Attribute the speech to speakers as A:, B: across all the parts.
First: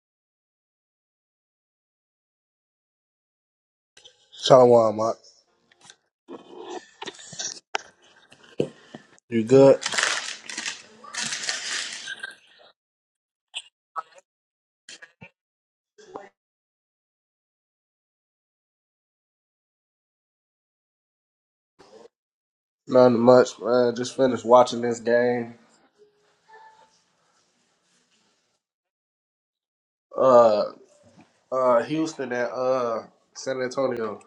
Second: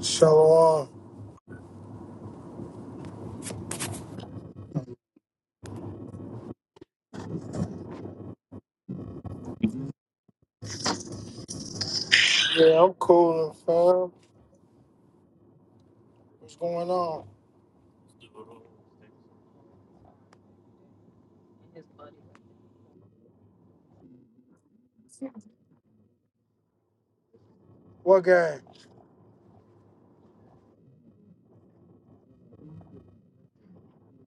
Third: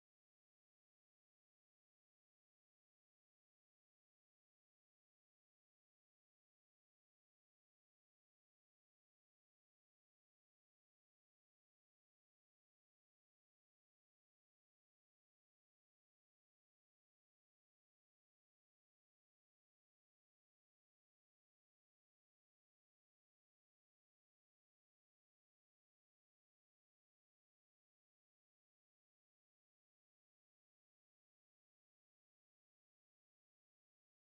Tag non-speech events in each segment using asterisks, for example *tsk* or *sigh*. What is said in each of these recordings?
A: Shalom.
B: Shalom, Mark. You good?
A: Yeah, I'm cool, fam. What's going on?
B: Nothing much, man. Just finished watching this game.
A: What game?
B: Uh, uh, Houston and uh San Antonio.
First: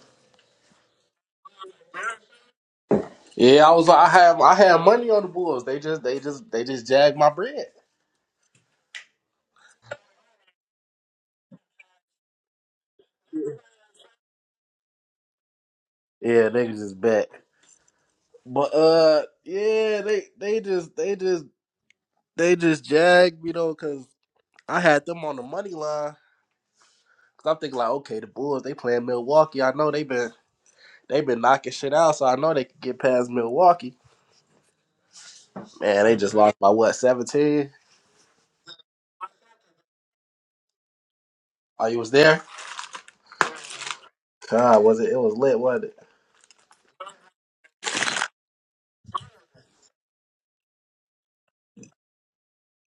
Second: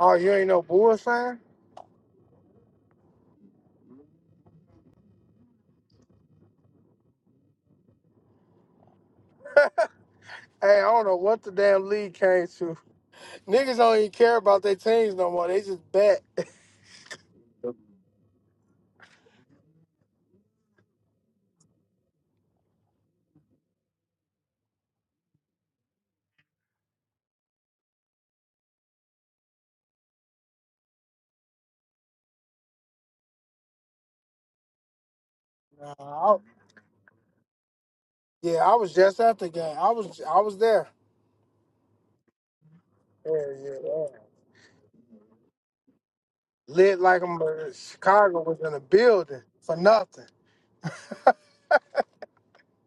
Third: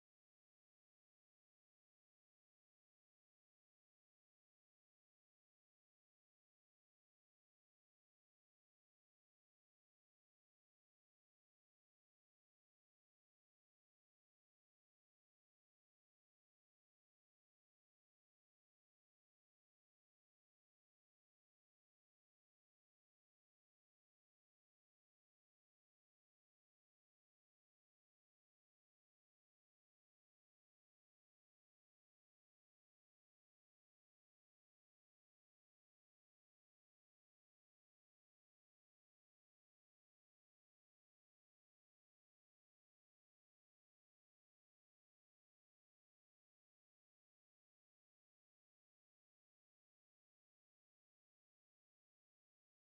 A: Oh, you ain't no Bulls fan?
B: Yeah, I was. I have. I had money on the Bulls. They just. They just. They just jagged my bread.
A: Hey, I don't know what the damn league came to. Niggas don't even care about their teams no more. They just bet. *laughs*
B: Yeah, niggas is back. But uh, yeah, they. They just. They just. They just jagged me though, cause I had them on the money line. Cause I'm thinking like, okay, the Bulls. They playing Milwaukee. I know they been. They been knocking shit out, so I know they could get past Milwaukee. Man, they just
A: Nah,
B: lost
A: I-
B: by what, 17?
A: yeah, I was just at the game. I was I was there.
B: Oh, you was there?
A: Yeah, yeah, yeah.
B: God, was it? It was lit, wasn't it?
A: Lit like I'm uh, Chicago was in a building for nothing.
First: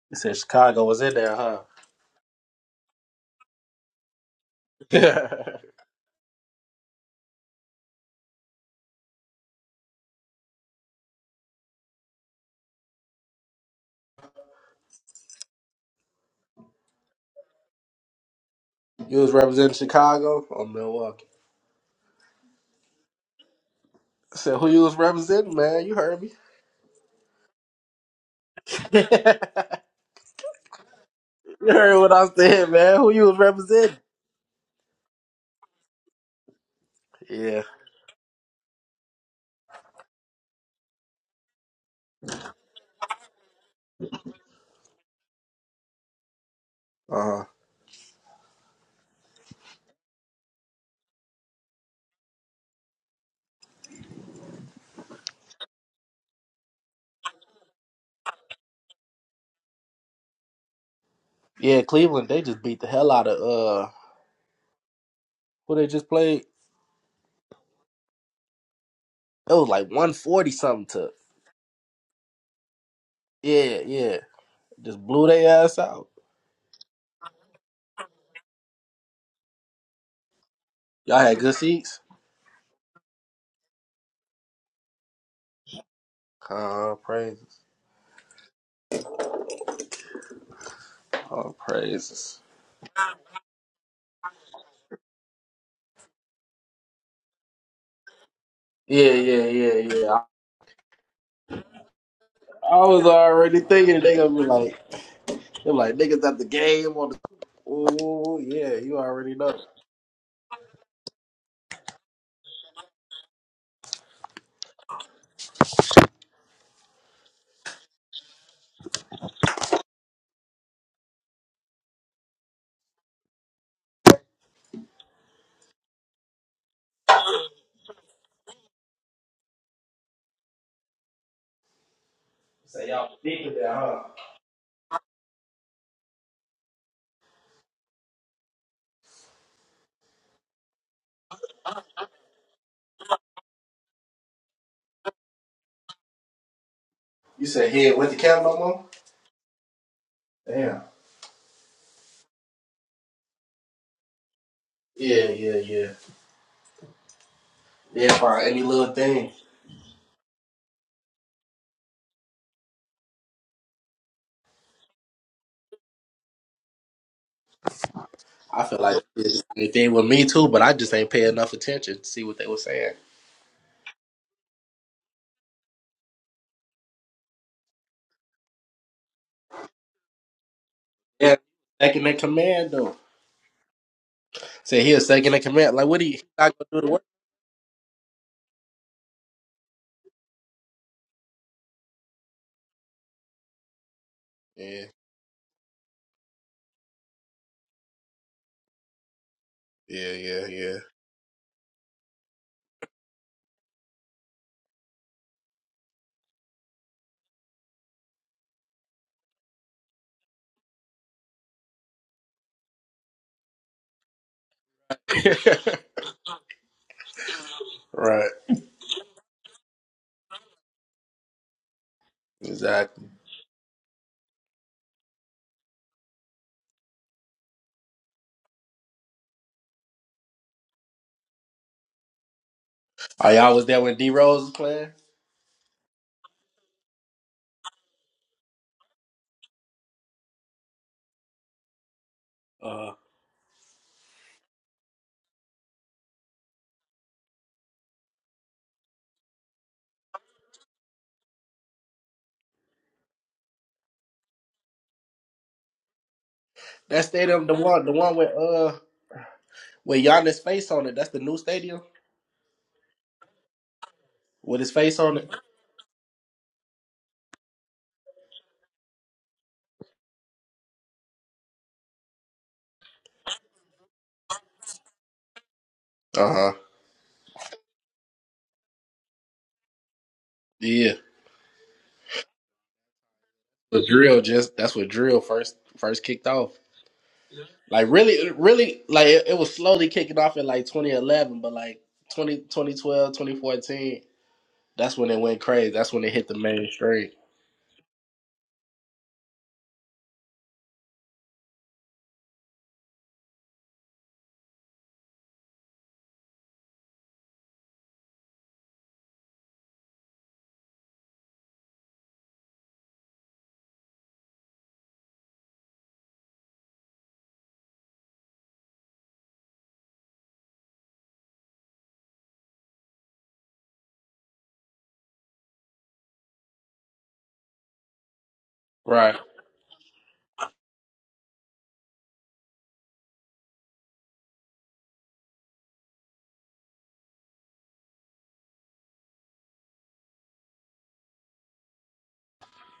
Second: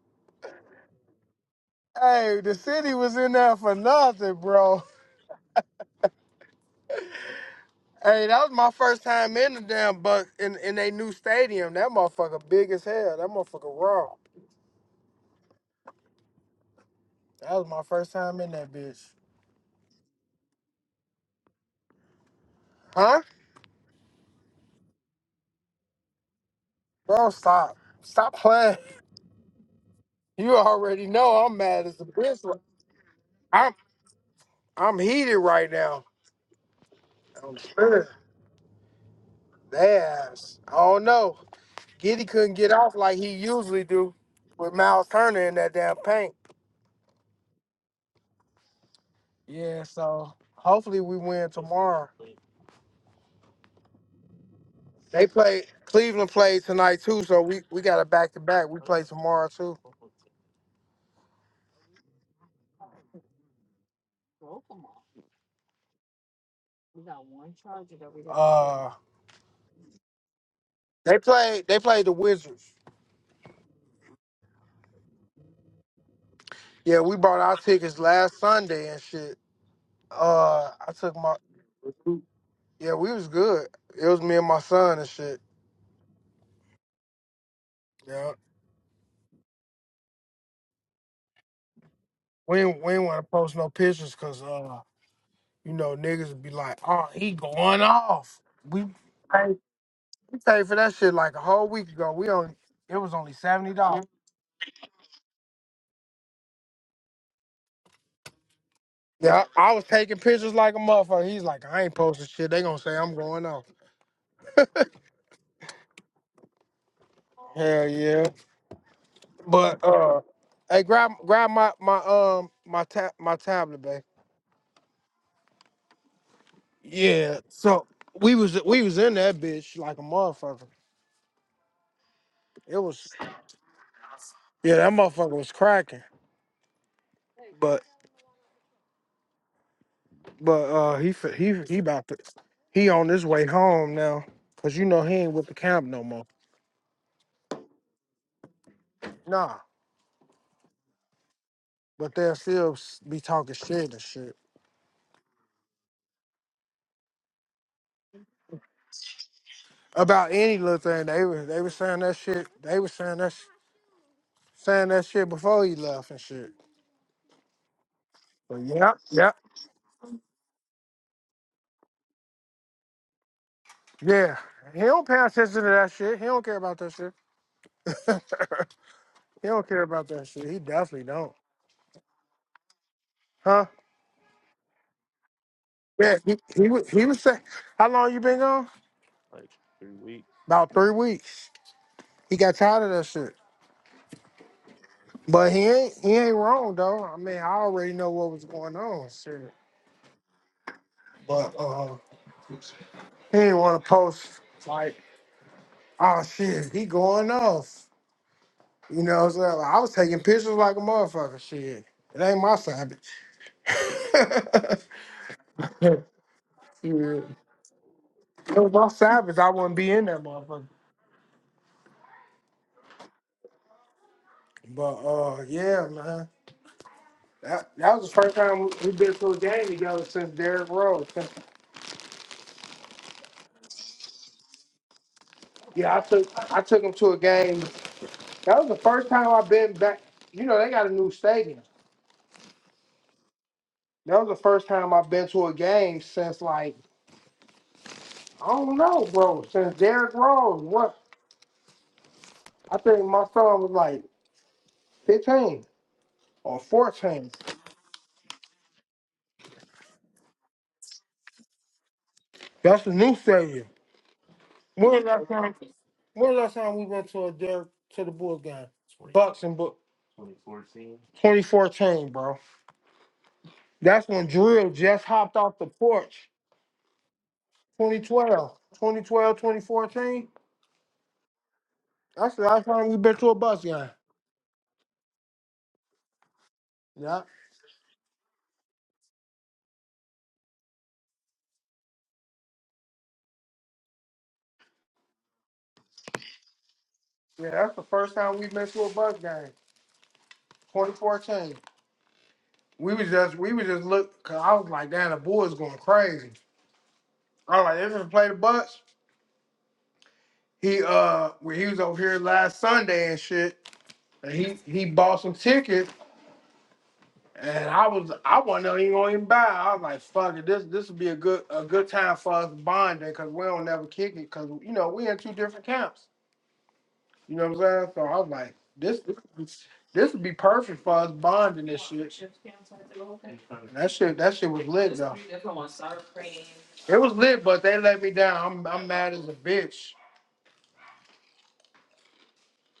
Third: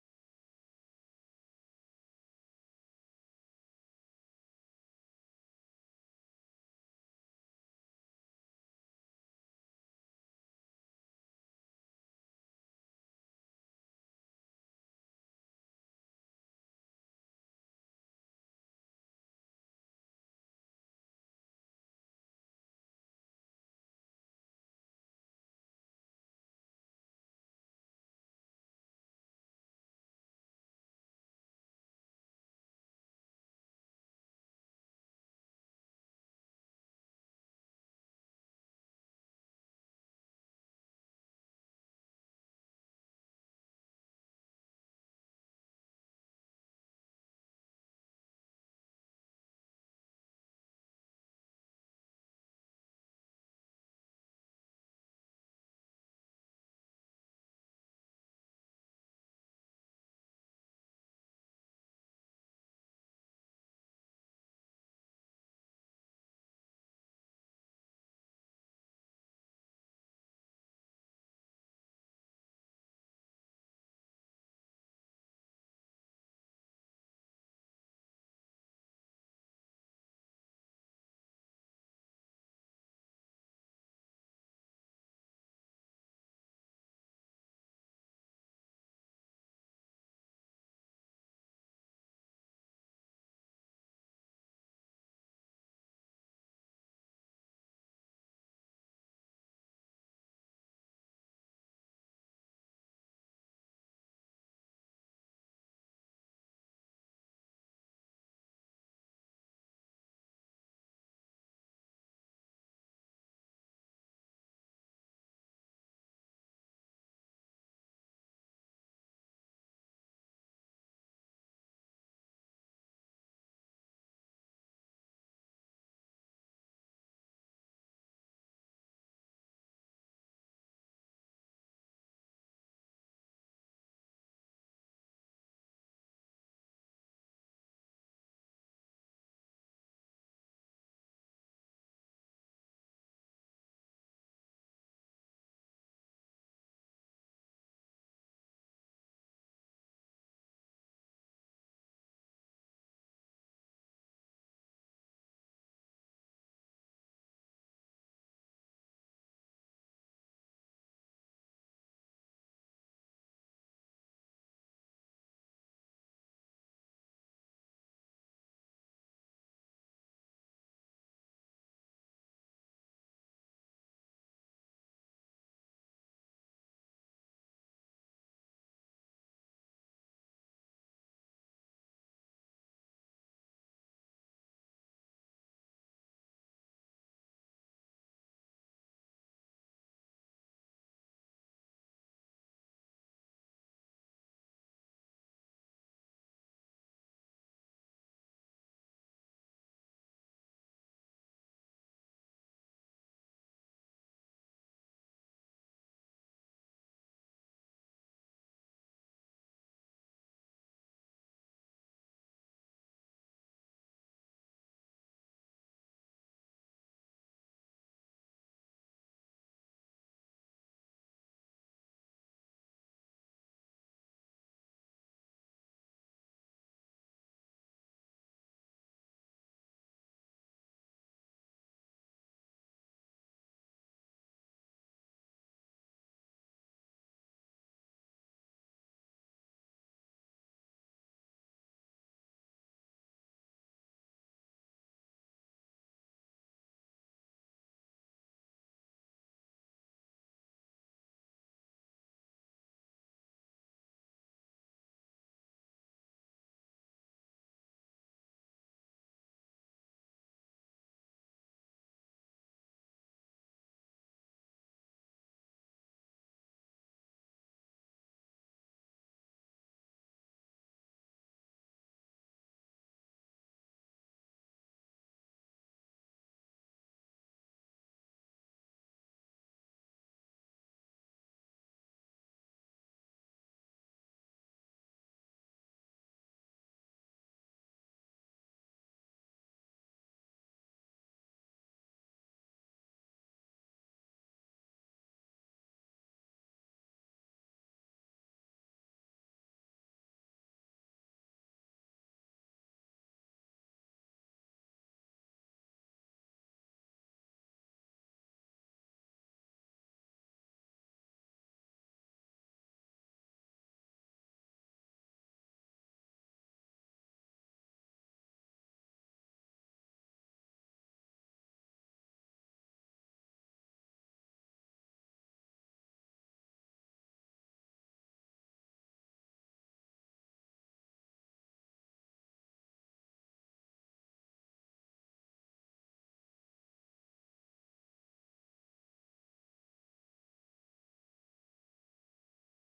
B: You said Chicago was in there, huh?
A: Hey, the city was in there for nothing, bro. *laughs*
B: *laughs*
A: Hey, that was my first time in the damn buck in in they new stadium. That motherfucker big as hell. That motherfucker raw. That was my first time in that bitch.
B: you was representing Chicago or Milwaukee?
A: Huh?
B: I said, who you was representing, man? You heard me.
A: Bro, stop. Stop playing. *laughs*
B: *laughs* you
A: You already know I'm mad
B: heard
A: as a
B: what I
A: bitch.
B: said, man. Who you was
A: I'm
B: representing?
A: I'm heated right now. I'm
B: Yeah.
A: pissed. Their ass. I don't know. Giddy couldn't get off like he usually do with Miles Turner in that damn paint.
B: Uh-huh.
A: Yeah, so hopefully we win tomorrow. They play Cleveland played tonight too, so we, we got a back to back. We play tomorrow too.
B: Yeah, Cleveland, they just beat the hell out of, uh, who they just played?
A: Uh
B: It was like 140 something to.
A: they played they played the Wizards.
B: Yeah, yeah. Just blew their ass out.
A: Yeah, we bought our tickets last Sunday and shit. Uh I took
B: Y'all
A: my
B: had good seats?
A: yeah, we was good. It was me and my son and shit.
B: Oh, praises.
A: Yeah.
B: Oh, praises.
A: We did we didn't want to post no pictures cause uh you know niggas would be like, oh he going off. We
B: Yeah, yeah,
A: paid
B: yeah, yeah. I,
A: we paid for that shit like a whole week ago. We only
B: I
A: it
B: was
A: was only
B: already
A: seventy dollars.
B: thinking they gonna be like, they're like niggas at the game on the. Ooh, yeah, you already
A: Yeah,
B: know.
A: I, I was taking pictures like a motherfucker. He's like, I ain't posting shit. They gonna say I'm going off. Hell yeah. But uh, hey, grab grab my my um my ta- my tablet, babe. Yeah. So we was we was in that bitch like a motherfucker. It
B: Say
A: was
B: y'all deep with that, huh?
A: yeah, that motherfucker was cracking. But but uh, he fi- he he about to he on his way home now, cause you know he ain't with the camp no more.
B: You said he ain't with the cam no more.
A: Nah,
B: Damn.
A: but they'll still s- be talking shit and shit.
B: Yeah, yeah, yeah, yeah. For any little thing,
A: about any little thing. They were they were saying that shit. They were saying that sh- saying that shit before he left and shit. But
B: I feel
A: yeah,
B: like
A: yeah,
B: they did with me too, but I just ain't pay enough attention to see what they were saying.
A: yeah. He don't pay attention to that shit. He don't care about that shit. *laughs* he don't care about that shit. He definitely don't.
B: Yeah, second in command though.
A: Huh?
B: Say he a second in command. Like, what he
A: Yeah.
B: he
A: He
B: not
A: he,
B: gonna
A: wa-
B: do the work?
A: he was saying, how long you been gone? About three weeks. He got tired of that shit.
B: Yeah,
A: But he ain't he ain't wrong though. I mean, I already know what was going on. Shit.
B: yeah, yeah,
A: But uh, he didn't want to post like, oh shit, he going off. You know what I'm saying? Like, I was taking pictures like a motherfucker. Shit. It ain't my savage. *laughs*
B: yeah.
A: Shit. If
B: *laughs* right.
A: it was my savage, I wouldn't be in that motherfucker.
B: Exactly.
A: But uh yeah, man. That, that was the first time we- we've been to a game together since Derrick Rose. Since-
B: Oh, y'all was there when D Rose was playing?
A: Yeah, I took I took him to a game. That was the first time I've been back. You know, they got a new stadium.
B: Uh,
A: That was the first time I've been to a game since like I don't know, bro. Since Derrick Rose, what I think my son was like 15. or Fort
B: that stadium, the one, the one with uh, with Giannis face on it. That's the new stadium
A: That's the new stadium.
B: with his
A: When
B: face
A: was
B: on
A: last
B: it.
A: time? When was last time we went to a Derek to the Bulls game? Bucks and Bucks. 2014, bro. That's when Drill just hopped off the porch.
B: Uh huh.
A: 2012, 2012, 2014.
B: Yeah.
A: That's the last time we've been to a bus
B: The
A: game.
B: drill just that's what drill first first kicked off.
A: Yeah,
B: Like really, really, like it, it was slowly kicking off in like 2011, but like 20 2012, 2014. that's when it went crazy. That's when it hit the mainstream.
A: yeah. That's the first time we've been to a bus game. 2014. We was just, we was just look. Cause I was like, damn, the boys going crazy. I was like, they just play the Bucks. He uh, when he was over here last Sunday and shit. And he he bought some tickets, and I was I wasn't even going to even buy. I was like, "Fuck it, this this would be a good a good time for us bonding because we don't never kick it because you know we in two different camps. You know what I'm saying? So I was like, this
B: Right.
A: this this would be perfect for us bonding this shit. That shit that shit was lit though. It was lit, but they let me down. I'm I'm mad as a bitch.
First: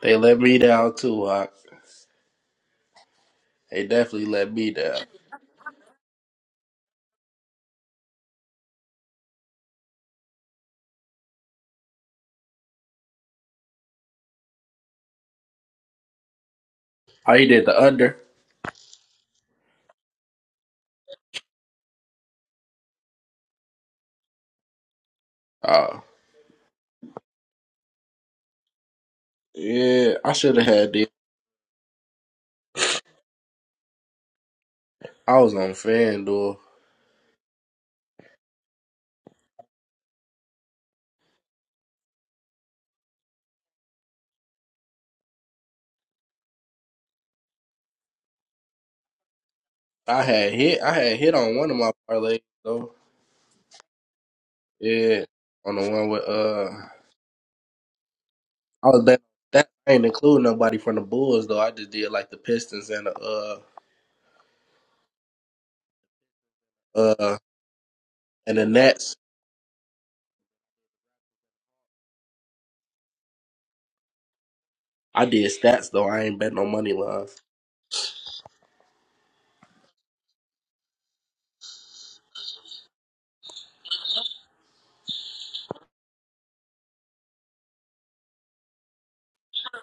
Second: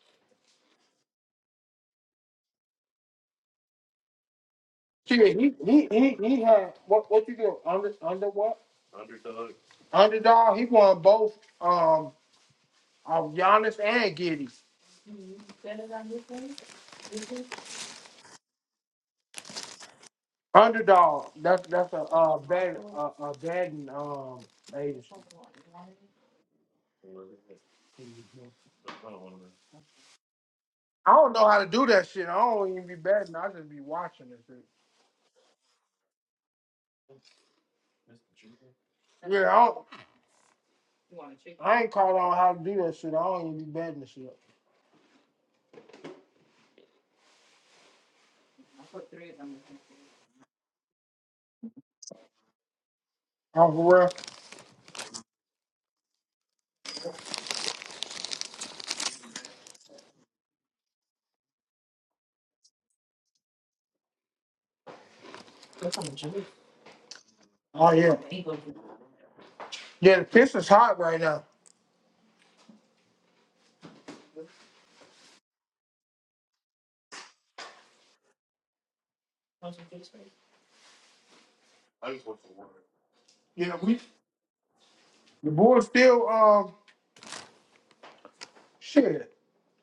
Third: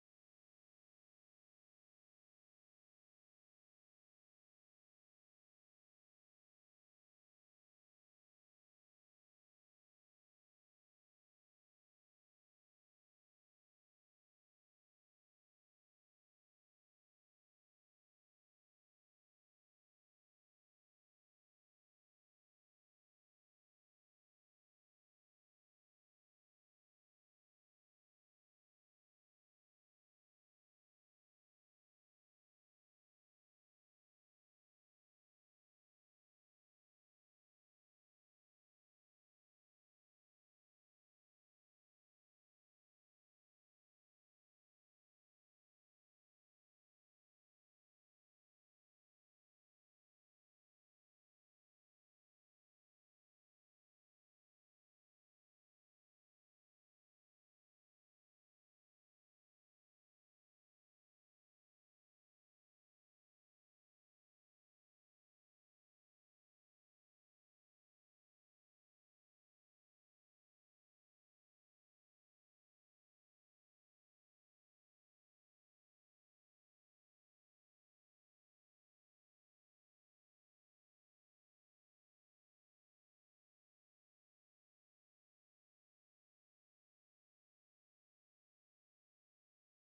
B: They let me down too. Hawk. They definitely let me down.
A: Shit, he he he, he had what what you do under under what underdog? He won both. Um. of Giannis and Giddy.
B: Oh, you did the under.
A: Underdog. That's that's a uh bad uh, a betting um agency.
B: Oh. Yeah, I should have had
A: I don't know how to do that shit. I don't even be betting. I just be watching this shit.
B: I was on FanDuel.
A: Yeah, I, don't, I ain't called on how to do that shit. I don't even be betting this shit.
B: I had hit. I had hit on one of my parlays though.
A: Oh, for real?
B: Yeah, on the one with uh, I was betting. that ain't include nobody from the Bulls though. I just did like the Pistons and the uh uh
A: Oh, yeah.
B: and the Nets.
A: Yeah, the Pistons hot right now.
B: I did stats though. I ain't bet no money lines.
A: Yeah, we the Bulls still um shit.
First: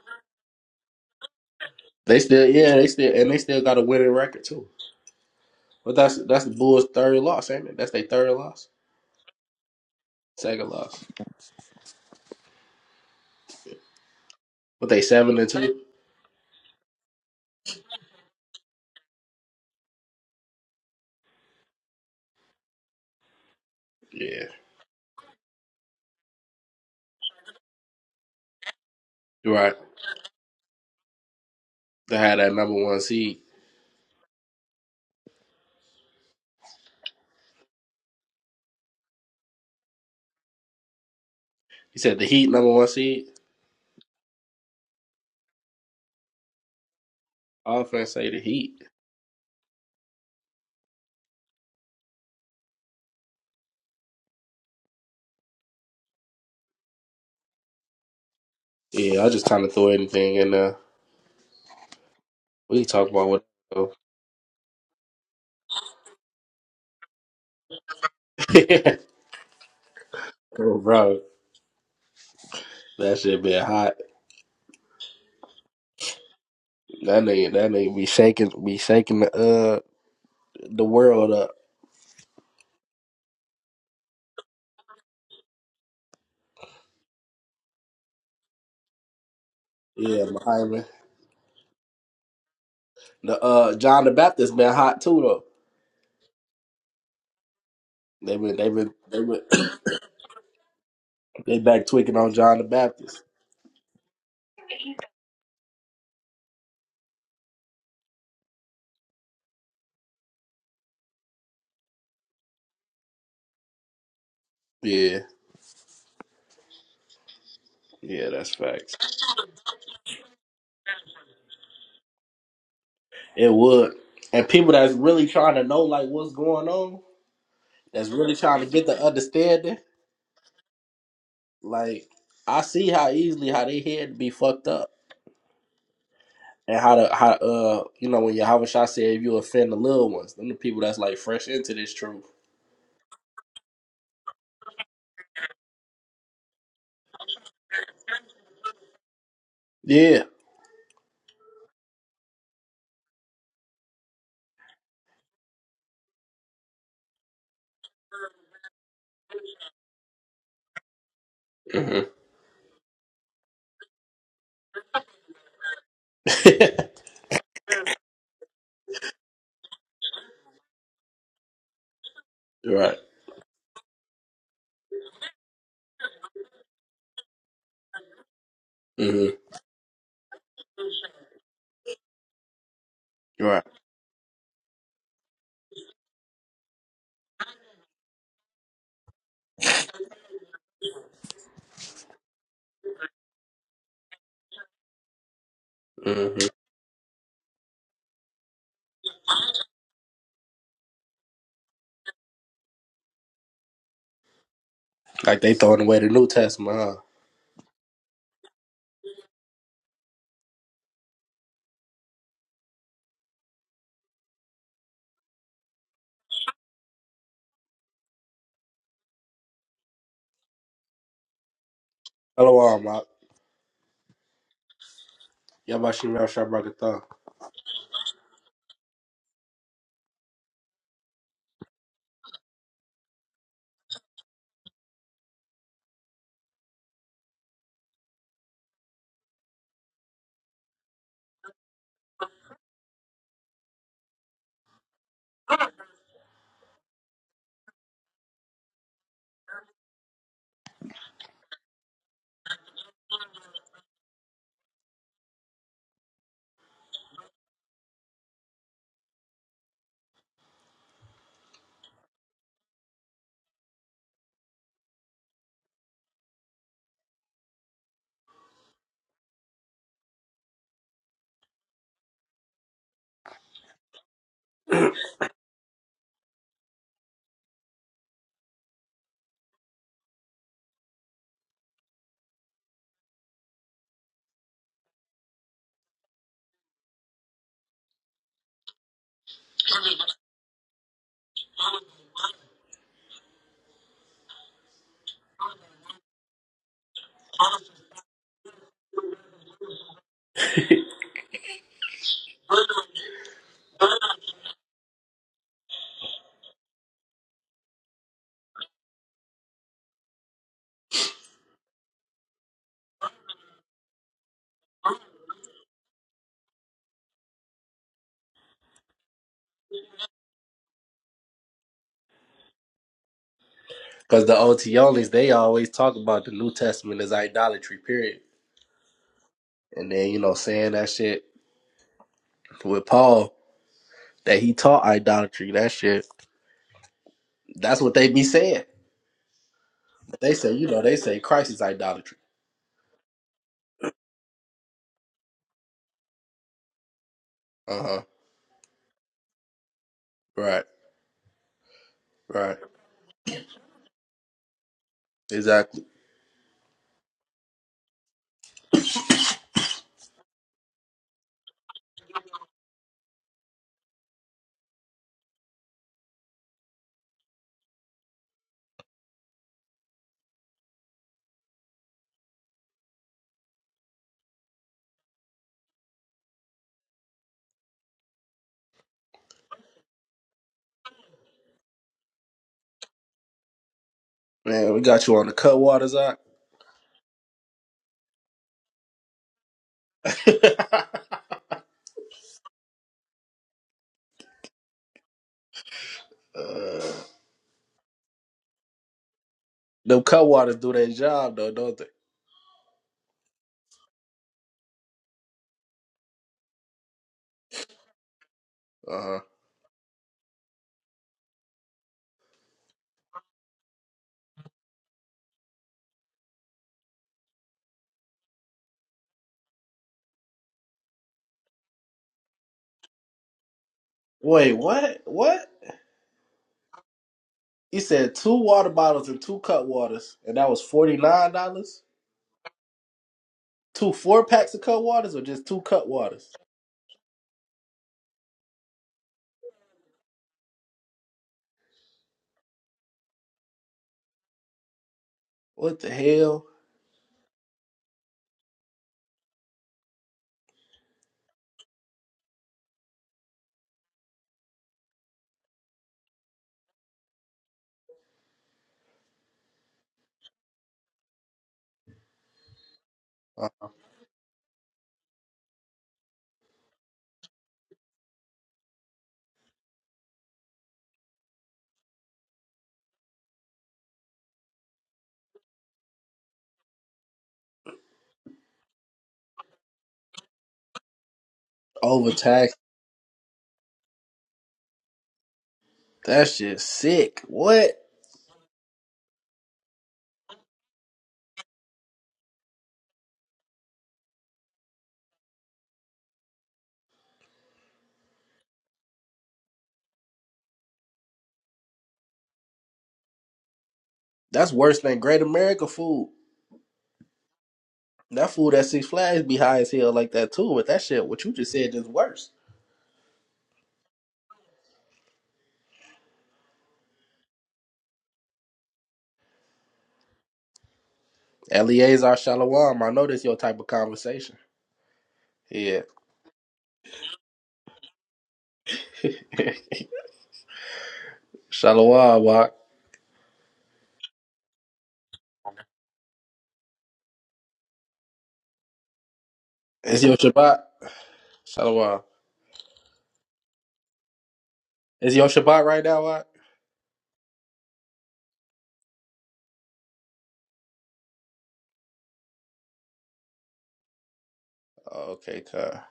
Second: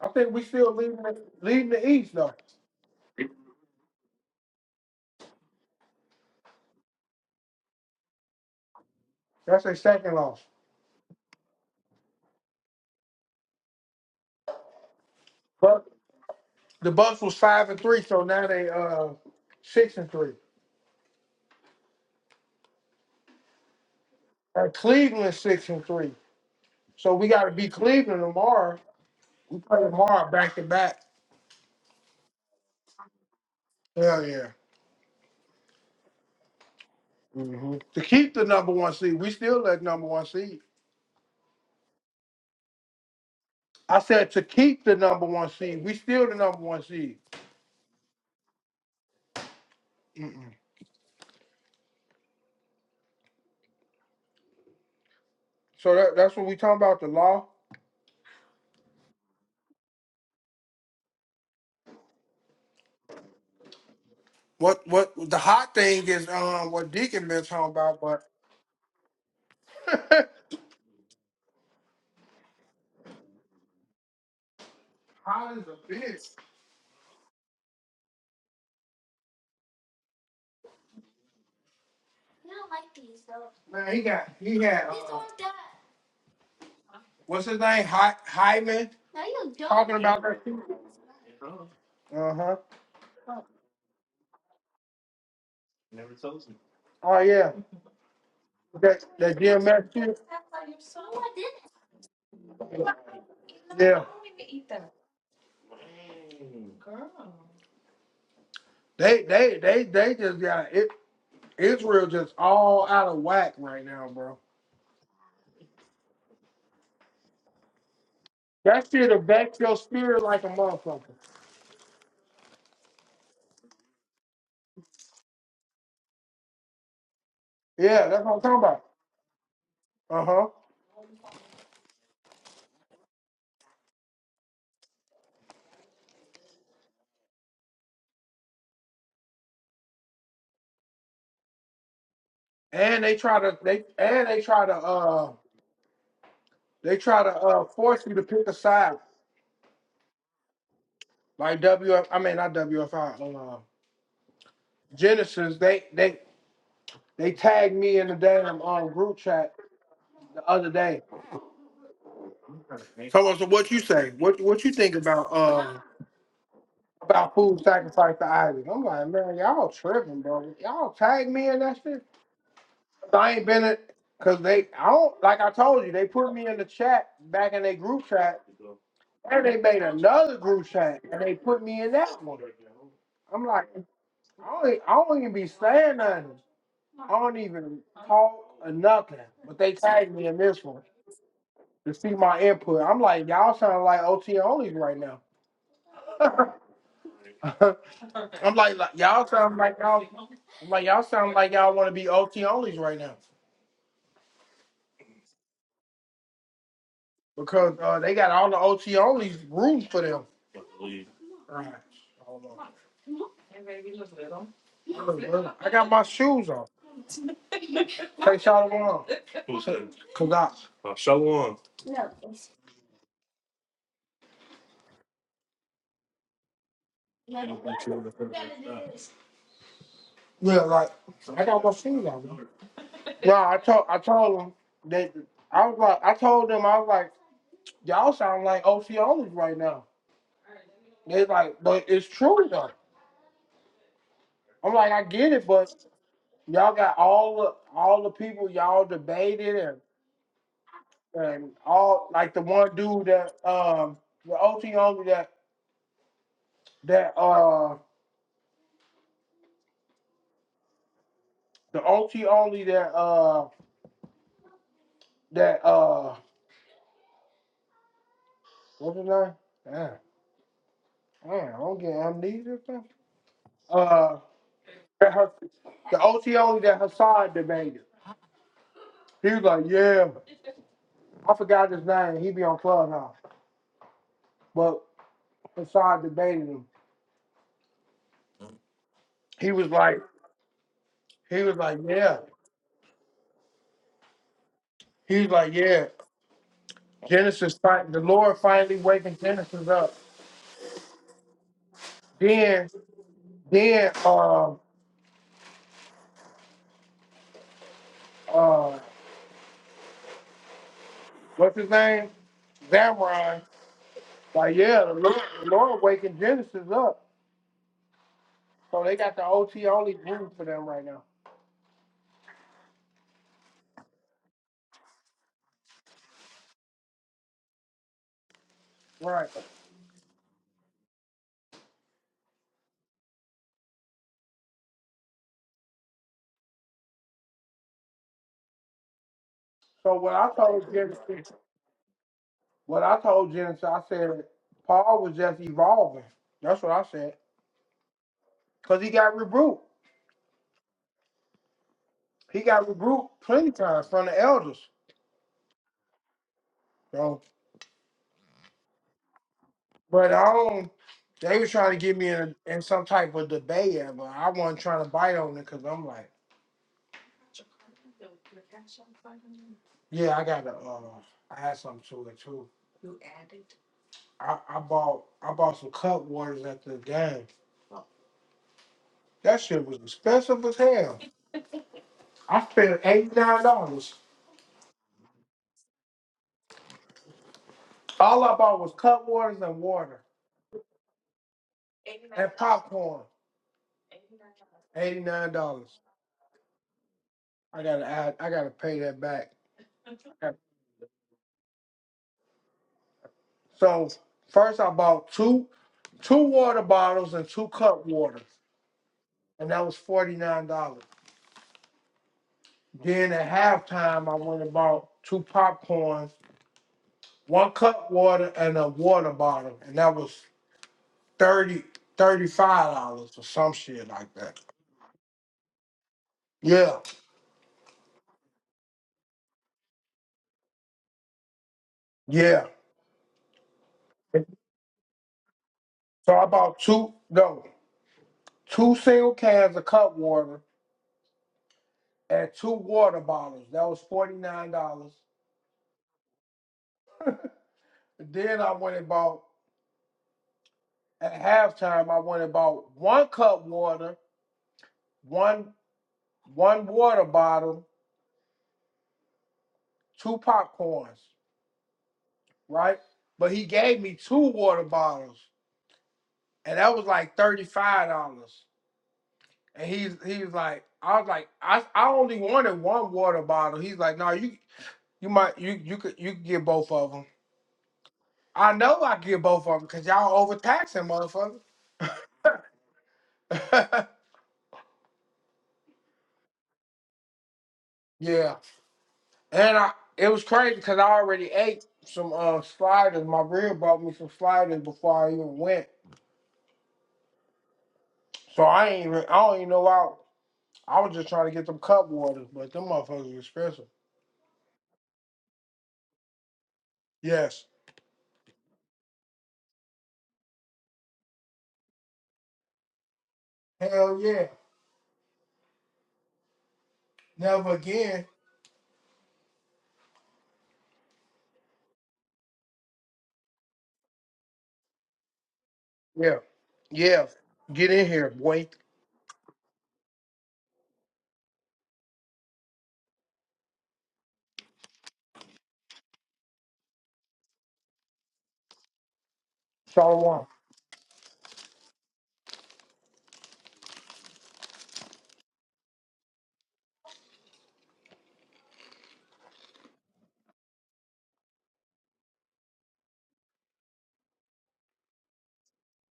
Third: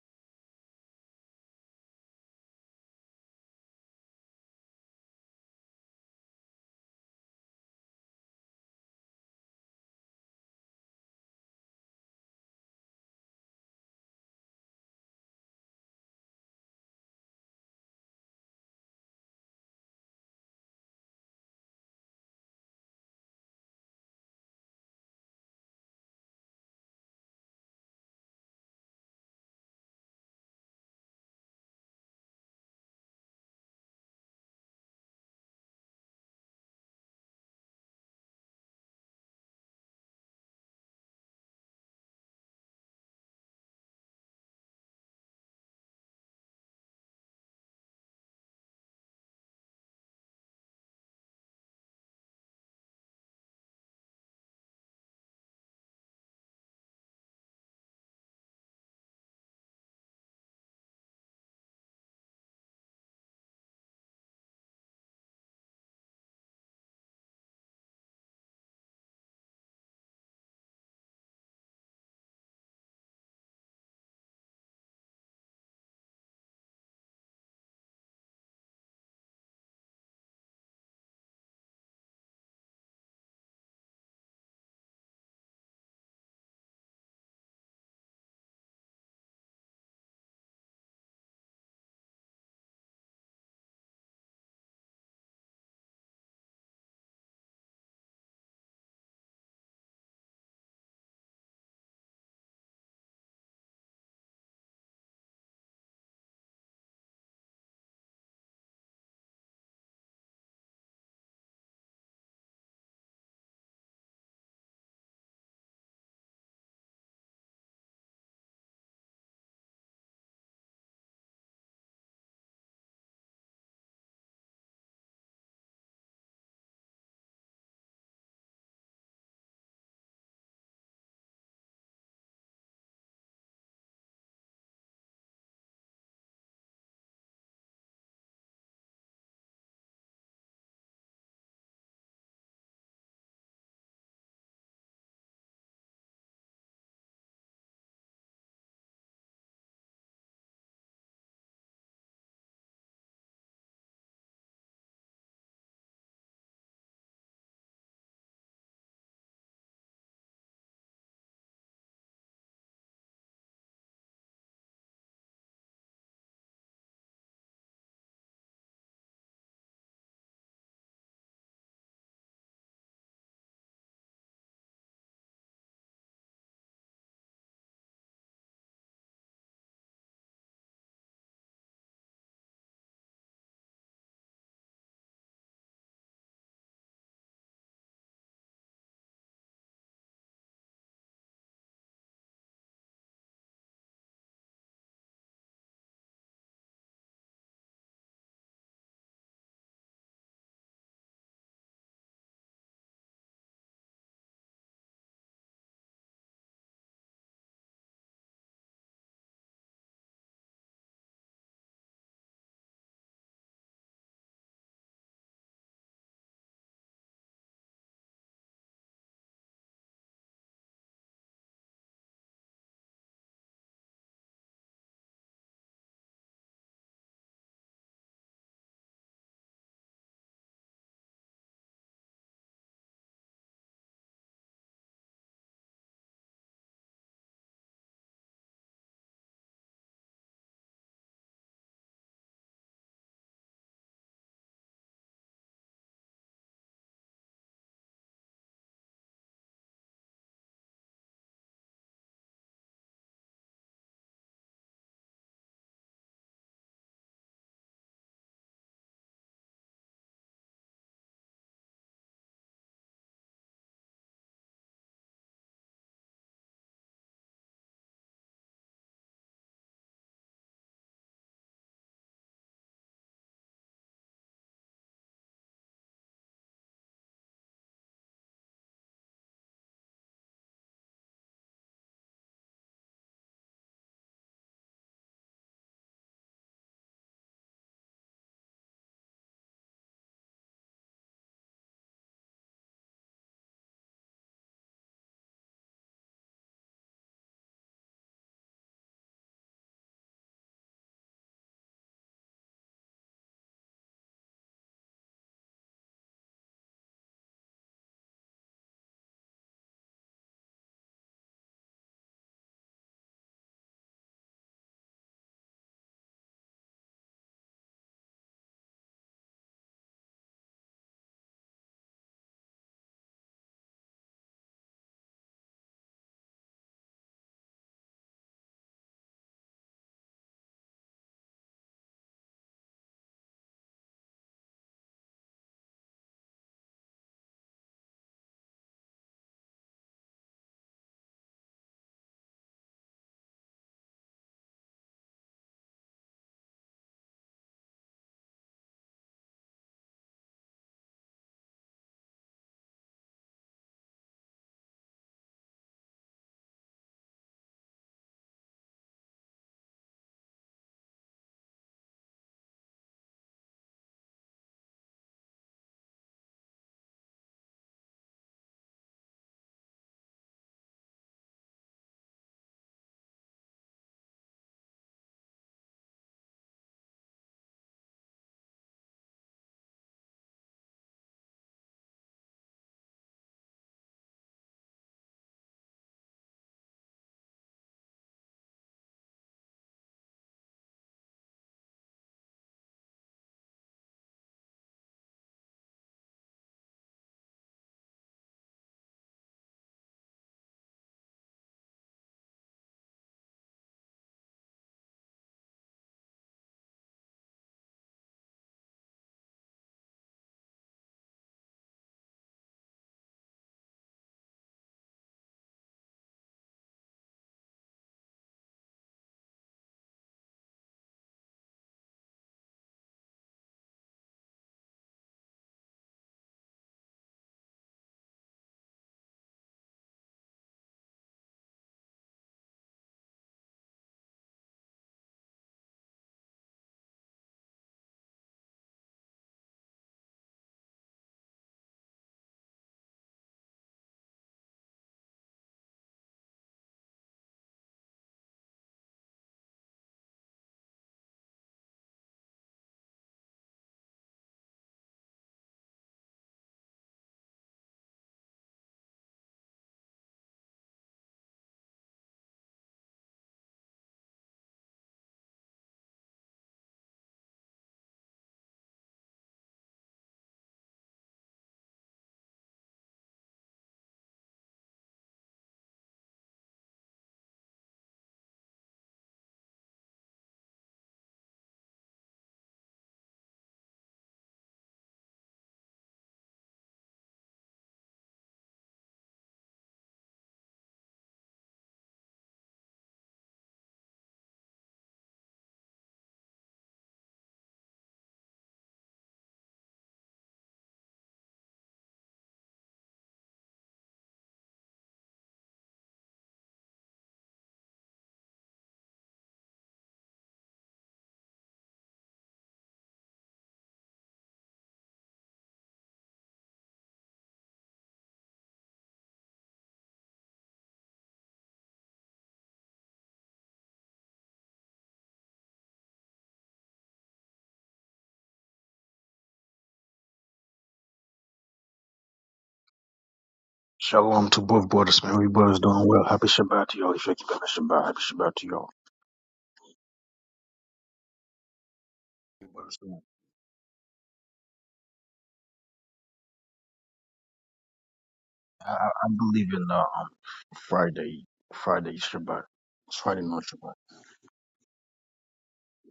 A: I think we still leading the, leading the East
B: They
A: though.
B: still yeah. They still and they still got a winning record too. But that's that's the Bulls' third loss, ain't it? That's their third loss,
A: That's their second loss.
B: second loss. But they seven and two.
A: The Bucks was five and three, so now they uh six and three.
B: Yeah,
A: And Cleveland six and three. So we got to beat Cleveland tomorrow.
B: you're
A: We
B: right.
A: play tomorrow back to back.
B: They had that number one seed.
A: Hell yeah. hmm To keep the number one seed, we still that number one seed.
B: You said the Heat number one seed.
A: I said to keep the number one seed, we still the number one seed.
B: I was gonna say the Heat.
A: Mm-mm. So that, that's what we talking about the law.
B: Yeah, I just kind of throw anything in there. We can talk about what.
A: What what the hot thing is um what Deacon been talking about, but *laughs*
B: *laughs* oh, bro, that shit been hot.
A: Holland's a bitch.
B: That nigga, that nigga be shaking, be shaking the uh the world up.
A: Man, he got he had. Uh, What's his name? Hy- Hyman? No, you don't. Talking about
B: Yeah,
A: that shit?
B: Muhammad.
A: Uh huh.
B: The uh John the Baptist been hot too though.
A: Oh yeah.
B: They been, they been,
A: That
B: they
A: that
B: been,
A: GMS shit?
B: *coughs* they back tweaking on John the Baptist.
A: Yeah. They they they they just got it Israel just all out of whack right now, bro.
B: Yeah, yeah, that's
A: That shit
B: facts.
A: affects your spirit like a motherfucker.
B: It would, and people that's really trying to know like what's going on,
A: Yeah,
B: that's
A: that's what
B: really
A: I'm talking
B: trying to
A: about.
B: get the understanding.
A: Uh huh.
B: Like I see how easily how they head be fucked up. And how to how uh you know when Yahweh Shah said if you offend the little ones, them the people that's like fresh into this truth.
A: And they try to they and they try to uh they try to uh force you to pick a side
B: Yeah.
A: like WF mean not WFI uh, Genesis. They they They tagged me in the damn um, group chat the other day.
B: hmm
A: So, uh, so what you say? What what you think about uh about food sacrifice to Isaac? I'm like, man, y'all tripping, bro. Y'all tag me in that shit.
B: *laughs* right.
A: So, I ain't been it because they I don't like I told you, they put me in the chat back in their group chat,
B: hmm
A: and they made another group chat and they put me in that one. I'm
B: right.
A: like, I don't, e, I don't even be saying nothing. I don't even talk or nothing. But they tagged me in this one. to see my input. I'm like, y'all sound like OT onlys right now.
B: hmm
A: *laughs* I'm like, like, y'all sound like y'all, I'm like y'all sound like y'all want to be OT onlys right now
B: Like they throwing away the New Testament, huh?
A: because uh, they got all the OT onlys room for them. All right. Hold on. Look, look, I got my shoes on. Take y'all along. Cause I,
B: Hello, all Mark. Yabashim Yashabrakatha.
A: yeah, like I got my shoes on. No, I told I told them that I was like I told them I was like y'all sound like OT onlys right now. They like, but it's true though. I'm like, I get it, but y'all got all the all the people y'all debated and and all like the one dude that um the OT only that that uh the OT only that uh that uh what's his name? Damn, damn, I don't get amnesia. fam. Uh, that her the OT only that Hassan debated. He was like, yeah, I forgot his name. He be on Clubhouse, but Hassan debated him. He was like, he was like, yeah. He was like, yeah. Genesis, fi- the Lord finally waking Genesis up.
B: Because
A: Then, then, uh, uh, what's his name? Zamron. Like, yeah, the Lord, the Lord waking Genesis up. So they got the OT only group for them right now.
B: *laughs* the OT onlys, they always talk about the New Testament as idolatry, period.
A: Right.
B: And then, you know, saying that shit with Paul, that he taught idolatry, that shit. That's what they be saying.
A: So what I
B: They say, you
A: told
B: know, they say
A: Genesis,
B: Christ is idolatry.
A: what I told Genesis, I said Paul was just evolving. That's what I said.
B: Uh huh.
A: Cause he got rebuked.
B: Right.
A: He
B: Right.
A: got rebuked plenty times from the elders.
B: Exactly.
A: But I don't. They were trying to get me in in some type of debate, yeah, but I wasn't trying to bite on it because I'm like, yeah, I got to. Uh, I had something to it too. I, I bought I bought some cup waters at the game. That shit was expensive as hell. I spent eighty nine dollars.
B: Man, we got you on the cut waters, Zach.
A: All I bought was cup waters and water
B: *laughs* uh,
A: and popcorn. Eighty nine dollars. I gotta add, I gotta pay that back.
B: them cut waters do their job though, don't they?
A: So first I bought two two water bottles and two cup water.
B: Uh huh.
A: and that was forty nine dollars. Then at halftime, I went and bought two popcorns, one cup water, and a water bottle, and that was 30 35 dollars or some shit like that.
B: Wait, what? What?
A: Yeah,
B: He said two water bottles and two cut waters, and that was forty nine dollars.
A: yeah.
B: Two four packs of cut waters, or just two cut
A: So I
B: waters?
A: bought two no two single cans of cup water and two water bottles. That was forty nine dollars.
B: What the hell?
A: Then I went and bought at halftime. I went and bought one cup water, one one water bottle, two popcorns. right? But he
B: Uh,
A: gave me two water bottles, and that was like thirty five dollars. And he's he was like, I was like, I, I only wanted one water bottle. He's like, no, you you might you you could you could get both of them. I know I could get both of them because y'all overtaxing, motherfucker.
B: Overtaxed.
A: *laughs*
B: That shit sick. What?
A: yeah, and I it was crazy because I already ate some uh, sliders. My rib brought me some sliders before I even went, so I ain't even, I don't even know why. I was just trying to get them cup waters, but them motherfuckers are expensive.
B: That's worse than Great America food.
A: Yes.
B: That food at Six Flags be high as hell like that too. But that shit, what you just said, is worse.
A: Hell yeah. Never again.
B: Eleazar Shalawam, I know this your type of conversation. Yeah,
A: Yeah. Yeah. Get in here, boy.
B: *laughs* Shalawam, Wak.
C: Shalom to both brothers, man. We brothers doing well. Happy Shabbat to y'all. If you're keeping the Shabbat, happy Shabbat to y'all.
B: It's your
A: Shalom.
B: Shabbat. Shalawam.
C: We brothers doing- well.
B: Is your Shabbat right now, Wak?
C: I, I I believe in uh, um, Friday, Friday Shabbat. It's Friday not Shabbat.
B: Okay, Kai.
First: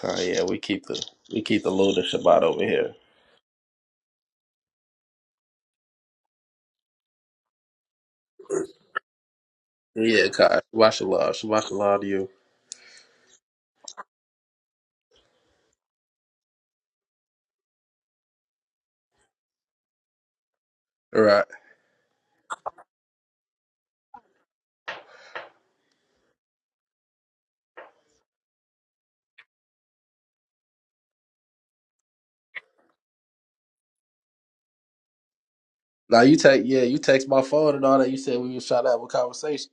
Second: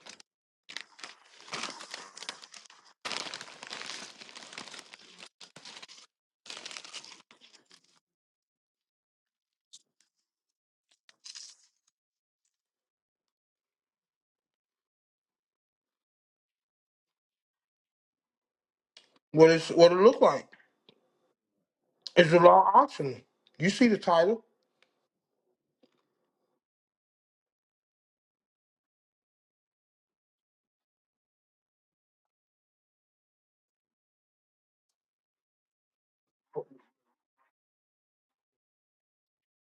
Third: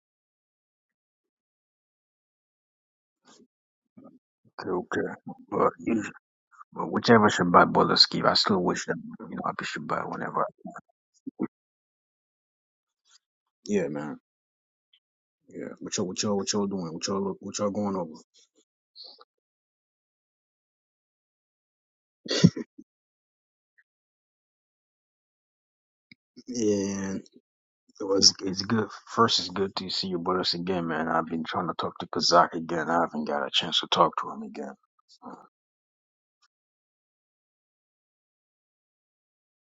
B: Kai, yeah, we keep the we keep the Lunar Shabbat over here.
C: Okay, okay. But, you- but whichever Shabbat brothers keep, I still wish them, you know, happy Shabbat
B: Yeah,
C: whenever.
B: Kai. Shabbat Shalom. Shabbat Shalom to you.
C: Yeah, man. Yeah. What y'all, what y'all, what y'all doing? What y'all, what y'all going over?
A: What is what it look like?
B: All right.
A: It's a law optional. You see the title.
C: And it was, it's good. First, it's good to see you brothers again, man. I've been trying to talk to Kazak again. I haven't got a chance to talk to him again. So,
B: Now you take yeah, you text my phone and all that. You said we was trying to have a conversation.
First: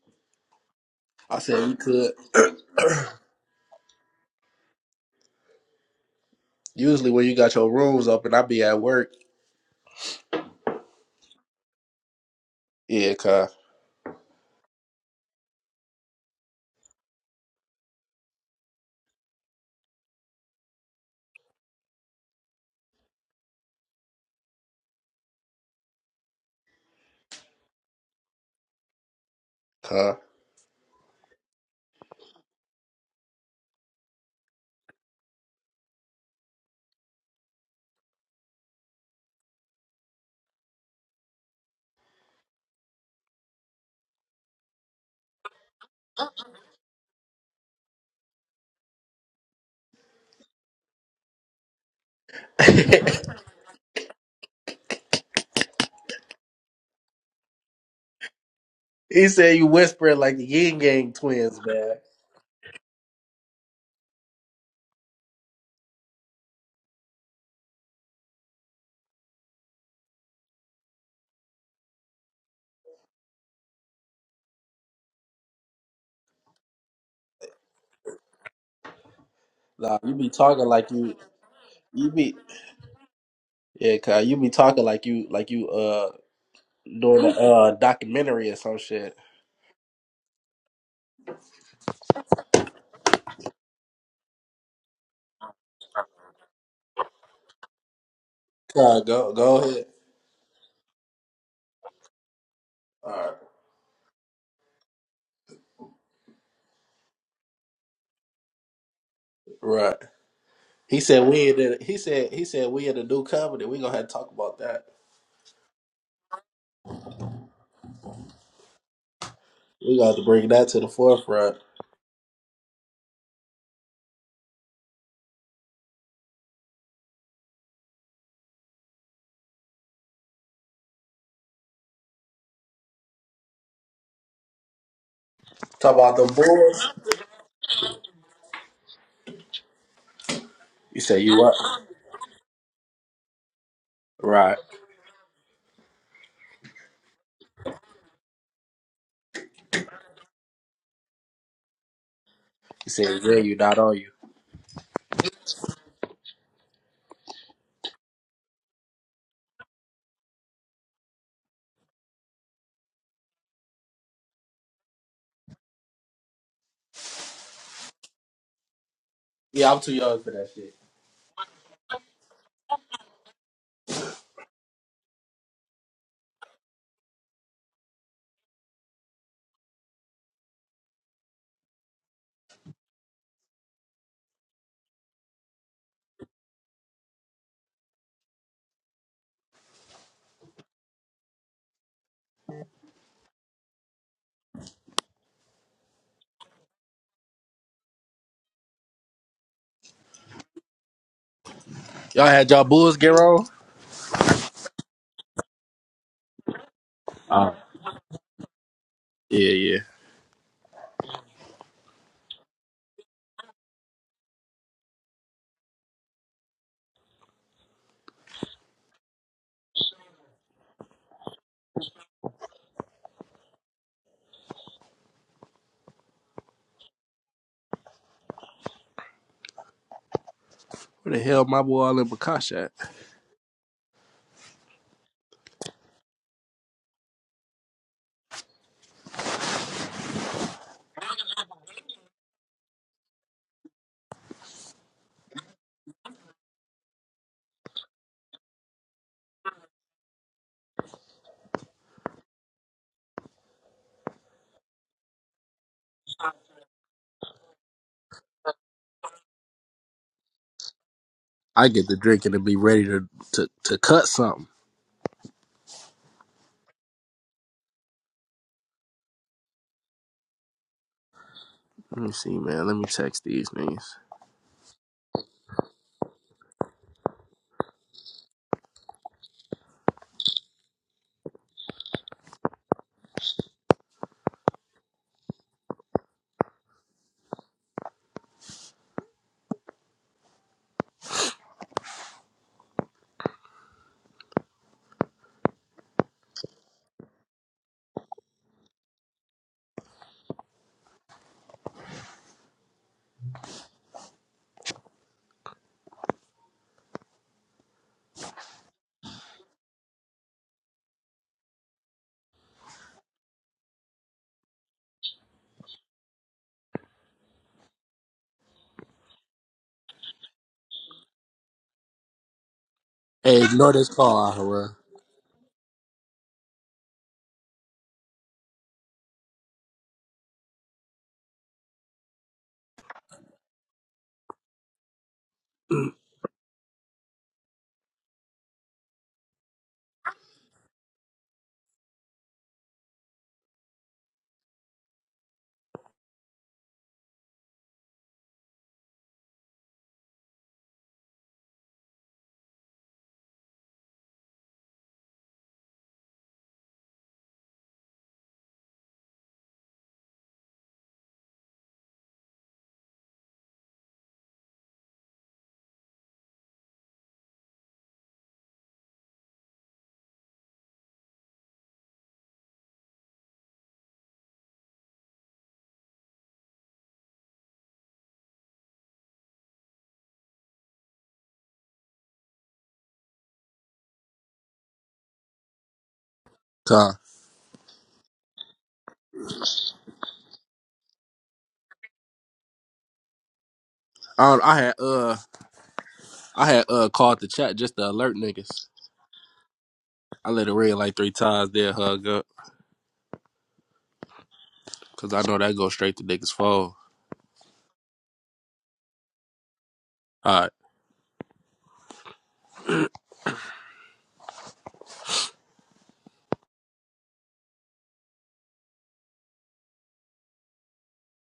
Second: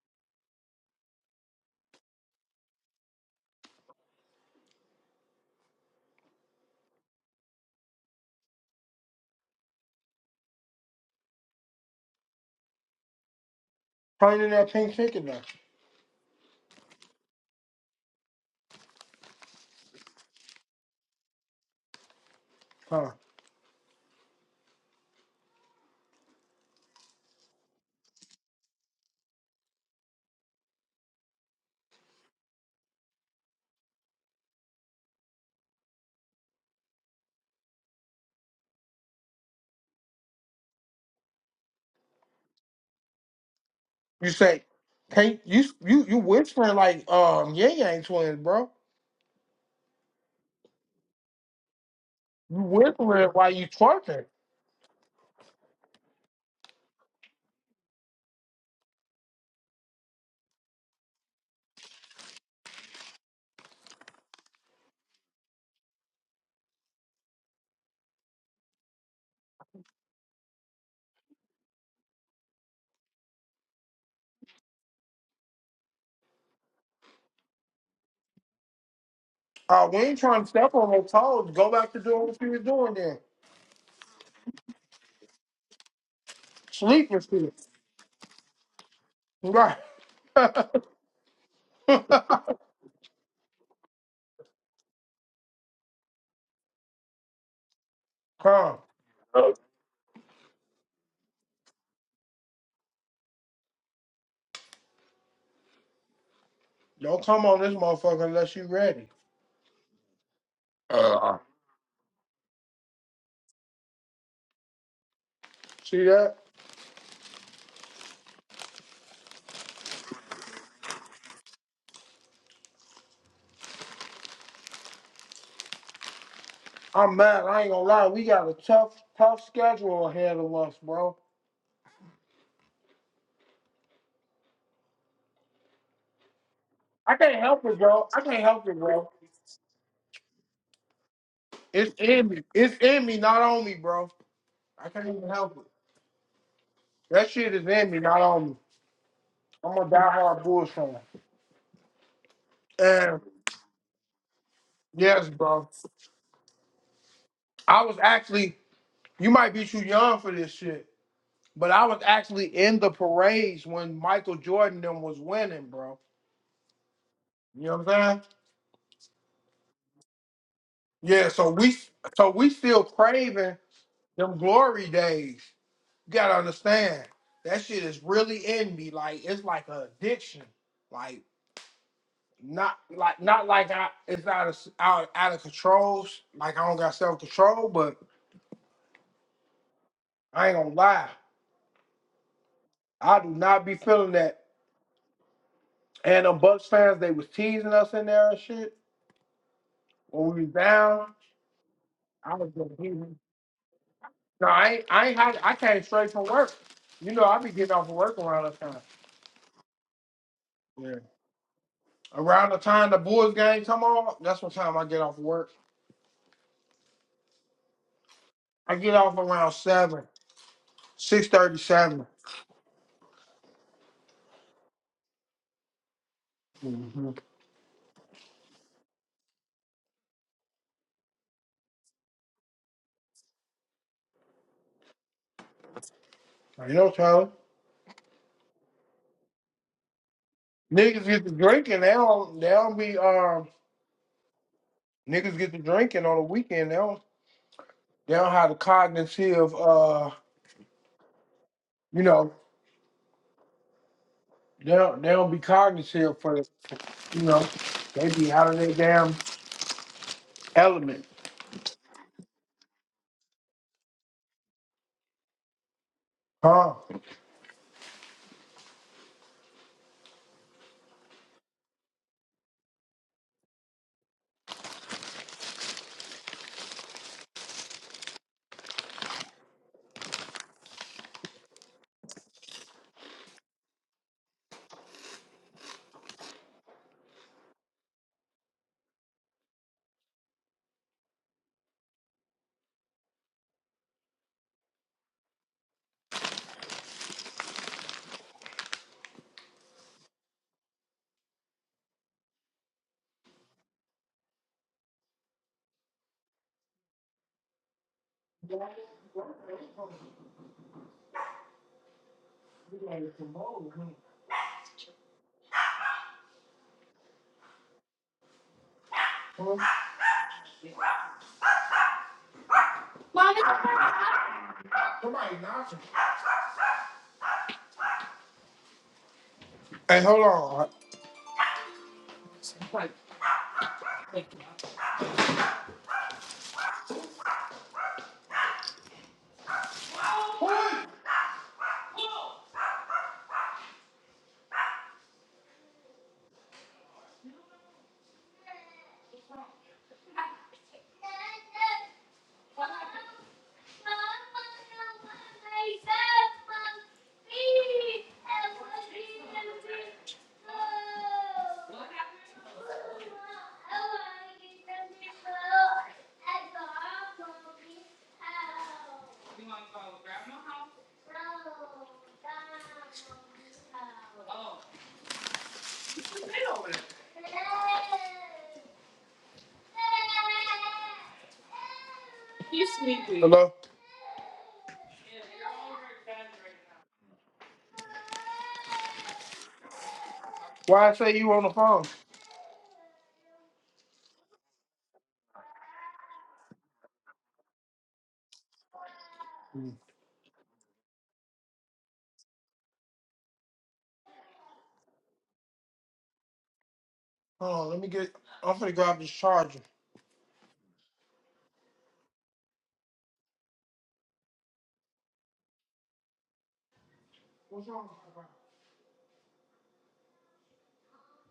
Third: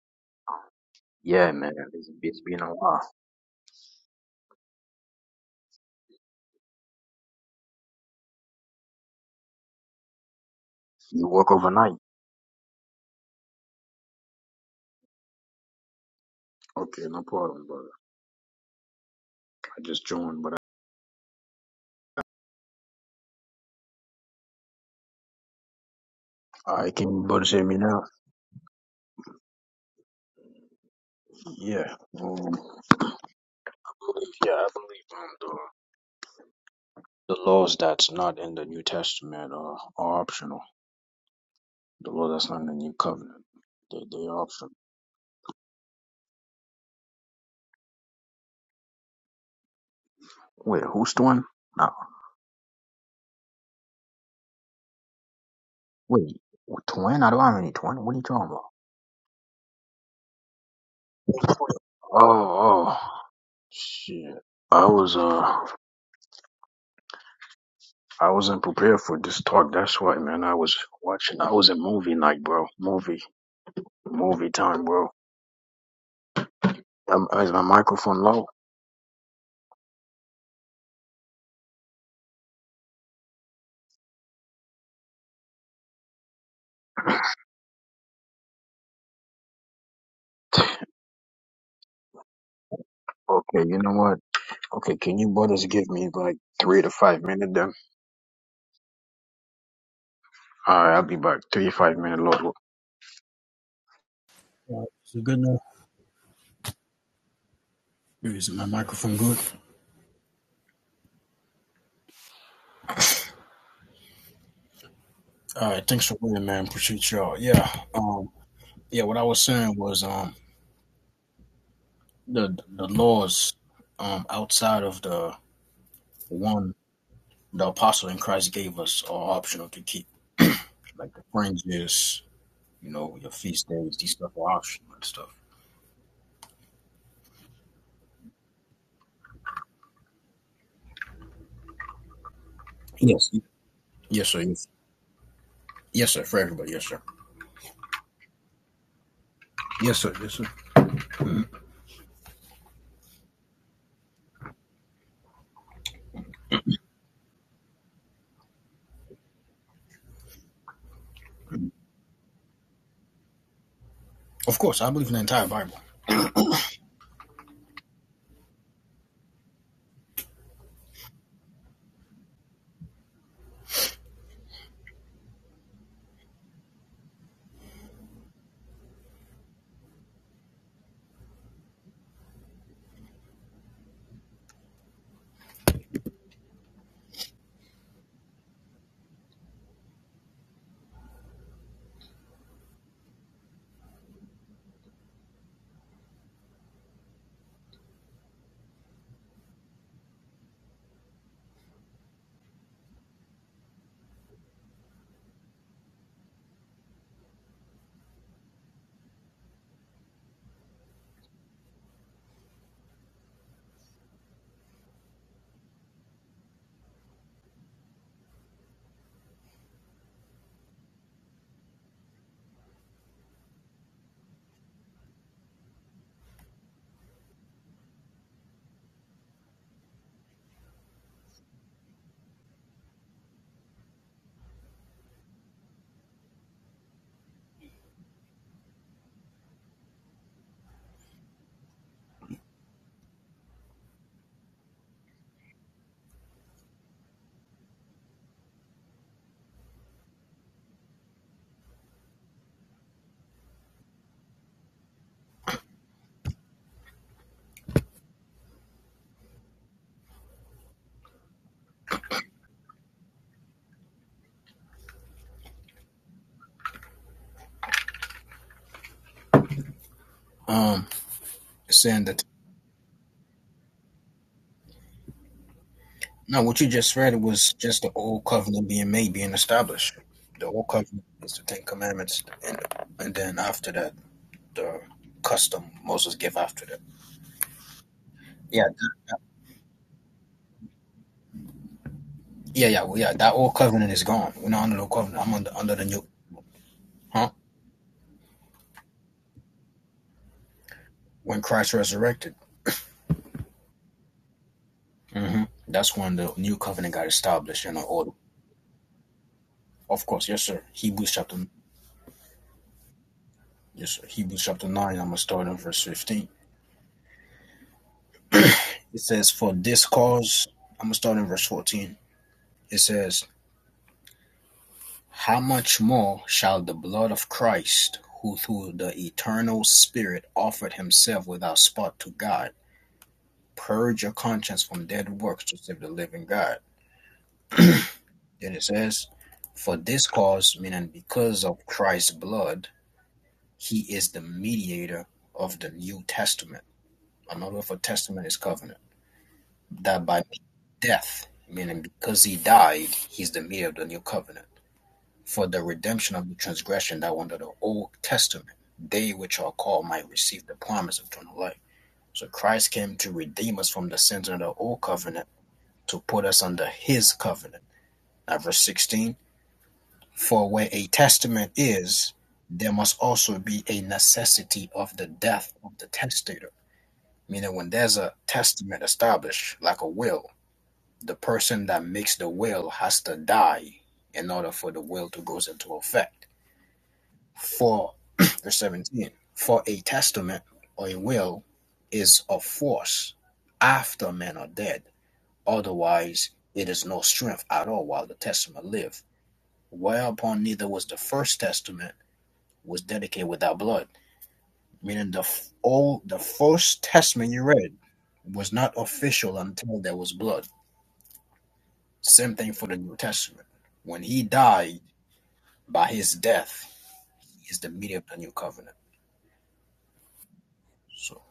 B: I
C: Yeah,
B: said
C: man,
B: we
C: it's, it's
B: could.
C: been a while.
B: *clears throat* Usually when you got your rooms open, I be at work.
C: You work overnight?
B: Yeah, cuz.
A: Turn in that pink ticket now.
C: Okay, no problem, brother. I just joined, but
A: Huh.
C: I, I can you to hear me now?
B: Cuz.
C: Yeah. Um, yeah, I believe um, the, the laws that's not in the New Testament are, are optional. The law that's not in the New Covenant, they, they
A: You
C: are
A: say,
C: optional.
A: can't you you you whispering like um Yang Yang twins, bro.
C: Wait, who's twin? No,
A: You
B: *laughs*
A: whispering while you twerking.
C: wait, twin? I don't have any twin. What are you talking about?
B: he said you whispering like the yin yang twins, man.
C: Oh, oh, shit. I was, uh, I wasn't prepared for this talk. That's why, man. I was watching. I was in movie night, bro. Movie, movie time, bro. Um, is my microphone low?
A: Uh
B: Nah,
A: we
B: you
A: ain't
B: be
A: trying to
B: talking
A: step on
B: like
A: no
B: you
A: toes. Go back to
B: you
A: doing
B: be
A: what you was doing then.
B: yeah, cuz you be talking like you like you uh
A: Sleeping
B: doing a
A: shit.
B: uh documentary or some shit.
A: Right. *laughs*
C: Okay, you know what? Okay, can you brothers give me like three to five minutes then?
A: Come.
B: Cuz go go ahead.
C: All right, I'll be back. Three to five minute load. All
B: Alright.
C: right, Is it good now?
A: Don't come on this motherfucker
C: Is
A: unless
C: my
A: you ready.
C: microphone good?
B: Right. right. He said
A: Uh,
B: we in the, he said he said we in the new covenant. We gonna have to talk about that.
C: All right,
A: see
C: thanks for
A: that?
C: waiting, man. Appreciate y'all. Yeah, um, yeah. What I was saying
B: We
C: was,
B: gonna have to
C: um,
B: bring that to the forefront.
C: the the laws, um, outside of the one
A: I'm mad. I
C: the
A: ain't gonna lie.
C: apostle in
A: We got
C: Christ
A: a
C: gave us
A: tough,
C: are
A: tough
C: optional to keep.
A: schedule ahead
C: *clears throat*
A: of us,
C: like
A: bro.
C: the fringes, you know, your feast days, these stuff are optional and stuff.
B: Talk about the boys.
A: I can't help it, bro. I can't help it, bro.
B: You say you what?
A: It's in me. It's in me,
C: Yes.
A: not on me, bro.
C: Yes, sir.
B: Right.
C: Yes.
A: I can't even help it.
C: Yes, sir. For everybody. Yes, sir.
A: That shit is in me, not on me. I'm a
C: Yes, sir. Yes,
A: diehard
C: sir.
A: Bulls fan.
B: You say
A: And
B: Yeah, you not on you.
A: yes, bro. I was actually. You might be too young for this shit, but I was actually in the parades when Michael
C: Of
A: Jordan
C: course, I
A: them
C: believe in
A: was
C: the entire
A: winning,
C: Bible.
A: bro. You know what I'm saying?
B: Yeah, I'm too young for that shit.
A: Yeah. So we, so we still craving. Them glory days. You gotta understand. That shit is really in me. Like it's like a addiction. Like not like not like I it's out of out, out of control. Like I don't got self control, but I ain't gonna lie. I do not be feeling that. And them Bucks fans, they was teasing us in there and shit when we was down.
B: Y'all
A: I was
B: had y'all
A: gonna
B: bulls
A: be
B: get rolled?
A: no, I ain't, I ain't had, I came straight from work. You know, I be
B: Uh,
A: getting off of work around that time.
B: yeah, yeah.
A: Around the time the boys game come on, that's what time I get off work. I get off around seven, six thirty, seven. Mm-hmm.
B: Where the hell my boy all in Bakash at?
A: You know, Tyler. Niggas get to drinking. They don't. They don't be. Um, niggas get to drinking on the weekend. They don't. They don't have the cognitive. Uh, you know, they don't. They don't be cognitive for. the- You know, they be out of their damn element.
B: I get to drinking and be ready to, to to cut something.
A: Huh?
C: Um, saying
B: Let me
C: that
B: see, man. Let me text these niggas.
C: now what you just read was just the old covenant being made, being established. The old covenant is the Ten Commandments, and, and then after that, the custom Moses gave after that. Yeah, that, yeah, yeah, well, yeah. That old covenant is gone. We're not under the old covenant. I'm under under the new huh? When Christ resurrected. hmm That's when the new covenant got established in the order. Of course, yes, sir. Hebrews chapter, yes, sir. Hebrews chapter 9, I'm going to start in verse 15. It says, For this cause, I'm going to start in verse 14. It says,
B: Hey, ignore this call, Ahura.
C: How much more shall the blood of Christ, who through the eternal
A: Hey, hold
C: Spirit
A: on.
C: offered himself without spot to God, purge your conscience from dead works to serve the living God? Then it says, For this cause, meaning because of Christ's blood, He is the mediator of the New Testament. Another word for testament is covenant. That by death, meaning because he died, he's the mediator of the new covenant. For the redemption of the transgression that were under the Old Testament, they which are called might receive the promise of eternal life. So Christ came to redeem us from the sins of the Old Covenant to put us under his covenant. Now, verse 16 For where a testament is, there must also be a necessity of the death of the testator. Meaning, when there's a testament established, like a will, the person that makes the
A: You
C: will has to
A: sleepy? Hello.
C: die in order for the will to goes into effect.
B: Con.
C: For *clears throat* verse 17, for a testament or
A: Why I
C: a
A: say you on
C: will
A: the phone?
C: is of force after
B: I,
C: men
B: don't-
C: are
B: I had
C: dead.
B: uh
C: Otherwise,
B: I had
C: it is
B: uh
C: no
B: called the
C: strength
B: chat
C: at
B: just
C: all
B: to
C: while the
B: alert
C: testament
B: niggas.
C: live.
B: I
C: Whereupon
B: let it
C: neither
B: ring
C: was
B: like
C: the
B: three
C: first
B: times, then
C: testament
B: hug up.
C: was dedicated without blood
B: Cause
C: meaning the
B: I know
C: f-
B: that go straight
C: all
B: to
C: the
B: niggas' phone.
C: first testament you
A: Hold on.
C: read
A: Let me get.
C: was
A: I'm gonna
C: not
A: grab this
C: official
A: charger.
C: until there was blood.
B: Alright.
C: Same thing for the New Testament. When he died by his death, he is the mediator of the new covenant. So,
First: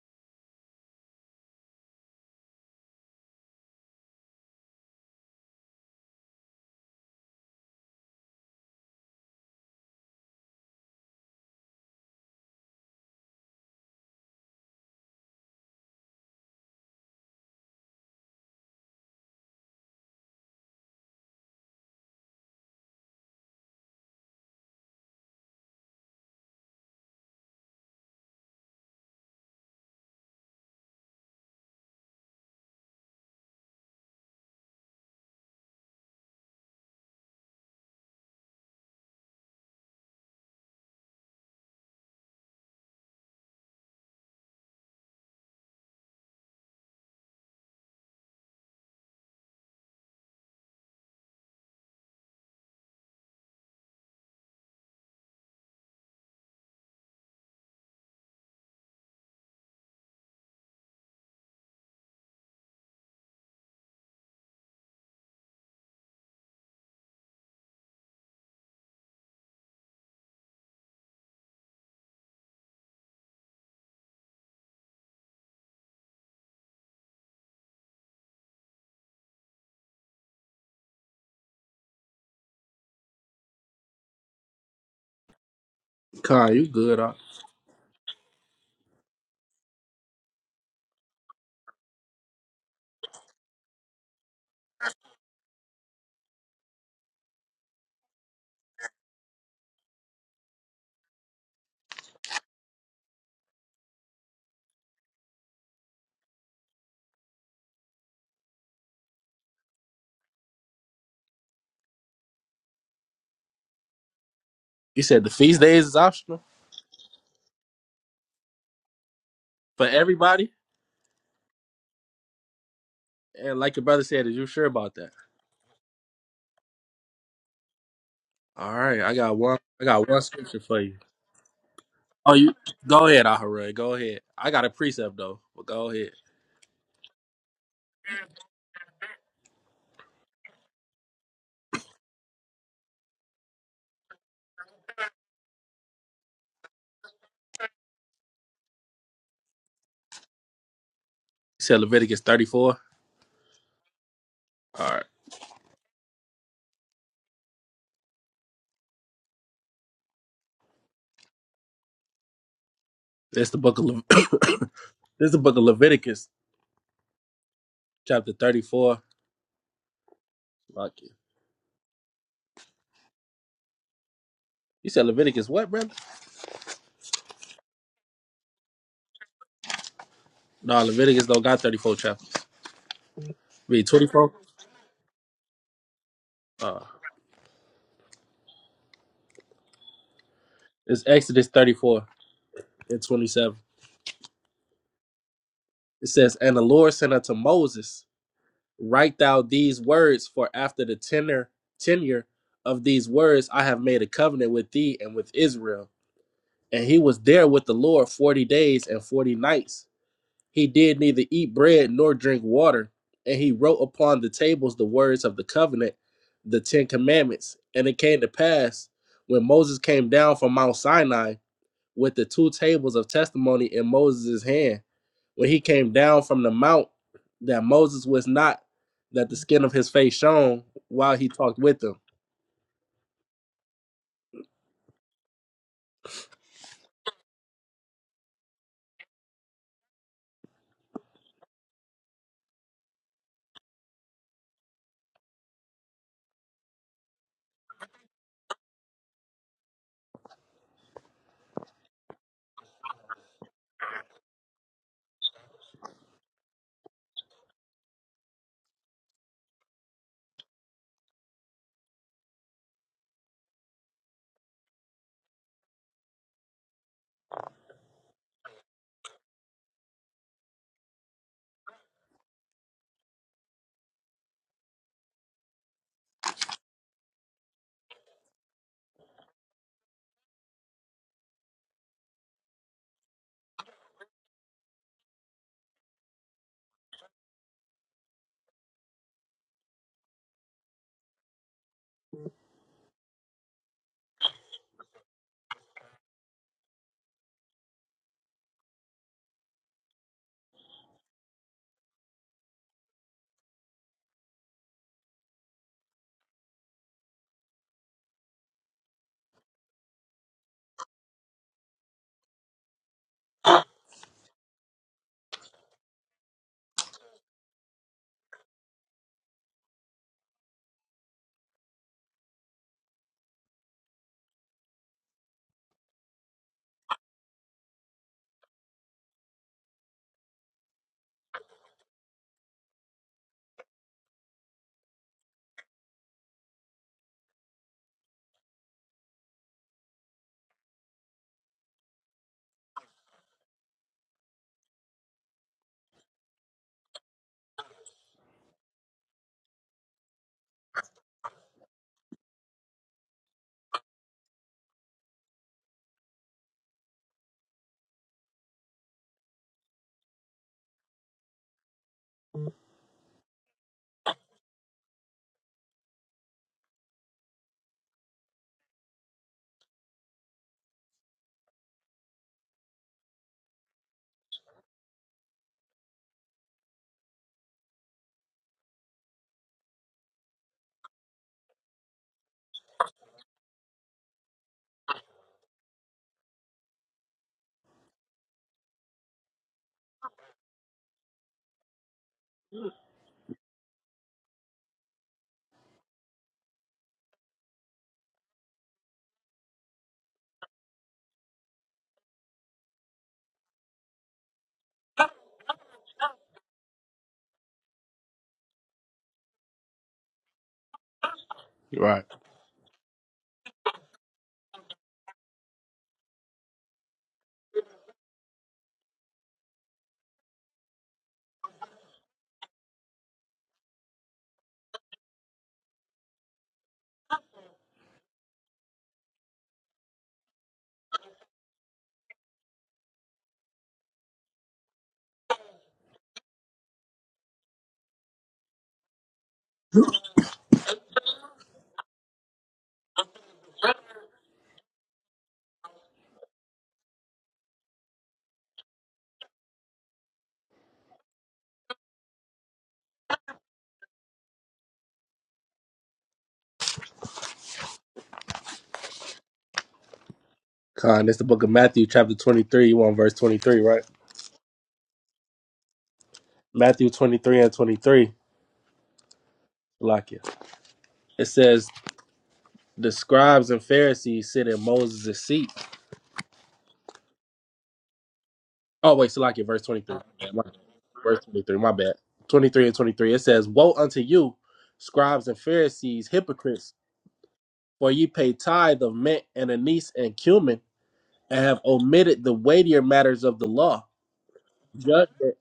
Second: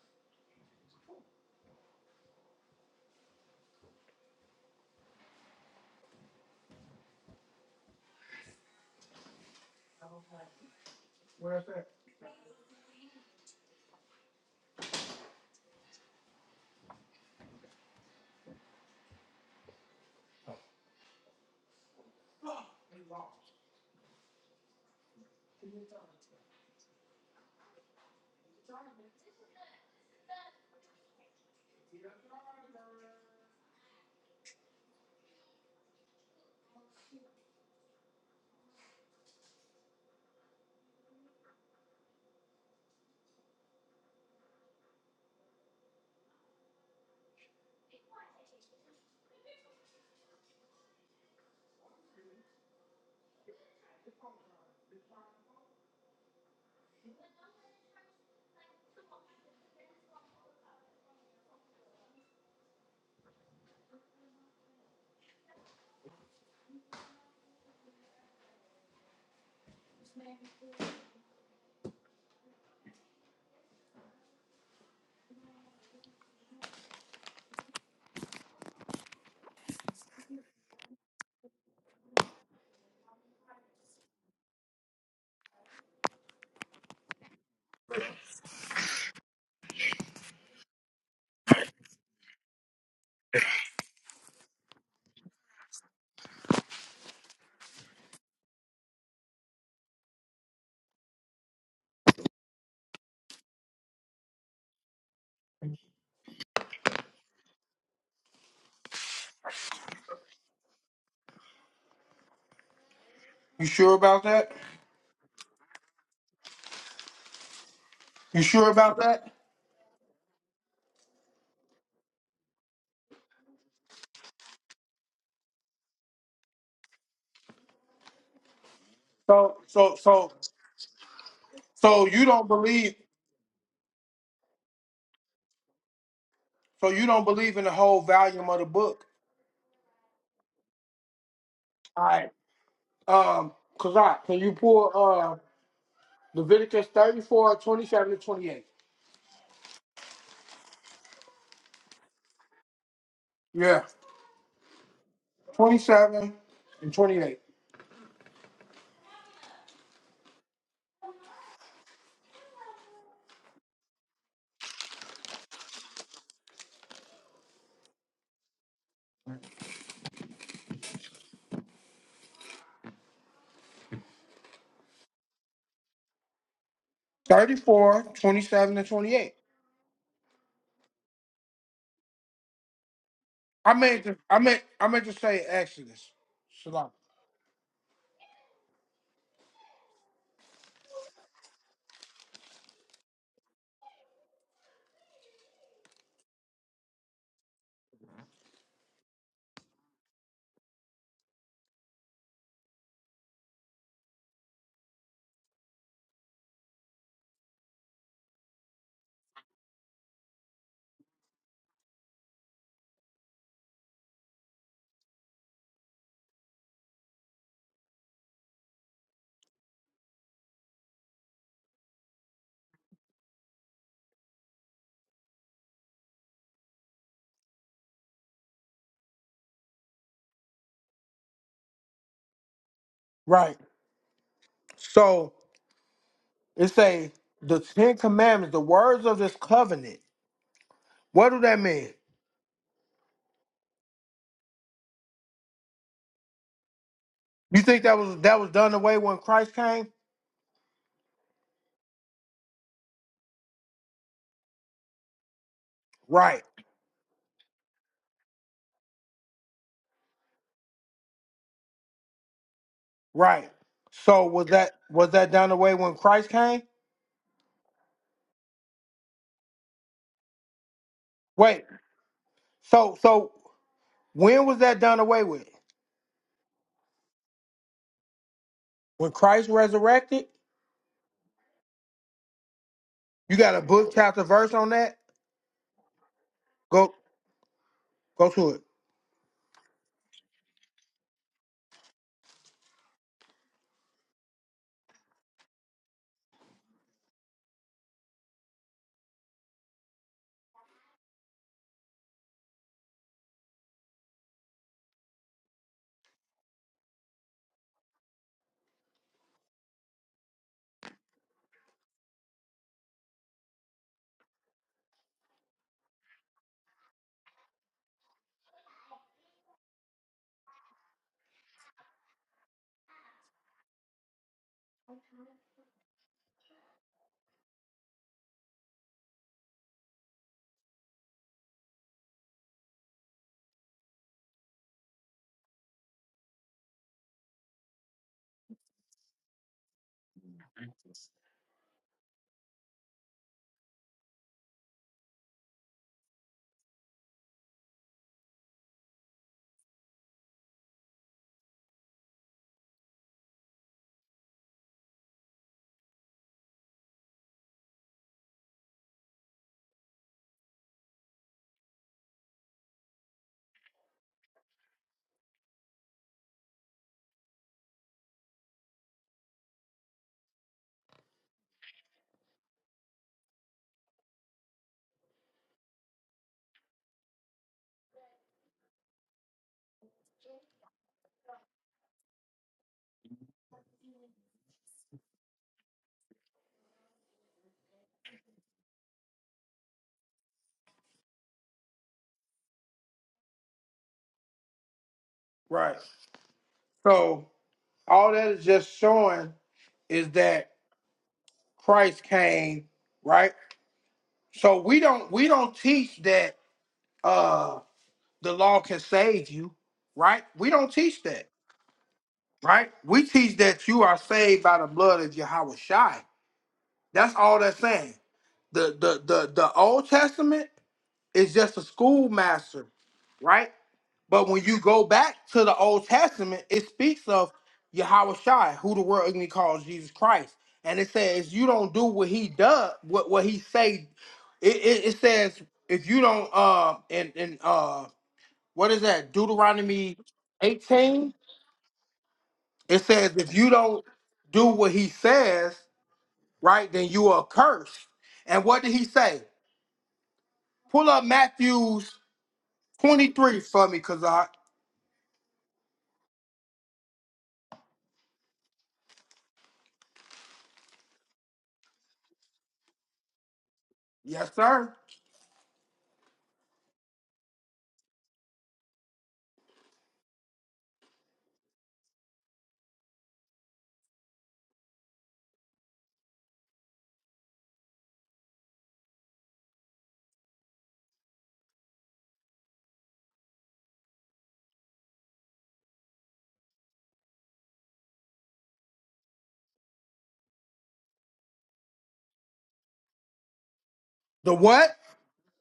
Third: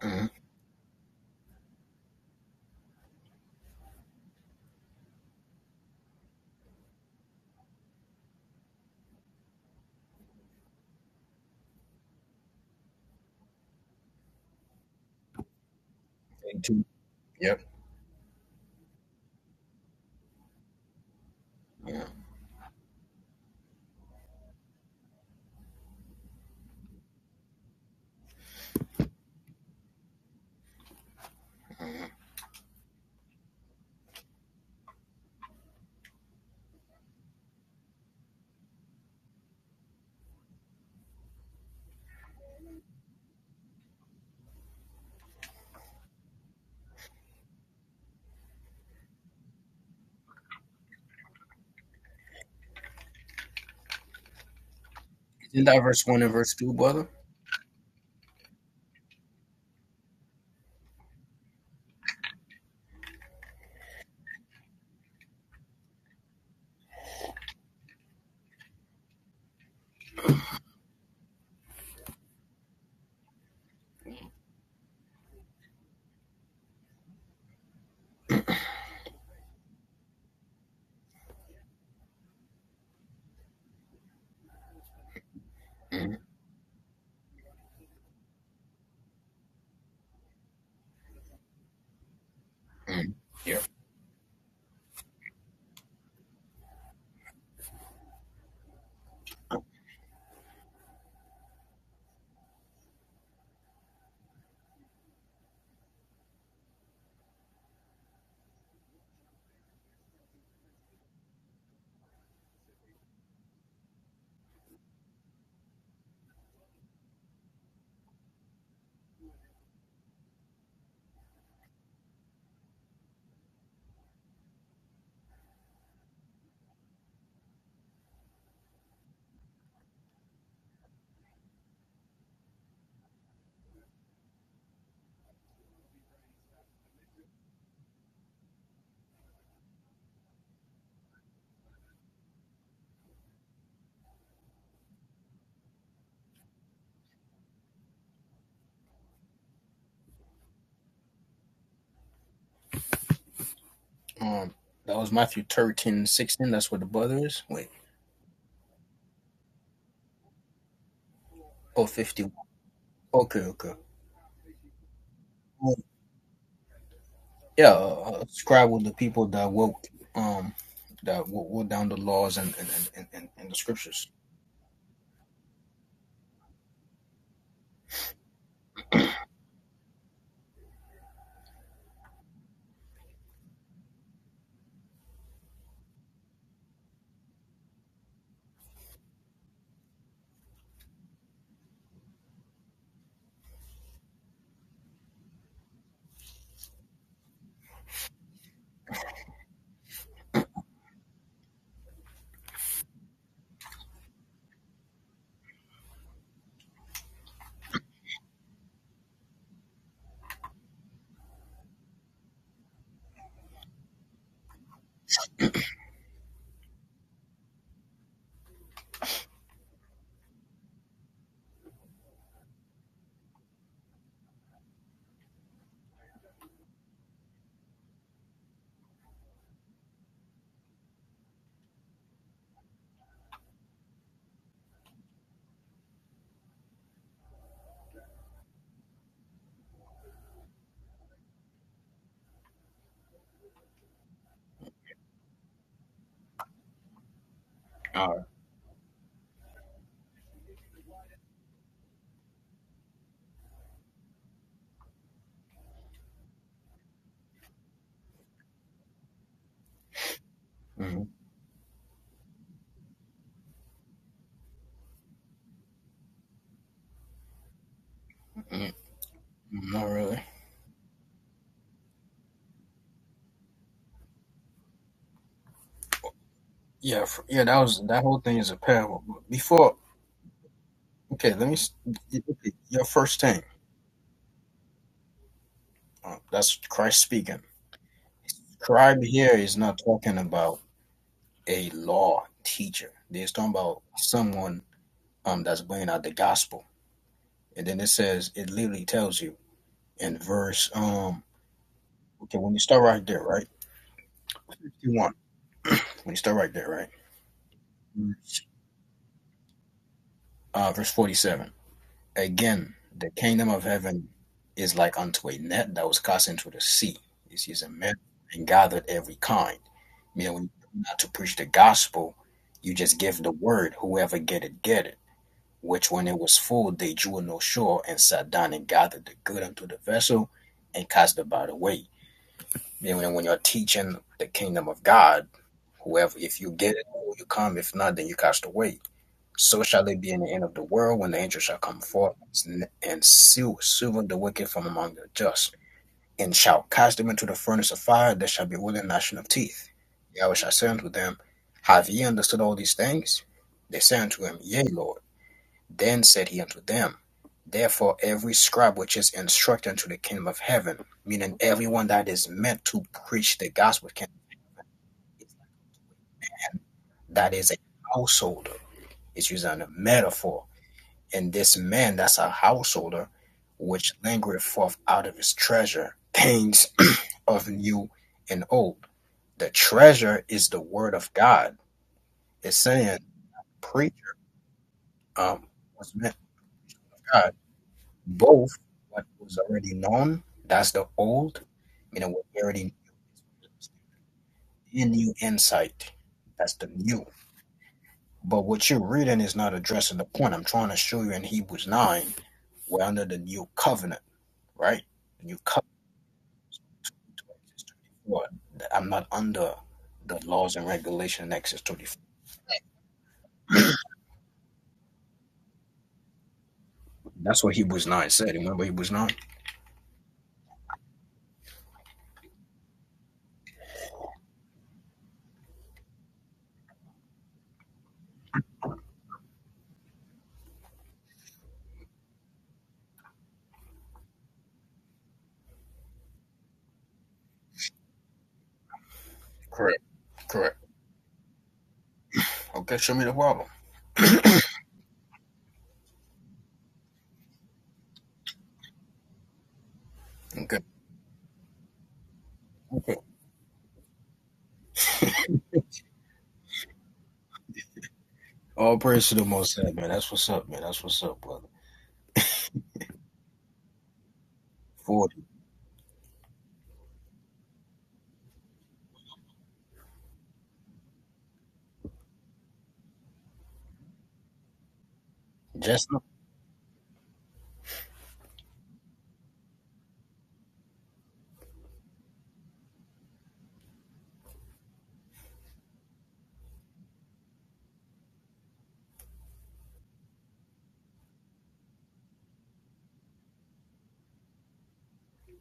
C: mhm.
A: Where's that?
C: two- yep. Yeah. Isn't that verse one and verse two, brother? hmm
B: Con, you good, huh?
C: Yeah.
A: You sure about that?
B: You said the feast days is optional
A: You sure about that?
B: for everybody? And like your brother said, is you sure about that? All right, I got
A: So
B: one. I
A: so
B: got one
A: so
B: scripture for you.
A: so you
B: Oh,
A: don't
B: you
A: believe
B: go ahead, Ahura. Go ahead. I got a precept though, but go ahead.
A: so you don't believe in the whole volume of the book. All right. Um cause I can you pull uh Leviticus thirty four twenty seven 27 to 28.
B: You said Leviticus thirty-four.
A: Yeah.
C: Um,
B: All
C: that
B: right,
C: was Matthew 13
A: 27
C: 16. That's what the
A: and
C: brother
A: 28.
C: is. Wait, oh, 51. Okay,
B: that's the
C: okay.
B: book of Le- *coughs* this the book of
C: Oh,
B: Leviticus,
C: yeah, uh,
B: chapter
C: scribe with the
B: thirty-four.
C: people that will um
B: Fuck you.
C: that will, will down the laws and and, and, and, and the scriptures.
B: You said Leviticus what, brother?
A: four, twenty seven, and 28.
B: No, Leviticus don't got thirty-four chapter.
A: I
B: Read
A: meant to
B: twenty-four.
A: I meant I meant to say Exodus.
B: Uh,
A: Shalom.
B: it's Exodus thirty-four and twenty-seven. It says, "And the Lord sent unto Moses." Write thou these words, for after the tenor tenure of these words I have made a covenant with thee and with Israel. And he was there with the Lord forty days and forty nights. He did neither eat bread nor drink water, and he wrote upon the tables the words of the covenant, the Ten Commandments. And it came to pass when Moses came down from Mount Sinai with the two tables of testimony in Moses' hand when he came down from the mount that Moses was not that the skin of his face shone while he talked with them.
A: Right. So it say the Ten Commandments, the words of this covenant. What do that mean? You think that
C: Uh,
A: was that was done away when Christ came? Right,
C: mm
A: right. So was that was that done away when Christ came?
C: mm, not really.
A: Wait. So so when was that done away with?
C: Yeah, f yeah. That was that whole thing is a parable.
A: When Christ
C: Before,
A: resurrected?
C: okay, let me. s- okay, Your first
A: You
C: thing.
A: got a book chapter verse on that?
C: Uh, that's
A: Go
C: Christ speaking.
A: go to it.
C: Scribe here is not talking about a law teacher. They're talking about someone um that's bringing out the gospel. And then it says it literally tells you in verse um okay when you start right there right. 51. We start right there, right? Uh, verse 47. Again, the kingdom of heaven is like unto a net that was cast into the sea. It's used in measure and gathered every kind. Meaning, when you come to preach the gospel, you just give the word. Whoever get it, get it. Which, when it was full, they drew no shore and sat down and gathered the good unto the vessel and cast the bad away. Meaning, when you're teaching the kingdom of God, whoever, if you get it, you come. If not, then you cast away. So shall it be in the end of the world when the angels shall come forth and seal, seal the wicked from among the just, and shall cast them into the furnace of fire There shall be with a gnashing of teeth. Yahweh shall say unto them, Have ye understood all these things? They said unto him, Yea, Lord. Then said he unto them, Therefore every scribe which is instructed unto the kingdom of heaven, meaning everyone that is meant to preach the gospel, that is a householder. It's using a metaphor And this man that's a householder, which lingereth forth out of his treasure, things *clears throat* of new and old. The treasure is the word of God. It's saying preacher um was meant God. Both what was already known, that's the old, You know, what we already knew, and new
A: Right.
C: insight. That's the new.
A: So all that
C: But
A: is just
C: what you're reading
A: showing
C: is not addressing the
A: is
C: point I'm
A: that
C: trying to show you in Hebrews
A: Christ
C: 9.
A: came,
C: We're under the
A: right?
C: new covenant,
A: So we
C: right?
A: don't we
C: The new
A: don't
C: covenant.
A: teach that uh
C: what
A: the law can
C: I'm not
A: save
C: under
A: you,
C: the
A: right? We
C: laws and
A: don't teach
C: regulation
A: that.
C: in Exodus 24.
B: Right.
A: right? We teach that you are saved by the blood of Jehovah Shai. That's all
C: That's what
A: that's
C: Hebrews
A: saying.
C: 9 said. Remember
A: The
C: Hebrews
A: the
C: 9?
A: the the Old Testament is just a schoolmaster, right? But when you go back to the Old Testament, it speaks of Yahweh Shai, who the world ignorantly calls Jesus Christ. And it says, you don't do what he does, what, what he say. It, it, it says, if you don't, uh, and, and uh, what is that?
C: Correct.
A: Deuteronomy
C: Correct.
A: 18?
C: Okay,
A: It
C: show me the
A: says if
C: problem.
A: you don't do what he says, right, then you are cursed. And what did he say?
C: Okay.
A: Pull up Matthew's
C: Okay.
A: 23 for me, cause I
C: All praise to the most high, man. That's what's up, man. That's what's
B: Con, it's
C: up,
B: the book
C: brother.
B: of Matthew, chapter 23. You want verse 23, right?
A: yes, sir.
C: 40.
B: Matthew 23 and 23. Salakia. It It says, The scribes and Pharisees sit in Moses' seat.
C: Just
B: Oh, wait, so Salakia, verse 23. Verse 23, my bad. 23 and 23. It says, Woe unto you, scribes and Pharisees, hypocrites! For ye pay tithe of mint and anise and cumin, and have omitted the weightier matters of the law.
A: The what?
B: Judgment,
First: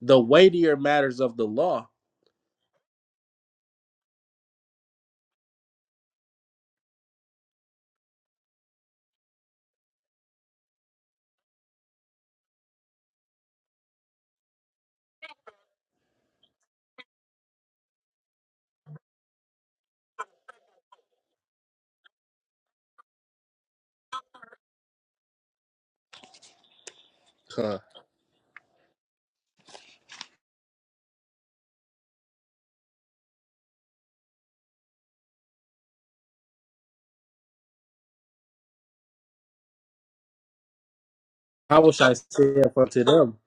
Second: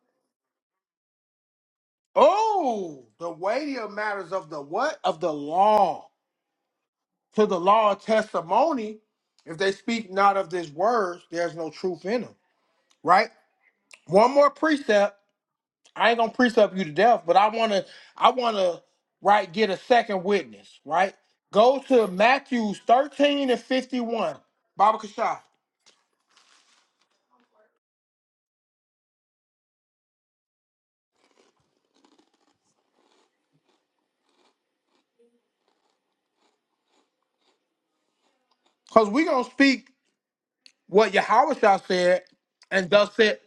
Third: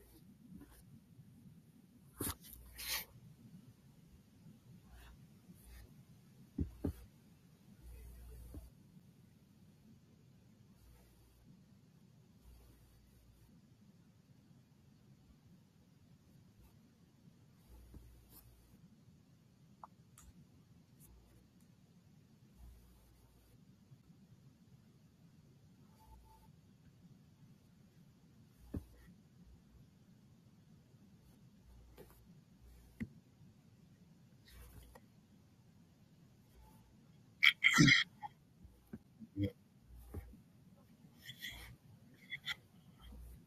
B: the weightier matters of the law.
A: Oh, the weightier matters of the what? Of the law. To the law of testimony, if they speak not of this word, there's no truth in them. Right? One more precept. I ain't gonna precept you to death, but I wanna, I wanna, right, get a second witness, right? Go to Matthew 13 and 51, Baba Kashah.
B: Huh.
A: Cause we gonna speak what Yahweh
B: How wish I
A: said,
B: saith
A: and
B: unto
A: thus
B: them?
A: said,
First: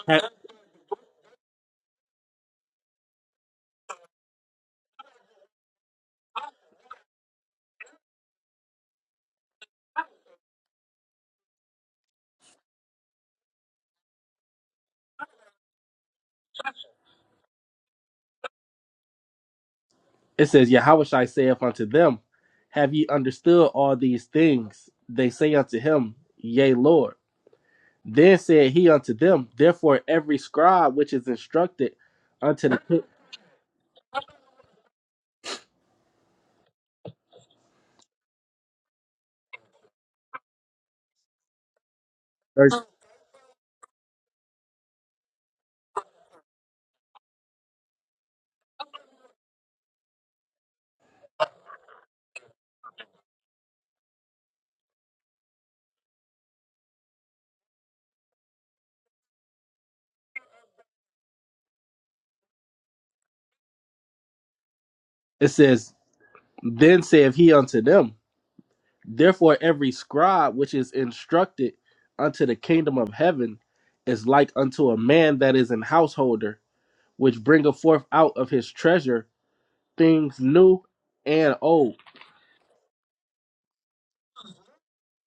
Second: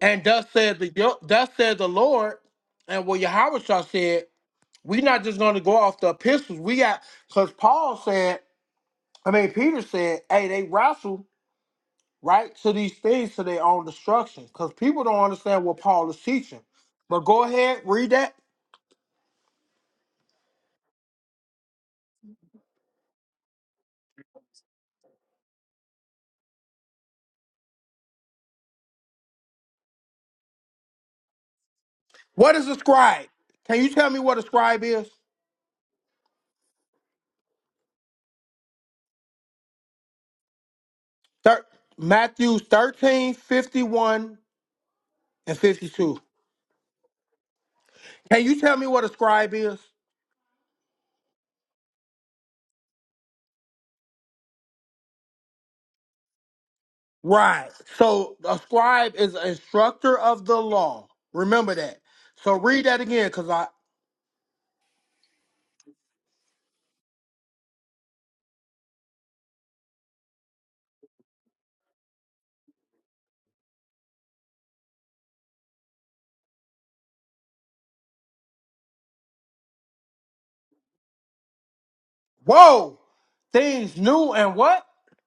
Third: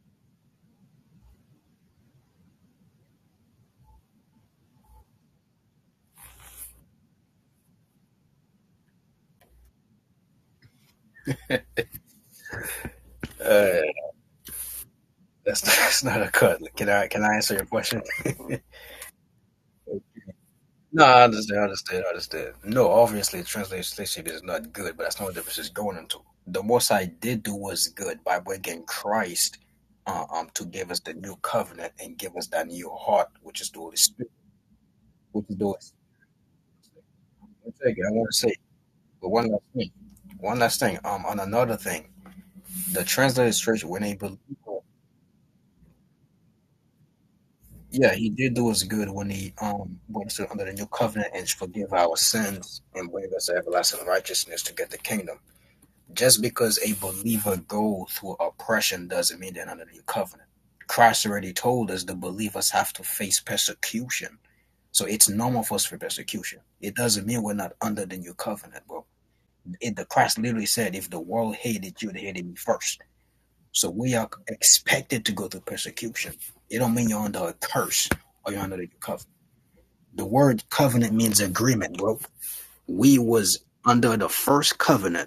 A: and
B: Ha-
A: thus said the thus said the Lord, and what Yahweh said, we not just gonna go off the epistles. We got cause Paul said, I mean Peter said, hey, they wrestle right, to these things to their
C: uh
A: own destruction. Because people don't
C: that's
A: understand what
C: that's
A: Paul is
C: not a cut.
A: teaching.
C: Can I
A: But
C: can I
A: go
C: answer your
A: ahead,
C: question?
A: read that.
C: *laughs*
B: It says, Yeah, how
C: No,
B: wish
C: I
B: I
C: understand,
B: saith
C: I
B: unto
C: understand, I
B: them?
C: understand. No,
B: Have ye
C: obviously,
B: understood all these
C: translation is not
B: things?
C: good, but that's not
B: They
C: what the
B: say
C: verse is
B: unto
C: going
B: him,
C: into. The
B: Yea,
C: Most I
B: Lord.
C: did do was good
B: Then
C: by
B: said
C: bringing
B: he unto them,
C: Christ
B: Therefore
C: uh,
B: every
C: um, to give
B: scribe
C: us the
B: which is
C: new covenant
B: instructed
C: and give us
A: What
C: that
B: unto
A: is a
C: new
B: the
A: scribe?
C: heart, which is the
A: Can you
C: Holy
A: tell me
C: Spirit,
A: what a scribe is?
C: which is the Holy Spirit. I want to say, but one last thing. One last thing. Um, on
A: Thir-
C: another thing,
A: Matthew
C: the
A: 13
C: translated
A: fifty
C: church when they
A: one
C: believe,
A: and 52.
C: yeah, he
A: Can
C: did
A: you
C: do
A: tell
C: us
A: me what a
C: good when he
A: scribe is?
C: um brought us under the new covenant and forgive our sins and bring us to everlasting righteousness to get the kingdom Just because a believer
A: Right.
C: go through
A: So a
C: oppression
A: scribe is
C: doesn't
A: an
C: mean they're under the new
A: instructor of
C: covenant.
A: the law.
C: Christ already
A: Remember
C: told
A: that.
C: us the
A: So
C: believers
A: read
C: have
A: that
C: to
A: again,
C: face
A: because I
C: persecution. So it's
B: it
C: normal for us
B: says,
C: for persecution. It
B: Then
C: doesn't
B: saith
C: mean
B: he
C: we're not
B: unto
C: under
B: them.
C: the new covenant, bro.
B: Therefore, every
C: It, the Christ
B: scribe
C: literally
B: which is
C: said, if the world
B: instructed
C: hated you, they
B: unto
C: hated
B: the
C: me
B: kingdom
C: first.
B: of heaven
C: So we
B: is
C: are
B: like unto a
C: expected to
B: man
C: go
B: that
C: through
B: is an
C: persecution.
B: householder,
C: It don't mean you're under
B: which
C: a
B: bringeth forth
C: curse
B: out of
C: or you're
B: his
C: under the new
B: treasure
C: covenant. The
B: things
C: word
B: new
C: covenant means
B: and old
C: agreement, bro.
A: whoa!
C: We was
A: Things
C: under the
A: new and
C: first
A: what?
C: covenant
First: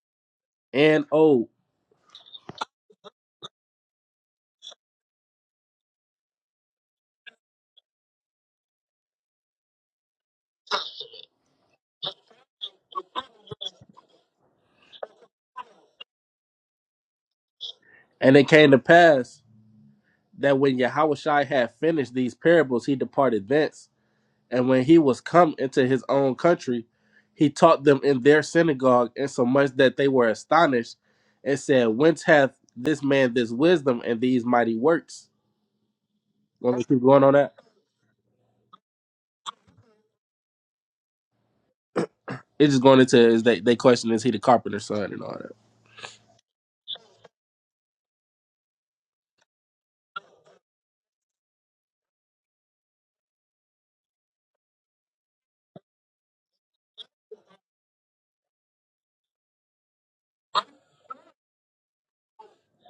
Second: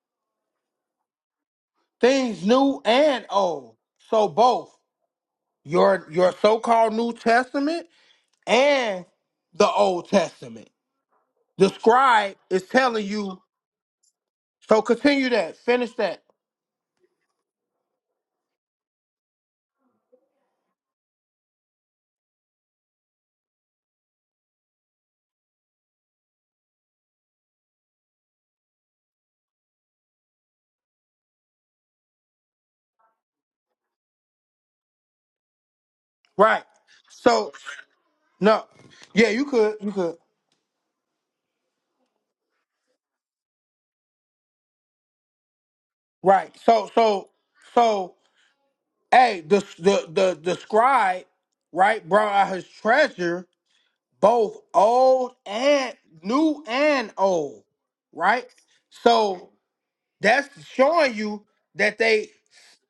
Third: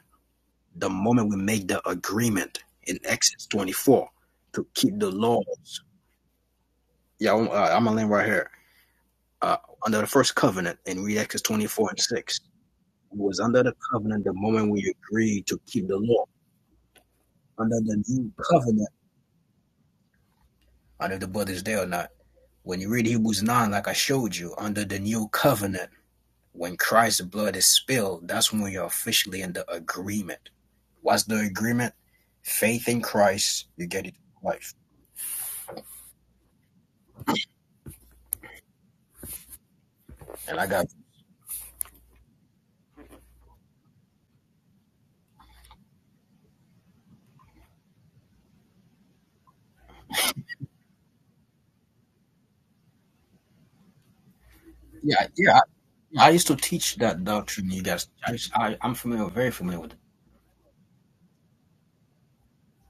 C: the
B: and
C: moment we
B: old.
C: make the
A: Things
C: agreement
A: new
C: in
A: and
C: Exodus
A: old.
C: 24
A: So
C: to
A: both.
C: keep the laws.
A: your your so-called New
C: Yeah, I'm, uh, I'm
A: Testament
C: gonna land right here.
A: and
C: Uh,
A: the
C: under the
A: Old
C: first
A: Testament.
C: covenant in read Exodus
A: The
C: 24 and
A: scribe
C: 6.
A: is telling
C: It was
A: you.
C: under the covenant the moment
A: So
C: we
A: continue
C: agreed
A: that.
C: to keep
A: Finish
C: the
A: that.
C: law. Under the new
B: And it came to
C: covenant,
B: pass that when
C: I don't know if the
B: Yahushai
C: brother's
B: had
C: there or not.
B: finished these
C: When
B: parables,
C: you
B: he
C: read Hebrews
B: departed
C: 9, like
B: thence.
C: I showed you,
B: And
C: under
B: when
C: the
B: he was
C: new
B: come into
C: covenant,
B: his own
C: when
B: country,
C: Christ's
B: he
C: blood is
B: taught them in
C: spilled,
B: their
C: that's when you're
B: synagogue,
C: officially in the
B: insomuch that they were
C: agreement.
B: astonished
C: What's the
B: and said,
C: agreement?
B: Whence hath
C: Faith in
B: this man this
C: Christ, you
B: wisdom
C: get it
B: and these
C: life.
B: mighty works?
A: Right.
B: Gonna keep going on
A: So
B: that.
A: no. Yeah, you could. You could.
C: And I got
B: It's just going into is they they question is he the carpenter's son and all that.
A: Right. So so so hey, the the the, the scribe, right, brought out his treasure, both
C: yeah,
A: old
C: yeah,
A: and
C: I used to
A: new
C: teach
A: and
C: that
A: old.
C: doctrine. You guys, I,
A: Right?
C: I, I'm familiar,
A: So
C: very familiar with it.
A: That's showing you that they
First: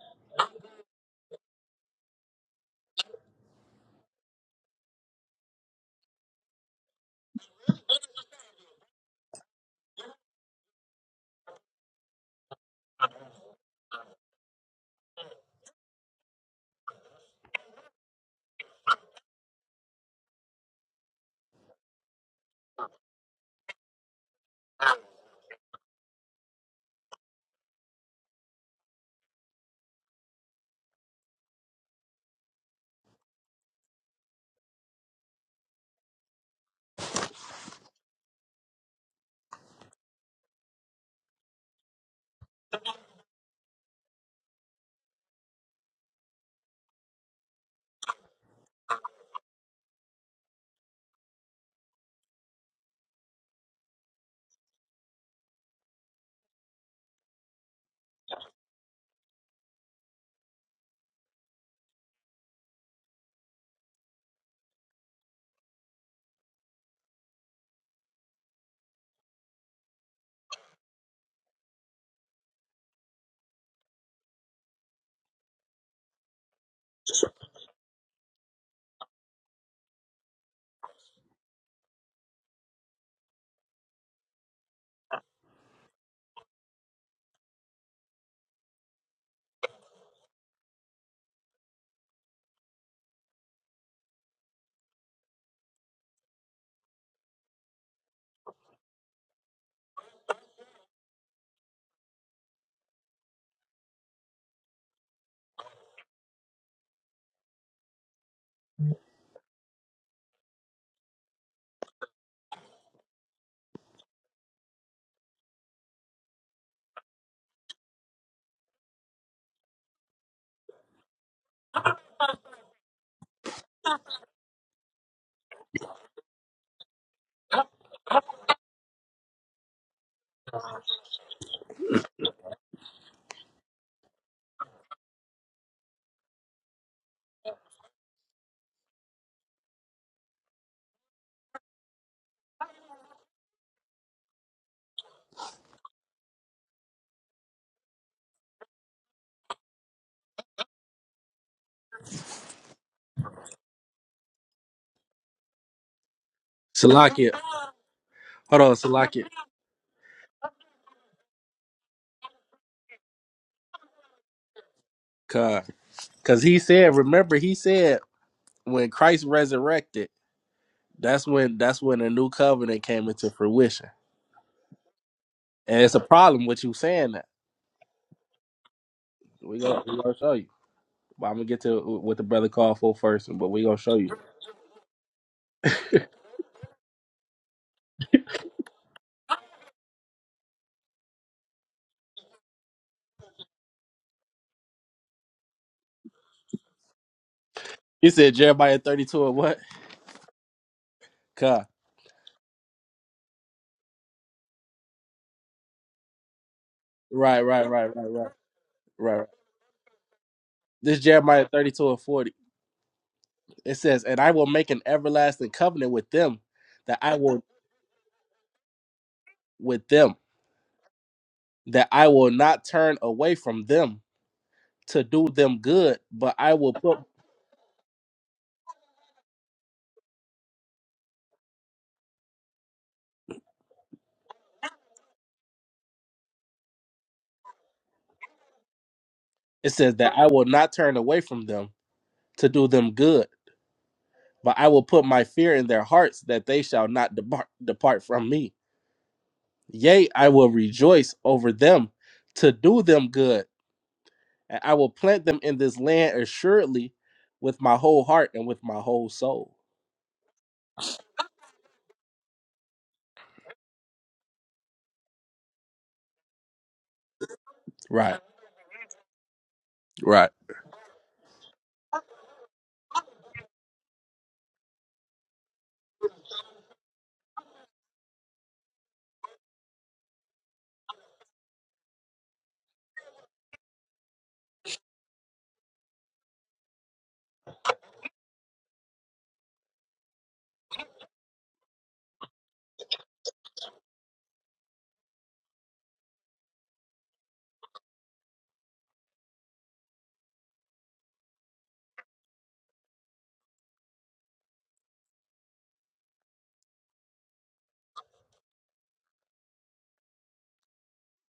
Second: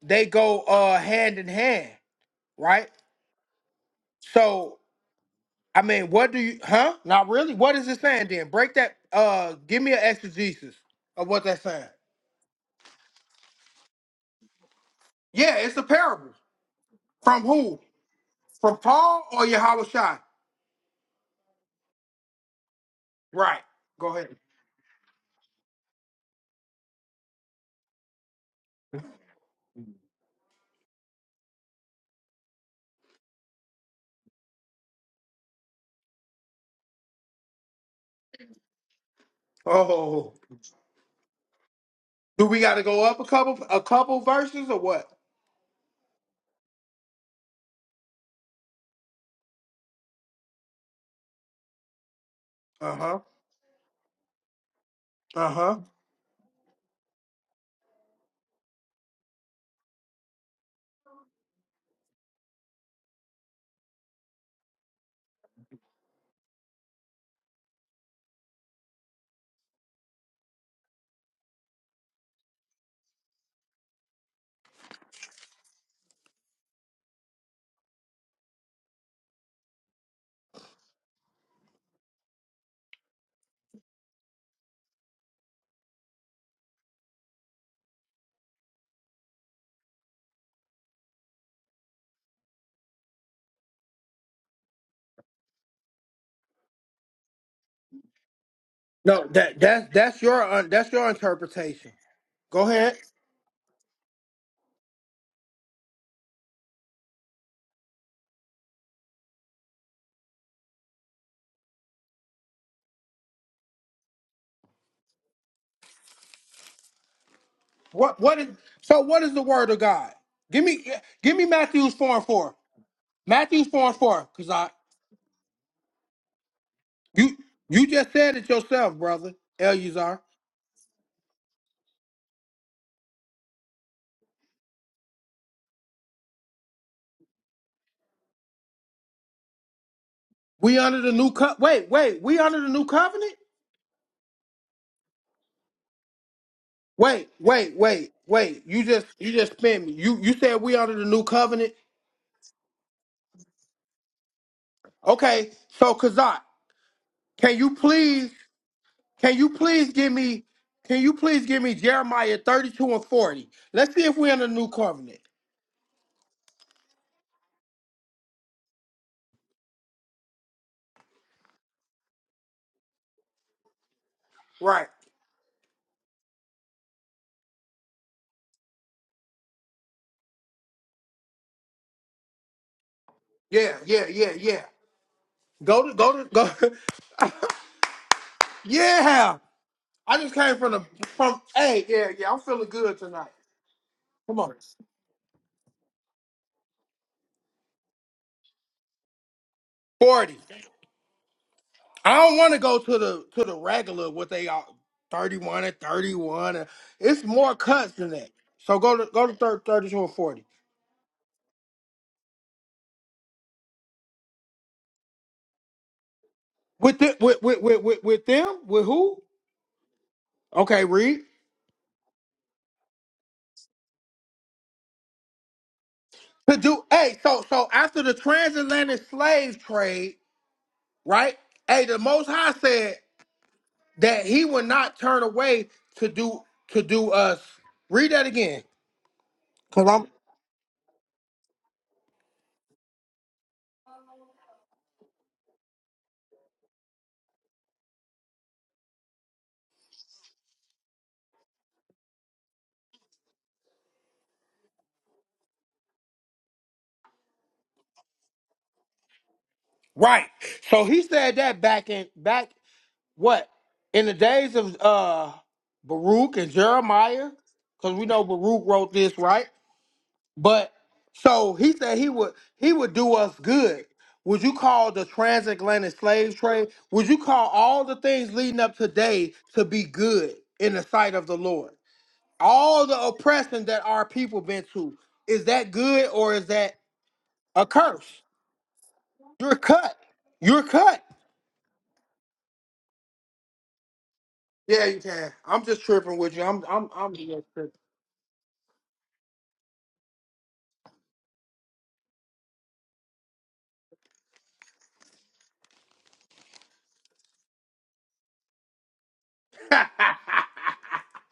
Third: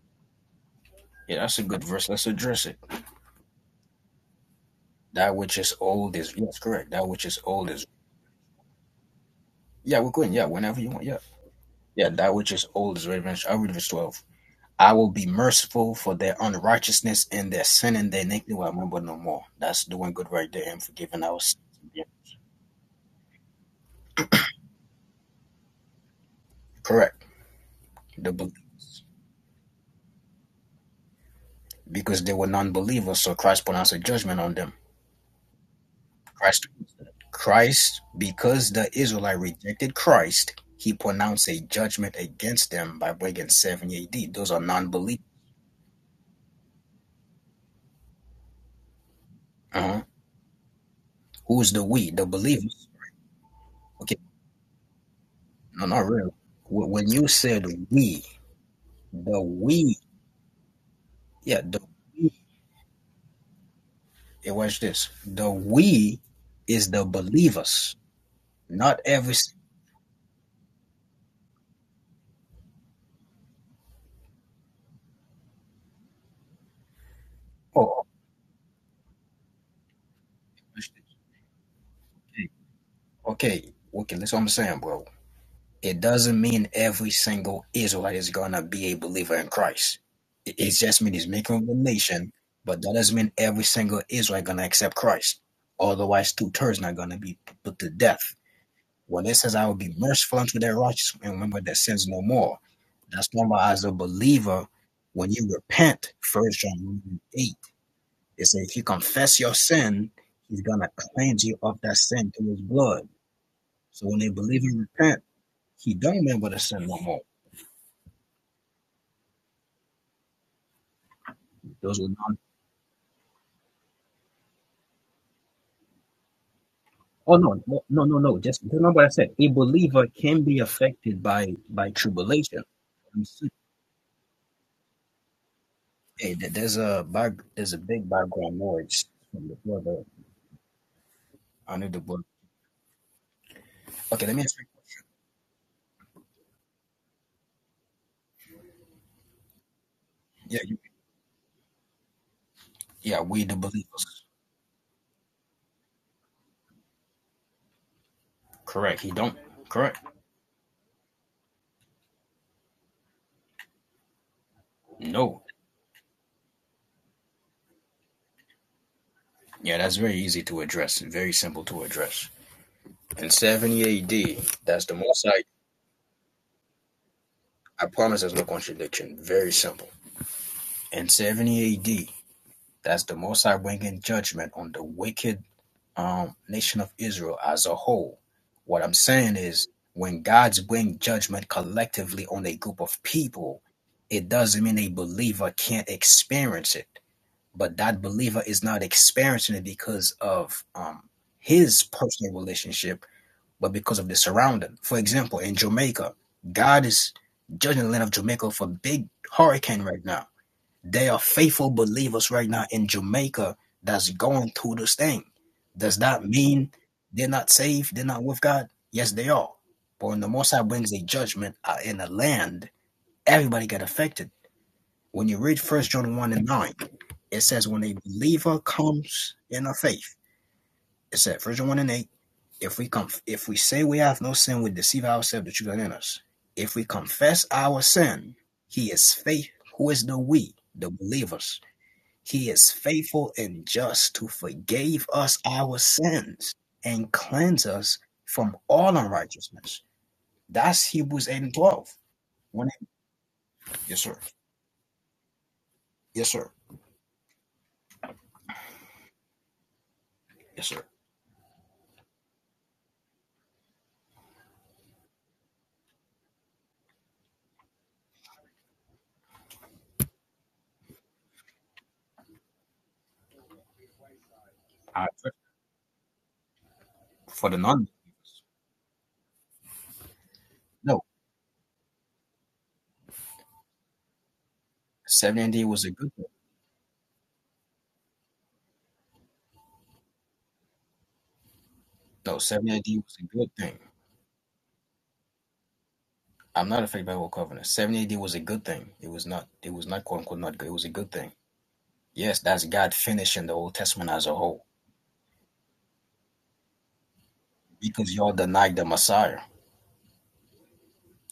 A: they go uh
C: Yeah,
A: hand in
C: that's a good
A: hand,
C: verse. Let's address it.
A: right? So
C: That which is
A: I mean,
C: old
A: what
C: is
A: do
C: yes,
A: you
C: correct.
A: huh?
C: That which
A: Not
C: is
A: really.
C: old
A: What
C: is
A: is it saying then? Break that uh give me an
C: yeah. We're going yeah.
A: exegesis
C: Whenever you want yeah,
A: of what that's saying.
C: yeah. That which is old is revenge. I'll read verse twelve. I will be
A: Yeah, it's a
C: merciful for
A: parable.
C: their unrighteousness
A: From
C: and their
A: who?
C: sin and their iniquity will I
A: From
C: remember no
A: Paul
C: more.
A: or Yahweh
C: That's doing
A: Shai?
C: good right there and forgiving our sins. Yeah.
A: Right. Go ahead.
C: Correct. The, because they were non-believers, so Christ pronounced a judgment on them. Christ, Christ, because the Israelite rejected
A: Oh.
C: Christ, he pronounced a judgment
A: Do we
C: against
A: gotta
C: them
A: go
C: by
A: up a
C: bringing
A: couple a
C: 70
A: couple
C: AD. Those are
A: verses or
C: non
A: what?
C: believers. Uh-huh. Who's the we? The believers.
A: Uh-huh.
C: Okay,
A: Uh-huh.
C: no, not really. Wh- When you said we, the we, yeah, the we, yeah, watch this. The we is the believers, not every. Oh, okay, okay, okay, that's what I'm saying, bro. It doesn't mean every single Israelite is gonna be a believer in Christ. It, it just means he's making a nation, but that doesn't mean every single Israelite gonna accept Christ. Otherwise, two thirds not gonna be put to death.
A: No,
C: When it says,
A: that
C: "I will
A: that's
C: be
A: that's
C: merciful
A: your
C: unto
A: uh,
C: their
A: that's your
C: righteous and remember their
A: interpretation.
C: sins no more,"
A: Go ahead.
C: that's talking as a believer. When you repent, First John eight, it says, "If you confess your sin, He's gonna cleanse you of that sin through His blood." So when a believer repent, he don't remember the sin no more.
A: What what is so what is the word of God? Give me give me Matthew's
C: Those who
A: four and
C: don't.
A: four. Matthew's four and four, because I
C: Oh
A: you
C: no, no,
A: you
C: no,
A: just
C: no,
A: said
C: no.
A: it
C: Just remember
A: yourself,
C: what I said.
A: brother.
C: A believer
A: Eleazar.
C: can be affected by by tribulation. You see, Hey, there- there's a back, there's a big background noise from the brother.
A: We under the new co-
C: I
A: wait,
C: need the book.
A: wait, we under the new covenant?
C: Okay, let me ask
A: Wait, wait, wait, wait. You just you just spin me. You you
C: Yeah,
A: said we
C: you,
A: under the new covenant?
C: yeah, we the believers.
A: Okay, so Kazat,
B: Salakia,
A: can you please
B: hold on,
C: Correct. He
B: Salakia,
A: can
C: don't.
A: you please
C: Correct.
A: give me can you please give me Jeremiah 32 and 40? Let's see if we're in the new covenant.
C: No.
B: because he said, remember he said when Christ
C: Yeah, that's
B: resurrected,
C: very easy to address.
B: that's
C: Very
B: when
C: simple
B: that's
C: to
B: when a new
C: address.
B: covenant came into
C: In 70
B: fruition,
C: AD, that's
A: Right.
C: the most High.
B: and it's a problem with you saying that.
C: I promise there's no contradiction. Very
B: We gonna
C: simple.
B: we gonna show you.
C: In
B: But I'm gonna
C: 70
B: get to
C: AD,
B: what the brother called for
C: that's the
B: first,
C: most
B: but
C: High
B: we
A: Yeah,
B: gonna
C: bringing
B: show
A: yeah,
B: you.
A: yeah,
C: judgment
A: yeah.
C: on the wicked
A: Go to go to
C: um,
A: go. *laughs*
C: nation of Israel as a whole. What I'm saying
A: yeah,
C: is,
A: I
C: when
A: just came
C: God's
A: from the
C: bring
A: from.
C: judgment
A: Hey, yeah,
C: collectively
A: yeah. I'm
C: on a
A: feeling
C: group
A: good
C: of
A: tonight.
C: people, it
A: Come on,
C: doesn't mean a believer can't experience it. But that
B: He said
C: believer is
B: Jeremiah
C: not
B: 32 and
C: experiencing
B: what?
C: it because
A: forty.
C: of um,
B: Ka.
C: his
A: I
C: personal
A: don't want to go to
C: relationship,
A: the to the
C: but because of
A: regular
C: the
A: what they are
C: surrounding. For
A: thirty
C: example, in
A: one and
C: Jamaica,
A: thirty one. and
C: God is
A: It's
B: Right,
A: more
B: right,
C: judging the
A: cuts
B: right,
C: land
A: than
B: right,
C: of
B: right,
A: that.
C: Jamaica for
A: So go to
C: big
B: right.
A: go to thir-
C: hurricane
A: thirty two
C: right
A: and
C: now
A: forty.
B: This
C: there are
B: Jeremiah
C: faithful
B: 32 and 40.
C: believers right now in Jamaica
B: It says,
C: that's
B: "And I will
C: going
B: make
C: through
B: an
C: this thing.
B: everlasting covenant
C: Does
B: with
C: that
B: them,
C: mean
A: With,
B: that I
A: the,
C: they're
A: with
B: will
C: not
A: with with
C: saved?
A: with
C: They're not
A: with
C: with
A: them
C: God?
A: with
C: Yes,
A: who?
C: they are.
B: with
C: But
B: them,
C: when the Most High
A: Okay,
C: brings a
A: read
C: judgment uh,
B: that
C: in a
B: I will not
C: land,
B: turn away from
C: everybody get
B: them
C: affected.
B: to do
C: When you
B: them
C: read First
B: good,
C: John 1
B: but
C: and
B: I
A: to
B: will
C: 9,
A: do.
B: put."
A: Hey,
C: it
A: so
C: says,
A: so
C: when a
A: after the
C: believer
A: transatlantic
C: comes
A: slave
C: in a
A: trade,
C: faith, it
A: right?
C: said, First John 1
A: Hey,
C: and
A: the
C: 8,
A: Most High
C: if we
A: said.
C: come, if we say we have
A: that
C: no
A: he
C: sin,
A: would
C: we
A: not
C: deceive
A: turn
C: ourselves, the
A: away
C: truth is in
A: to
C: us.
A: do
C: If
A: to
C: we
A: do us.
C: confess our
A: Read that
C: sin,
A: again.
C: he is faith.
B: It
A: Cause
C: Who
B: says
C: is
A: I'm
B: that
C: the
B: I will
C: we?
B: not
C: The
B: turn away from
C: believers
B: them to
C: he
B: do
C: is
B: them good,
C: faithful and just to
B: but I will put
C: forgive
B: my
C: us
B: fear in
C: our
B: their hearts that
C: sins
B: they shall
C: and
B: not depart
C: cleanse us
B: depart from me.
C: from all unrighteousness.
B: Yea, I will
C: That's
B: rejoice
C: Hebrews 8
B: over
C: and 12.
B: them to
C: When
B: do
C: it-
B: them good,
C: yes, sir.
B: and I will plant them in this land
C: Yes, sir.
B: assuredly with my whole heart and with my whole soul.
A: right.
C: Yes,
A: So
C: sir.
A: he said that back in back what? In the days of uh Baruch and Jeremiah, because we
B: Right,
A: know Baruch wrote this, right?
B: right.
A: But so he said he would he would do us good. Would you call the
C: I,
A: transatlantic slave trade? Would you call
C: for the
A: all
C: non,
A: the things leading up today to be good in the
C: no,
A: sight of the Lord? all the oppression that our people been to
C: 70
A: is
C: AD
A: that
C: was a
A: good
C: good thing.
A: or is that a curse you're cut you're cut
C: No, 70 AD was a good thing.
A: yeah you can i'm just tripping with you i'm
C: I'm not
A: i'm
C: affected by
A: i'm
C: the old
A: just
C: covenant.
A: tripping
C: 70 AD was a good thing. It was not, it was not quote unquote not good. It was a good thing. Yes, that's God finishing the Old Testament as a whole because y'all denied the Messiah.
A: *laughs*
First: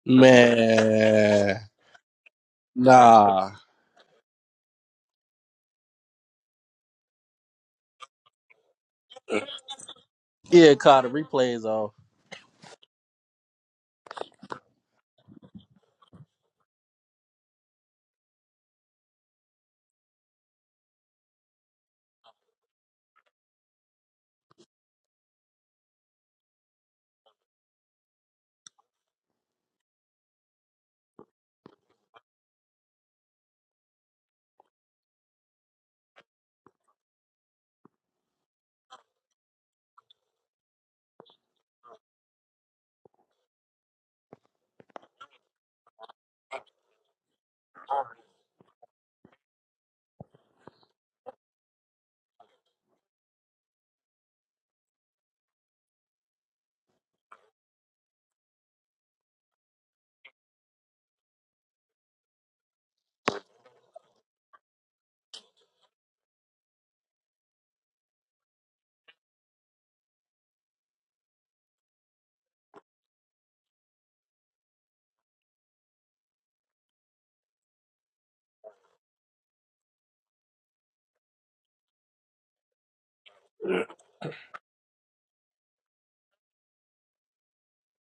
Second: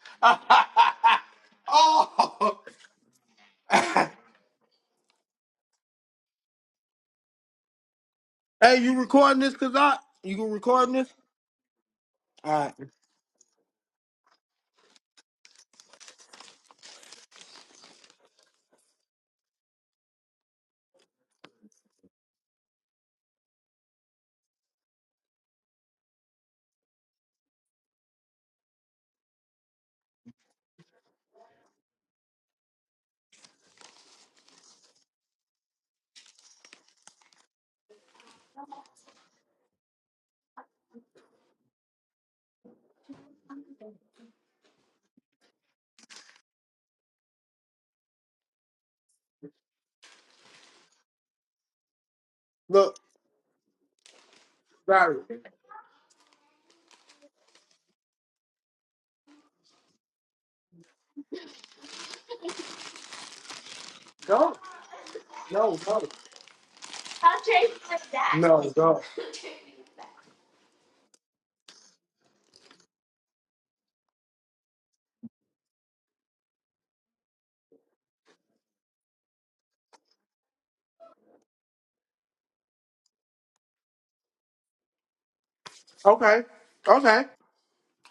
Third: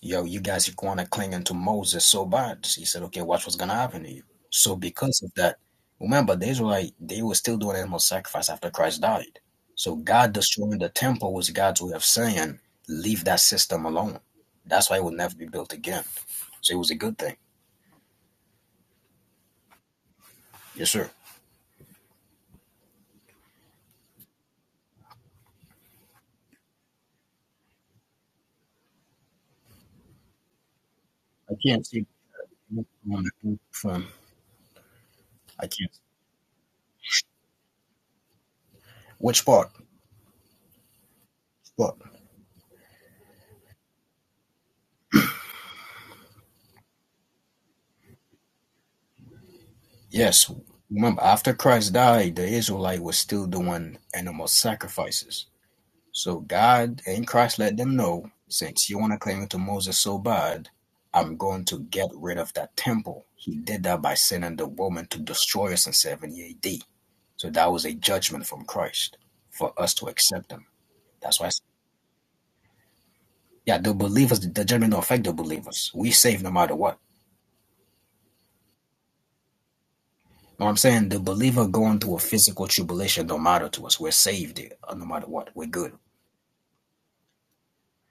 C: yo, you guys are going to cling to
B: Man,
C: Moses so
A: oh
C: bad. He said, okay, watch
B: nah.
C: what's going to happen to you. So because of that, remember, the Israelite, they were still doing animal sacrifice after
A: hey you
C: Christ
A: recording
C: died.
A: this cuz
C: So
A: i
C: God
A: you gonna
B: Yeah,
C: destroying the
A: recording
B: Carter,
A: this
C: temple was
B: replays
C: God's way
B: off.
C: of
A: all
C: saying,
A: right
C: leave that system alone. That's why it will never be built again. So it was a good thing. Yes, sir. I can't see from I can't. Which part? What? Yes. Remember, after Christ died, the
A: look
C: Israelite was still doing animal
A: sorry
C: sacrifices. So God and Christ let them know, since you want to cling to Moses so bad, I'm going to get rid of that temple. He did that by sending
A: don't
C: the woman to destroy
A: no
C: us in
A: no
C: 70 AD. So that was a
A: I'm
C: judgment from
A: no don't
C: Christ for us to accept him. That's why, I s- yeah, the believers, the judgment don't affect the believers. We saved no matter what. No, I'm saying the believer going through a physical tribulation don't matter to us. We're saved uh, no matter what. We're good.
A: okay okay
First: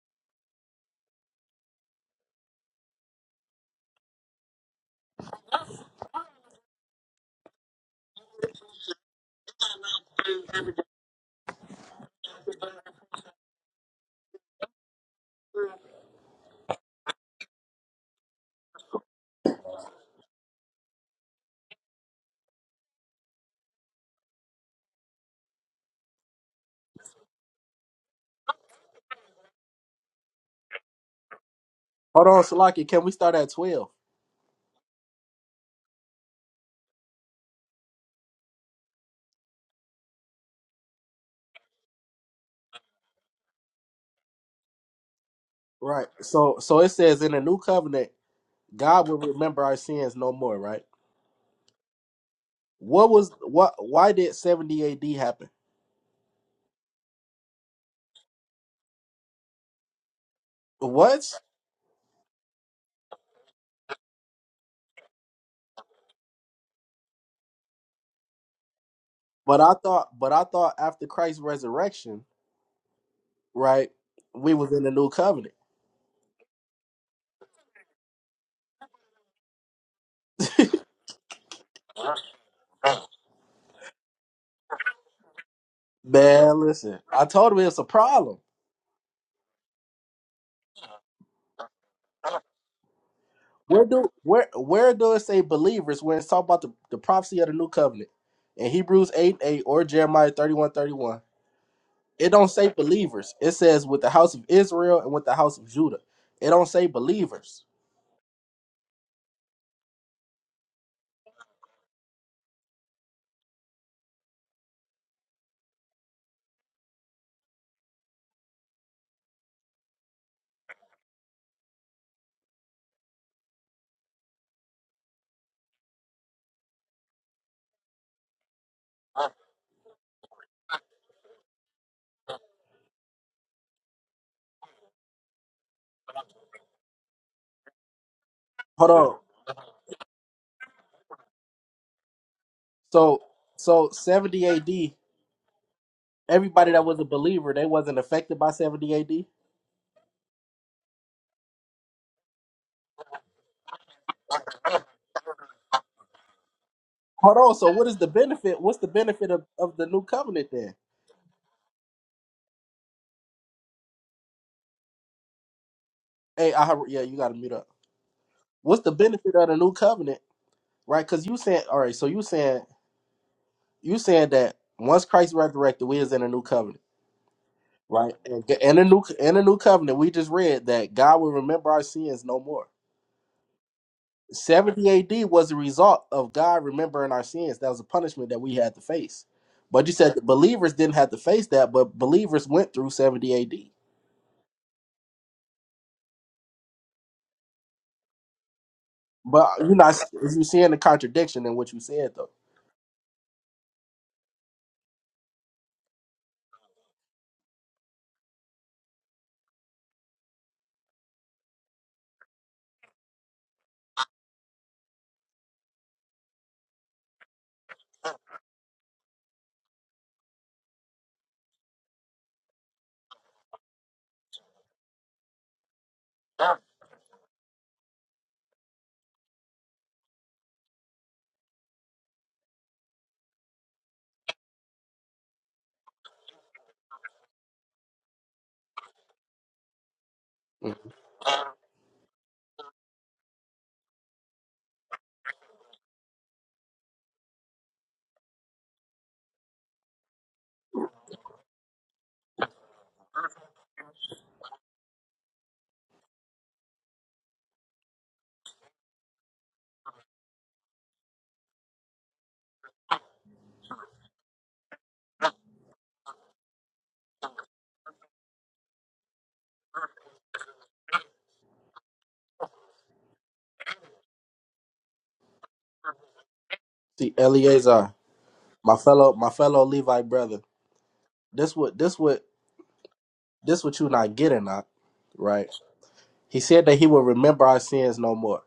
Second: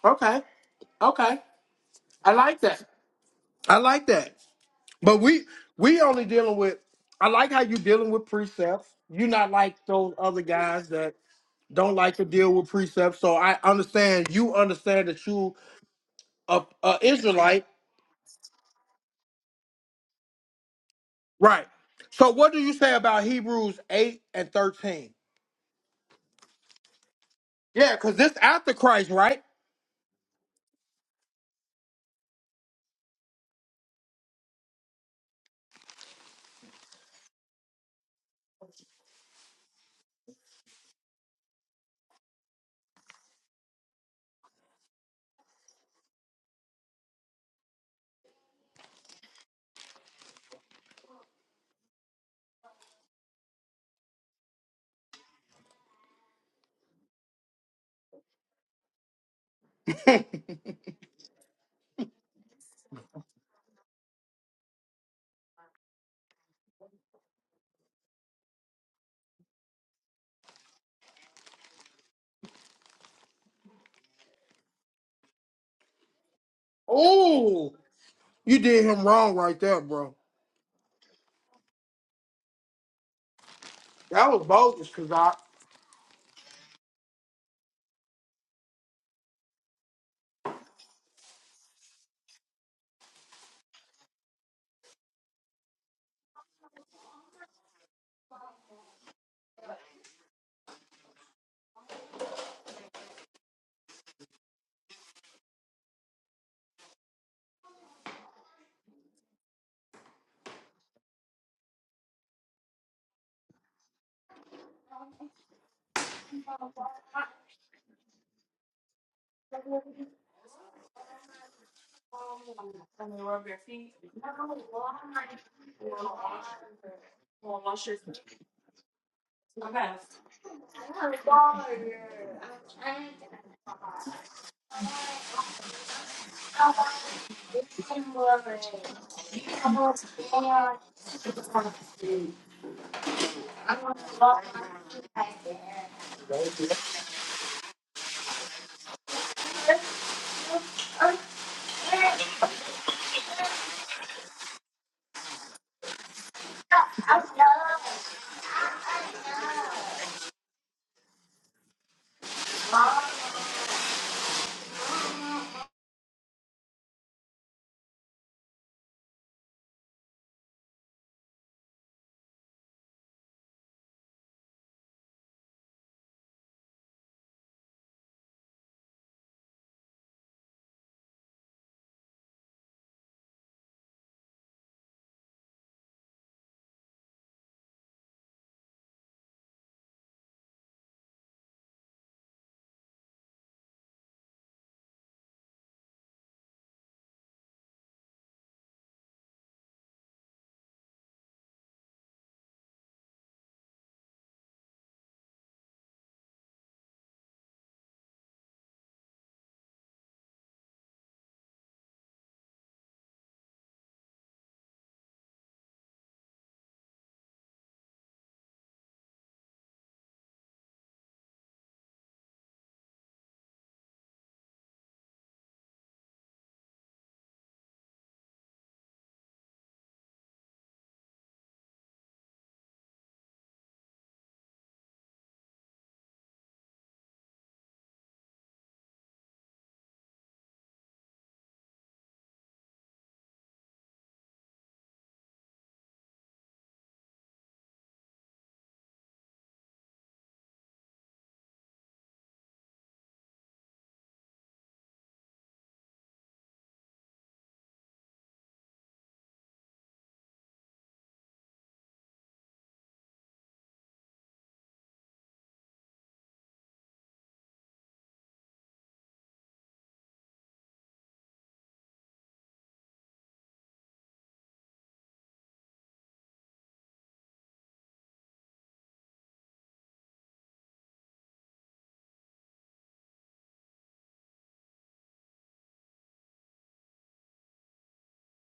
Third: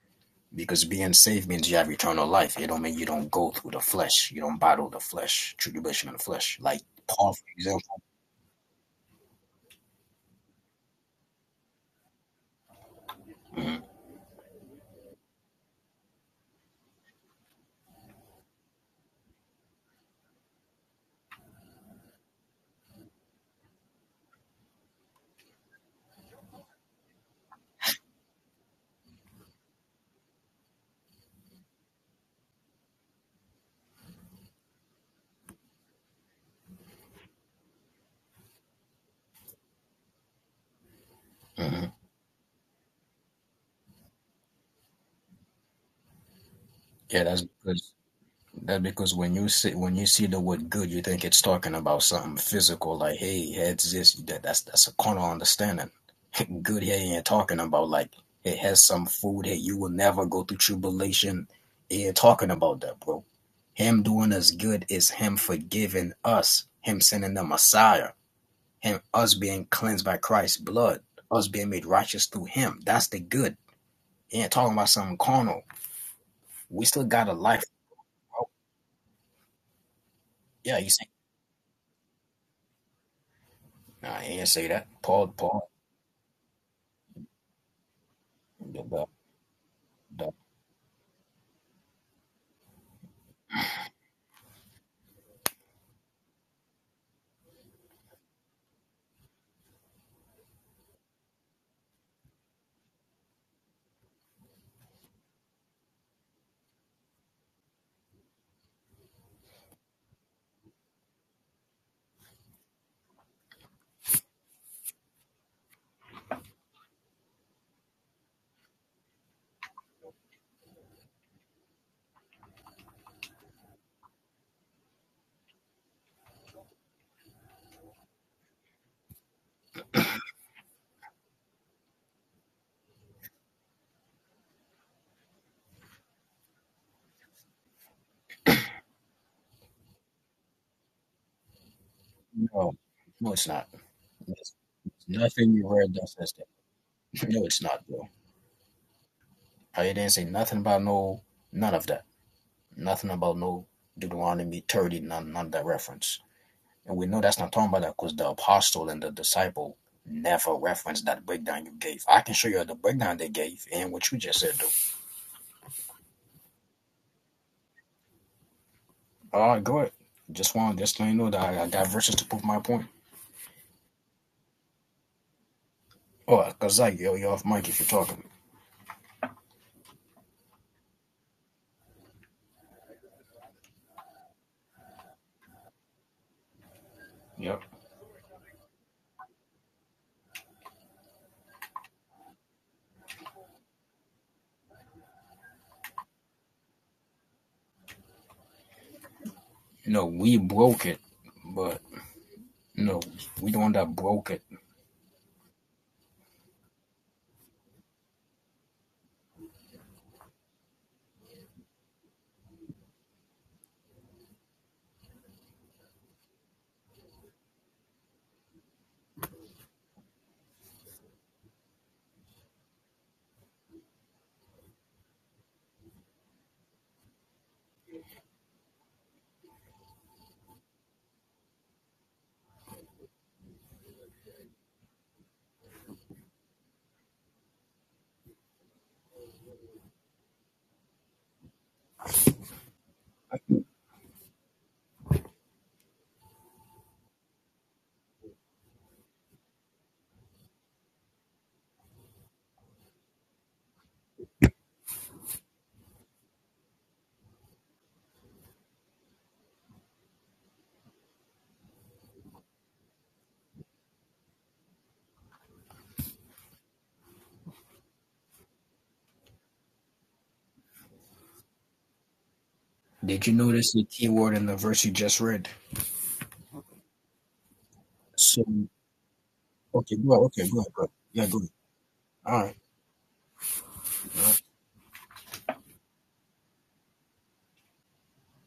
A: okay
C: Because being
A: okay
C: saved means you have eternal
A: i
C: life.
A: like
C: It don't
A: that
C: mean you don't go through
A: i
C: the
A: like
C: flesh.
A: that
C: You don't battle the
A: But we
C: flesh,
A: we
C: tribulation of the
A: only dealing
C: flesh.
A: with.
C: Like
A: I
C: Paul, for
A: like how you
C: example.
A: dealing with precepts. You're not like those other guys that don't like to deal with precepts. So I understand you understand that you a, a Israelite, right? So what do you say about Hebrews eight and thirteen? Yeah, because this after Christ, right?
B: Hold on, Salaki. Can we start at twelve?
C: hmm
B: Right. So, so it says
C: Yeah,
B: in the
C: that's
B: new
C: because
B: covenant,
C: that's
B: God
C: because
B: will
C: when you
B: remember our
C: see when you
B: sins
C: see
B: no
C: the
B: more.
C: word
B: Right.
C: good, you think it's talking about something physical,
B: What
C: like
B: was
C: hey,
B: what?
C: heads
B: Why
C: this.
B: did
C: That, that's
B: seventy
C: that's a
B: A.D.
C: carnal
B: happen?
C: understanding. *laughs* good here ain't talking about like it has some food. Hey, you will never go
A: *laughs*
C: through
B: What?
C: tribulation. It ain't talking about that, bro. Him doing us good is him forgiving us. Him sending the Messiah. and us
B: But
C: being
B: I
C: cleansed
B: thought,
C: by
B: but I
C: Christ's
B: thought
C: blood,
B: after Christ's
C: us being made
B: resurrection,
C: righteous through Him. That's the good.
B: right,
C: He ain't
B: we was
C: talking
B: in
C: about
B: the new
C: something
B: covenant.
C: carnal. We still got a life.
A: oh,
C: Oh,
A: you did him wrong right there, bro.
C: yeah, you say. Nah,
A: That
C: he
A: was
C: didn't say that.
A: bogus, cause
C: Paul,
A: I.
C: Paul.
B: Man, listen, I told him it's a problem.
C: The, the, the,
B: Where do where where do it say believers when it's talking about the, the prophecy of the new covenant in Hebrews eight eight or Jeremiah thirty one thirty one? It don't say believers. It says with the house of Israel and with the house of Judah. It don't say believers. Hold on.
C: no,
B: So
C: no, it's not.
B: so seventy
C: It's
B: A.D.
C: nothing you read that says that.
B: Everybody that was a
C: *laughs* No,
B: believer,
C: it's
B: they
C: not,
B: wasn't
C: bro.
B: affected by seventy A.D.
C: I didn't say nothing about no, none of that. Nothing about no Deuteronomy 30, none, none of that reference. And we know
B: Hold
C: that's not
B: on.
C: talking
B: So
C: about
B: what
C: that
B: is the
C: because the
B: benefit? What's the
C: apostle and the
B: benefit of, of
C: disciple
B: the new covenant
C: never
B: then?
C: referenced that breakdown you gave. I can show you the breakdown they gave and what you just said, though.
B: Hey, I heard- yeah, you got to mute up. What's the benefit of
C: All
B: the
C: right,
B: new
C: go ahead.
B: covenant,
C: Just want just
B: right?
C: let you
B: Because
C: know
B: you
C: that
B: saying
C: I, I
B: all
C: got
B: right. So
C: verses
B: you
C: to prove my
B: saying
C: point.
B: you saying that once Christ resurrected, we is in a new
C: Oh, cause
B: covenant,
C: I yo you off mic if you're
B: right?
C: talking.
B: And in a new in a new covenant, we just read that God will remember our sins no more. 70 AD was a result of God remembering our sins. That was a punishment that we had to face. But you said the believers didn't have to face that, but believers went through 70 AD. But you're not
C: No, we
B: you are seeing the
C: broke it,
B: contradiction in what you
C: but
B: said though.
C: no, we the one that broke it.
B: Mm.
C: Did you notice the key word in the verse you just read?
B: See, Eleazar,
C: So
B: my fellow my fellow
C: okay,
B: Levite
C: go ahead,
B: brother,
C: okay, go ahead, go ahead. Yeah, go ahead.
B: this what this what
C: All right.
B: this what you not
C: All right.
B: getting at, right? He said that he will remember our sins no more.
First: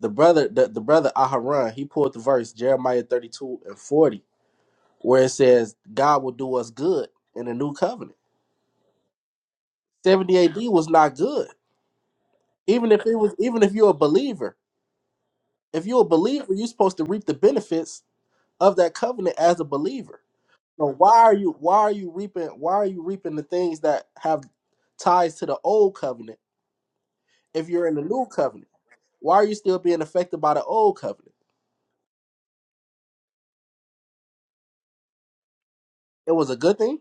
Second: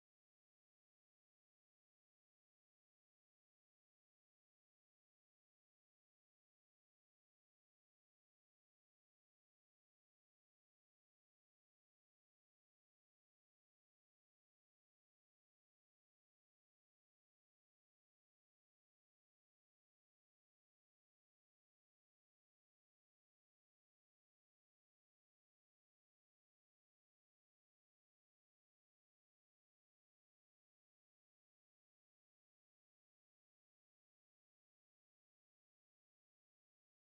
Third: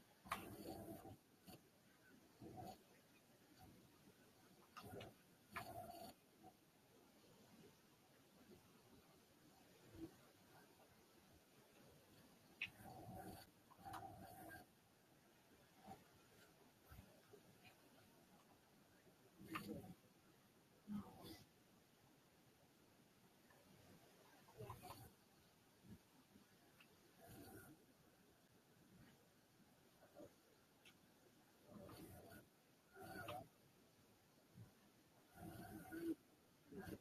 B: The brother, the, the brother Aharon, he pulled the verse Jeremiah 32 and 40, where it says, God will do us good in the new covenant. 70 AD was not good. Even if it was, even if you're a believer, if you're a believer, you're supposed to reap the benefits of that covenant as a believer. So why are you why are you reaping why are you reaping the things that have ties to the old covenant if you're in the new covenant? Why are you still being affected by the old covenant? It was a good thing.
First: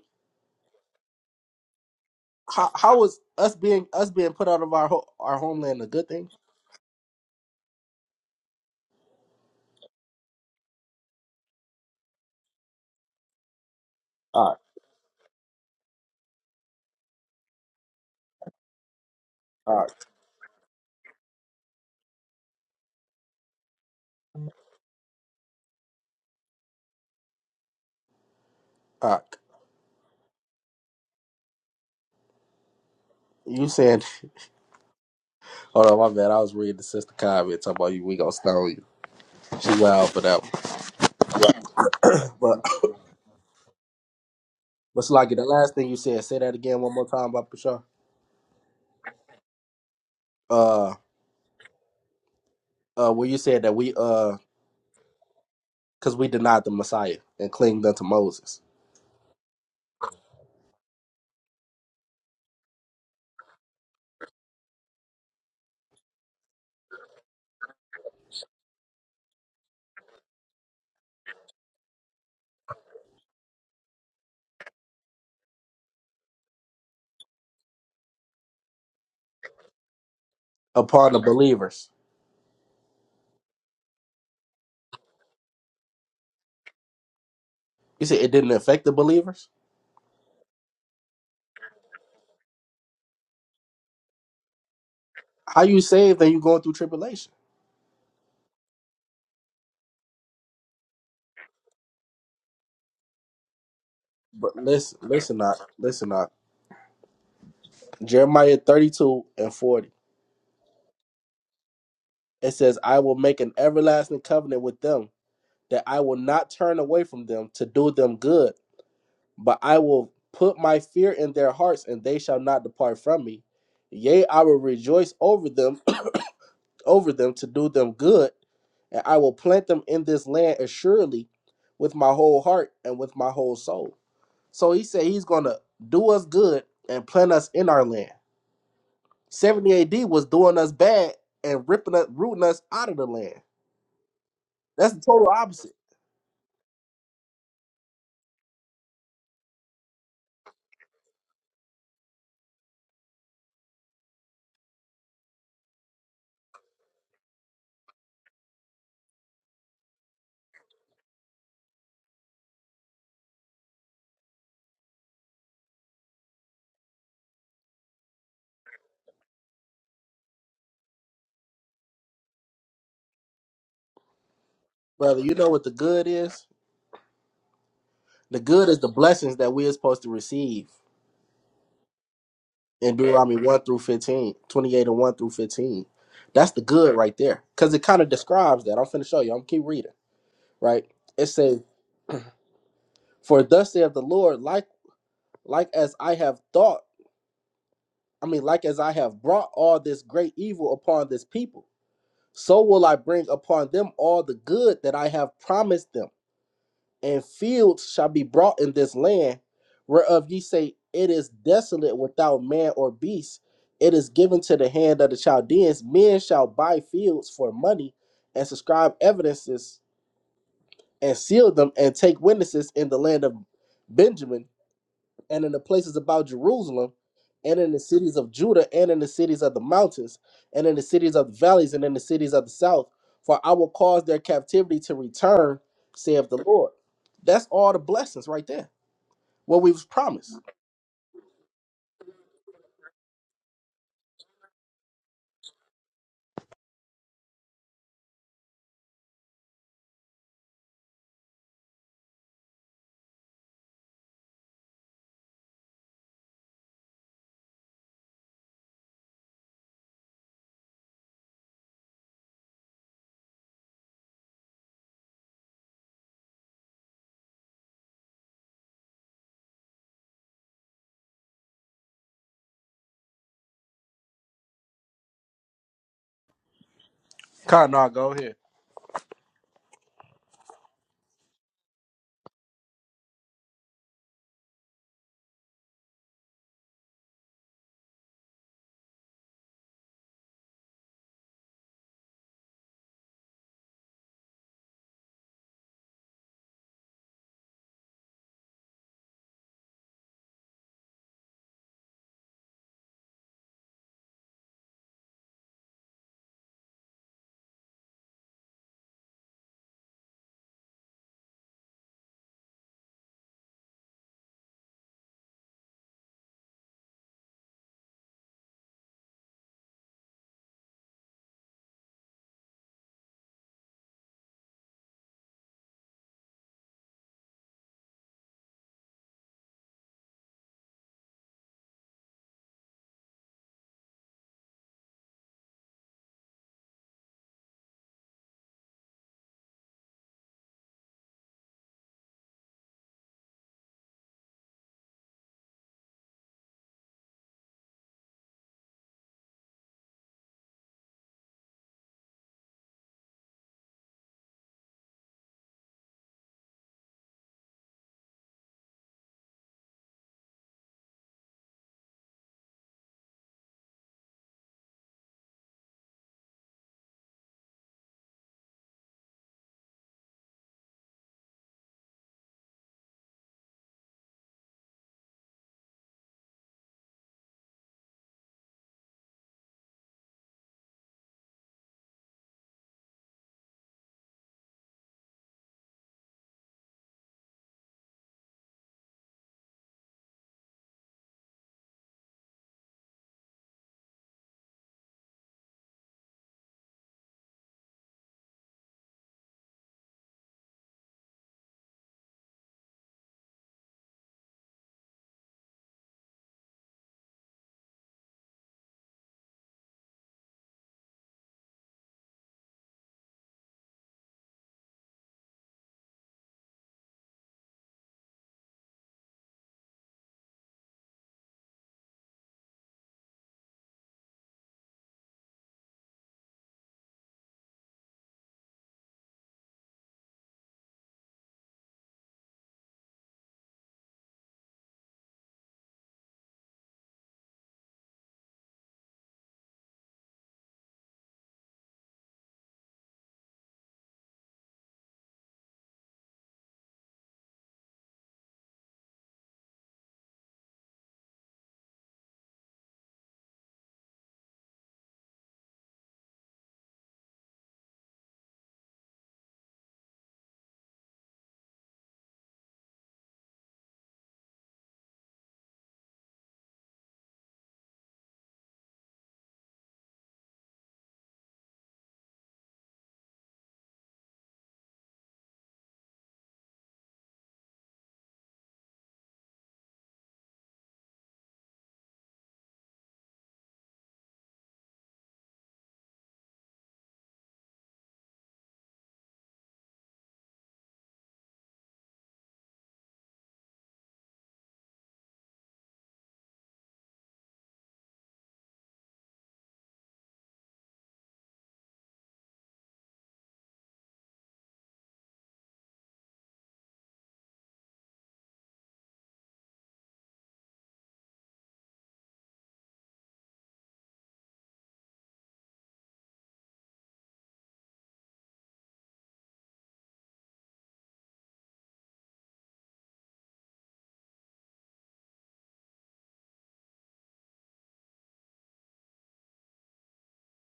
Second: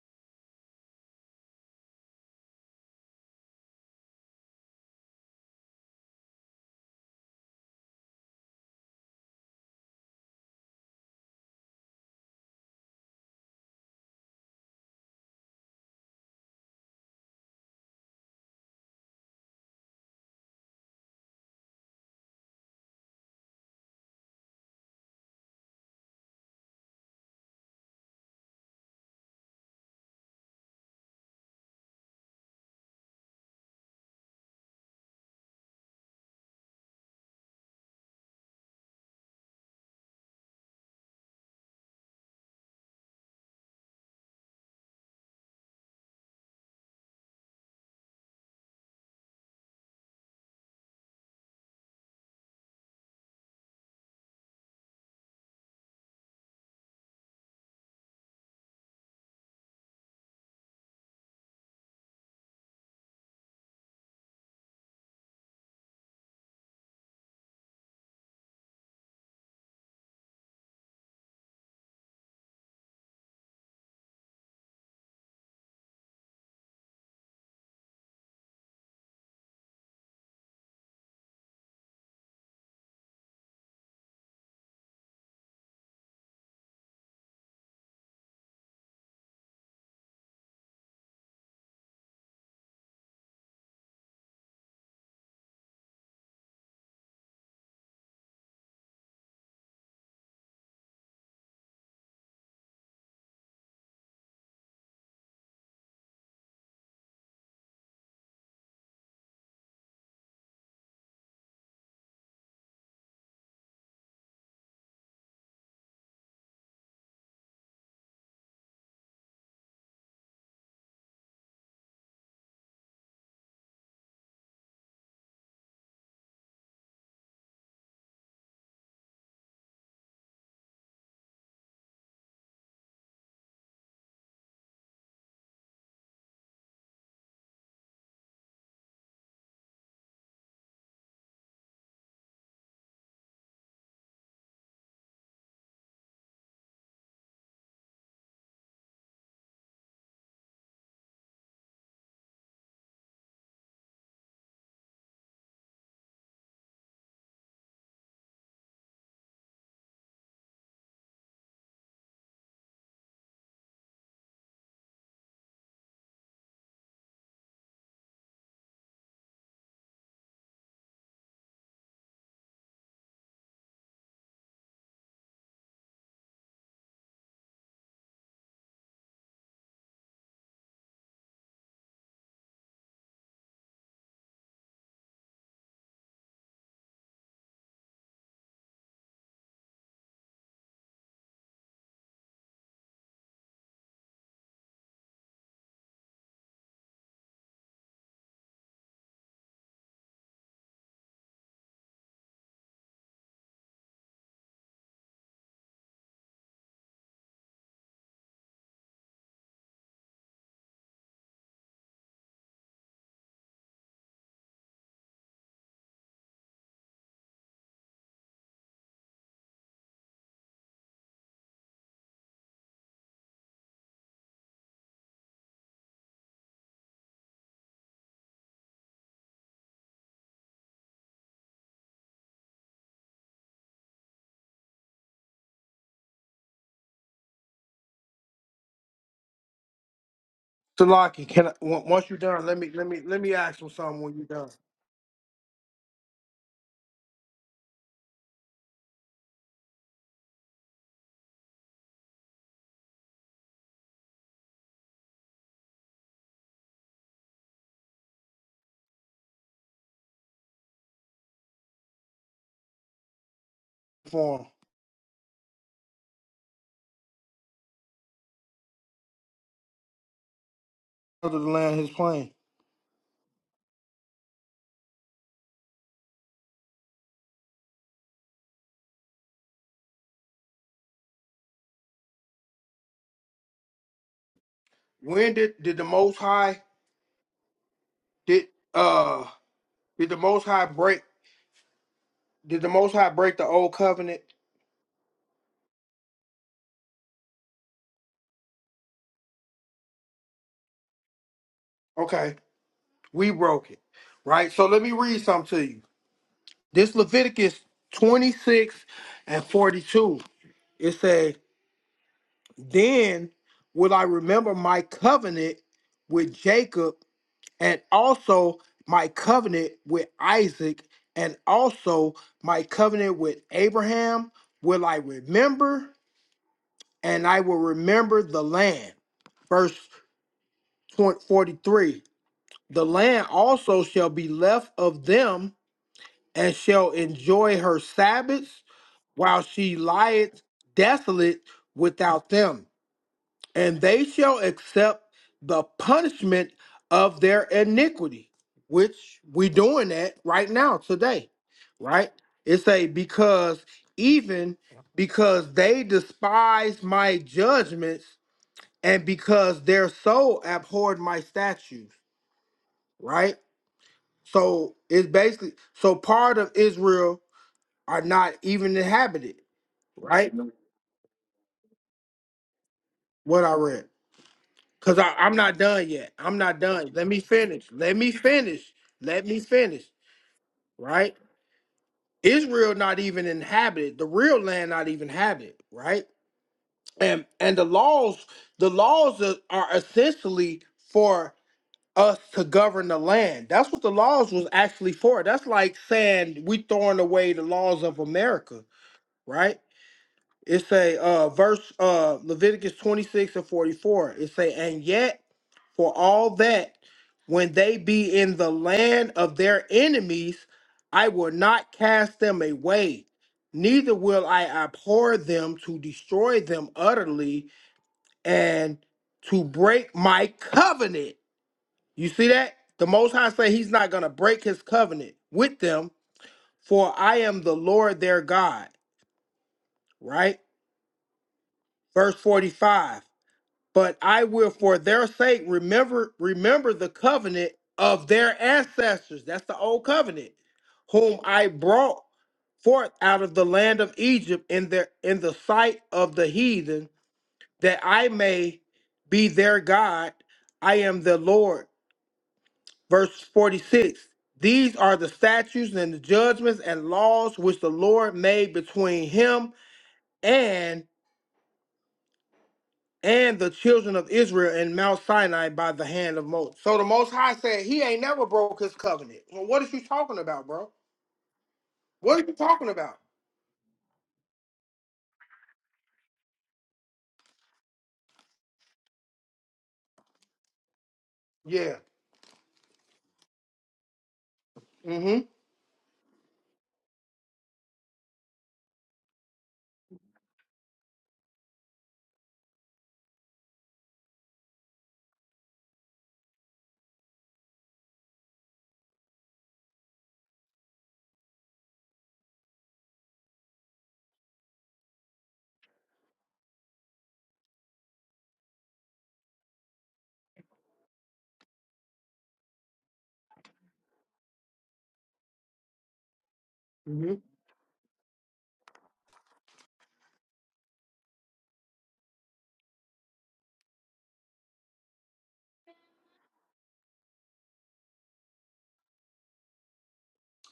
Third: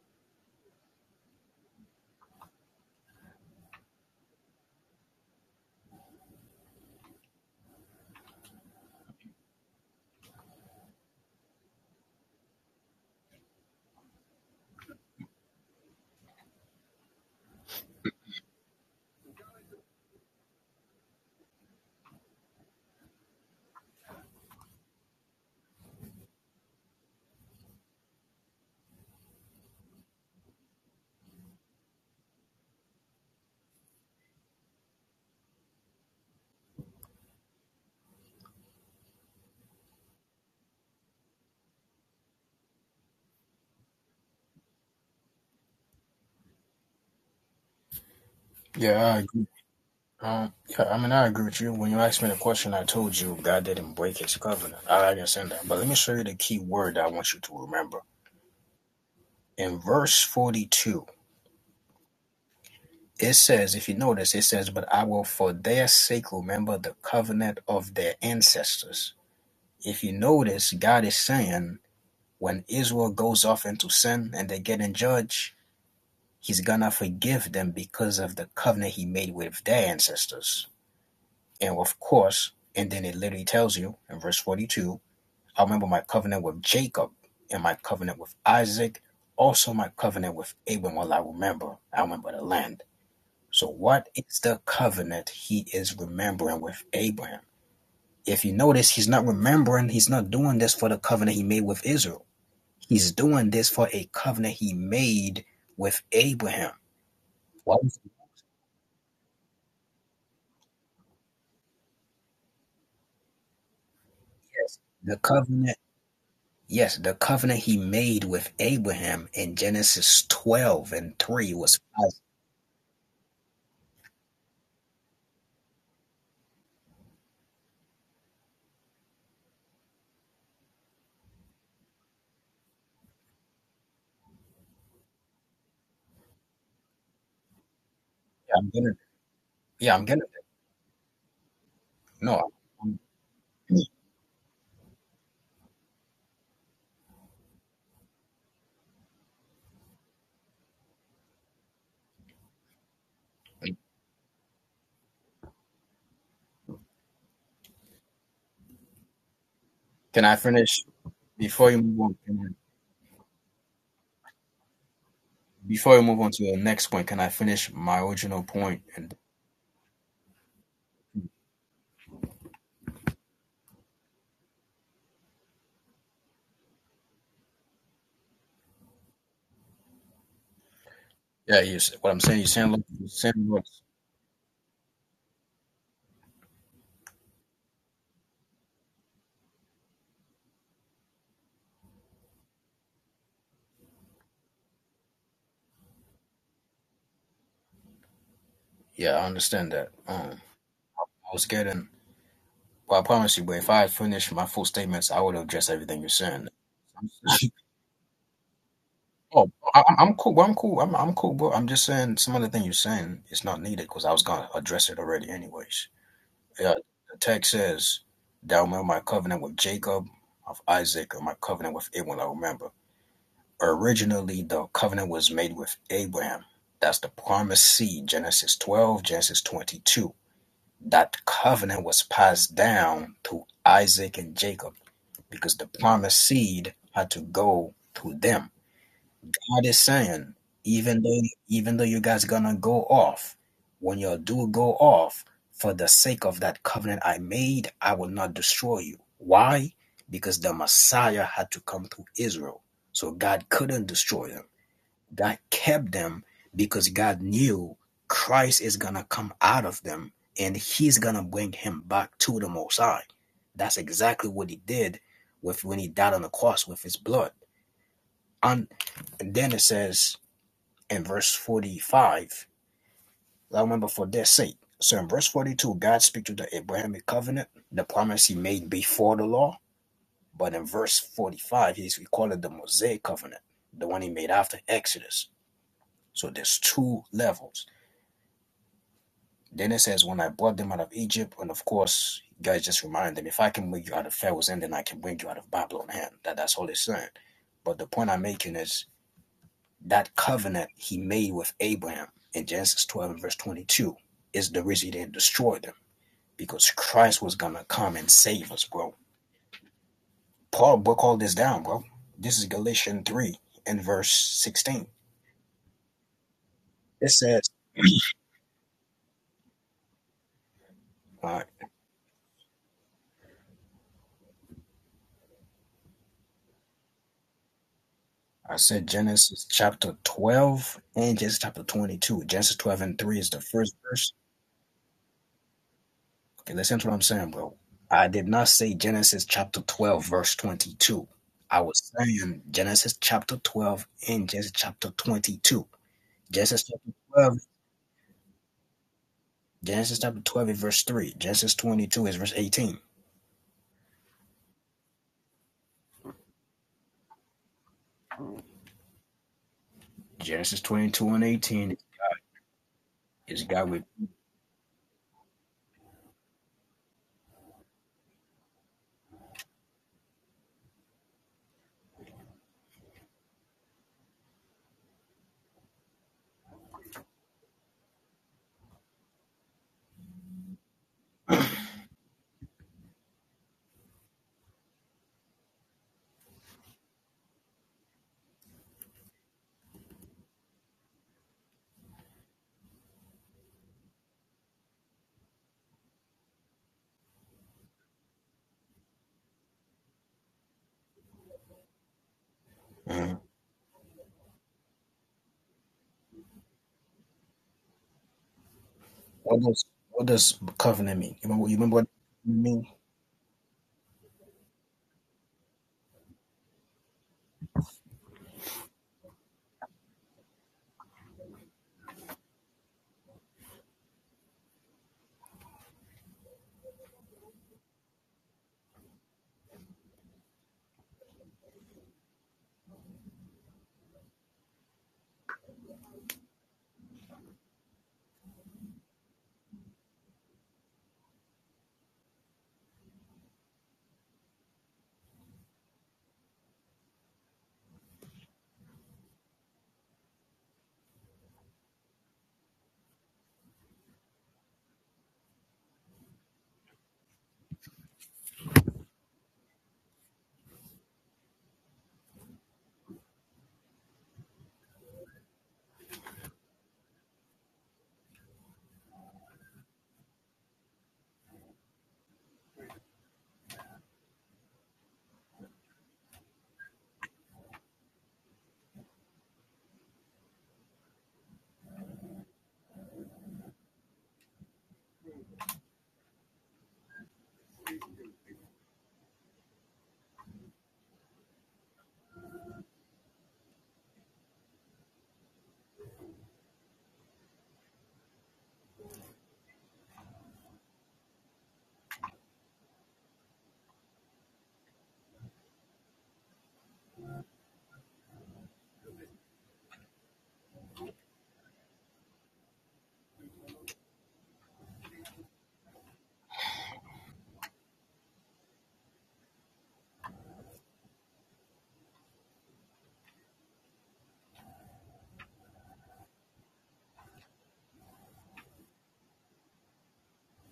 B: how how was us being us being put out of our ho- our homeland a good thing? All right, all right, all right. You saying? *laughs* Hold on, my bad. I was reading the sister comment talking about you. We gonna stone you. She wild for that. One. But *coughs* but Sluggy, the last thing you said. Say that again one more time, about Bashar.
C: Yeah, all right, Um, yeah,
B: Uh,
C: I mean, I agree with you. When you asked me the question, I
B: uh,
C: told
B: where you
C: you
B: said
C: God
B: that
C: didn't
B: we
C: break
B: uh,
C: his covenant. I understand that. But let me show
B: cause
C: you
B: we
C: the key
B: denied the
C: word I
B: Messiah
C: want you
B: and
C: to
B: clinged
C: remember.
B: unto Moses
C: In verse 42, it says, if you notice, it says, But I will for their sake remember the covenant of their ancestors. If you notice, God is saying, when Israel goes off into sin and they get in judge, he's gonna forgive them because of the covenant he made with their ancestors.
B: upon the
C: And
B: believers.
C: of course, and then it literally tells you in verse 42 I remember my covenant with Jacob and my
B: You said
C: covenant
B: it
C: with
B: didn't affect the
C: Isaac,
B: believers.
C: also my covenant with Abraham. Well, I remember, I remember the land. So, what is the covenant he
B: How you
C: is
B: saved and you
C: remembering
B: going through
C: with
B: tribulation?
C: Abraham? If you notice, he's not remembering, he's not doing this for the covenant he made with Israel. He's doing this for a covenant
B: But
C: he
B: listen, listen,
C: made
B: not
C: with
B: listen, not
C: Abraham. What was
B: Jeremiah thirty two and forty. It says, I will make an everlasting covenant
C: yes,
B: with them,
C: the covenant?
B: that I will not turn
C: Yes,
B: away
C: the
B: from them
C: covenant
B: to
C: he
B: do them
C: made with
B: good,
C: Abraham in
B: but I will
C: Genesis
B: put my
C: 12
B: fear
C: and
B: in their
C: 3 was.
B: hearts, and
C: Yeah,
B: they shall not depart from me. Yea, I will rejoice over them, *clears throat* over them to do them good, and I will plant them in this land assuredly with my whole heart and with my whole soul. So he said he's gonna do us good and plant us in our land.
C: I'm gonna,
B: 70
C: yeah, I'm
B: AD
C: gonna.
B: was doing us bad and ripping us rooting
C: No,
B: us out of the land. That's the total opposite.
C: Can I finish before you move on? Can I, before you move on to the next point, can I finish my original point? And
B: Brother, you know what the good is? The good is the blessings that we are supposed to receive
C: yeah, you what I'm saying, you saying look,
B: in
C: you saying
B: Deuteronomy 1 through 15, 28 and 1 through 15. That's the good right there. Because it kind of describes that. I'm finna show you. I'm keep reading, right? It says, For thus saith the Lord, like like as I have thought, I mean, like as I
C: Yeah,
B: have
C: I
B: brought
C: understand
B: all
C: that.
B: this
C: Um,
B: great
C: I
B: evil upon this
C: was
B: people,
C: getting.
B: so will I
C: Well, I
B: bring
C: promise you, but
B: upon
C: if I
B: them
C: had
B: all
C: finished
B: the
C: my full
B: good that I
C: statements, I would
B: have
C: have addressed
B: promised
C: everything
B: them
C: you're saying.
B: and fields shall be brought in this land,
C: Oh, I, I'm
B: whereof
C: cool.
B: ye
C: Bro. I'm
B: say,
C: cool. I'm
B: It
C: I'm
B: is
C: cool, bro. I'm just
B: desolate
C: saying some of
B: without
C: the thing
B: man
C: you're
B: or
C: saying
B: beast.
C: is not needed
B: It
C: because
B: is
C: I was
B: given
C: gonna
B: to the
C: address
B: hand
C: it
B: of the
C: already,
B: Chaldeans.
C: anyways.
B: Men shall
C: Yeah,
B: buy
C: the
B: fields
C: text
B: for money
C: says,
B: and
C: "Thou remember
B: subscribe
C: my covenant with
B: evidences
C: Jacob, of Isaac,
B: and
C: and my
B: seal them
C: covenant with
B: and take
C: Abraham." I remember.
B: witnesses in the land of Benjamin
C: Originally the covenant was
B: and in
C: made
B: the
C: with
B: places about
C: Abraham.
B: Jerusalem,
C: That's the
B: and
C: promised
B: in the
C: seed,
B: cities of
C: Genesis
B: Judah, and in
C: 12,
B: the
C: Genesis
B: cities of the
C: 22.
B: mountains, and in the cities
C: That
B: of the valleys,
C: covenant
B: and in the
C: was
B: cities of the
C: passed
B: south.
C: down
B: For
C: through
B: I will cause their
C: Isaac and Jacob
B: captivity to
C: because
B: return,
C: the promised
B: saith the Lord.
C: seed had to
B: That's all
C: go
B: the
C: through
B: blessings right
C: them.
B: there. What
C: God
B: we
C: is
B: was
C: saying,
B: promised.
C: even though
A: Salaki, can I,
C: even though
A: on-
C: you
A: once you're
C: guys
A: done,
C: gonna
A: let me
C: go
A: let me let me
C: off,
A: ask him
C: when
A: something when
C: you
A: you're
C: do
A: done.
C: go off, for the sake of that covenant I made, I will not destroy you. Why? Because the Messiah had to come through Israel. So God couldn't destroy them God kept them because God knew Christ is going to come out of them and he's going to bring him back to the Most High. That's exactly
A: For him,
C: what he did with when he died on the cross with his blood. And, and then it says in verse
A: under the land, his plane.
C: 45, I remember for their sake. So in verse 42, God speaks to the Abrahamic covenant,
B: Con,
C: the
B: no, go
C: promise he
B: ahead.
C: made before the law. But in verse 45, he's we call it the Mosaic covenant, the one he made after Exodus.
A: when did did the most
C: So there's
A: high
C: two levels
A: did uh
C: Then it says,
A: did the
C: When I
A: most
C: brought
A: high
C: them out of
A: break
C: Egypt, and of course, you
A: did
C: guys
A: the
C: just
A: most high
C: remind them,
A: break
C: if
A: the
C: I can
A: old
C: bring you out of
A: covenant
C: Pharaoh's hand, then I can bring you out of Babylon hand. That, that's all it's saying. But the point I'm making is that covenant he made with Abraham
A: okay
C: in Genesis 12 and
A: we
C: verse
A: broke it
C: 22 is
A: right
C: the
A: so let
C: reason he
A: me
C: didn't
A: read something
C: destroy
A: to
C: them
A: you
C: because
A: this
C: Christ was going
A: leviticus
C: to come and save us,
A: 26
C: bro.
A: and 42
C: Paul
A: it
C: broke all
A: says
C: this down, bro. This is Galatians
A: then
C: 3 and
A: will i
C: verse
A: remember my
C: 16.
A: covenant with jacob
C: It says,
A: and
C: *clears throat*
A: also my covenant with isaac and
C: uh,
A: also my covenant with abraham will i remember and I will remember the
C: I said
A: land.
C: Genesis
A: Verse
C: chapter 12 and
A: 20
C: Genesis chapter
A: 43
C: 22. Genesis 12
A: The
C: and 3
A: land
C: is the first
A: also shall
C: verse.
A: be left of them, and
C: Okay, listen to
A: shall
C: what I'm saying, bro.
A: enjoy her
C: I did not
A: Sabbaths
C: say Genesis
A: while
C: chapter
A: she
C: 12, verse
A: lieth
C: 22.
A: desolate
C: I was
A: without
C: saying
A: them.
C: Genesis chapter
A: And
C: 12
A: they
C: and
A: shall
C: Genesis chapter
A: accept the
C: 22.
A: punishment
C: Genesis chapter
A: of
C: 12,
A: their iniquity, which we doing
C: Genesis
A: that
C: chapter
A: right now
C: 3.
A: today,
C: Genesis 22
A: right?
C: is verse
A: It's
C: 18.
A: a because even because they despise my judgments and because their soul
C: Genesis
A: abhorred my
C: twenty-eighteen
A: statutes, right?
C: is God with.
A: So it's basically so part of Israel are not even inhabited, right? What I read. Because I'm not done yet. I'm not done. Let me finish. Let me finish. Let me finish. Right? Israel not even inhabited. The real land not even inhabited, right? And and the laws, the laws are, are essentially for us to govern the land. That's what the laws was actually for. That's like saying we throwing away the laws of America, right? It's a uh, verse uh, Leviticus
C: Mhm.
A: 26 and 44. It say, and yet for all that, when they be in the land of
C: What
A: their
C: does what does
A: enemies,
C: covenant
A: I
C: mean? You
A: will
C: remember, you
A: not
C: remember what it
A: cast them
C: mean?
A: away, neither will I abhor them to destroy them utterly and to break my covenant you see that? The Most High say he's not going to break his covenant with them, for I am the Lord their God, right? Verse 45. But I will for their sake remember remember the covenant of their ancestors. That's the old covenant, whom I brought forth out of the land of Egypt in their in the sight of the heathen, that I may be their God. I am the Lord Verse 46 These are the statutes and the judgments and laws which the Lord made between him and and the children of Israel in Mount Sinai by the hand of Moses. So the Most High said he ain't never broke his covenant. Well, what is you talking about, bro? What are you talking about? Yeah. Mm-hmm. Mm-hmm.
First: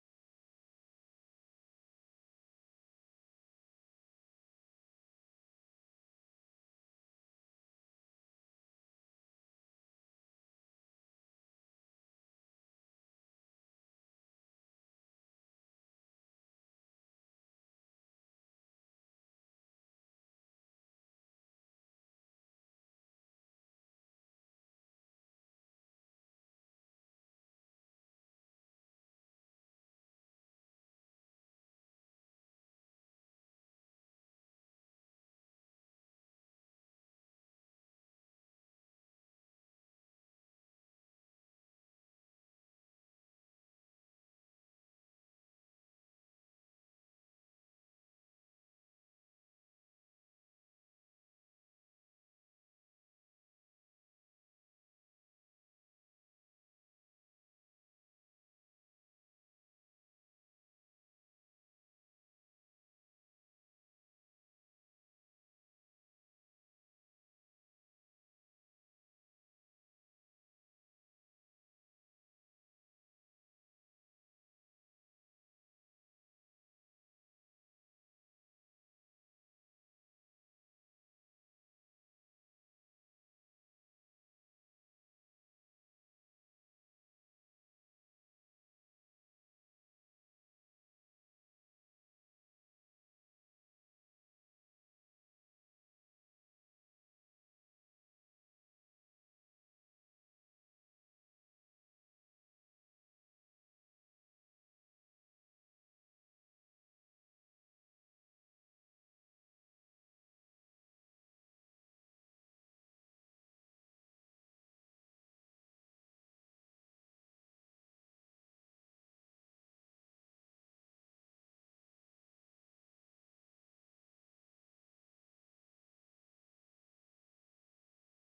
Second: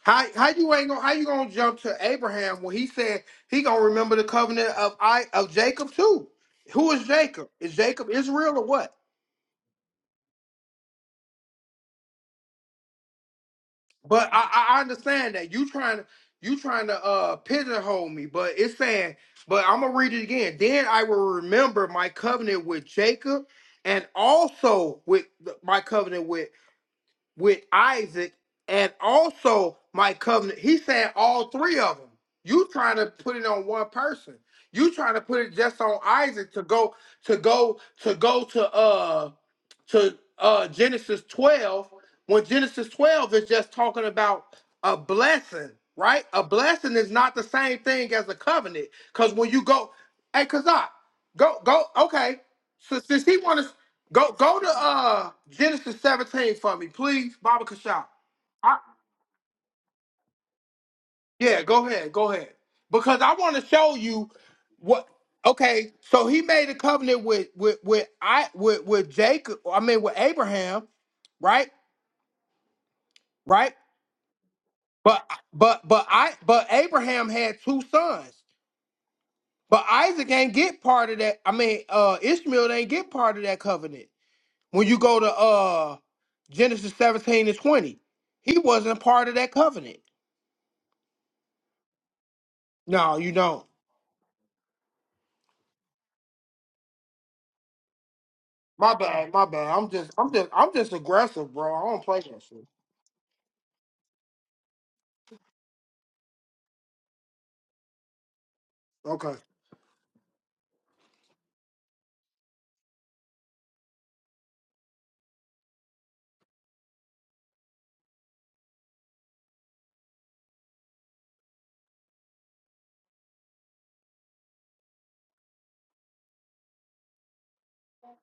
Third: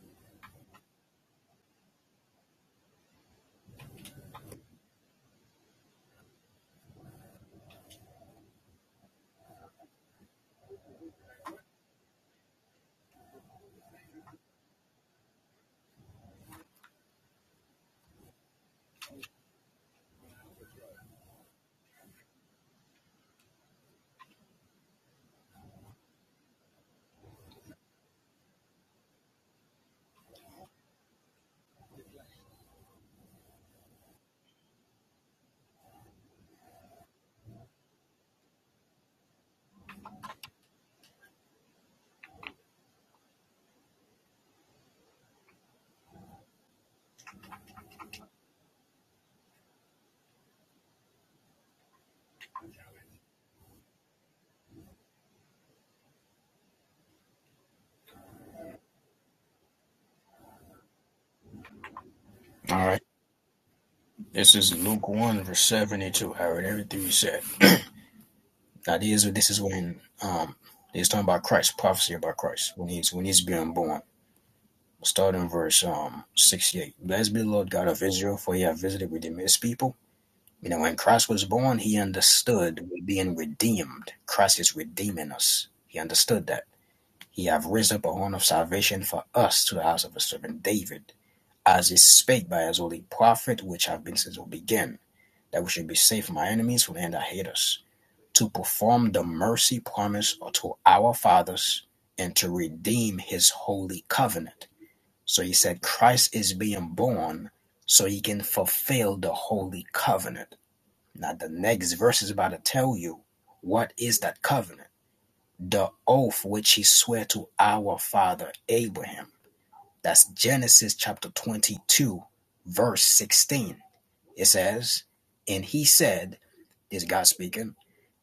A: How how you ain't gonna how you gonna jump to Abraham when he said he gonna remember the covenant of I of Jacob too? Who is Jacob? Is Jacob Israel or what? But I, I understand that you trying to you trying to uh pigeonhole me, but it's saying, but I'm gonna read it again. Then I will remember my covenant with Jacob, and also with the- my covenant with with Isaac, and also my covenant. He said all three of them. You trying to put it on one person. You trying to put it just on Isaac to go to go to go to uh to uh, Genesis 12, when Genesis 12 is just talking about a blessing, right? A blessing is not the same thing as a covenant. Because when you go, hey, Kazak, go, go, okay. So since he wants to go, go to uh Genesis 17 for me, please, Baba Kashaw. I, yeah, go ahead, go ahead.
C: All right.
A: Because I want to show you
C: This is
A: what
C: Luke 1, verse
A: okay, so
C: 72. I
A: he
C: heard
A: made a
C: everything you
A: covenant
C: said.
A: with with with I with
C: Now
A: with
C: this is this
A: Jacob,
C: is
A: I
C: when
A: mean with
C: um
A: Abraham,
C: he's talking about
A: right?
C: Christ, prophecy about Christ when he's when he's being
A: right?
C: born.
A: But
C: Starting in verse
A: but but
C: um
A: I but
C: sixty eight.
A: Abraham
C: Blessed be the
A: had
C: Lord
A: two
C: God of
A: sons.
C: Israel, for he hath visited redeemed his
A: But
C: people.
A: Isaac ain't
C: You know,
A: get
C: when
A: part of
C: Christ
A: that.
C: was
A: I
C: born,
A: mean,
C: he
A: uh Ishmael ain't
C: understood
A: get
C: being
A: part of that covenant.
C: redeemed. Christ is
A: When you go to
C: redeeming us.
A: uh
C: He understood that.
A: Genesis
C: He
A: 17 and
C: hath raised
A: 20,
C: up a horn of
A: he wasn't
C: salvation for
A: part of that
C: us to the
A: covenant.
C: house of his servant David, as is spake by his holy
A: No, you
C: prophet,
A: don't.
C: which have been since will begin, that we should be safe from our enemies, from the hand that hate us to
A: My
C: perform the
A: bad, my bad.
C: mercy
A: I'm just I'm
C: promise
A: just I'm
C: to
A: just
C: our
A: aggressive, bro.
C: fathers
A: I don't play
C: and
A: that
C: to
A: shit.
C: redeem his holy covenant. So he said Christ is being born so he can fulfill the
A: Okay.
C: holy covenant. Now the next verse is about to tell you what is that covenant? The oath which he swore to our father Abraham. That's Genesis chapter 22 verse 16. It says, "And he said, is God speaking.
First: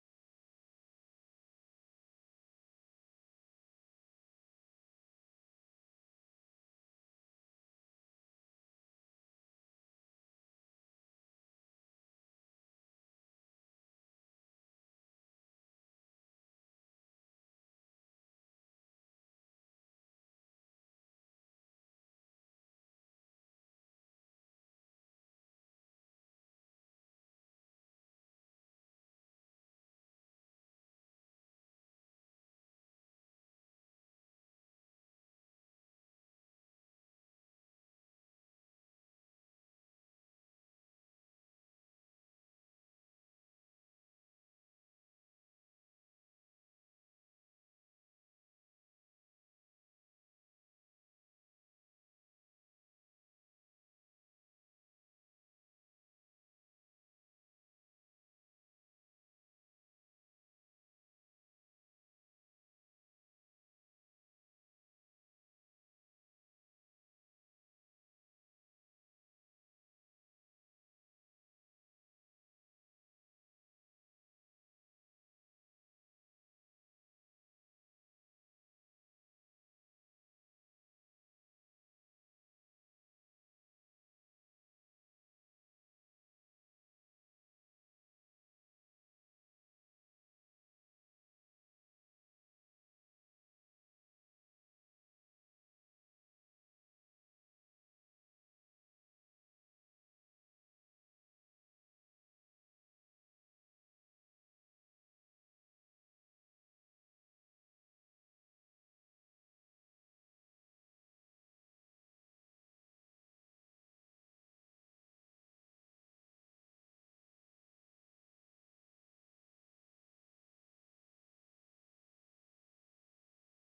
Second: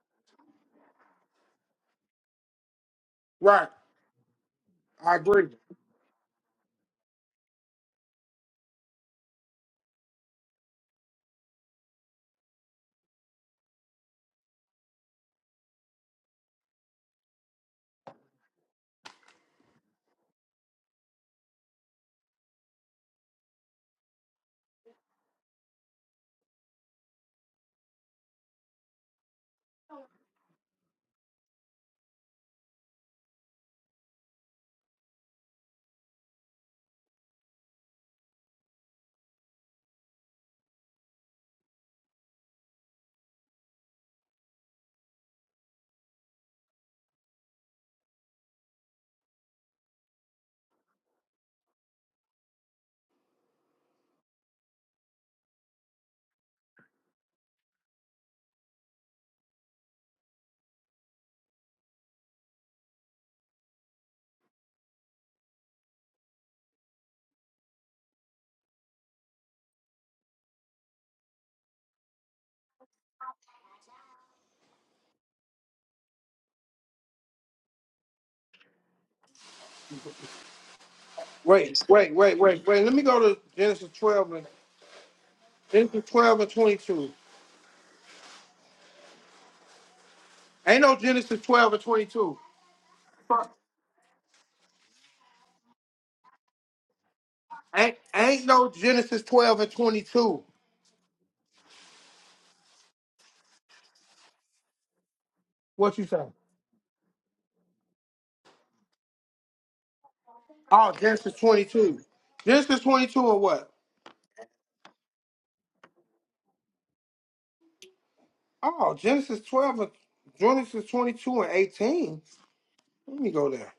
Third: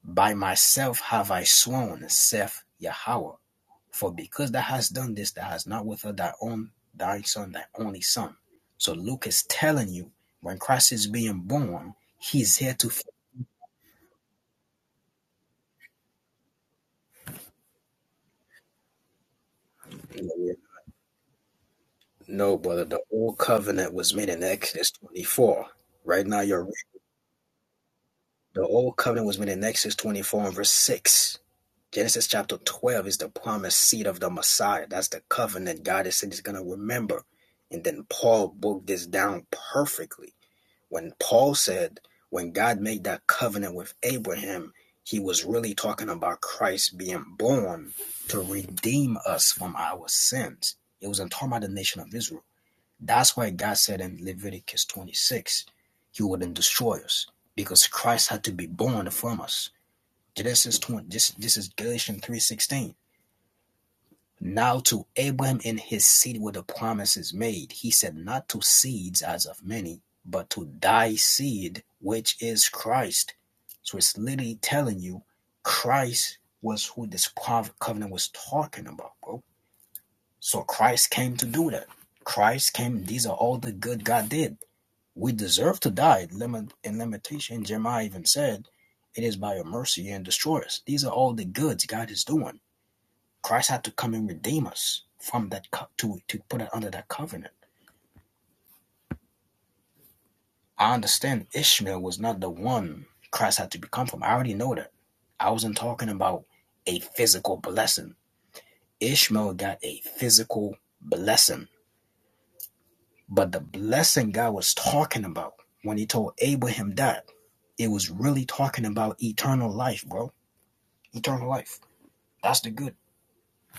C: By myself have I sworn, saith Yahweh,
A: Right.
C: for because thou hast
A: I
C: done this, thou
A: agree.
C: hast not withheld thy own thy son, thy only son. So Luke is telling you when Christ is being born, he's here to fulfill it. No, brother, the old covenant was made in Exodus 24. Right now, you're right. the old covenant was made in Exodus 24 and verse 6. Genesis chapter 12 is the promised seed of the Messiah. That's the covenant God has said he's going to remember. And then Paul broke this down perfectly. When Paul said, when God made that covenant with Abraham, he was really talking about Christ being born to redeem us from our sins. It wasn't talking about the nation of Israel. That's why God said in Leviticus 26, he wouldn't destroy us because Christ had to be born from us. Genesis 20, this, this is Galatians 3.16. Now to Abraham and his seed were the promises made. He said not to seeds as of many, but to thy seed, which is Christ. So it's literally telling you Christ was who this covenant was talking about, bro. So Christ came to do
A: Wait,
C: that.
A: wait, wait, wait,
C: Christ
A: wait. Let me
C: came.
A: go
C: These are
A: to
C: all the
A: Genesis
C: good God
A: 12 and
C: did. We deserve to
A: Genesis
C: die.
A: 12 and
C: Limit in
A: 22.
C: limitation, Jeremiah even said, It is by your mercy and destroy
A: Ain't
C: us.
A: no
C: These are all
A: Genesis
C: the
A: 12 and
C: goods God is
A: 22.
C: doing. Christ had to come and redeem us from that co- to to put it under that covenant.
A: Ain't, ain't no Genesis 12 and 22.
C: I understand Ishmael was not the one Christ had to become from. I already know that. I wasn't
A: What you
C: talking
A: say?
C: about a physical blessing. Ishmael got a physical
A: Oh, Genesis
C: blessing.
A: 22. Genesis 22 or
C: But the
A: what?
C: blessing God was talking about when he told Abraham that, it was really talking
A: Oh,
C: about
A: Genesis
C: eternal
A: 12 and
C: life, bro
A: Genesis 22
C: eternal
A: and
C: life.
A: 18.
C: That's the good.
A: Let me go there.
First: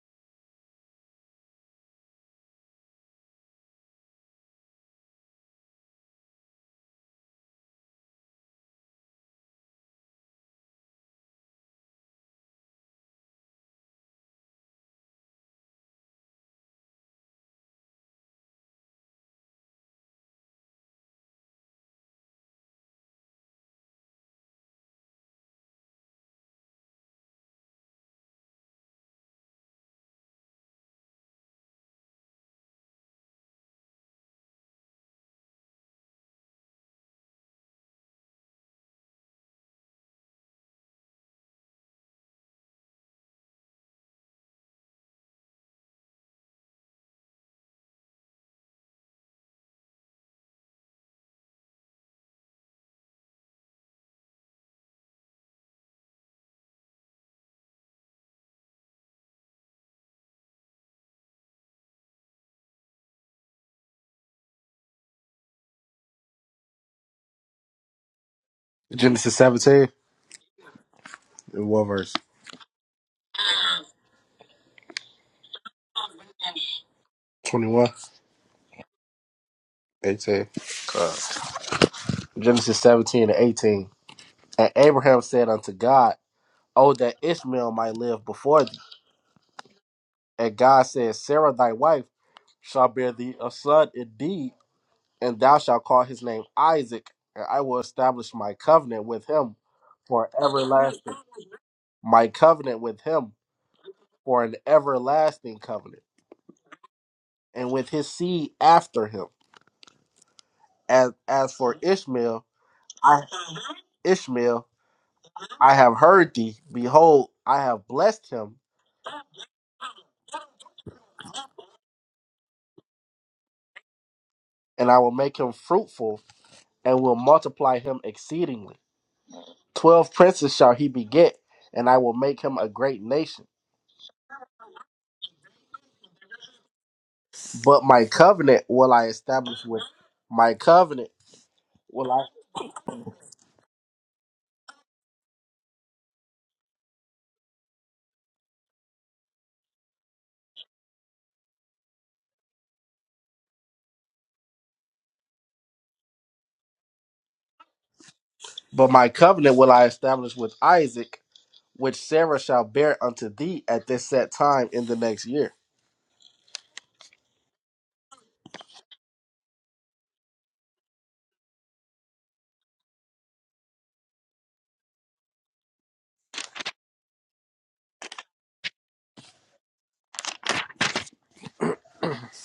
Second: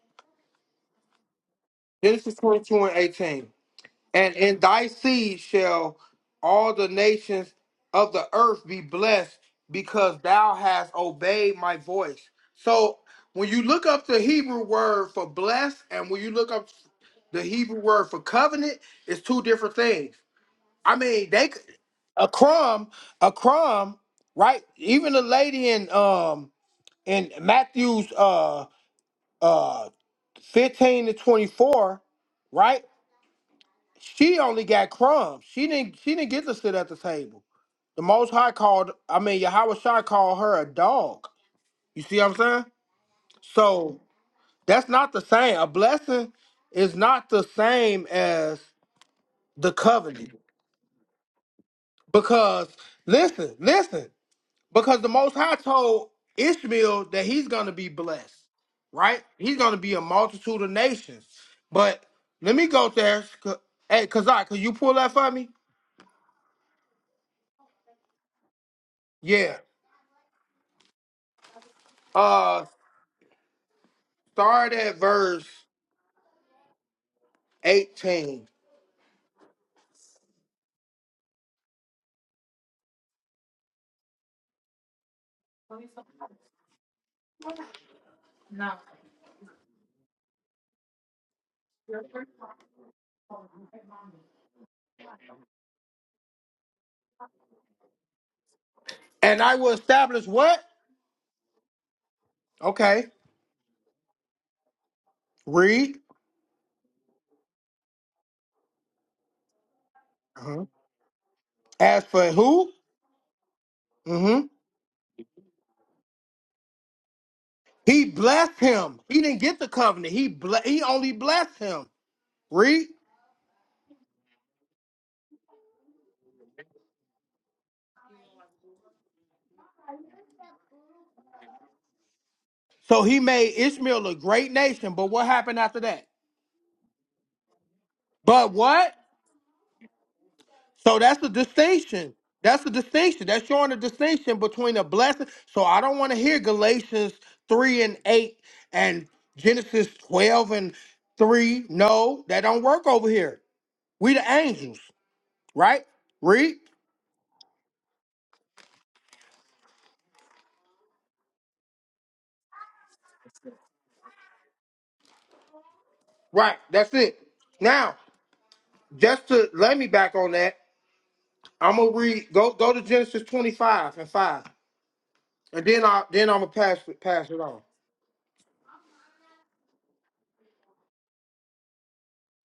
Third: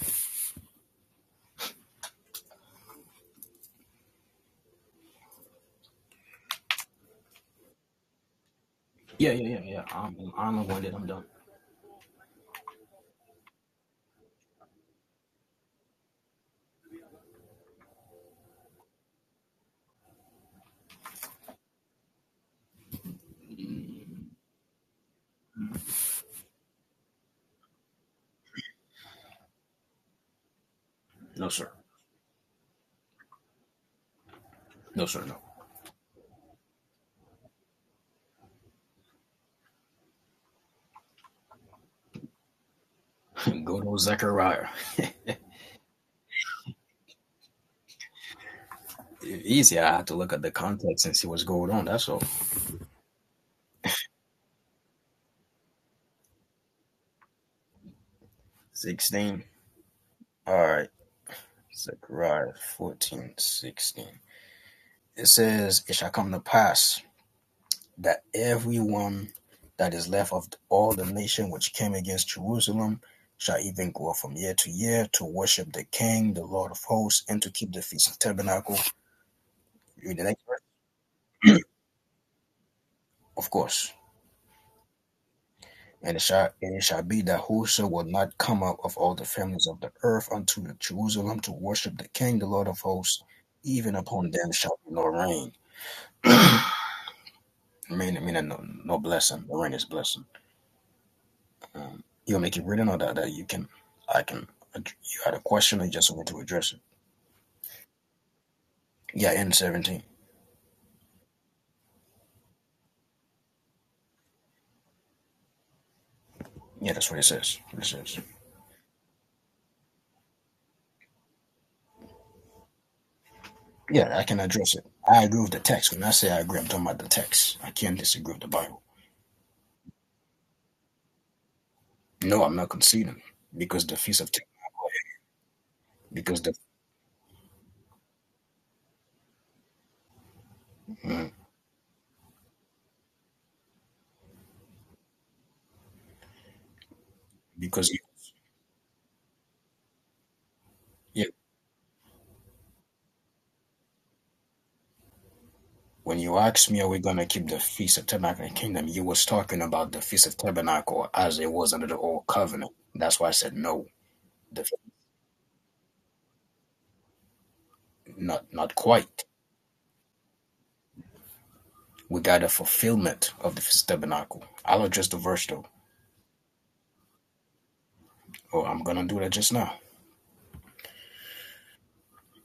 A: Genesis 22 and 18. And in thy seed shall all the nations of the earth be
C: Yeah,
A: blessed
C: yeah, yeah, yeah.
A: because
C: I'm,
A: thou
C: I'm
A: hast
C: anointed. I'm done.
A: obeyed my voice. So when you look up the Hebrew word for blessed and when you look up the Hebrew word for covenant, it's two different things. I mean, they could- a crumb, a crumb, right? Even the lady in um in Matthew's uh uh fifteen to twenty
C: No, sir.
A: four, right? She only got
C: No, sir,
A: crumbs.
C: no.
A: She didn't she didn't get to sit at the table. The Most High called, I mean, Yahweh Shai called her a dog. You see what I'm saying?
C: *laughs* Go to
A: So
C: Zechariah.
A: that's not the same. A blessing is not the same as the
C: Easy. I had to look
A: covenant
C: at the context and see what's going on. That's all.
A: because listen, listen. Because the Most High told Ishmael that he's going to be blessed, right?
C: 16.
A: He's going to be a
C: All
A: multitude of
C: right.
A: nations. But
C: Zechariah
A: let me go there.
C: 14 16.
A: Hey, Kazak, could you pull that
C: It
A: for me?
C: says, It shall come to pass that everyone
B: Genesis
A: Yeah.
B: 17,
C: that is left of all the nation
B: and
C: which
B: what
C: came
B: verse?
C: against
A: Uh,
C: Jerusalem shall even go up from year to
A: start at
C: year to
A: verse
C: worship the King, the Lord of hosts, and to keep the
B: Twenty-one,
C: Feast of
A: 18.
C: Tabernacle. Read the next
B: eighteen.
C: verse.
B: Genesis 17 and
C: Of course.
B: 18. And Abraham said unto God,
C: And it shall, and it
B: Oh,
C: shall
B: that
C: be that
B: Ishmael
C: whoso
B: might
C: will
B: live
C: not come
B: before thee.
C: up of all the families of the earth
B: And
C: unto
B: God said,
C: Jerusalem to
B: Sarah thy
C: worship
B: wife
C: the King, the Lord of
B: shall bear
C: hosts,
B: thee a son
C: even upon
B: indeed,
C: them shall be no
B: and
C: rain.
B: thou shalt call his name Isaac, and I will
C: Meaning,
B: establish
C: meaning
B: my
C: no, no
B: covenant with
A: And
C: blessing.
B: him
A: I
C: The
A: will
C: rain is
A: establish
C: blessing.
B: for
A: what?
B: everlasting.
C: Um,
B: My
C: you want me to keep
B: covenant
C: reading or
B: with
A: Okay.
C: that,
B: him
C: that you can, I
B: for
C: can,
B: an
C: you had a
B: everlasting
C: question or you
A: Read.
B: covenant,
C: just want to address it?
B: and with his seed after him.
C: Yeah, in 17.
A: Uh-huh.
B: As as for
A: As for
B: Ishmael,
A: who?
B: I
A: Mm-hmm.
B: Ishmael, I have heard thee.
C: Yeah, that's what it
B: Behold, I
C: says. It
B: have
A: He
C: says.
B: blessed him,
A: blessed him. He didn't get the covenant. He ble- he only blessed him. Read.
C: Yeah, I can address it.
B: and I will
C: I
B: make
C: agree
B: him
C: with the text. When I
B: fruitful,
C: say I agree, I'm talking
B: and
C: about the
B: will
C: text. I
B: multiply
C: can't
B: him
C: disagree with the
B: exceedingly.
C: Bible.
B: Twelve princes shall he beget, and I will make
C: No, I'm
B: him a
C: not
B: great
A: So he
C: conceding
B: nation
A: made
C: because the
A: Ishmael a
C: Feast of,
A: great nation. But what happened after that?
C: because the,
B: But my
A: But
B: covenant will
A: what?
B: I establish with my
A: So
B: covenant
A: that's the
B: will
A: distinction.
B: I
A: That's the distinction. That's showing the distinction between a blessing. So I don't want to hear Galatians 3
C: because
A: and
C: you,
A: 8 and Genesis 12 and
C: yeah.
A: 3. No, that don't work over here. We the angels, right?
C: When you
A: Read?
C: asked me, are we going to keep the Feast of Tabernacle in the Kingdom?
B: but
C: You
B: my
C: was
B: covenant
C: talking
B: will I
C: about the Feast
B: establish
C: of
B: with
C: Tabernacle
B: Isaac,
C: as it was under
B: which
C: the Old
B: Sarah shall
C: Covenant.
B: bear
C: That's why
B: unto
C: I said
B: thee at
C: no,
B: this set
C: the,
B: time in the next year.
A: Right. That's it. Now,
C: not not quite.
A: just to let me back on that, I'm gonna
C: We
A: read
C: got a
A: go go to Genesis
C: fulfillment of the Feast of
A: 25 and 5.
C: Tabernacle. I'll address the verse
A: And
C: though.
A: then I then I'm gonna pass it pass it on.
C: Oh, I'm going to do that just now.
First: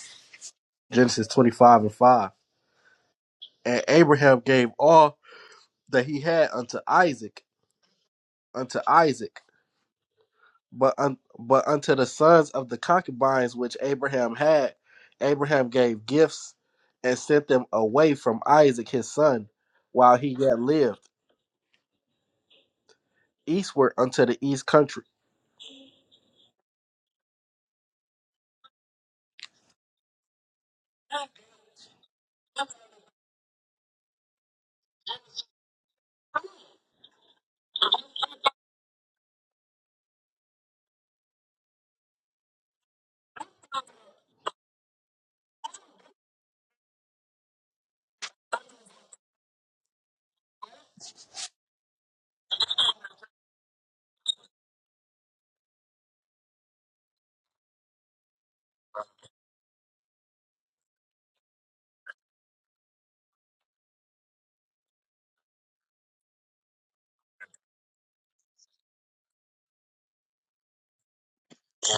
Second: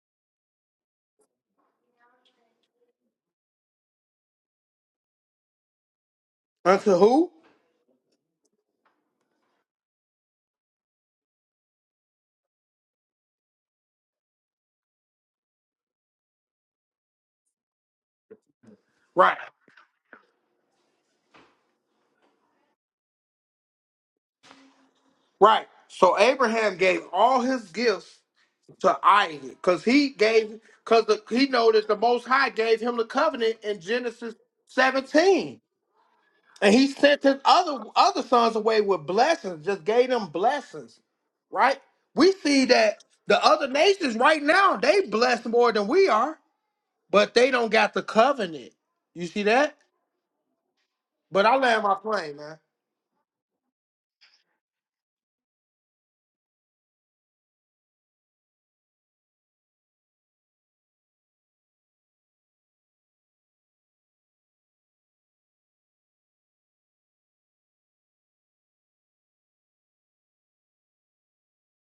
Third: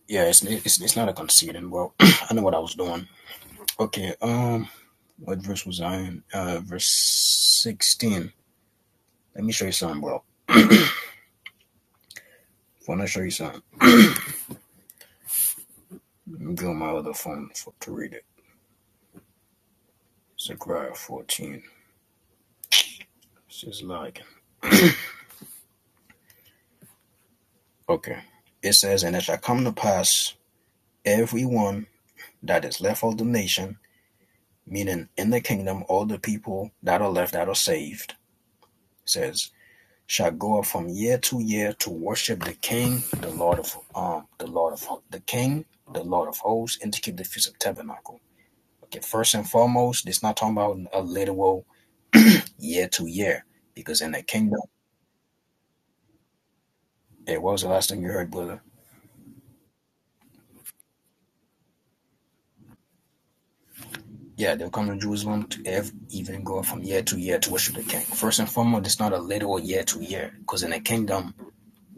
C: Yeah, it's it's, it's not a
B: Genesis twenty
C: conceding.
B: five and
C: Well, *clears throat*
B: five.
C: I know what I was doing.
B: And
C: Okay,
B: Abraham
C: um,
B: gave all
C: what verse was I
B: that he
C: in?
B: had unto
A: Unto who?
B: Isaac,
C: 16.
B: unto Isaac,
C: Let me, well,
B: but un, but unto the sons of the
C: for another
B: concubines
C: time,
B: which Abraham had, Abraham gave
C: I'm
B: gifts
C: going
B: and sent them
C: for, to read
B: away
C: it.
B: from Isaac his
A: Right.
B: son, while he yet
C: 16.
B: lived,
C: It says
B: eastward
C: like,
B: unto the east country
A: Right. So Abraham gave all his gifts
C: okay. It's
A: to Isaac because he gave because he know that
C: Aaron
A: the Most High
C: that
A: gave
C: is
A: him
C: left
A: the
C: of the
A: covenant
C: nation
A: in Genesis
C: meaning in the
A: 17,
C: kingdom all the people
A: and he
C: that are
A: sent
C: left
A: his
C: that are
A: other
C: saved
A: other sons away with
C: says
A: blessings, just gave them
C: shall go up from
A: blessings.
C: year to year
A: Right.
C: to
A: We
C: worship the
A: see
C: King,
A: that
C: the
A: the
C: Lord
A: other
C: of
A: nations
C: um,
A: right
C: the Lord
A: now they
C: of the
A: blessed
C: King,
A: more than
C: the
A: we
C: Lord of
A: are,
C: hosts, and to keep the
A: but
C: feast
A: they
C: of
A: don't got the
C: tabernacle.
A: covenant.
C: Okay,
A: You
C: first
A: see
C: and
A: that?
C: foremost, it's not talking about a
A: But I
C: literal
A: land my plane, man.
C: year to year. Because in the kingdom, hey, what was the last thing you heard, brother? Yeah, they'll come to Jerusalem to ev- even go from year to year to worship the king. First and foremost, it's not a literal year to year. Because in the kingdom,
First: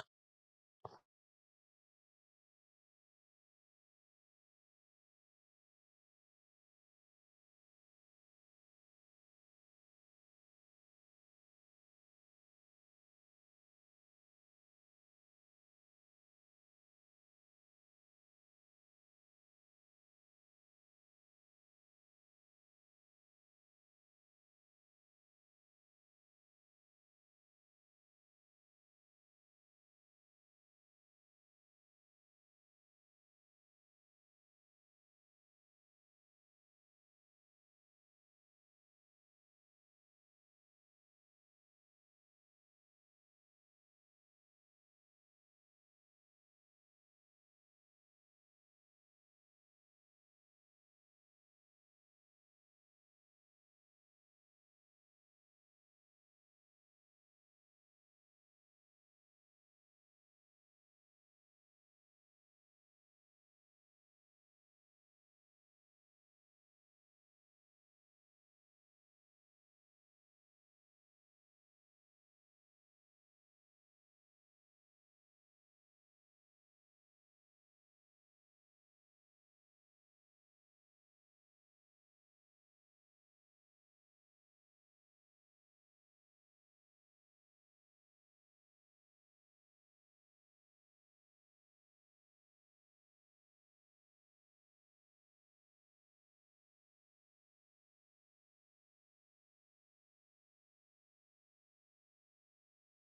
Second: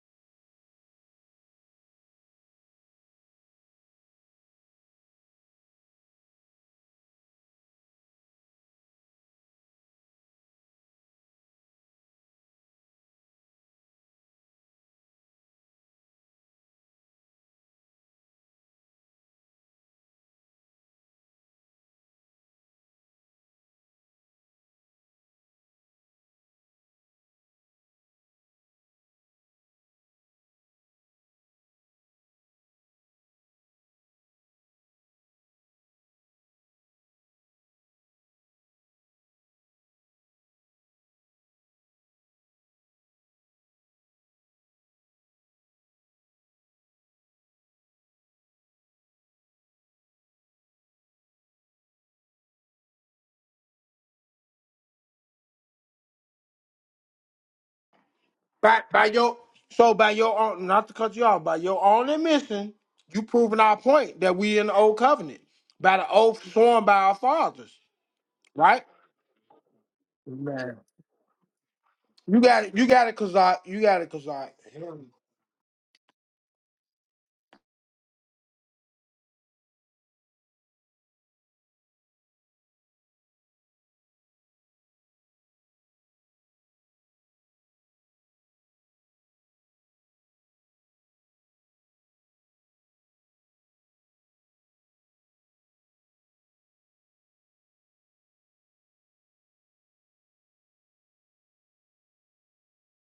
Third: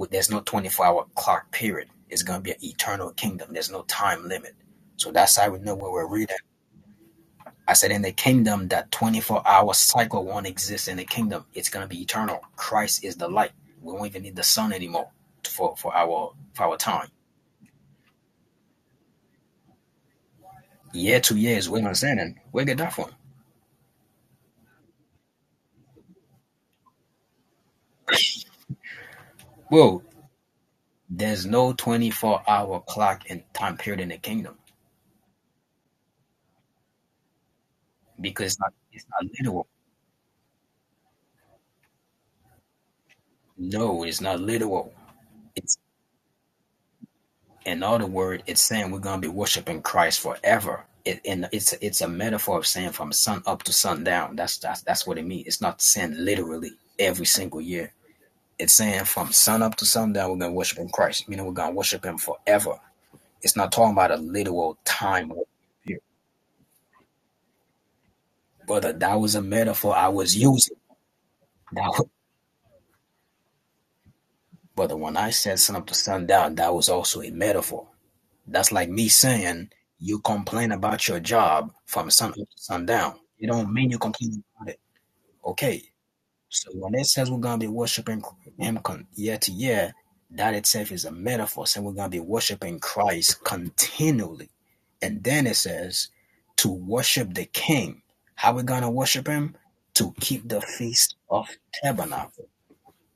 C: there's no 24 hour clock period. It's going to be an eternal kingdom. There's no time limit. So that's how we know what we're reading. I said in the kingdom, that 24 hour cycle won't exist in the kingdom. It's going to be eternal. Christ is the light. We won't even need the sun anymore for, for our for our time. Year to year is what I'm saying. And where get that from? Well, there's no 24 hour clock and time period in the kingdom because it's not, it's not literal. No, it's not literal It's In other words, it's saying we're going to be worshiping Christ forever. It, and it's it's a metaphor of saying from sun up to sundown. That's that's that's what it means. It's not saying literally every single year. It's
A: By
C: saying
A: by
C: from
A: your
C: sun up to
A: so by
C: sundown
A: your
C: we're gonna
A: own
C: worship
A: not
C: in
A: to cut you
C: Christ.
A: off,
C: Meaning we're
A: by
C: gonna
A: your
C: worship
A: own
C: Him
A: admission,
C: forever.
A: you
C: It's
A: proving
C: not
A: our
C: talking about a
A: point that we in the
C: literal
A: old
C: time,
A: covenant by the oath sworn by our fathers, right?
C: brother. That was a metaphor I was
A: Amen.
C: using. That was,
A: You got it. You got it, Kazak. You got it, Kazak.
C: brother,
A: Him.
C: when I said sun up to sundown, that was also a metaphor. That's like me saying you complain about your job from sun up to sundown. It don't mean you complain about it. Okay. So when it says we're gonna be worshiping him year to year, that itself is a metaphor saying we're gonna be worshiping Christ continually. And then it says to worship the King. How we gonna worship him? To keep the feast of tabernacle.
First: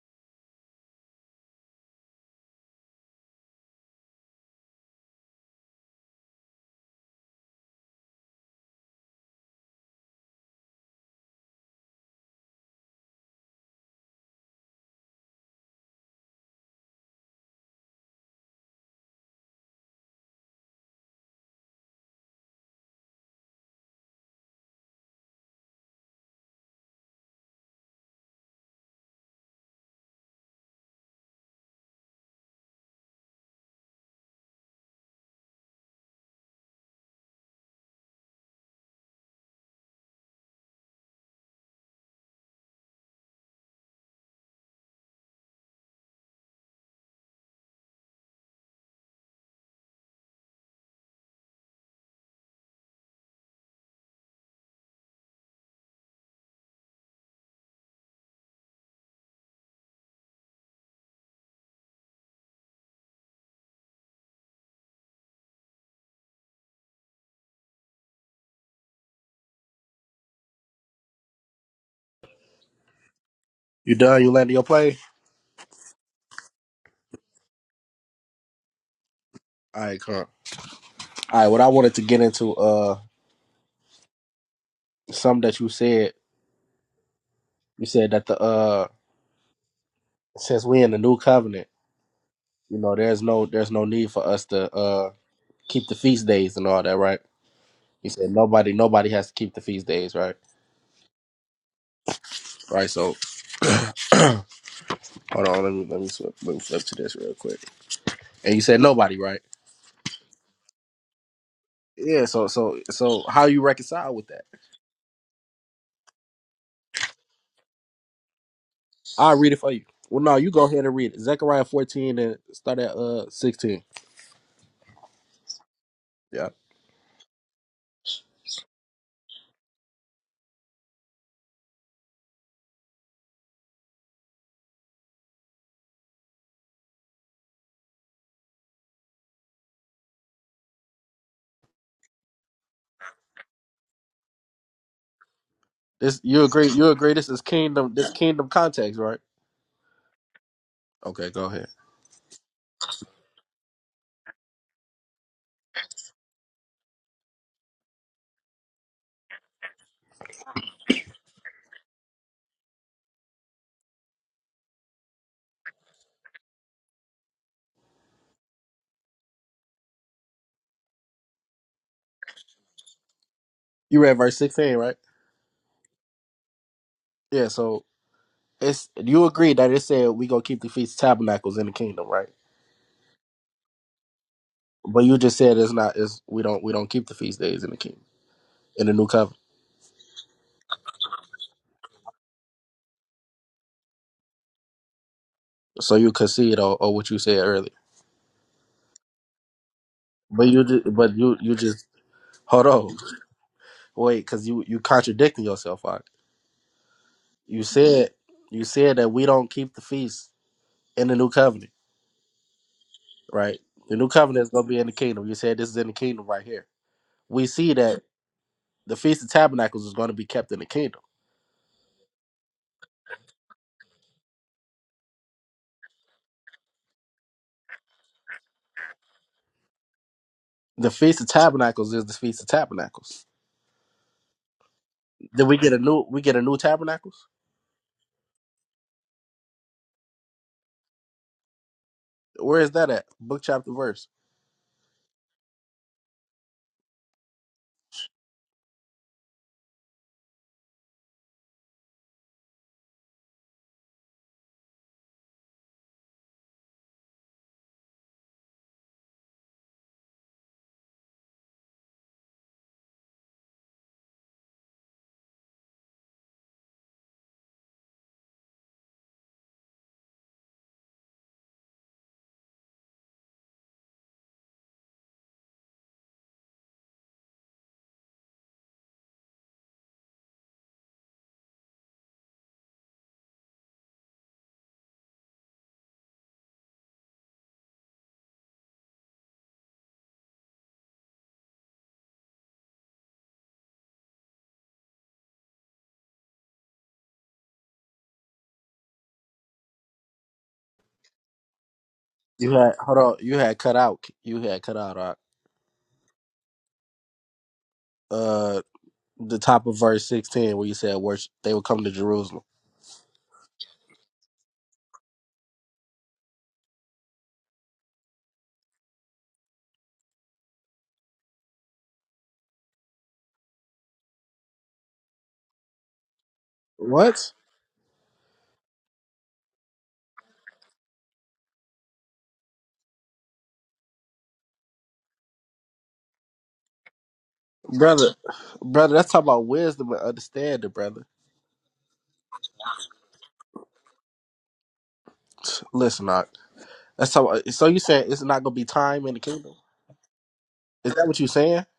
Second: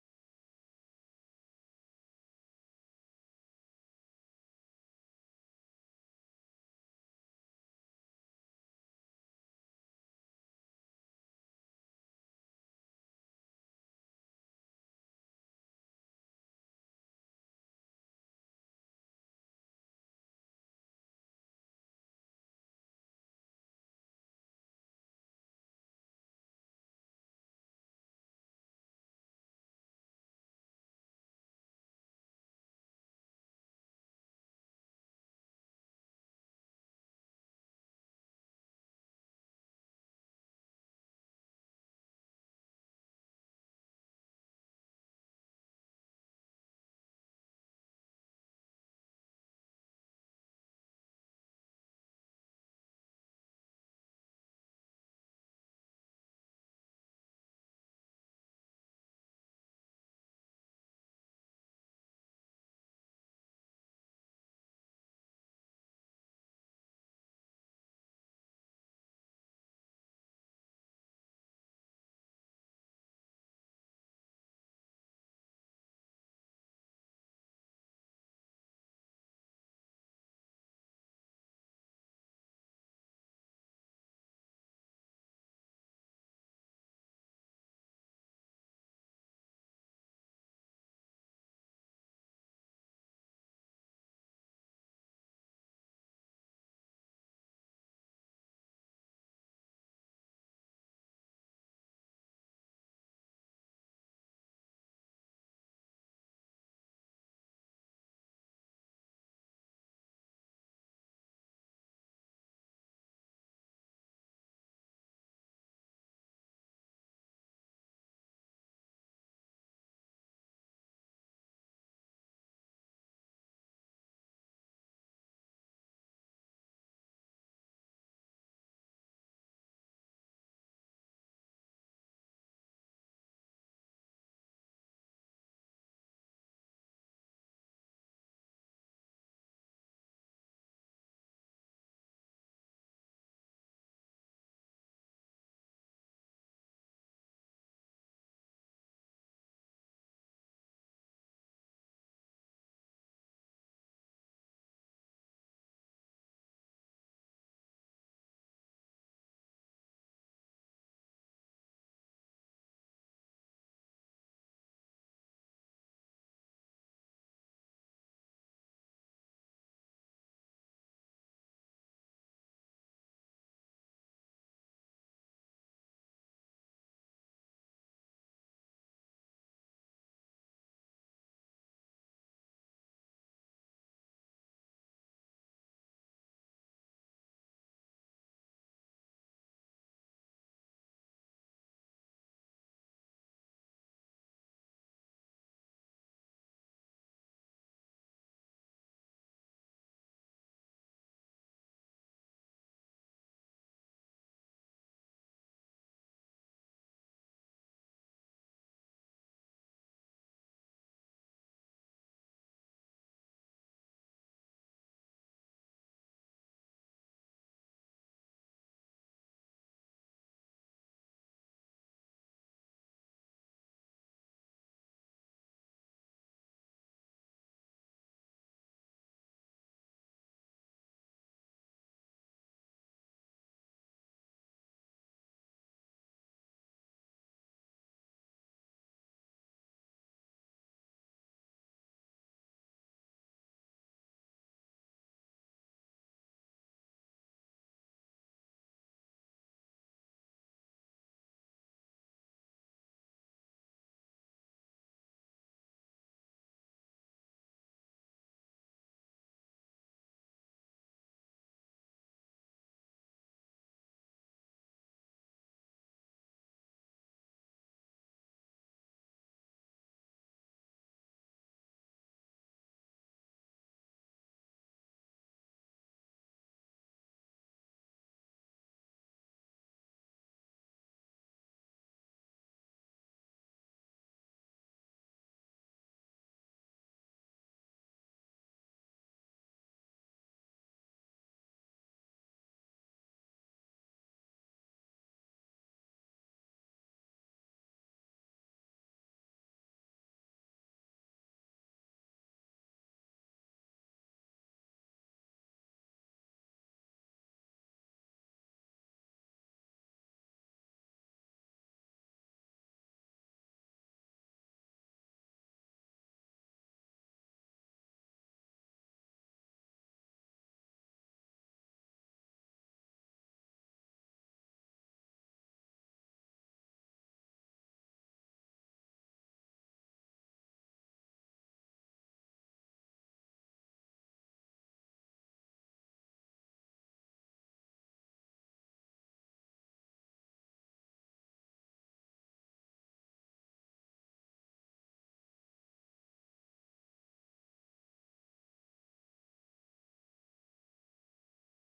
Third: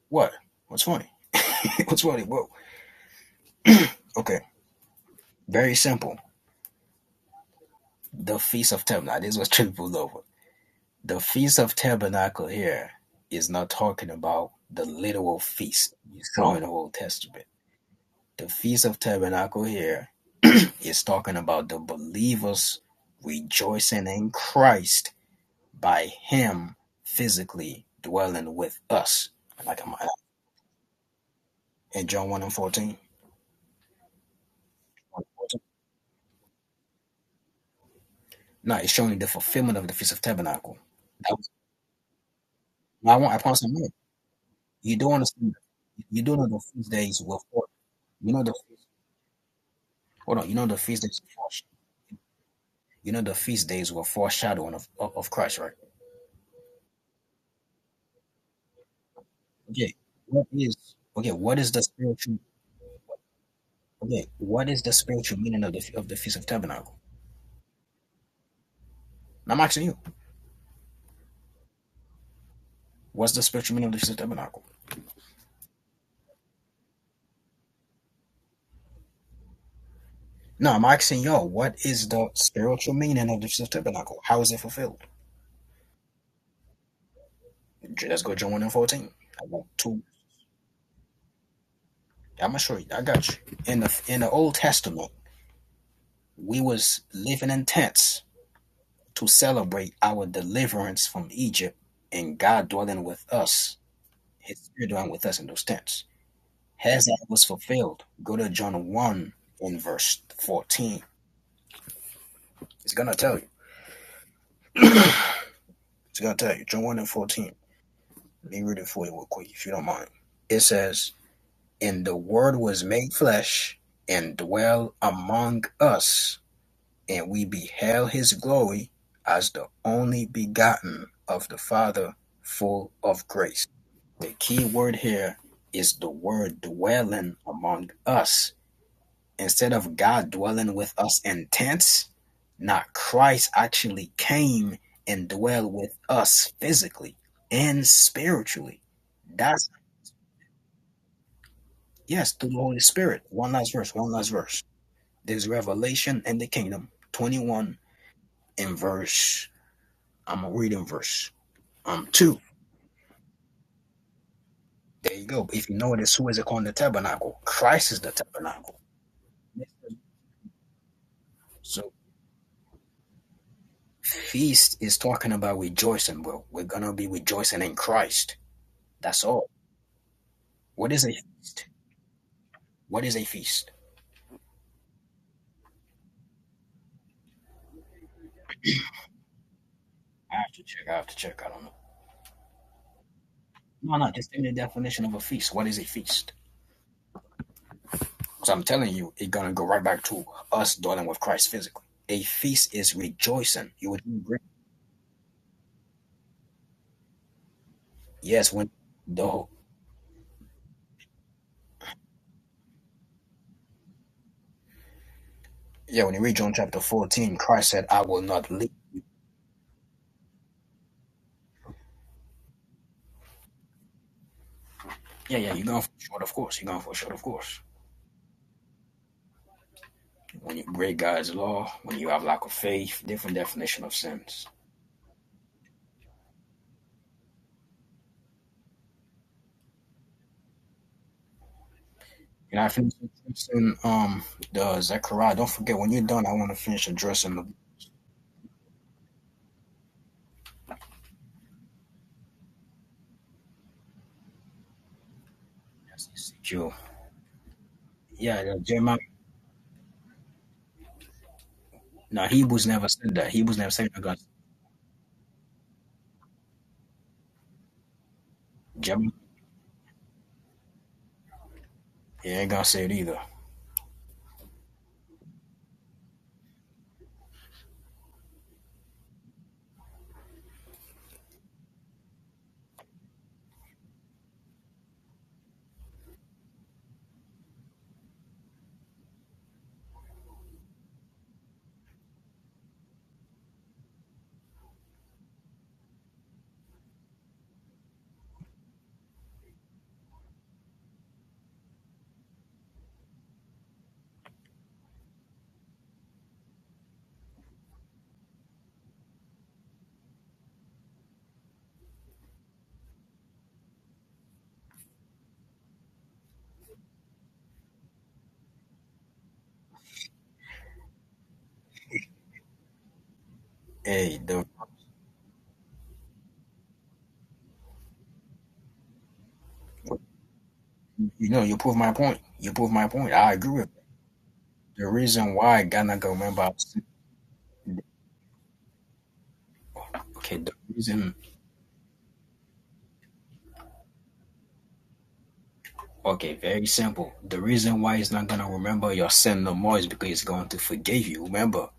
C: What? What's funny? *laughs* What's funny? Whoa. Okay. Very simple. The feast of tabernacle. This was *laughs* triple over. The Feast of Tabernacle here is not talking about the literal feast you saw in the Old Testament. The Feast of Tabernacle here is talking about the believers rejoicing in Christ by Him physically dwelling with us. Like in John 1 and 14. No, it's showing the fulfillment of the Feast of Tabernacle. That was, no, I, want, I promise you, you don't understand. You don't know the feast days were for. You know the hold on. You know the feast days were for. You know the feast days were foreshadowing of, of, of Christ, right? Okay. What is okay, what is the spiritual okay, what is the spiritual meaning of the of the Feast of Tabernacle? And I'm asking you, what's the spiritual meaning of
B: You
C: the Feast of
B: done? You landed your
C: Tabernacle?
B: plane? All right, come.
C: No, I'm asking
B: All right.
C: y'all,
B: What I
C: what
B: wanted to
C: is
B: get
C: the
B: into,
C: spiritual
B: uh,
C: meaning of the Feast of Tabernacle? How is it fulfilled?
B: something that you said. You said
C: Let's
B: that
C: go
B: the
C: John 1 and
B: uh,
C: 14. I got two.
B: since we in the new covenant,
C: I'm gonna show
B: you
C: you.
B: know,
C: I
B: there's
C: got you.
B: no there's
C: In
B: no
C: the
B: need
C: in
B: for
C: the
B: us
C: Old
B: to
C: Testament,
B: uh keep the feast days
C: we
B: and all that,
C: was
B: right?
C: living in
B: You
C: tents
B: said nobody nobody
C: to
B: has to keep the feast
C: celebrate
B: days,
C: our
B: right?
C: deliverance from Egypt and God
B: Right.
C: dwelling
B: So
C: with us
B: *clears throat* hold
C: his spirit dwelling with us
B: on,
C: in those
B: let me let
C: tents.
B: me flip, let me flip to
C: Has
B: this
C: that
B: real
C: was
B: quick.
C: fulfilled? Go to
B: And you said
C: John
B: nobody,
C: 1
B: right?
C: in verse 14.
B: Yeah. So so
C: It's going to
B: so
C: tell
B: how
C: you.
B: you reconcile with that?
C: It's going to tell you. John 1 and 14. Let me read it for you real
B: I'll
C: quick,
B: read it
C: if
B: for
C: you
B: you.
C: don't mind.
B: Well, no, you
C: It
B: go ahead and
C: says,
B: read it. Zechariah
C: And the
B: 14 and
C: Word
B: start
C: was
B: at
C: made
B: uh
C: flesh
B: 16.
C: and dwelt among us, and we beheld his glory as the only begotten of the Father, full of grace. The key word here is the word dwelling among us instead of God dwelling with us in tents, not Christ actually came and dwelled with
B: This you
C: us
B: agree? You agree?
C: physically
B: This is
C: and
B: kingdom. This kingdom
C: spiritually.
B: context, right?
C: That's
B: Okay, go ahead.
C: yes, through the Holy Spirit. One last verse, one last verse. There's Revelation and the Kingdom 21 in verse. I'm gonna read in verse um two. There you go. If you notice who is it called the tabernacle? Christ is the tabernacle. So
B: You read verse sixteen,
C: feast
B: right?
C: is talking about rejoicing, bro. We're gonna be
B: Yeah.
C: rejoicing in
B: So
C: Christ.
B: it's
C: That's
B: you
C: all.
B: agree that it said we gonna keep the
C: What
B: feast of
C: is a
B: tabernacles in the kingdom, right?
C: what is a feast?
B: But you just said it's not. It's we don't we don't keep the feast days in the kingdom in the new covenant.
C: I have to check. I have to check. I don't know. No, no. Just give me the definition of a feast. What is a
B: So you
C: feast?
B: concede or, or what you said earlier.
C: So I'm telling you, it's gonna go right back to
B: But you
C: us
B: just,
C: dwelling
B: but
C: with
B: you
C: Christ
B: you
C: physically.
B: just
C: A
B: hold
C: feast
B: on
C: is rejoicing. You would
B: wait
C: agree.
B: because you you contradicting yourself. Right? You said
C: Yes,
B: you
C: when
B: said that we
C: the
B: don't keep the feast in the new covenant, right? The new covenant is gonna be in the kingdom. You said this is in the
C: yeah, when you
B: kingdom
C: read
B: right
C: John
B: here.
C: chapter 14,
B: we
C: Christ
B: see
C: said,
B: that
C: I will not leave.
B: the Feast of Tabernacles is going to be kept in the kingdom.
C: Yeah, yeah, you're going for short, of course. You're going for short, of course. When you
B: The
C: break
B: Feast of
C: God's law,
B: Tabernacles
C: when
B: is
C: you
B: the
C: have
B: Feast
C: lack
B: of
C: of faith,
B: Tabernacles.
C: different definition of sins.
B: Then we get a new we get a new tabernacles.
C: You
B: Where
C: know, I
B: is that
C: finished
B: at? Book chapter verse.
C: um the Zechariah. Don't forget when you're done, I want to finish addressing the. That's Yeah, no, Jeremiah. Now Hebrews never said that. Hebrews never said that. God, Jeremiah. Yeah, ain't gonna say it either.
B: You had hold on. You had cut out. You had cut out. Rock. Uh, the top of verse sixteen where you said worship. They will come to Jerusalem.
C: Hey, the
B: What,
C: you know you prove my point. You prove my point. I agree with that. the reason why God not gonna remember.
B: brother? Brother, that's talking about wisdom and
C: Okay, the
B: understanding, brother.
C: reason.
B: Listen, Rock.
C: Okay, very
B: That's
C: simple. The
B: so. So you
C: reason why
B: saying
C: He's
B: it's
C: not
B: not
C: gonna
B: gonna be
C: remember
B: time
C: your
B: in the
C: sin no
B: kingdom.
C: more is because He's going to
B: Is that
C: forgive
B: what
C: you.
B: you saying?
C: Remember,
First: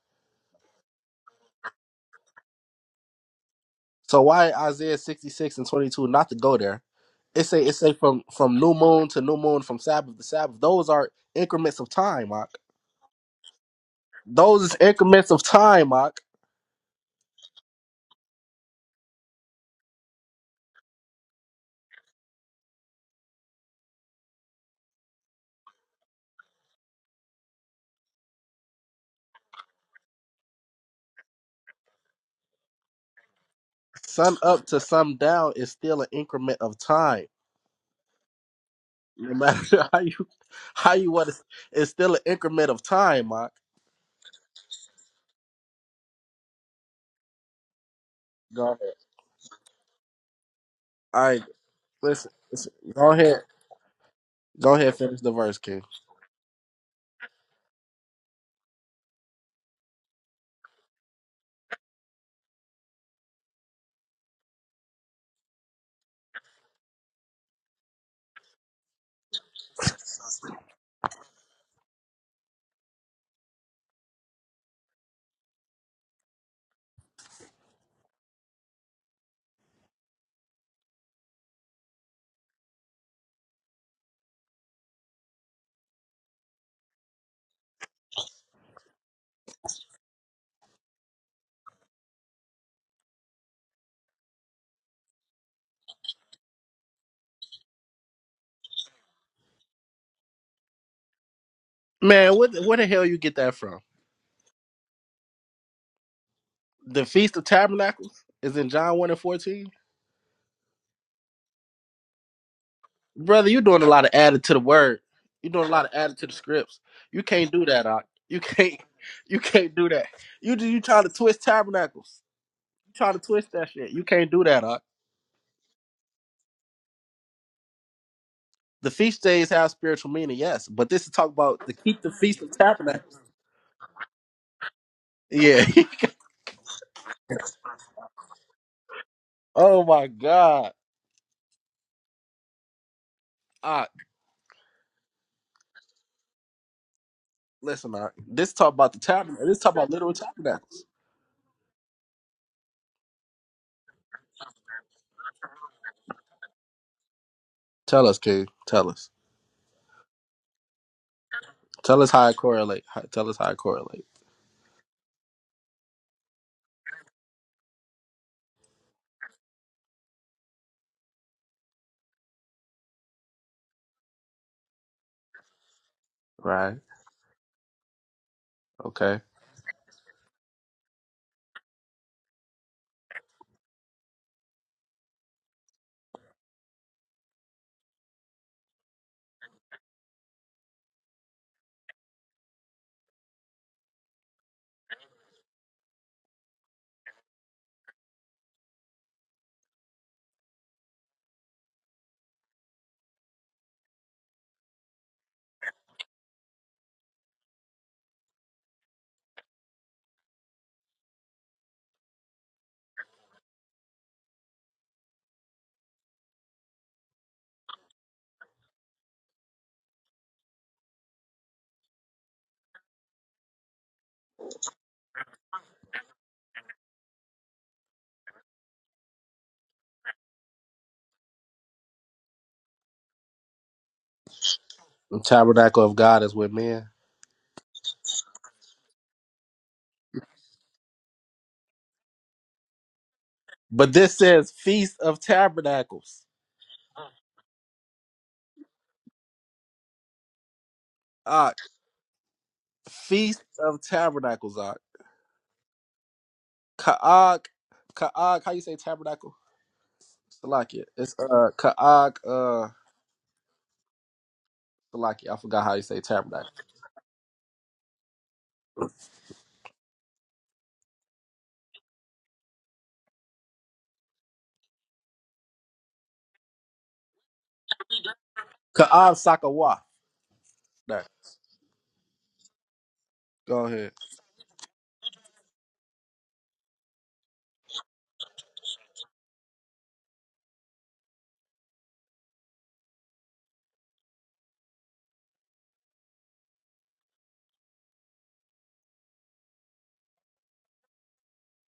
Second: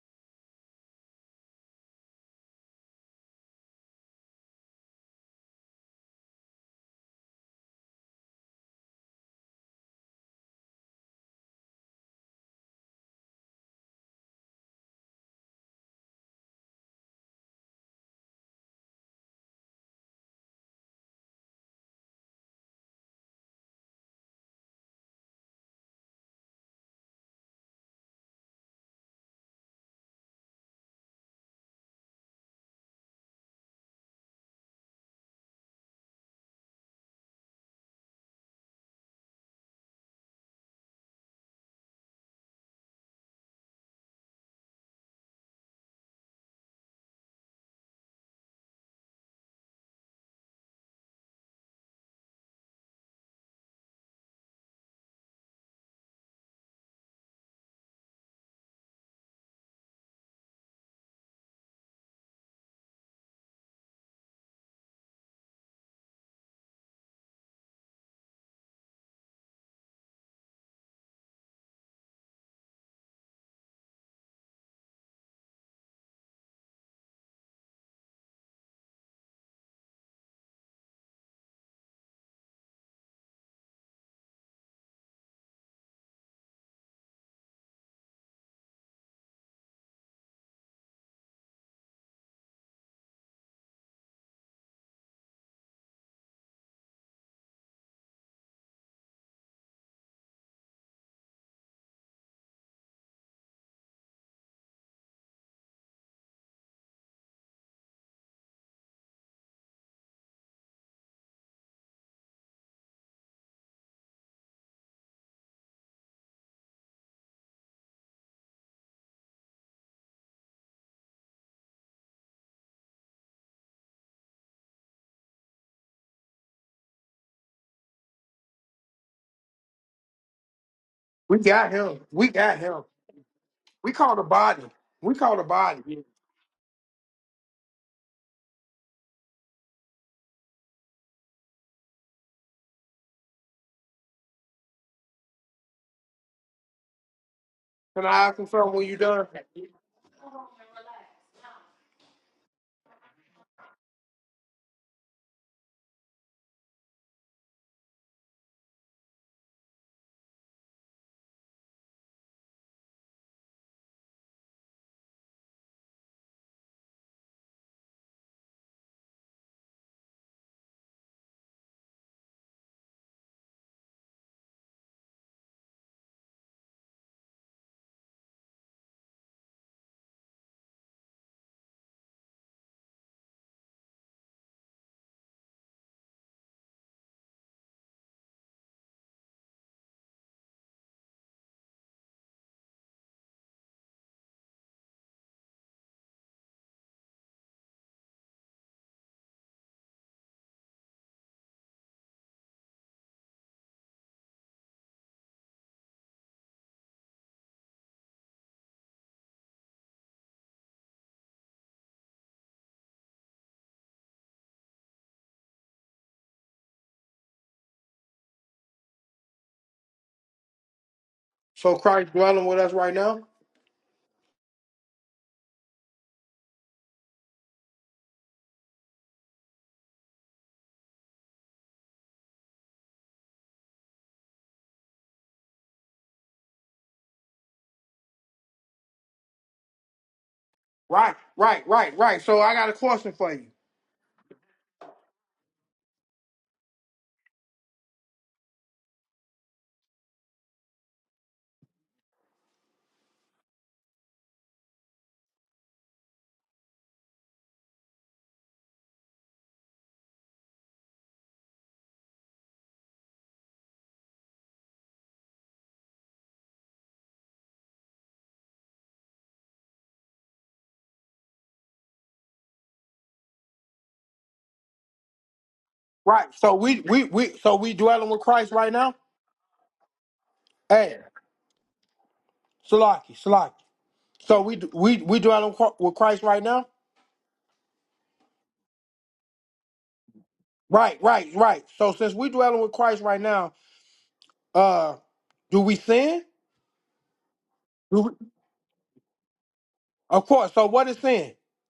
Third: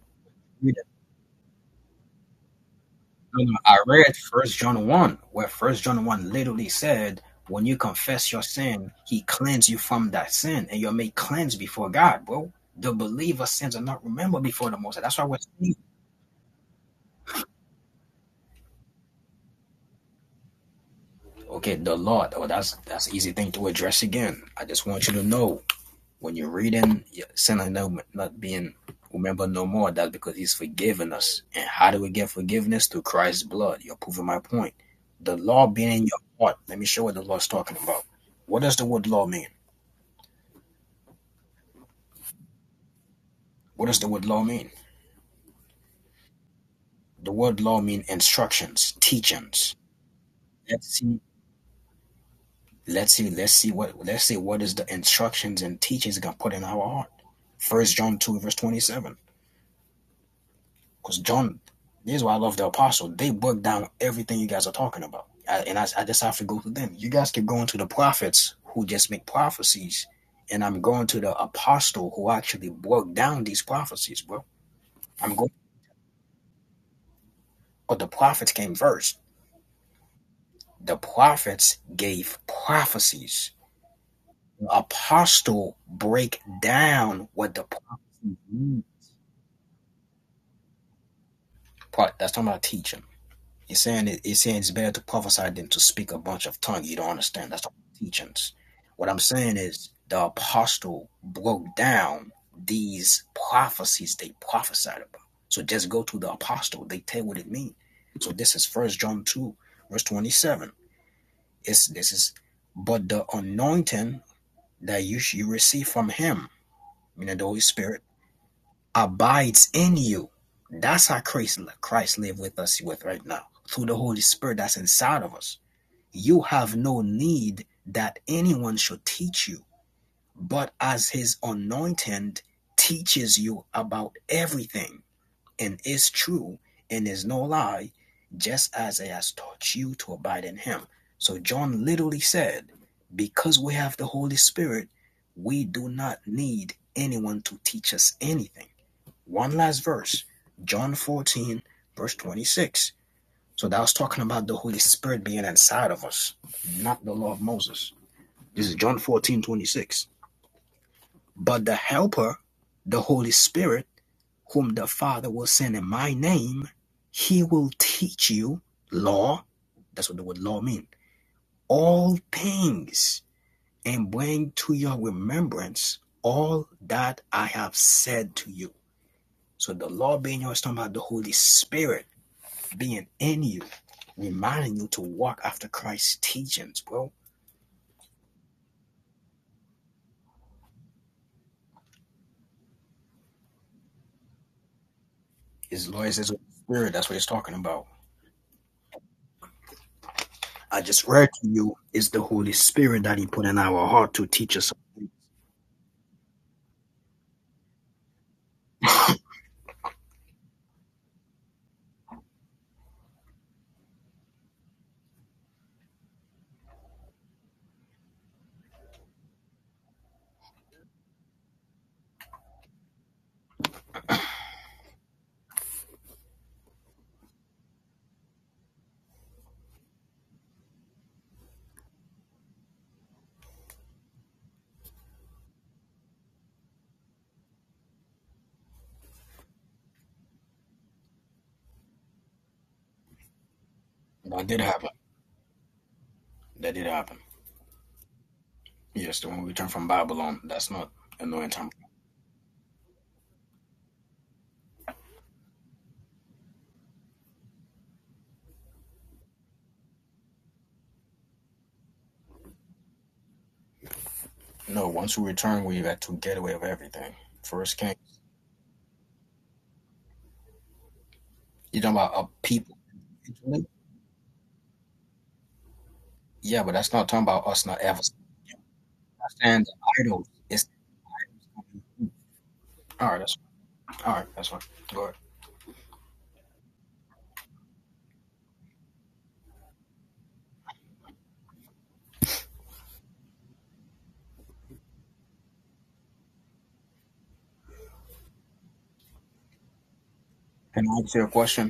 C: No, no, I read
B: So why
C: First John
B: Isaiah
C: one, where
B: 66 and
C: First John
B: 22 not
C: one
B: to go
C: literally
B: there?
C: said,
B: It say
C: "When
B: it
C: you
B: say from
C: confess your
B: from new
C: sin,
B: moon to
C: He
B: new moon,
C: cleans you
B: from
C: from
B: Sabbath to
C: that
B: Sabbath.
C: sin, and
B: Those
C: you're
B: are
C: made cleansed
B: increments of
C: before God."
B: time, Mark.
C: Bro, the believer's sins are not remembered
B: Those
C: before
B: is
C: the Most. High. That's why
B: increments
C: we're
B: of
C: saying,
B: time, Mark.
C: okay, the Lord. Oh, that's that's an easy thing to address again. I just want you to know When you're reading sinner no, not being remembered no more, that's because he's forgiven us. And how do we get forgiveness? Through Christ's blood. You're proving
B: Sun
C: my
B: up
C: point.
B: to sun
C: The
B: down
C: law
B: is
C: being
B: still
C: in
B: an
C: your heart.
B: increment of
C: Let me show what the
B: time.
C: law is talking about. What does the word law
B: No
C: mean?
B: matter *laughs* how you how you want to, it's still an increment of time, Mark.
C: What does the word law mean? The word law mean
B: Go ahead.
C: instructions, teachings. Let's see.
B: All right, listen. listen. Go
C: Let's see.
B: ahead.
C: Let's see what. Let's see what
B: Go
C: is the
B: ahead. Finish the verse,
C: instructions and
B: King.
C: teachings God put in our heart. First John two verse twenty seven. Because John, this is why I love the apostle. They broke down everything you guys are talking about. I, and I, I just have to go through them. You guys keep going to the prophets who just make prophecies. And I'm going to the apostle who actually broke down these prophecies, bro. I'm going, but the prophets came first. The prophets gave prophecies. The apostle break down what the prophecies mean. That's talking about teaching. It's saying it, it's saying it's better to prophesy than to speak a bunch of tongue. You don't understand. That's the teachings. What I'm saying is the apostle broke down
B: Man, what what the hell you
C: these
B: get that from?
C: prophecies they prophesied about. So just go to the apostle. They
B: the
C: tell
B: Feast
C: what
B: of
C: it means.
B: Tabernacles
C: So this
B: is
C: is
B: in John
C: First
B: 1 and
C: John two,
B: 14.
C: verse twenty seven. It's this is, but the
B: Brother, you're doing a lot of
C: anointing
B: added to the word.
C: that you you
B: You're doing a lot
C: receive
B: of
C: from
B: added to the
C: him,
B: scripts. You
C: meaning the
B: can't
C: Holy
B: do that,
C: Spirit,
B: Doc. You can't *laughs* you
C: abides
B: can't do
C: in
B: that.
C: you.
B: You do you trying to
C: That's how
B: twist
C: Christ Christ
B: tabernacles.
C: live with us
B: You
C: with
B: trying to
C: right now
B: twist that
C: through
B: shit.
C: the
B: You
C: Holy
B: can't do
C: Spirit
B: that,
C: that's
B: Doc.
C: inside of us. You have no need that anyone
B: The
C: should
B: feast
C: teach
B: days
C: you,
B: have spiritual meaning, yes.
C: but
B: But this is
C: as
B: talk
C: his
A: We
B: about
A: got
B: the
A: him.
B: keep the
A: We
B: feast
C: anointed
B: of
A: got him.
B: tabernacles.
C: teaches you
A: We call
C: about
A: the body.
C: everything,
A: We call the
B: Yeah.
C: and
A: body.
B: *laughs*
A: Yeah.
C: is true, and is no lie, just as he has taught
B: oh
C: you
B: my
C: to abide in
B: God.
C: him. So John literally said, because we
B: Doc,
C: have the Holy Spirit, we do not need anyone to
B: listen,
C: teach
A: Can I
B: Doc.
C: us
A: ask him
B: This
C: anything.
B: talk
A: something when
B: about
A: you
B: the
A: done?
B: tabernacle.
C: One
B: This talk
C: last
B: about literal
C: verse,
B: tabernacles.
C: John 14, verse 26. So that was talking about the Holy Spirit being inside of us, not the law of Moses.
B: Tell us, King.
C: This is
B: Tell
C: John
B: us.
C: 14 26. But the
B: Tell us how it
C: Helper,
B: correlate.
C: the
B: How- Tell
C: Holy
B: us how it
C: Spirit,
B: correlate.
C: whom the Father will send in my name, he will teach you law. That's what the word law means. All things and bring to your remembrance all
B: Right.
C: that I have said to you.
B: Okay.
C: So the law being yours, talking about the Holy Spirit being in you, reminding you to walk after Christ's teachings, bro. His law is what we're talking about. I just read to you is the Holy Spirit that He put in our heart to teach us.
A: So Christ dwelling with us right now.
B: The tabernacle of God is with men.
A: Right, right, right, right. So I got a question for you.
B: But this
C: That
B: says
C: did happen.
B: Feast of Tabernacles.
C: That did happen. Yes, when we return from Babylon, that's not anointing.
B: Ah,
C: time.
B: Feast of Tabernacles. Ah, Kaag, Kaag. How you say tabernacle? Salakia. It's uh Kaag uh
C: No, once we
B: Salakia. I forgot
C: return,
B: how
C: we
B: you say
C: had to get
B: tabernacle.
C: away with everything. First king. You're talking about a people.
A: Right. So
C: Yeah, but
A: we
C: that's
A: we
C: not talking
A: we
C: about
A: so
C: us
A: we
C: not ever.
A: dwelling with Christ right now.
B: Kaag
C: And the
B: Sakawa.
C: idols. It's
A: Hey,
B: Nah,
C: all right.
A: Salaki,
C: That's
A: Salaki.
B: Go ahead.
C: all right.
A: So
C: That's
A: we
C: fine.
A: we
C: Go ahead.
A: we dwelling qu- with Christ right now. Right, right, right. So since we dwelling with Christ right now, uh, do we sin? Do we- of course. So
C: Can
A: what is
C: I ask you a
A: sin?
C: question?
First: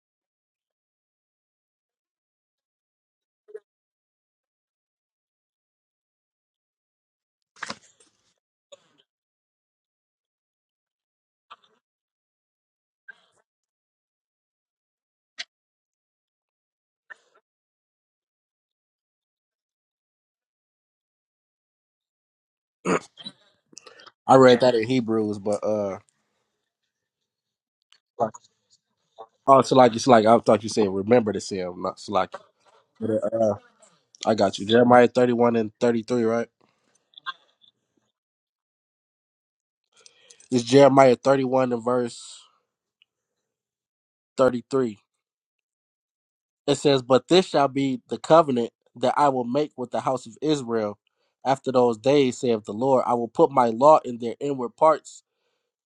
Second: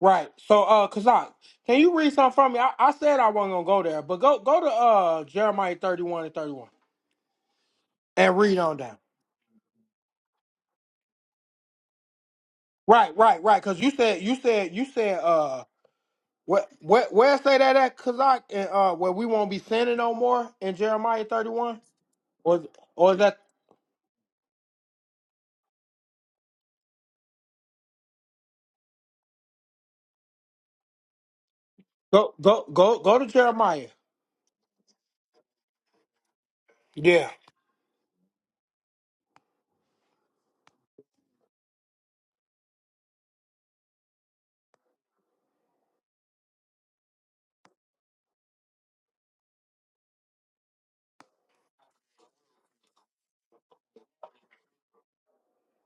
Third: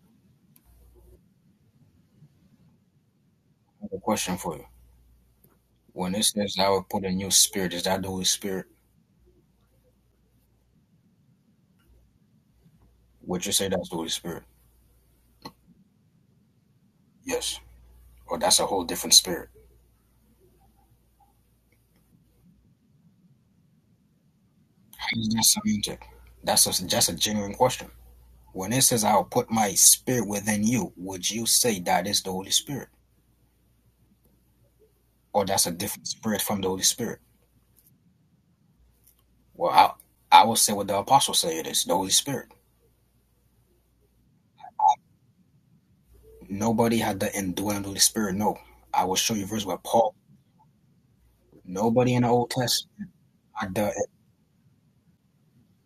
A: Right. So uh, Kazak, can you read something from me? I, I said I wasn't gonna go
C: I have a
A: there, but
C: question
A: go
C: for
A: go
C: you.
A: to uh Jeremiah thirty
C: When
A: one
C: it
A: and thirty
C: says
A: one
C: I will put a new spirit, is that the Holy
A: and read
C: Spirit?
A: on down. Right, right,
C: Would you
A: right.
C: say
A: Because
C: that's
A: you
C: the Holy
A: said you
C: Spirit?
A: said you said uh. What, where where say
C: Yes.
A: that at
C: Or
A: Kazak
C: that's a
A: and
C: whole
A: uh where
C: different
A: we
C: spirit?
A: won't be sinning no more in Jeremiah thirty one or or is that
B: I read that in
C: Is
B: Hebrews,
C: there
B: but
C: something
B: uh.
C: That's a, just a genuine question.
B: like-
C: When it says, I'll put
B: Oh,
C: my
B: Salaki, Salaki.
C: spirit
B: I thought
C: within
B: you said
C: you, would
B: remember to
C: you
B: say I'm
C: say
B: not
C: that is the
A: go
B: Salaki.
C: Holy
A: go
C: Spirit?
A: go
B: But,
A: go to
B: uh,
A: Jeremiah
B: I got you. Jeremiah
C: Or
B: 31
C: that's a
B: and
C: different
B: 33,
C: spirit
B: right?
C: from the Holy Spirit?
A: Yeah,
C: Well, I, I will
B: It's
C: say what the
B: Jeremiah
C: apostles say it
B: 31 and
C: is the Holy
B: verse
C: Spirit.
B: 33. It
C: Nobody
B: says,
C: had
B: But
C: the
B: this shall
C: indwelling Holy
B: be the
C: Spirit, no.
B: covenant
C: I
B: that
C: will
B: I
C: show
B: will
C: you verse
B: make
C: where
B: with the
C: Paul,
B: house of Israel after
C: no
B: those days,
C: Old
B: saith the
C: Testament,
B: Lord. I will put my
C: had the
B: law in their inward parts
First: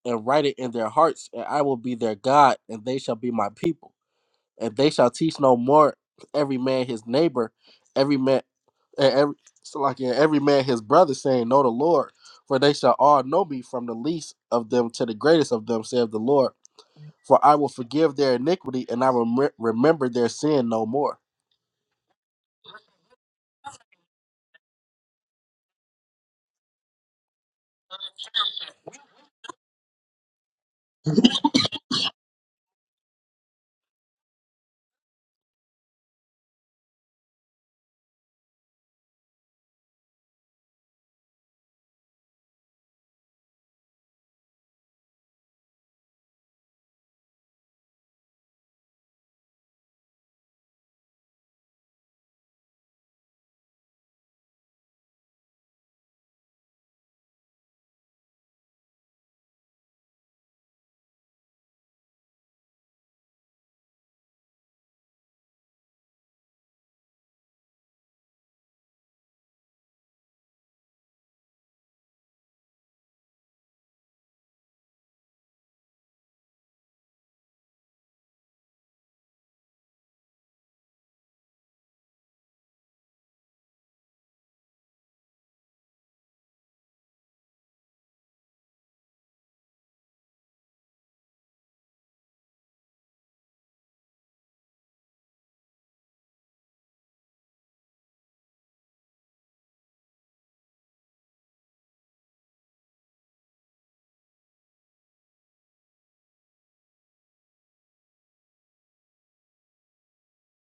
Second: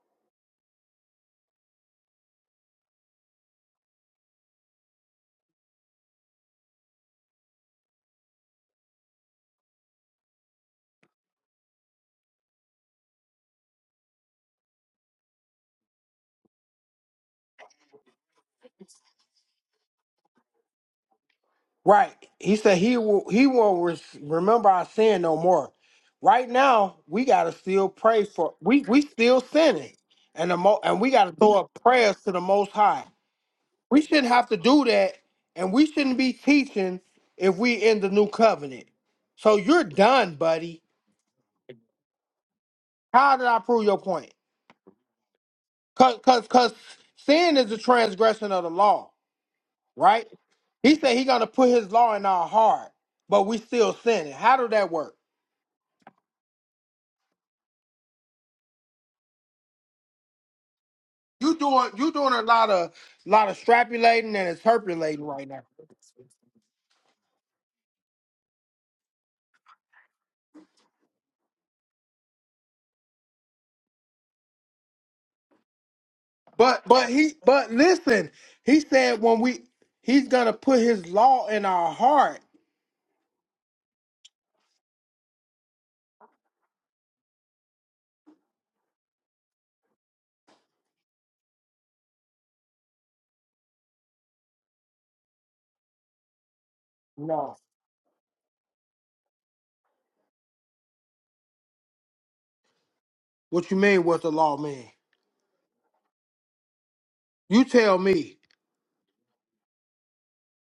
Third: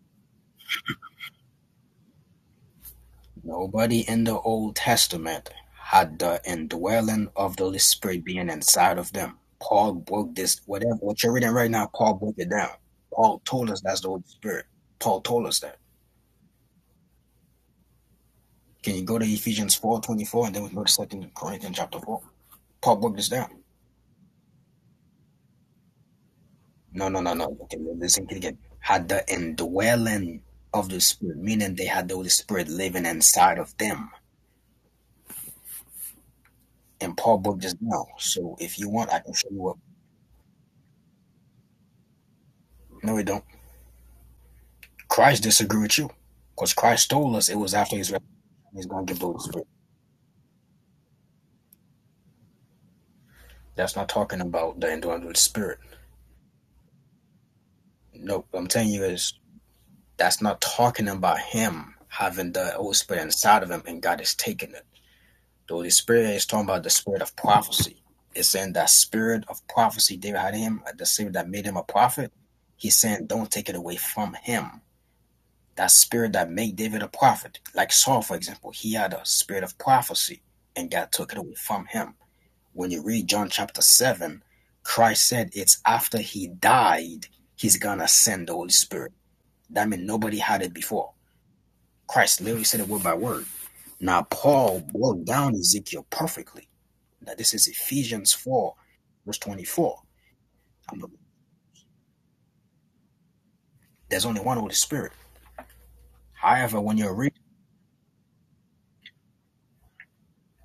B: and write it in their hearts, and I will be their God, and they shall be my people.
C: Nobody in the
B: And
C: Old
B: they shall teach
C: Testament
B: no more
C: had the
B: every man his
C: indwelling
B: neighbor,
C: of the Holy
B: every
C: Spirit
B: man,
C: being inside of
B: and every,
C: them.
B: so
C: Paul
B: like, yeah,
C: broke
B: every
C: this,
B: man his
C: whatever
B: brother,
C: what you're
B: saying,
C: reading
B: Know the
C: right now,
B: Lord.
C: Paul broke it
B: For
C: down.
B: they shall all
C: Paul
B: know me
C: told us
B: from the
C: that's the Holy
B: least
C: Spirit.
B: of them to the
C: Paul told
B: greatest
C: us
B: of
C: that.
B: them, saith the Lord. For I will forgive their iniquity
C: Can you
B: and I
C: go to
B: will remem-
C: Ephesians four
B: remember
C: twenty
B: their
C: four and then we
B: sin
C: go
B: no
C: to
B: more.
C: Second Corinthians chapter
A: right.
C: four?
A: He said he
C: Paul broke
A: will,
C: this
A: he
C: down.
A: won't res- remember our sin no more. Right now,
C: No, no,
A: we
C: no,
A: gotta
C: no. Okay,
A: still pray
C: listen
A: for
C: again.
A: we we
C: Had the
A: still sinning,
C: indwelling
A: and the mo
C: of
A: and
C: the
A: we gotta
C: Spirit,
A: throw up
C: meaning they had the
A: prayers
C: Holy
A: to the
C: Spirit
A: Most High.
C: living inside of
A: We
C: them.
A: shouldn't have to do that, and we shouldn't be teaching
C: And Paul
A: if
C: broke this
A: we in
C: down.
A: the new
C: So if
A: covenant.
C: you want, I can show
A: So
C: you what.
A: you're done, buddy.
C: No, we
A: How
C: don't.
A: did I prove your point?
C: Christ disagree with you.
A: Cause cause
C: Because
A: cause
C: Christ told us
A: sin
C: it
A: is
C: was
A: a
C: after his resurrection
A: transgression of the
C: he's going
A: law,
C: to give the Holy Spirit.
A: right? He said he gonna put his law in our heart, but we still
C: That's not
A: sinning.
C: talking
A: How did
C: about
A: that
C: the
A: work?
C: indwelling of the Spirit. No, what I'm telling you is that's not talking about
A: You doing
C: him
A: you doing a
C: having
A: lot
C: the
A: of
C: Holy Spirit
A: lot of
C: inside of him and God is
A: strapulating and
C: taking it.
A: interpolating right now.
C: The Holy Spirit is talking about the spirit of prophecy. It's saying that spirit of prophecy David had in him, uh, the spirit that made him a prophet. He's saying don't take it away from him. That spirit that made
A: But
C: David a
A: but he
C: prophet,
A: but
C: like Saul,
A: listen,
C: for example,
A: he
C: he had
A: said
C: a
A: when we
C: spirit of
A: he's
C: prophecy
A: gonna put
C: and
A: his
C: God took it
A: law
C: away
A: in
C: from
A: our
C: him.
A: heart.
C: when you read John chapter 7, Christ said it's after he died, he's gonna send the Holy Spirit. That means nobody had it before. Christ literally said it word by word. Now, Paul broke down Ezekiel perfectly. Now, this
A: No.
C: is Ephesians 4, verse 24.
A: What you mean what
C: there's
A: the
C: only
A: law
C: one Holy
A: mean?
C: Spirit. However, when you are reading,
A: You tell me.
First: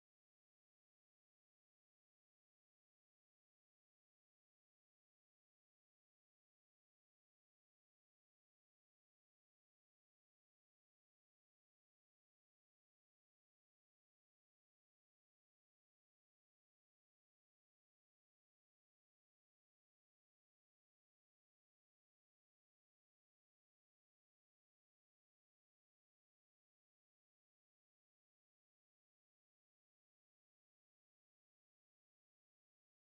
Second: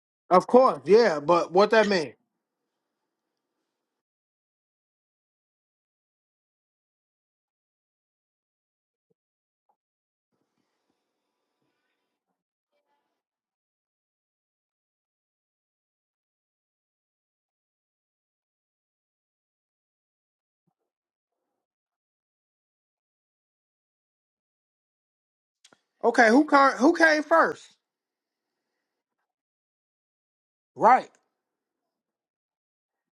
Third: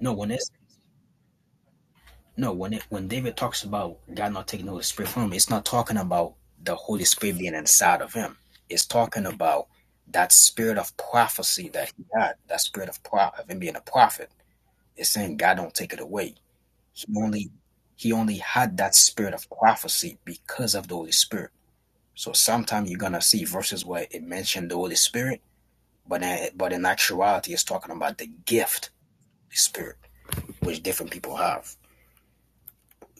C: no, when
A: Of
C: it's
A: course, yeah, but what that mean?
C: No, when it, when David talks about God not taking the Holy Spirit from him, it's not talking about the Holy Spirit being inside of him. It's talking about that spirit of prophecy that he had, that spirit of pro- of him being a prophet. It's saying God don't take it away. He only he only had that spirit of prophecy because of the Holy Spirit. So sometimes you're gonna see verses where it mentioned the Holy Spirit, but
A: Okay, who
C: in,
A: came
C: but in
A: who came
C: actuality, it's
A: first?
C: talking about the gift, of the Spirit, which
A: Right,
C: different people have.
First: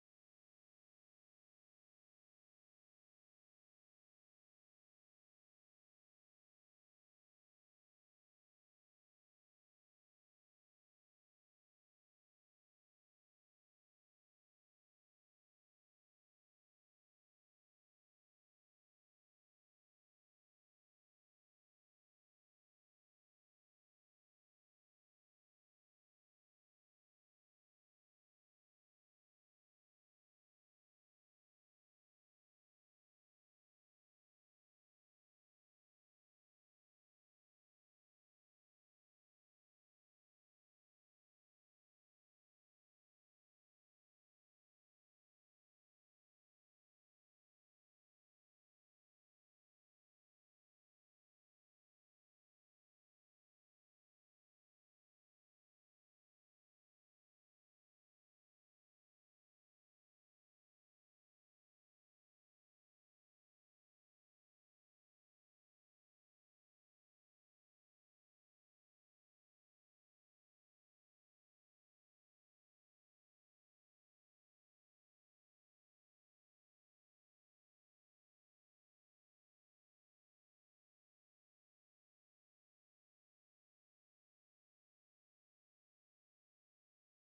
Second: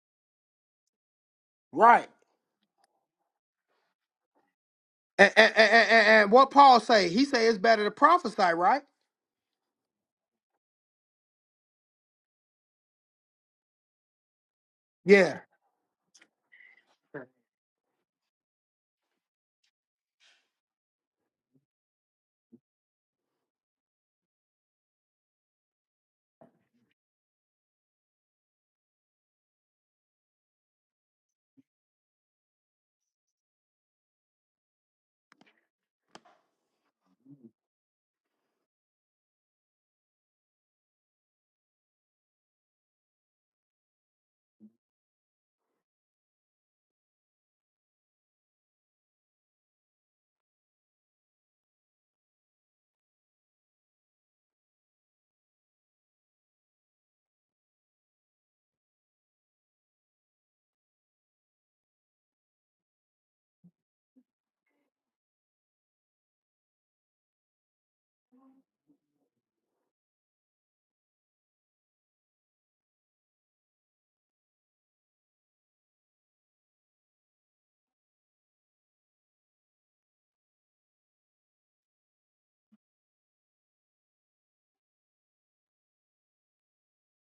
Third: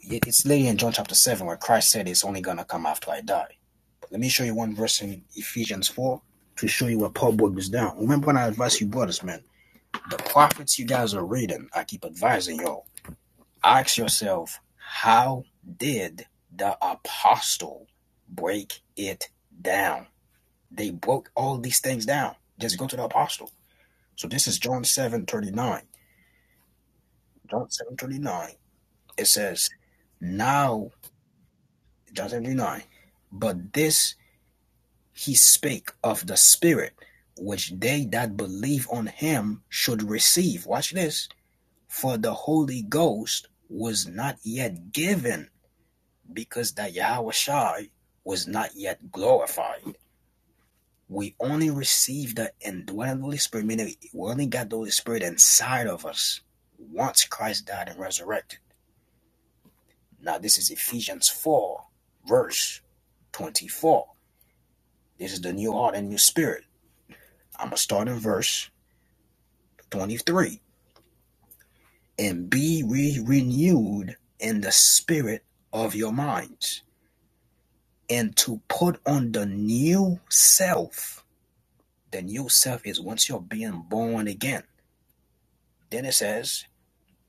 C: It's later in John chapter 7 where Christ
A: right.
C: said it's only going to come after I die. But let me show you one verse in
A: And, and, and,
C: Ephesians
A: and,
C: 4
A: and what
C: to
A: Paul
C: show you
A: say?
C: where
A: He
C: Paul
A: say
C: broke
A: it's
C: this
A: better to
C: down. Remember when I
A: prophesy, right?
C: advised you brothers, man? The prophets you guys are reading, I keep advising y'all. Ask yourself,
A: Yeah.
C: how did the apostle break it down? They broke all these things down. Just go to the apostle. So this is John 7 39. John 7 39. It says, now, John 7 thirty-nine, But this He spake of the Spirit, which they that believe on him should receive. Watch this. For the Holy Ghost was not yet given, because that Yahushai was not yet glorified. We only received the indwelling Holy Spirit, meaning we only got the Holy Spirit inside of us once Christ died and resurrected. Now, this is Ephesians 4, verse 24. This is the new heart and new spirit. I'm going to start in verse 23. And be re renewed in the spirit of your minds, and to put on the new self. The new self is once you're being born again. Then it says,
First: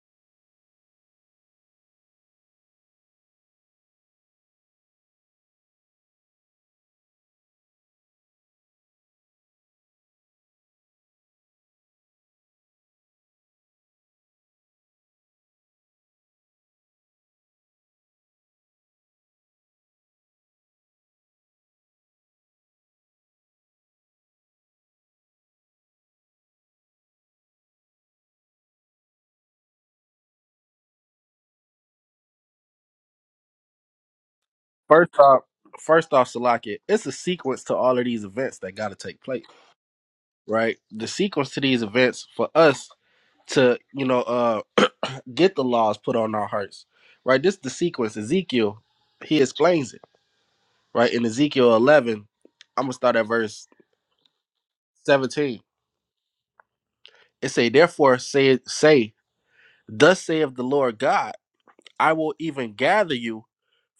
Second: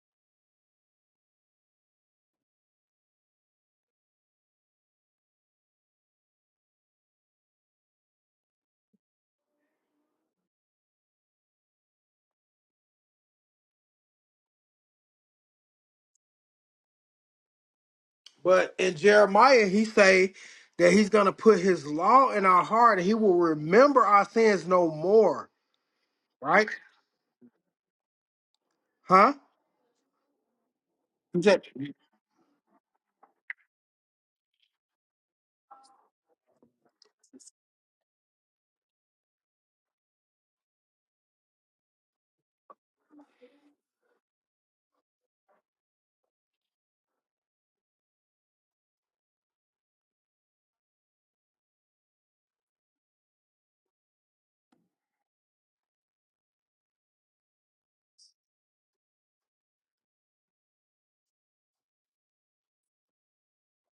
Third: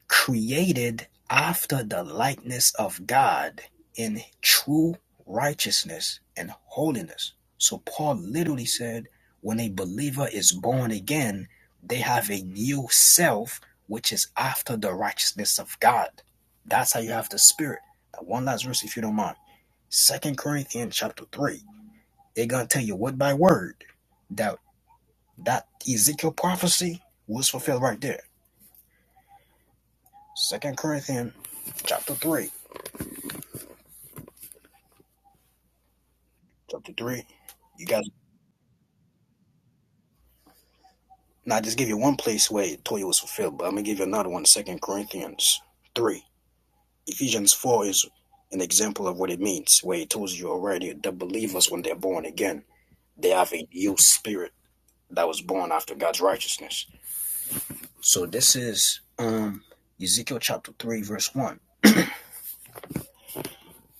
C: created after the likeness of God in true righteousness and holiness. So Paul literally said, when a believer is born again, they have a new self which is after the righteousness of God. That's how you have the spirit. One last
A: But
C: verse,
A: in
C: if you don't mind.
A: Jeremiah, he say
C: Second
A: that
C: Corinthians
A: he's
C: chapter
A: gonna put
C: three.
A: his law in
C: They're
A: our
C: gonna tell you
A: heart, and he
C: word by
A: will
C: word
A: remember our
C: that
A: sins no more.
C: that Ezekiel
A: Right?
C: prophecy was fulfilled right there.
A: Huh?
C: Second Corinthians
A: He said-
C: chapter three.
B: First off, first off, Salakia,
C: chapter
B: it's a
C: 3.
B: sequence to
C: You
B: all
C: got
B: of these events that got to take place, right? The sequence
C: now
B: to
C: I just
B: these
C: give you one
B: events for
C: place where
B: us
C: Toya was fulfilled, but I'm
B: to,
C: gonna give
B: you
C: you
B: know,
C: another one,
B: uh,
C: Second
B: *clears throat* get
C: Corinthians
B: the laws put
C: 3.
B: on our hearts, right?
C: Ephesians
B: This is the
C: 4 is
B: sequence.
C: an
B: Ezekiel,
C: example of what it
B: he
C: means,
B: explains
C: where
B: it,
C: it tells you already the
B: right? In
C: believers,
B: Ezekiel
C: when they're born
B: 11,
C: again,
B: I'm gonna start at
C: they have
B: verse
C: a new spirit that was
B: 17.
C: born after God's righteousness.
B: It say, therefore
C: So this
B: say,
C: is
B: say,
C: um
B: thus
C: Ezekiel
B: saith the
C: chapter
B: Lord
C: 3,
B: God,
C: verse 1.
B: I will even gather you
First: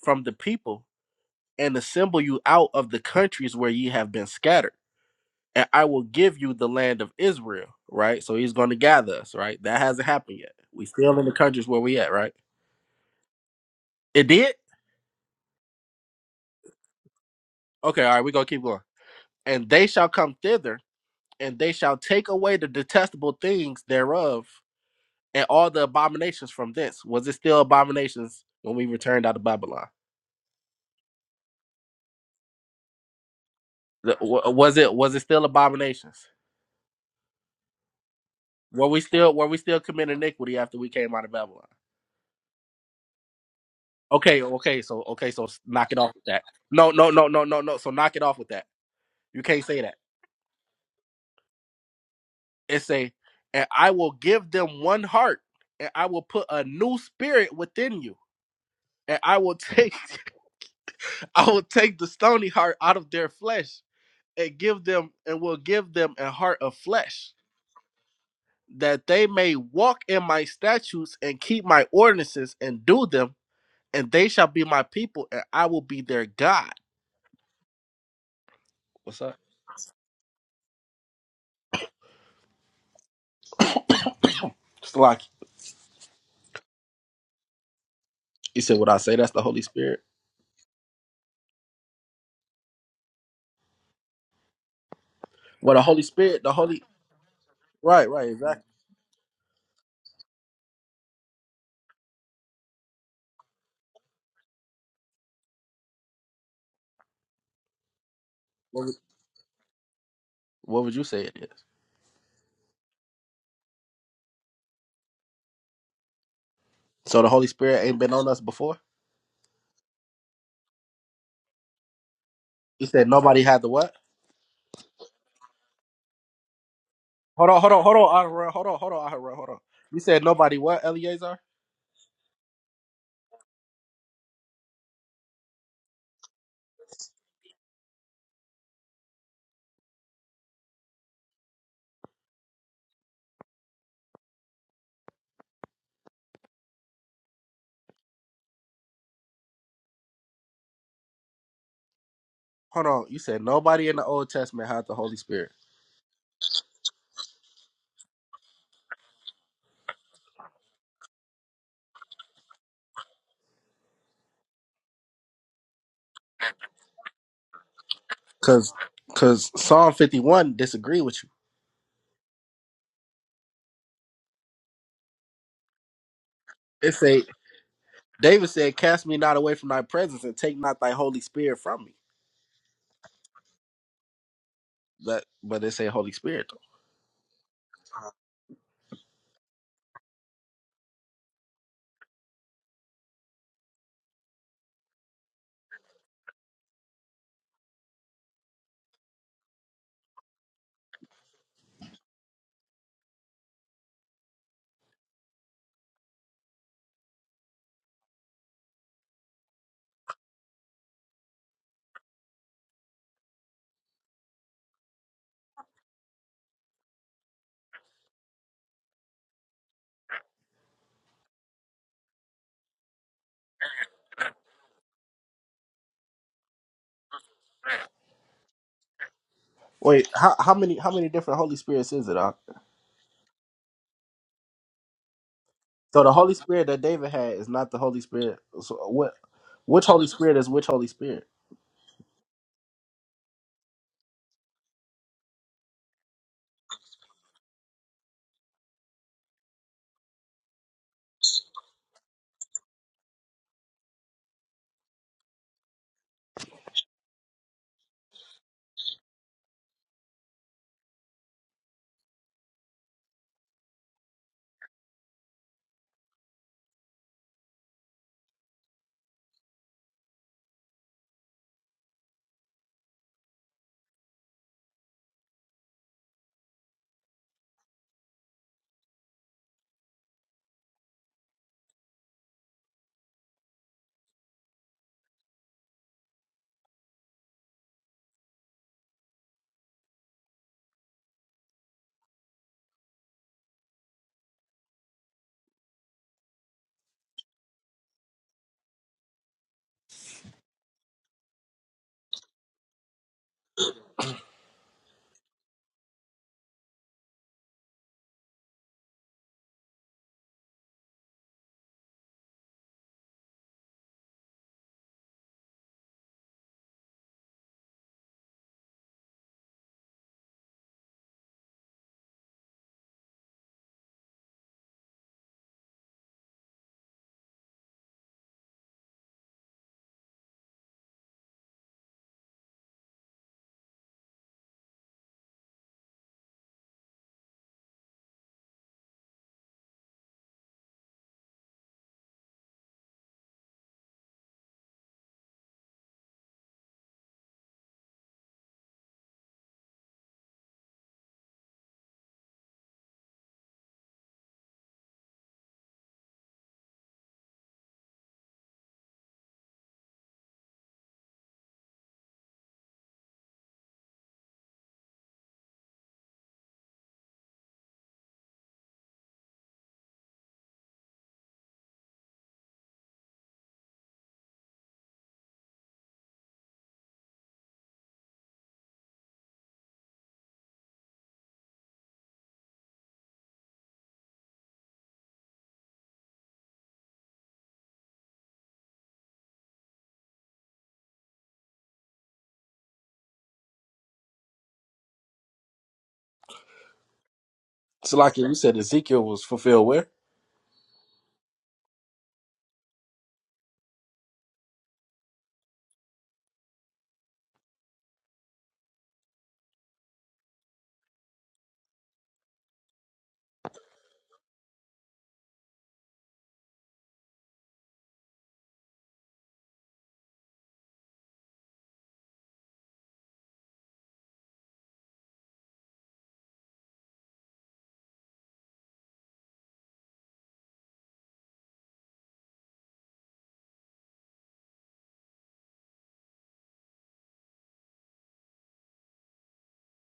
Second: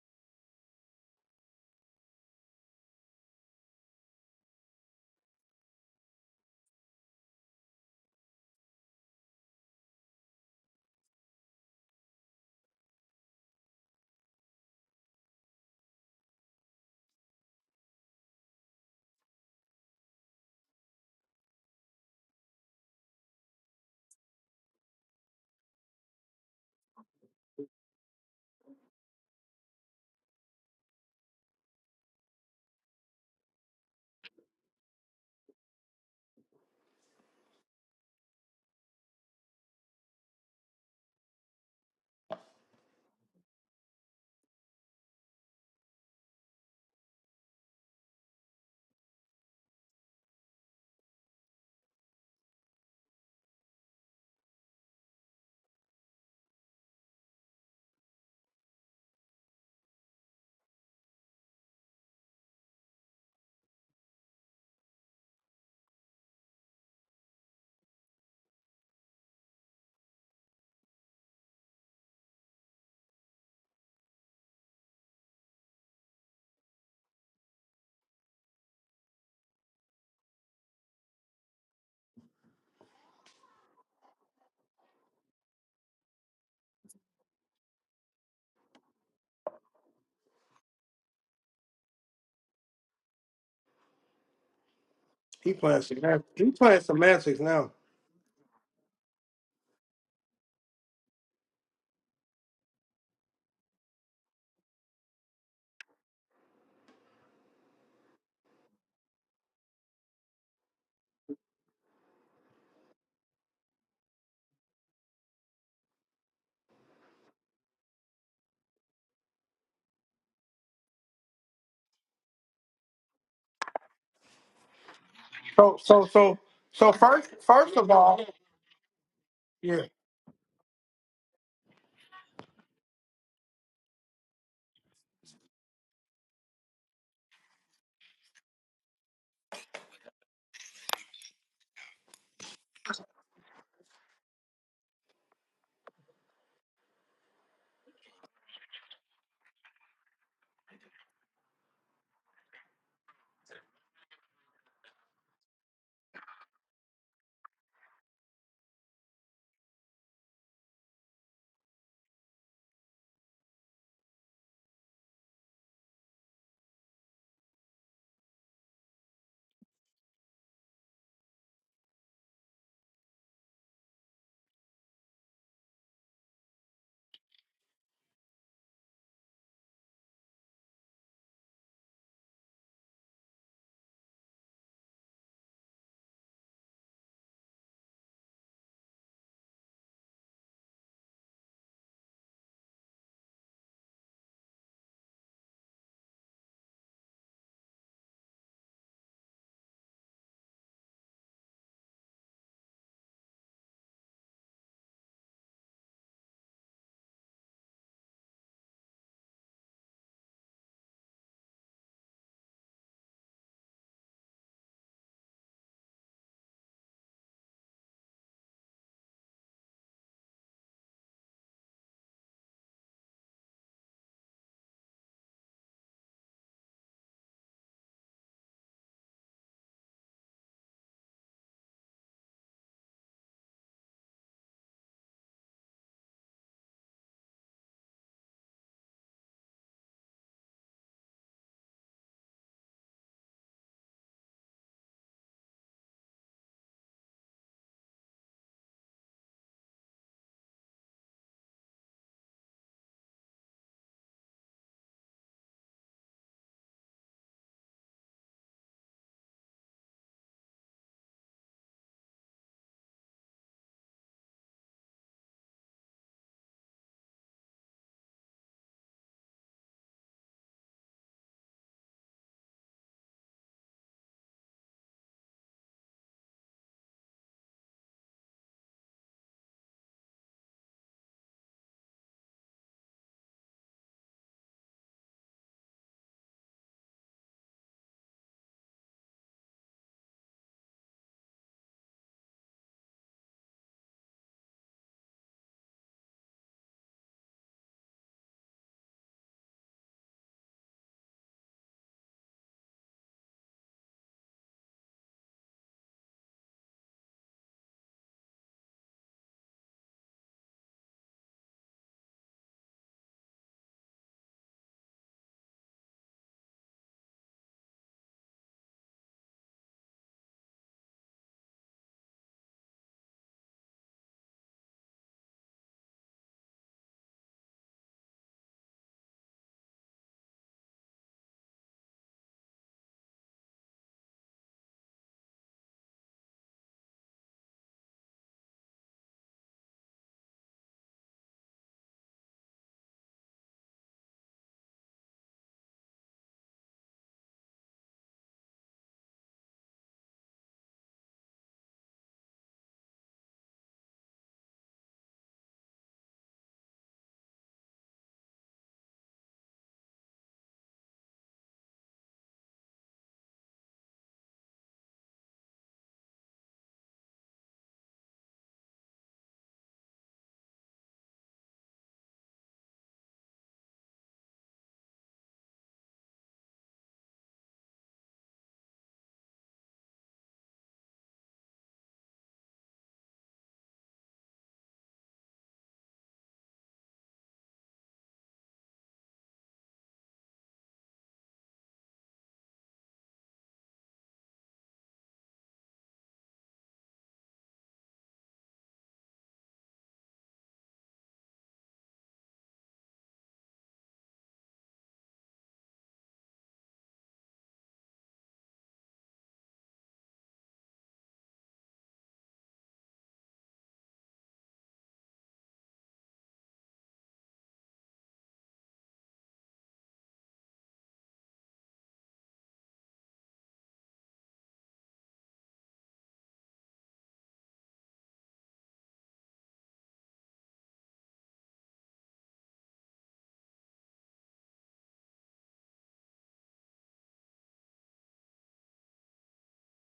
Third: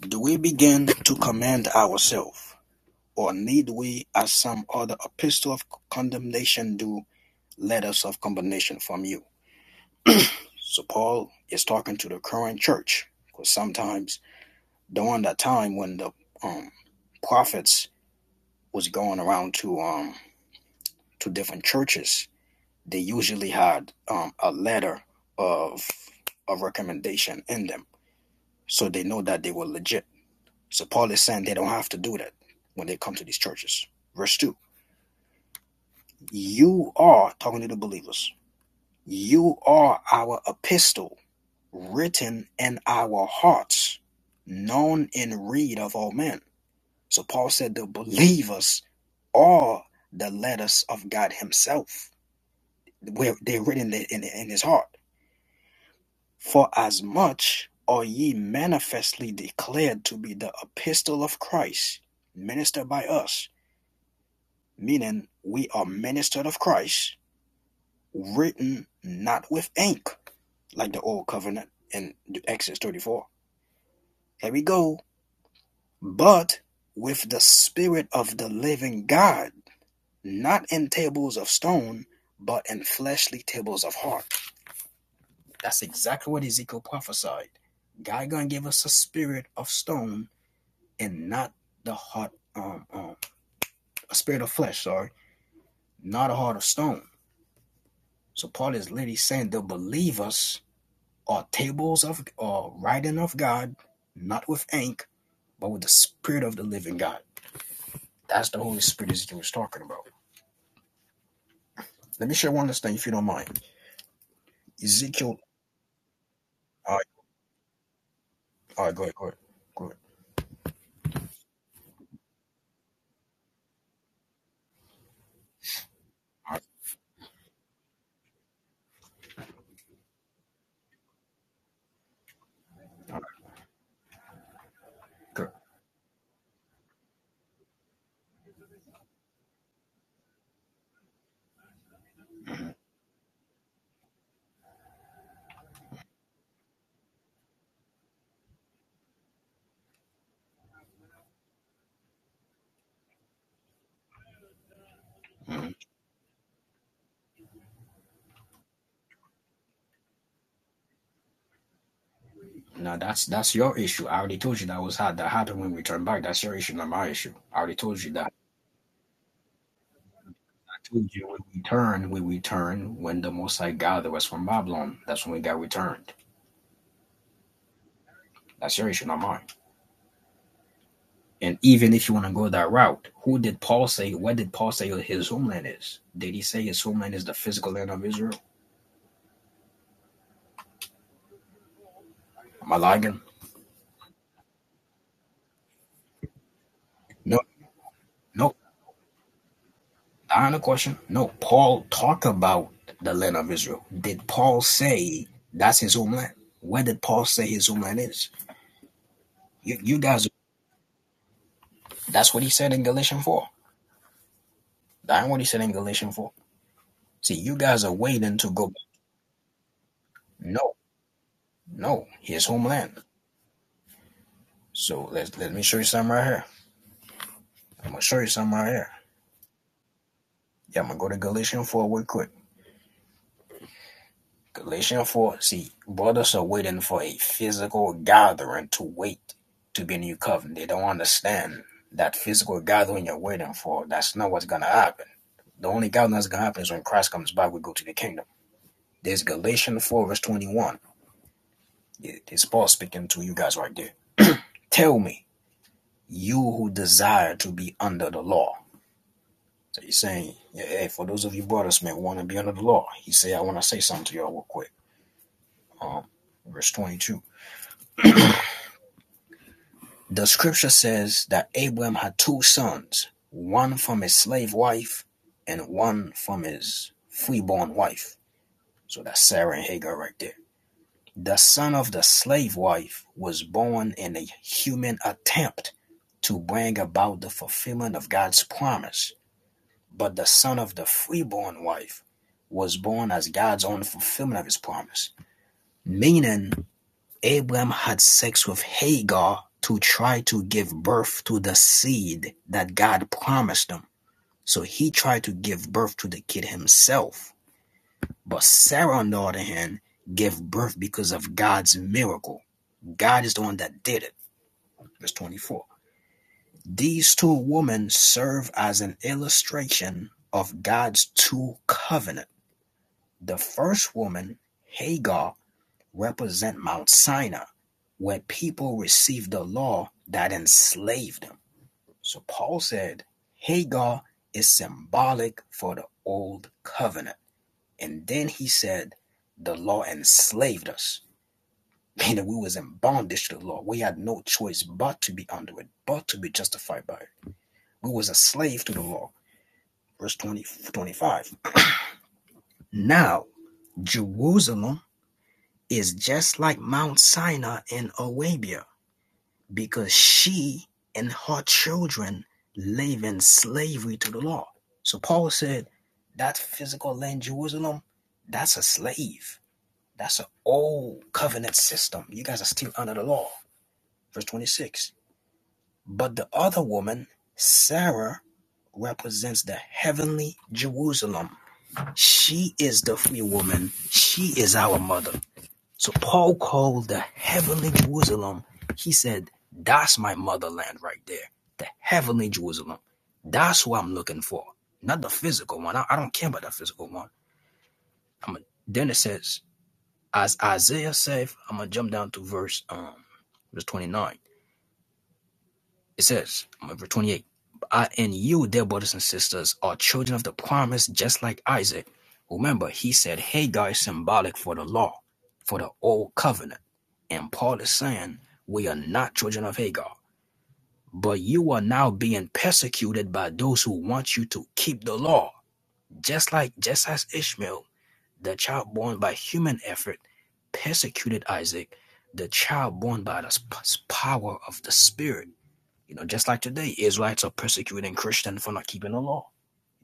C: Do
B: from the
C: we
B: people
C: begin to commend
B: and assemble you
C: ourselves,
B: out of the
C: or
B: countries where
C: need
B: ye
C: we,
B: have been
C: as some
B: scattered.
C: other epistle of
B: And I will give you the
C: condemnation
B: land
C: do,
B: of Israel,
C: letters of
B: right? So he's going to
C: condemnation from
B: gather
C: you?
B: us, right? That hasn't happened yet.
C: So
B: We still in
C: Paul
B: the
C: is
B: countries where
C: talking
B: we
C: to
B: at,
C: the
B: right?
C: current church because sometimes
B: It did?
C: during that time when the um, prophets
B: Okay, all right, we're going to keep going.
C: was going around
B: And
C: to
B: they shall
C: um,
B: come thither,
C: to
B: and
C: different
B: they shall take
C: churches,
B: away the
C: they
B: detestable
C: usually
B: things
C: had um,
B: thereof
C: a letter
B: and all the
C: of
B: abominations
C: a
B: from thence. Was it
C: recommendation
B: still
C: in them,
B: abominations when we
C: so they know
B: returned out of
C: that they were
B: Babylon?
C: legit. So Paul is saying they don't have to do that when they come to these churches.
B: The-
C: Verse
B: wa-
C: two:
B: Was it was it still abominations?
C: You are talking to the believers.
B: Were we still were
C: You
B: we still
C: are
B: committing
C: our
B: iniquity after we came
C: epistle
B: out of Babylon?
C: written in our hearts,
B: Okay, okay, so
C: known
B: okay, so
C: and read
B: knock
C: of
B: it off
C: all
B: with
C: men.
B: that. No, no,
C: So
B: no, no,
C: Paul
B: no,
C: said
B: no.
C: the
B: So knock it off with that.
C: believers
B: You can't say
C: are
B: that.
C: the letters of God Himself.
B: It say,
C: Where they're
B: and I
C: written in,
B: will
C: in
B: give
C: His
B: them
C: heart.
B: one heart, and I will put a
C: For
B: new
C: as
B: spirit
C: much
B: within
C: are
B: you,
C: ye
B: and
C: manifestly
B: I will take,
C: declared to be the epistle
B: *laughs*
C: of
B: I will take
C: Christ,
B: the stony heart
C: ministered
B: out
C: by
B: of their
C: us,
B: flesh, and give them,
C: meaning
B: and will
C: we are
B: give them a
C: ministered of
B: heart of
C: Christ,
B: flesh,
C: written
B: that they
C: not
B: may
C: with
B: walk
C: ink,
B: in my
C: like the
B: statutes
C: old
B: and keep
C: covenant
B: my
C: in
B: ordinances
C: Exodus
B: and do
C: 34.
B: them, and they shall
C: Here we
B: be my
C: go
B: people, and I will be their
C: but
B: God.
C: with the Spirit of the living
B: What's up?
C: God, not in tables of stone, but in fleshly tables of heart.
B: It's like
C: That's exactly what Ezekiel prophesied. God gonna
B: you
C: give
B: said,
C: us
B: would
C: a
B: I say that's the
C: spirit
B: Holy
C: of
B: Spirit?
C: stone and not the heart, um, um, a spirit of flesh. Sorry,
A: he
B: Well, the
A: playing
B: Holy
A: semantics.
C: not a
B: Spirit,
A: He
B: the
C: heart of
A: playing
B: Holy,
C: stone.
A: semantics now.
B: right, right,
C: So
B: exactly.
C: Paul is literally saying the believers are tables of or writing of God, not with ink, but with the spirit of the living God. That's the Holy
B: What would,
C: Spirit Ezekiel was talking about.
B: what would you say it is?
C: Let me share one last thing, if you don't mind. Ezekiel. All right,
B: So the Holy Spirit ain't been on us before.
C: all right, go ahead, go ahead, go ahead.
B: You said nobody had the what?
A: So so so so first
B: Hold on, hold
A: first
B: on,
A: of
B: hold
A: all,
B: on, Ahura, hold on, hold on, Ahura, hold on.
A: yeah.
B: You said nobody what, Eleazar?
C: Go ahead.
B: Hold on. You said nobody in the Old Testament had the Holy Spirit.
C: Mhm. Now that's that's your issue. I already told you that was how that happened when we turned back. That's your issue, not my issue. I already told you that.
B: Cause, cause Psalm fifty one
C: I
B: disagree
C: told
B: with
C: you
B: you.
C: when we turned, when we turned, when the Most High gathered us from Babylon, that's when we got returned.
B: It say David said,
C: That's your
B: "Cast
C: issue,
B: me
C: not
B: not
C: mine.
B: away from thy presence, and take not thy Holy Spirit
C: And
B: from me."
C: even if you want to go that route, who did Paul say? What did Paul say
B: But
C: his
B: but
C: homeland
B: they say
C: is?
B: Holy
C: Did he
B: Spirit
C: say his homeland is the physical land of
B: though.
C: Israel? Am I lying? No, no. I have a question, no. Paul talked about the land of Israel. Did Paul say that's his homeland? Where did Paul say his homeland is? You, you guys, that's what he said in Galatians 4. That's what he said in Galatians 4. See, you guys are waiting to go. No, no, his homeland. So let's let me show you something right here. I'm gonna show you something right here.
B: Wait, how how many
C: Yeah, I'm
B: how
C: gonna go
B: many
C: to
B: different Holy
C: Galatians 4
B: Spirits
C: real
B: is it?
C: quick.
B: Huh?
C: Galatians 4 See,
B: So the Holy
C: brothers are
B: Spirit that
C: waiting for
B: David
C: a
B: had is not the
C: physical
B: Holy Spirit.
C: gathering
B: So
C: to
B: what?
C: wait
B: Which
C: to be a
B: Holy
C: new
B: Spirit is
C: covenant. They
B: which
C: don't
B: Holy Spirit?
C: understand that physical gathering you're waiting for, that's not what's going to happen. The only gathering that's going to happen is when Christ comes back, we go to the kingdom. There's Galatians 4, verse 21. It- It's Paul speaking to you guys right there. Tell me, you who desire to be under the law. So he's saying, yeah, hey, for those of you brothers, man, want to be under the law. He say, I want to say something to y'all real quick. Um, verse 22. The scripture says that Abram had two sons, one from his slave wife and one from his freeborn wife. So that's Sarah and Hagar right there. The son of the slave wife was born in a human attempt to bring about the fulfillment of God's promise, but the son of the freeborn wife was born as God's own fulfillment of his promise, meaning Abraham had sex with Hagar to try to give birth to the seed that God promised him. So he tried to give birth to the kid himself. But Sarah, on the other hand, gave birth because of God's miracle. God is the one that did it. Verse 24. These two women serve as an illustration of God's two covenants. The first woman, Hagar, represent Mount Sinai, where people received the law that enslaved them. So Paul said Hagar is symbolic for the old covenant. And then he said the law enslaved us, *laughs* meaning we was in bondage to the law. We had no choice but to be under it, but to be justified by it. We was a slave to the law. Verse 20 25. Now, Jerusalem is just like Mount Sinai in Arabia because she and her children live in slavery to the law. So Paul said that physical land, Jerusalem, that's a slave. That's an old covenant system. You guys are still under the law. Verse 26. But the other woman, Sarah, represents the heavenly Jerusalem. She is the free woman. She is our mother. So Paul called the heavenly Jerusalem, he said, That's my motherland right there. The heavenly Jerusalem. That's what I'm looking for. Not the physical one. I, I don't care about the physical one.
B: So like you
C: I'm a,
B: said,
C: then it
B: Ezekiel was
C: says,
B: fulfilled where?
C: as Isaiah said, I'm gonna jump down to verse um verse 29. It says, verse 28. I and you, dear brothers and sisters, are children of the promise, just like Isaac. Remember, he said, Hey guys, symbolic for the law, for the old covenant. And Paul is saying, We are not children of Hagar, but you are now being persecuted by those who want you to keep the law. Just like, just as Ishmael, the child born by human effort, persecuted Isaac, the child born by the power of the Spirit. You know, just like today, Israelites are persecuting Christians for not keeping the law.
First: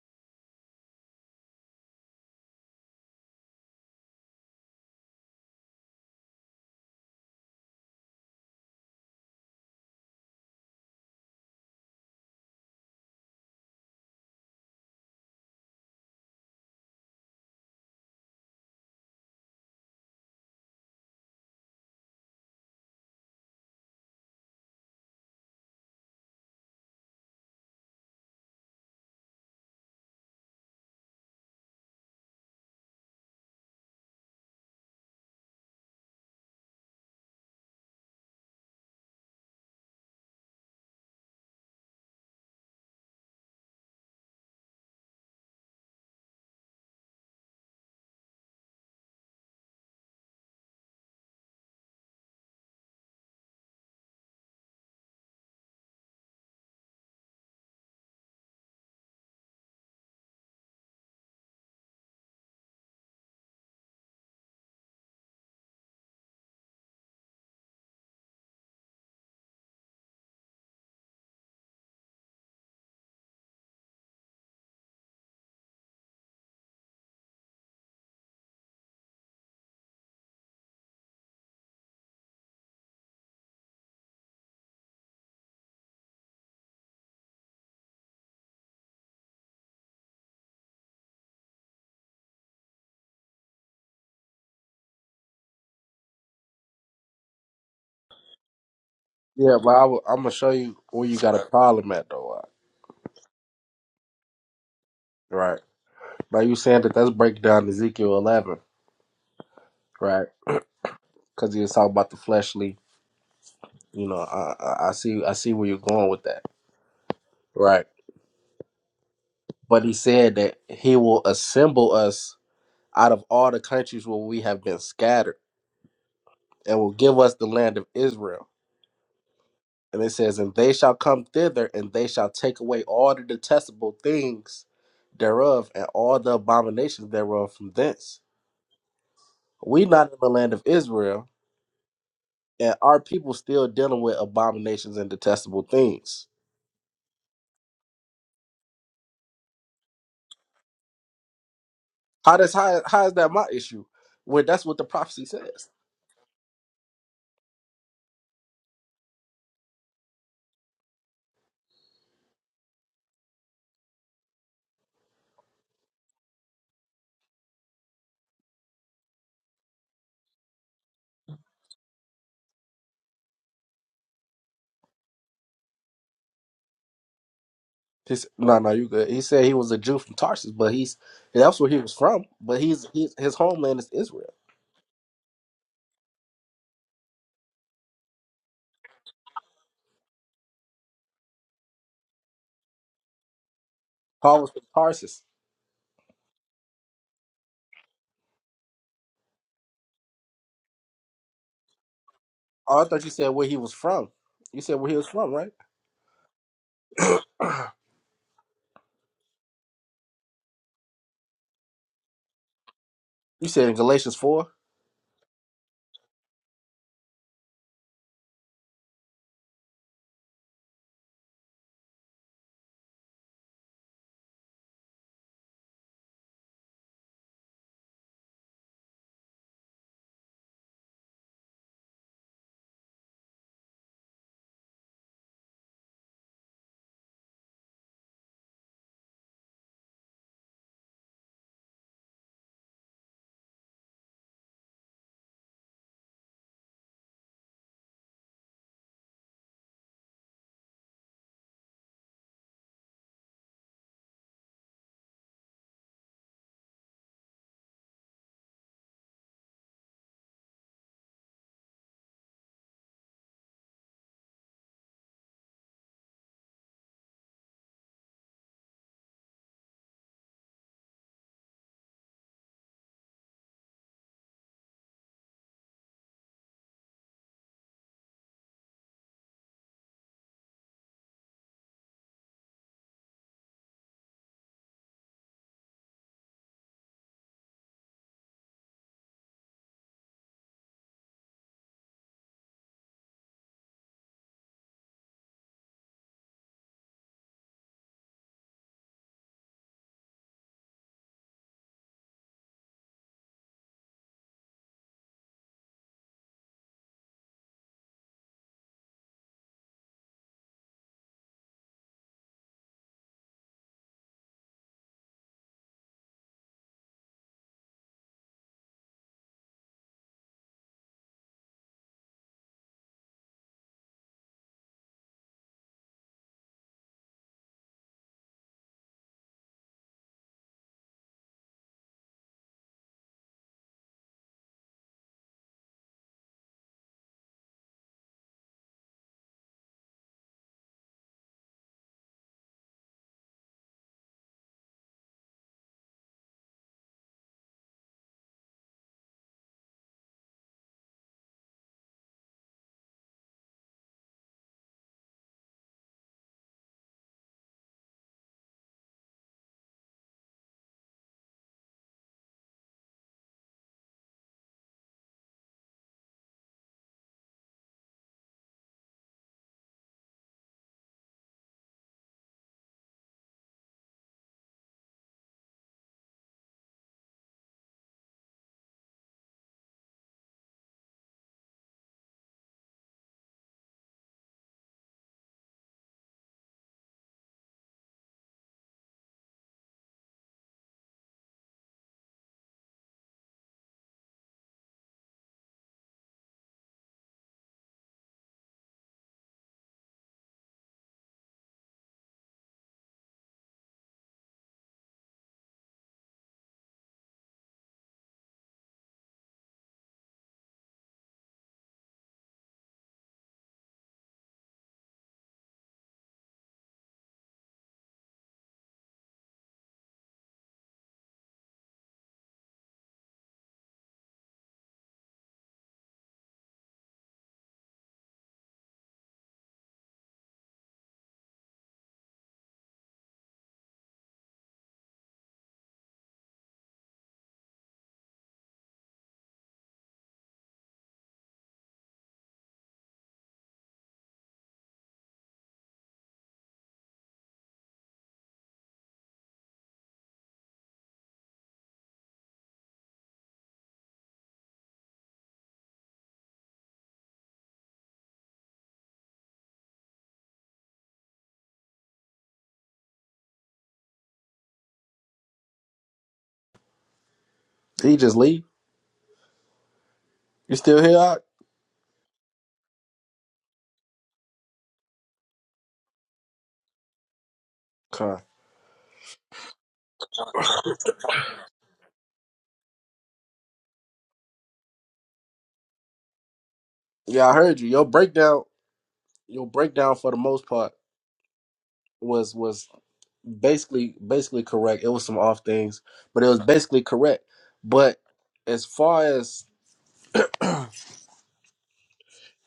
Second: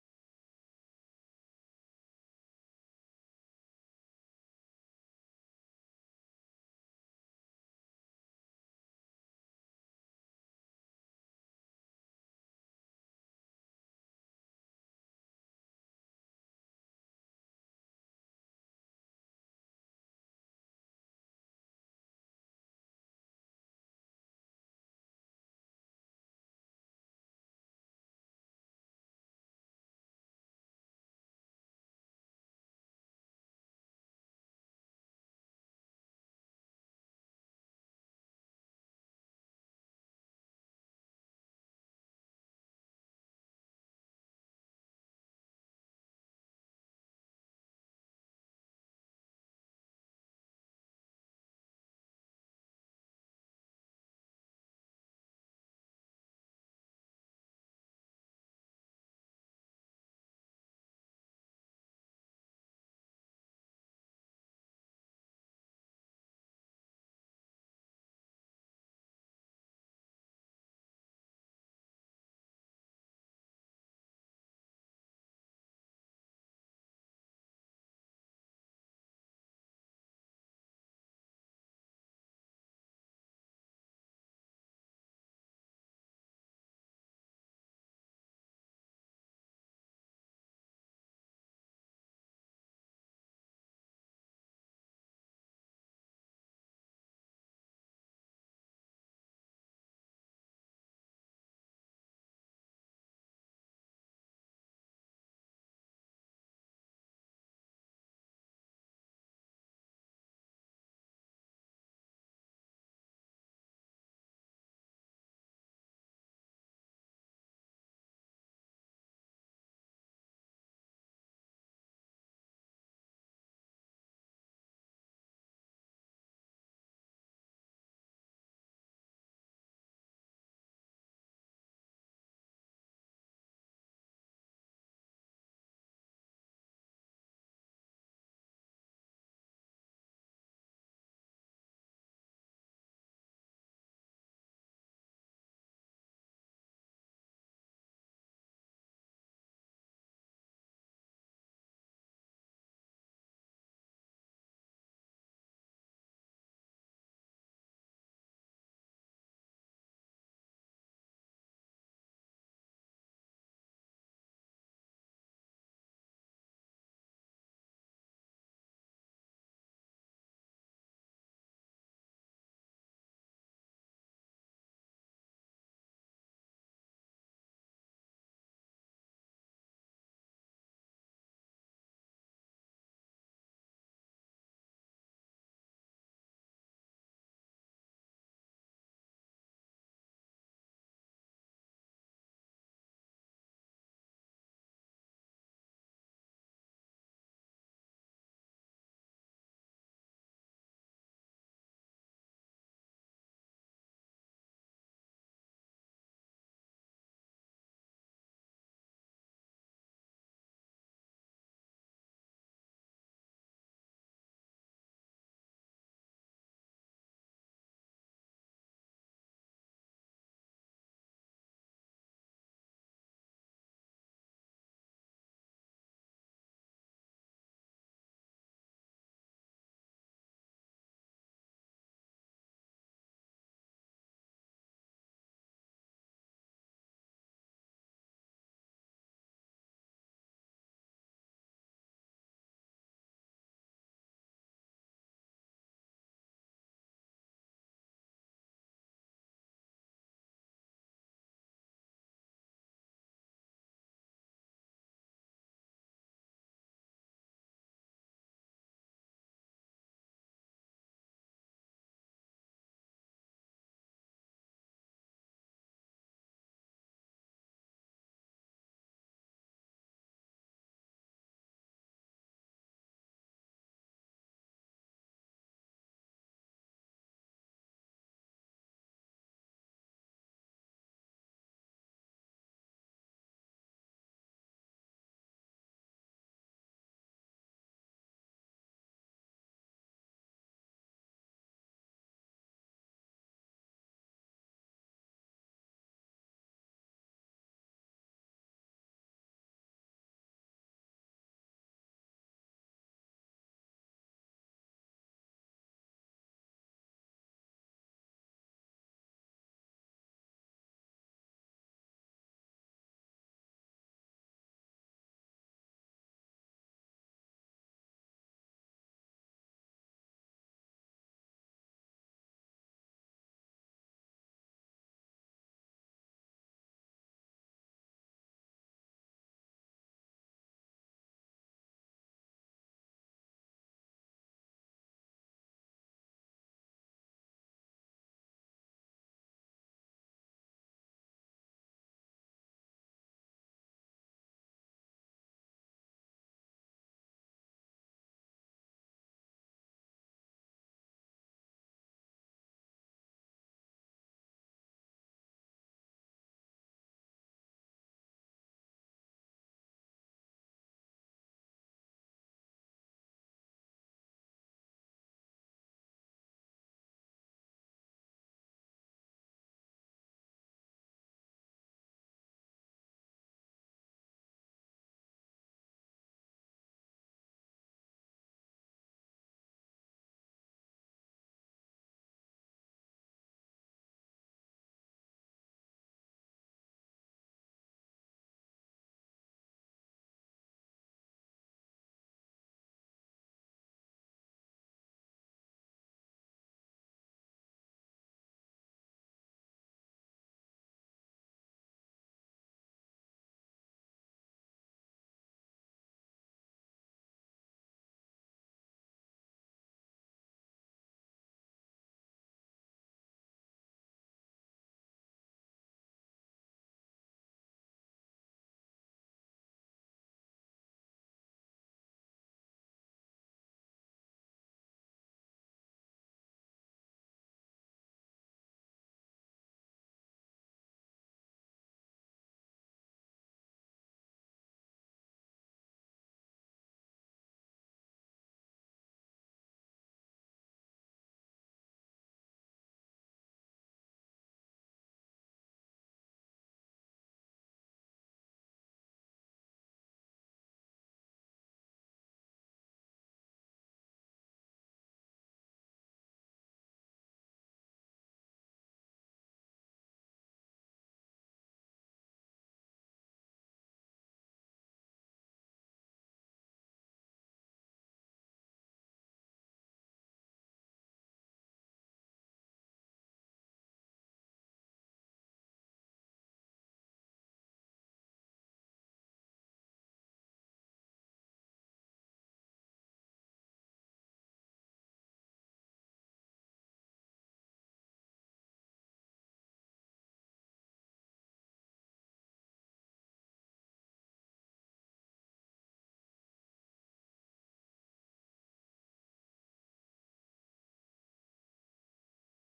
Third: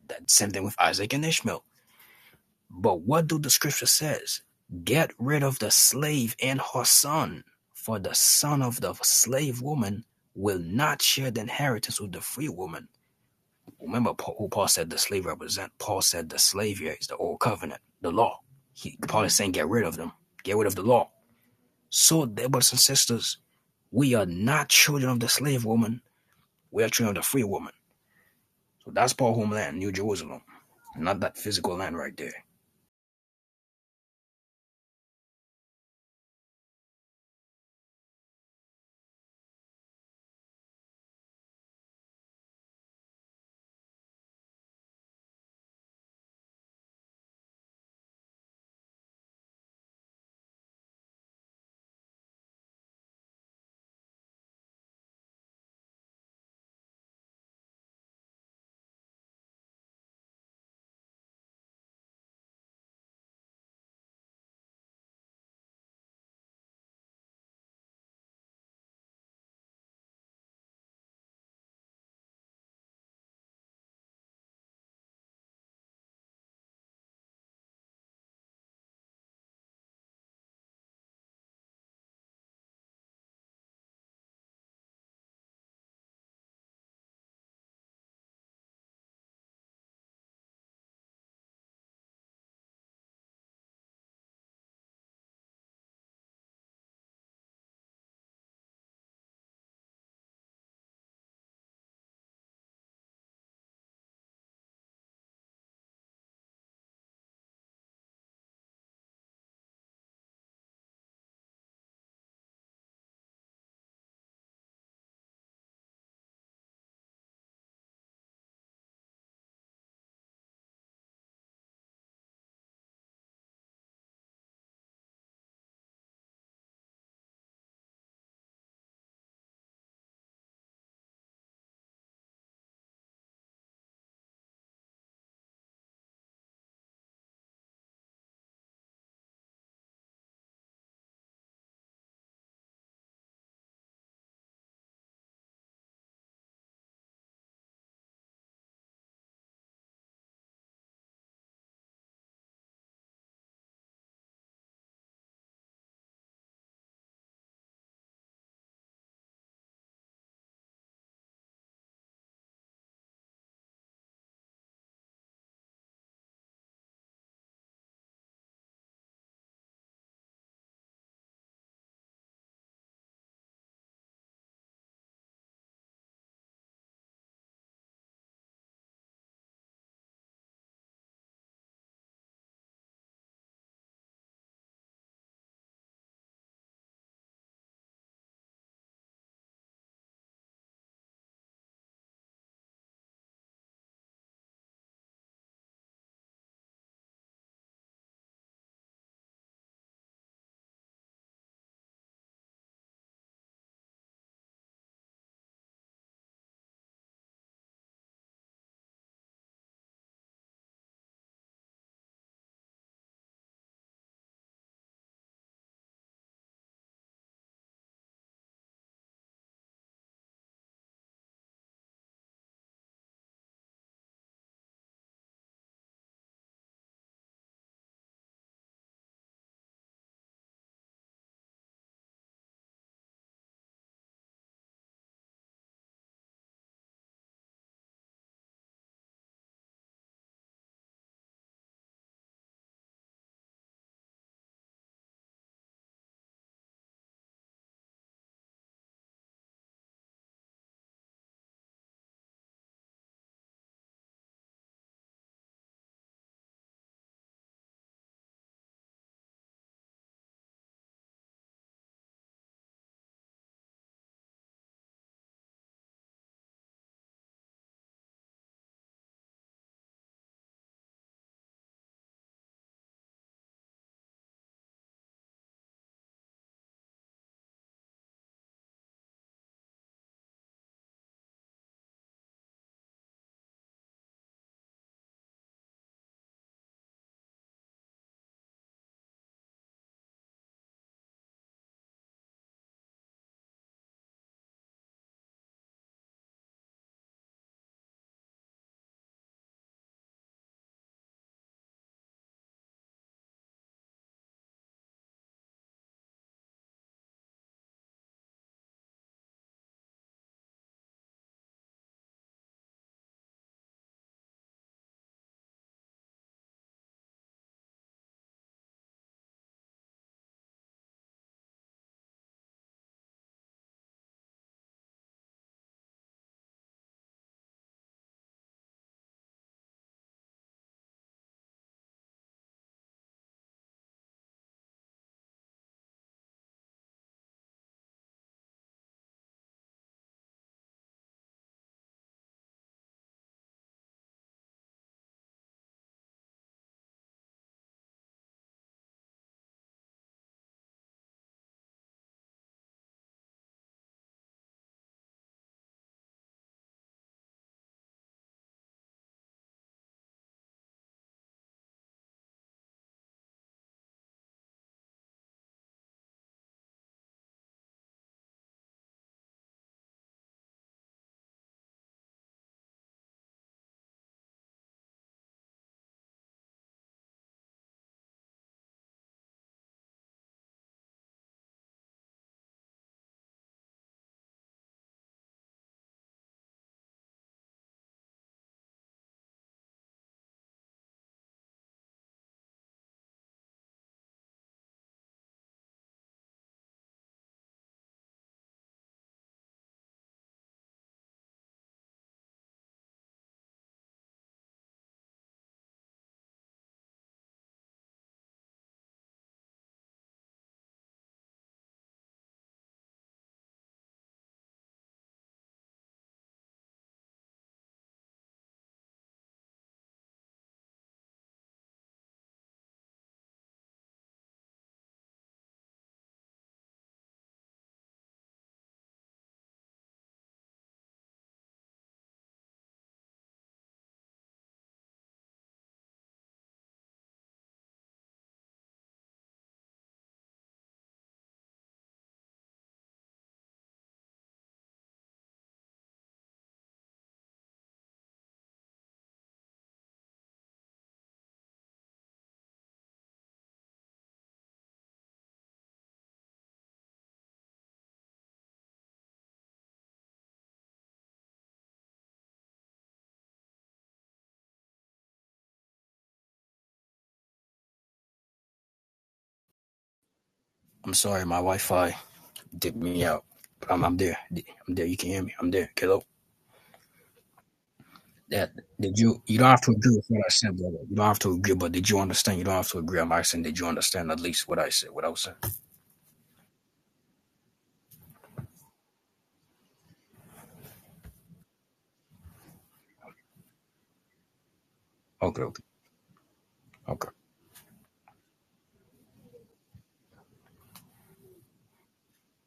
C: That same thing with Isaac and Ishmael. But what do the scripture says? Get rid of the slave and her son, for the son of the slave woman will not share the inheritance with the free woman. Remember who Paul said the slave represent. Paul said the slave here is the old covenant, the law. He, Paul is saying get rid of them, get rid of the law. So, dear brothers and sisters, we are not children of the slave woman. We are children of the free woman. So that's Paul homeland, New Jerusalem, not that physical land right there.
B: Yeah, but I am gonna show you where you got a problem at though. uh, Right? Now you saying that that's breaking down Ezekiel 11, right? Because he was talking about the fleshly. You know, I, I I see I see where you're going with that, right? But he said that he will assemble us out of all the countries where we have been scattered. and will give us the land of Israel. And it says, And they shall come thither, and they shall take away all the detestable things thereof, and all the abominations thereof from thence. We not in the land of Israel, and our people still dealing with abominations and detestable things. How does how, how is that my issue? When that's what the prophecy says. He said, no, no, you good. He said he was a Jew from Tarsus, but he's that's where he was from. But he's, he's his homeland is Israel. Paul was from Tarsus. Oh, I thought you said where he was from. You said where he was from, right? You said in Galatians four. Did he just leave? You still
C: I'm
B: here? Ock?
C: sorry, my Wi-Fi Dip me out. But I'm, I'm there. I'm there. You can hear me. I'm there. Hello.
B: Okay.
C: That did you? You don't have to agree with what I said, brother. You don't have to agree, but did you understand? You don't have to agree. I'm asking, did you understand at least what I said? What I was saying?
B: Yeah, I heard you. Your breakdown, your breakdown for the most part was was basically basically correct. It was some off
C: Okay, okay,
B: things, but it was basically
C: okay.
B: correct. But as far as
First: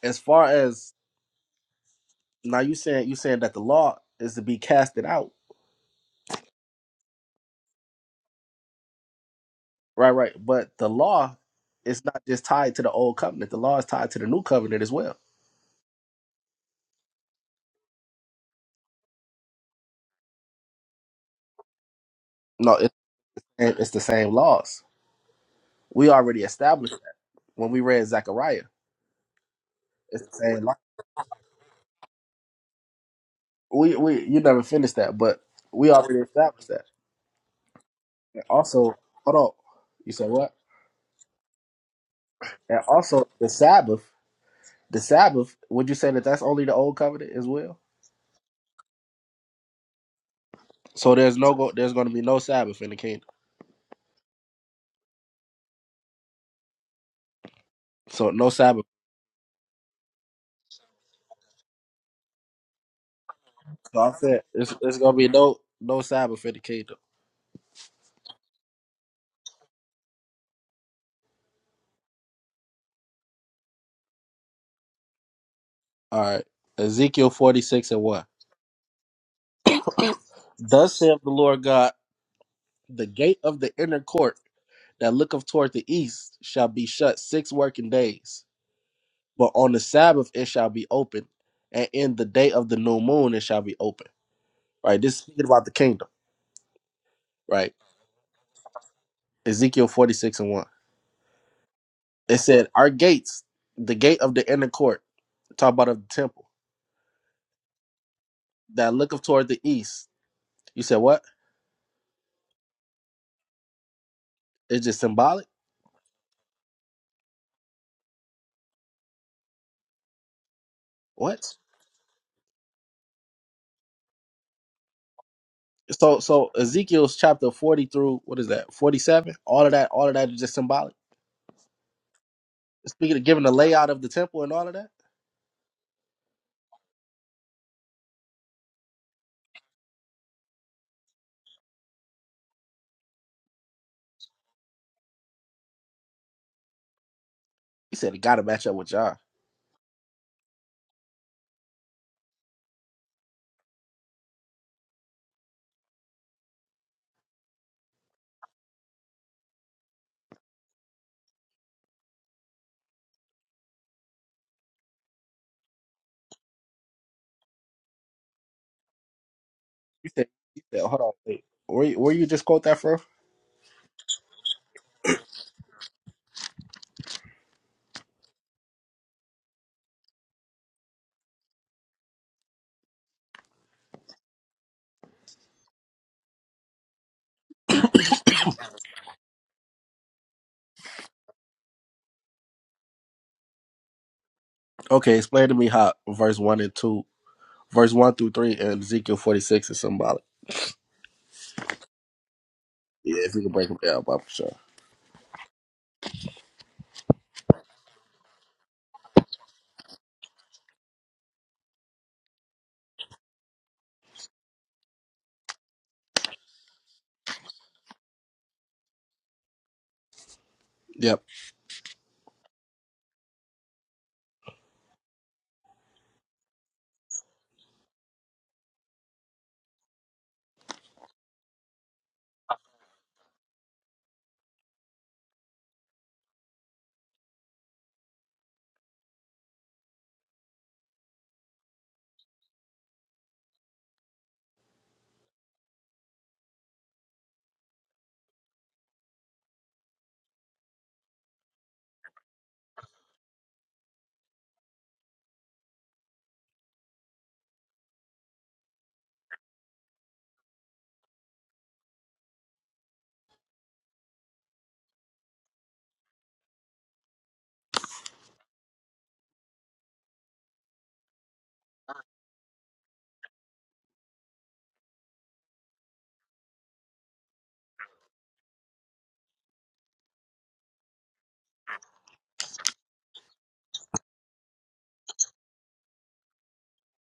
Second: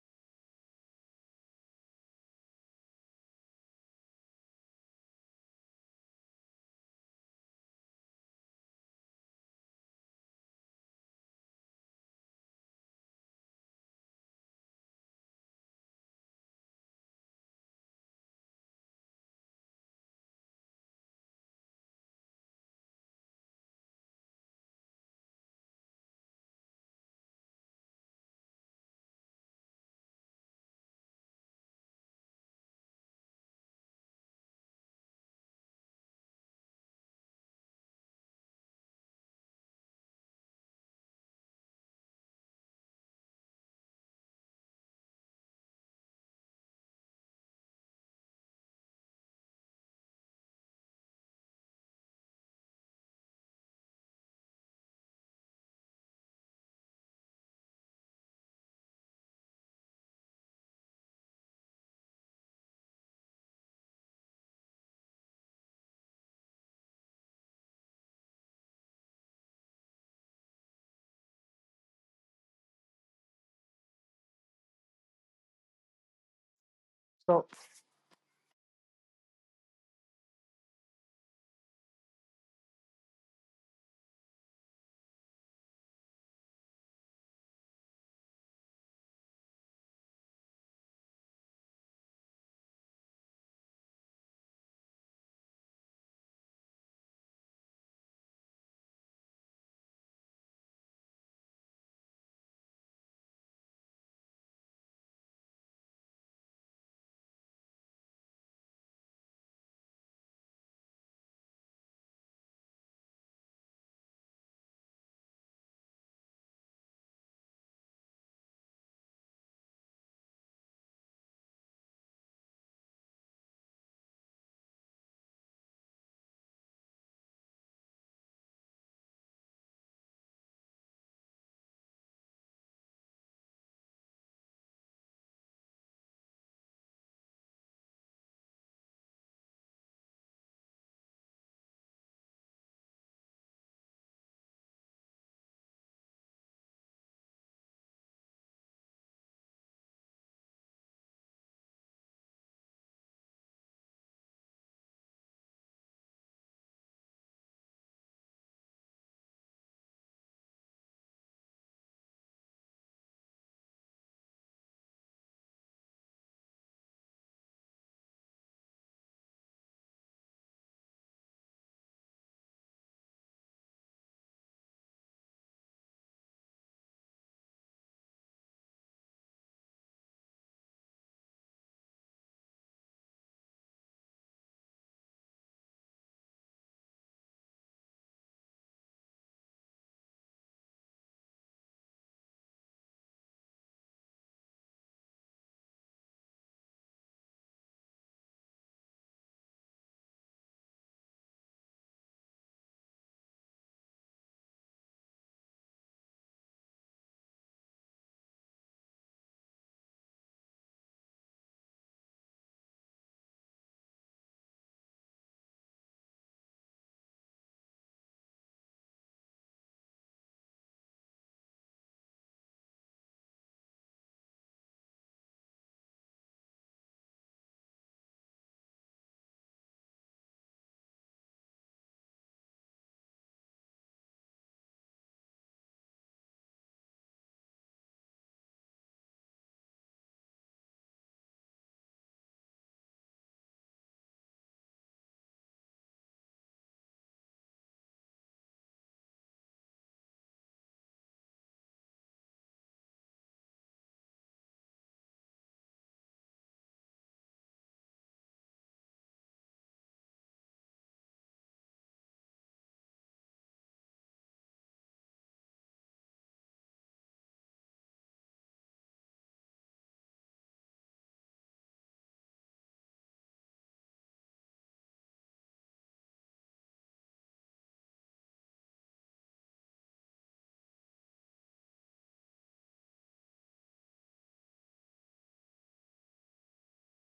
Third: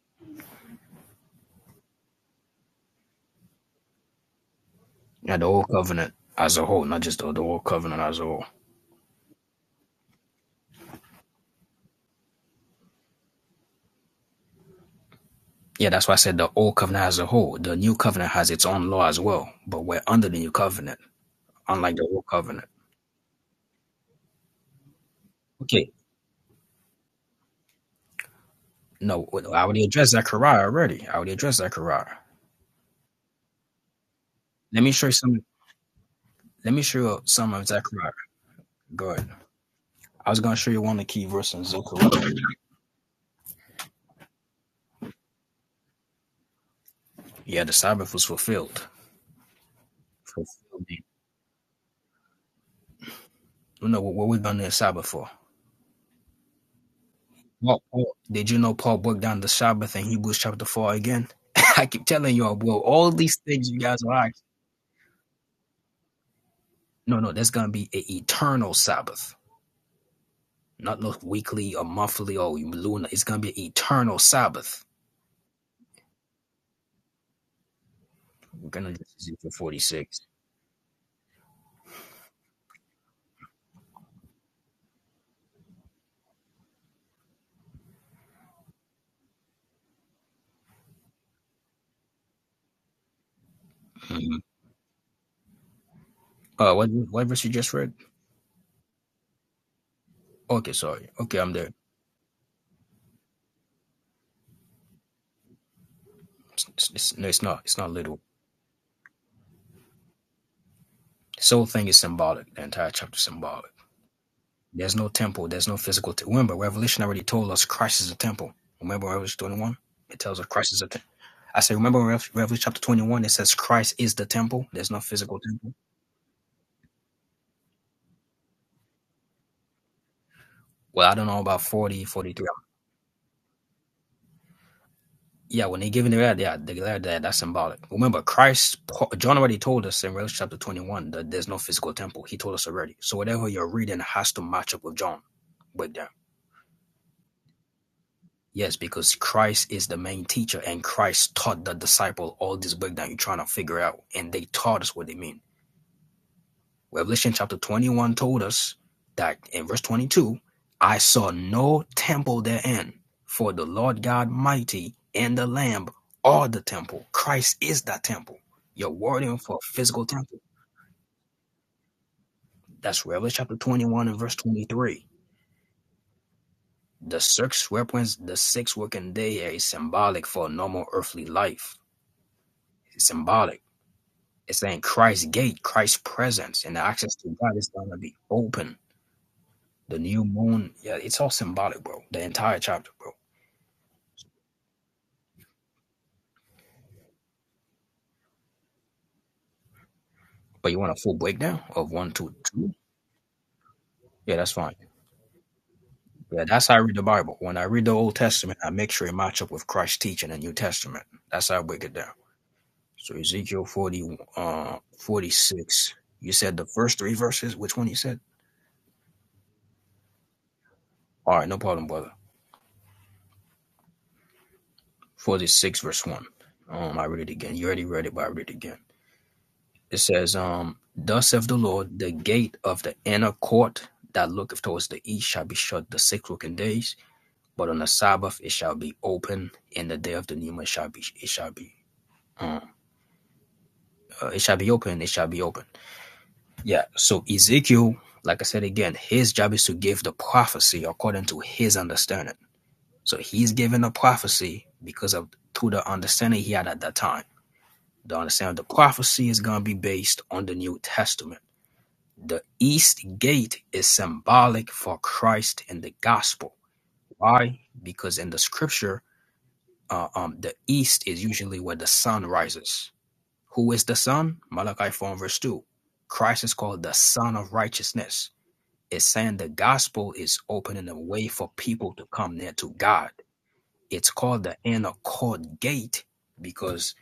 B: as far as now, you saying you saying that the law is to be casted out,
C: Yeah, the old covenant as a whole, not just the, the old covenant as a whole.
B: right? Right. But the law is not just tied to the old covenant. The law is tied to the new covenant as well.
C: Yeah, that's why I said the old covenant as a whole. The new covenant has its own law as well, but we're under the new covenant, unlike the old covenant.
B: No, it's it's the same laws.
C: Okay,
B: We already established that when we read Zechariah.
C: no, I already addressed
B: It's the
C: Zechariah
B: same line.
C: already. I already addressed Zechariah.
B: We we you never
C: Let me
B: finished
C: show you
B: that,
C: some.
B: but we already established
C: Let me
B: that.
C: show you some of Zechariah.
B: And also,
C: Go ahead.
B: hold on. You said
C: I was going
B: what?
C: to show you one of the key verses in Zechariah.
B: And also, the Sabbath. The Sabbath. Would you say that that's only the old covenant as
C: Yeah, the
B: well?
C: Sabbath was fulfilled. Fulfilled. You
B: So there's no go. There's going to be no Sabbath in the kingdom.
C: know what, what we done the Sabbath for? Well,
B: So
C: did
B: no
C: you know
B: Sabbath.
C: Paul broke down the Sabbath in Hebrews chapter four again? *laughs* I keep telling y'all, bro, all these things you guys
B: So I
C: are like,
B: said it's it's going to be no no Sabbath in the kingdom.
C: no, no, there's going to be an eternal Sabbath, not no weekly or monthly or lunar. It's going to be an eternal Sabbath.
B: All right. Ezekiel
A: So
B: forty six and what?
C: We're gonna do Ezekiel forty six.
B: *clears throat* Thus saith the Lord God, the gate of the inner court. that looketh toward the east shall be shut six working days, but on the Sabbath it shall be open, and in the day of the new moon it shall be open. Right? This is speaking about the kingdom,
C: Uh, what what verse you just
B: right?
C: read?
B: Ezekiel 46 and 1.
C: Okay, sorry. Okay, I'm there.
B: It said, Our gates, the gate of the inner court, talk about of the temple,
C: It's, it's, no, it's not. It's not literal.
B: that looketh toward the east. You said what?
C: This whole thing is symbolic. The entire chapter is symbolic.
B: It's
C: There's
B: just
C: no
B: symbolic?
C: temple. There's no physical. temple. Remember, Revelation already told us Christ is a temple. Remember Revelation 21? It tells us Christ is a temple.
B: What?
C: I say, remember Revelation chapter 21? It says Christ is the temple. There's no physical temple.
B: So so Ezekiel's chapter 40 through what is that? 47? All of that, all of that is just symbolic.
C: Well, I don't know about 40, 43.
B: Speaking of giving the layout of the temple and all of that,
C: Yeah, when they give in the red, yeah, the declare that that's symbolic. Remember, Christ, John already told us in Revelation chapter 21 that there's no physical temple. He told us already. So whatever you're reading has to match up with John. But
B: he said it gotta match
C: Yes,
B: up with
C: because
B: John.
C: Christ is the main teacher, and Christ taught the disciple all this breakdown you're trying to figure out, and they taught us what they mean. Revelation chapter 21 told us that in verse 22, I saw no temple therein, for the Lord God mighty and the Lamb are the temple. Christ is that temple. You're wording for a physical
B: You said,
C: temple.
B: you said, hold on, wait. Where, you- where you just quote that from?
C: That's Revelation chapter 21 and verse 23. The six represents the sixth working day is symbolic for a normal earthly life. It's symbolic It's saying Christ's gate, Christ's presence, and the access to God is gonna be open. The new moon, yeah, it's all symbolic, bro. The entire chapter, bro.
B: Okay, explain to me how verse 1 and 2, verse 1 through 3 and Ezekiel 46 is symbolic.
C: But you want a full breakdown of one, two, two?
B: Yeah, if you can break them down, but for
C: Yeah, that's
B: sure.
C: fine. Yeah, that's how I read the Bible. When I read the Old Testament, I make sure it match up with Christ's teaching in the New Testament. That's how I break it down. So Ezekiel 40, uh, 46. You said the first three verses. Which one you said?
B: Yep.
C: All right, no problem, brother. 46 verse 1. Um, I read it again. You already read it, but I read it again. it says, um, Thus saith the Lord, the gate of the inner court that looketh towards the east shall be shut the six working days, but on the Sabbath it shall be open, In the day of the new moon it shall be it shall be um, uh, it shall be open, it shall be open. Yeah. So Ezekiel, like I said again, his job is to give the prophecy according to his understanding. So he's giving a prophecy because of through the understanding he had at that time. The understanding of the prophecy is gonna be based on the New Testament The east gate is symbolic for Christ in the gospel. Why? Because in the scripture, uh, um, the east is usually where the sun rises. Who is the sun? Malachi 4 and verse 2. Christ is called the Son of Righteousness. It's saying the gospel is opening a way for people to come near to God. It's called the inner court gate because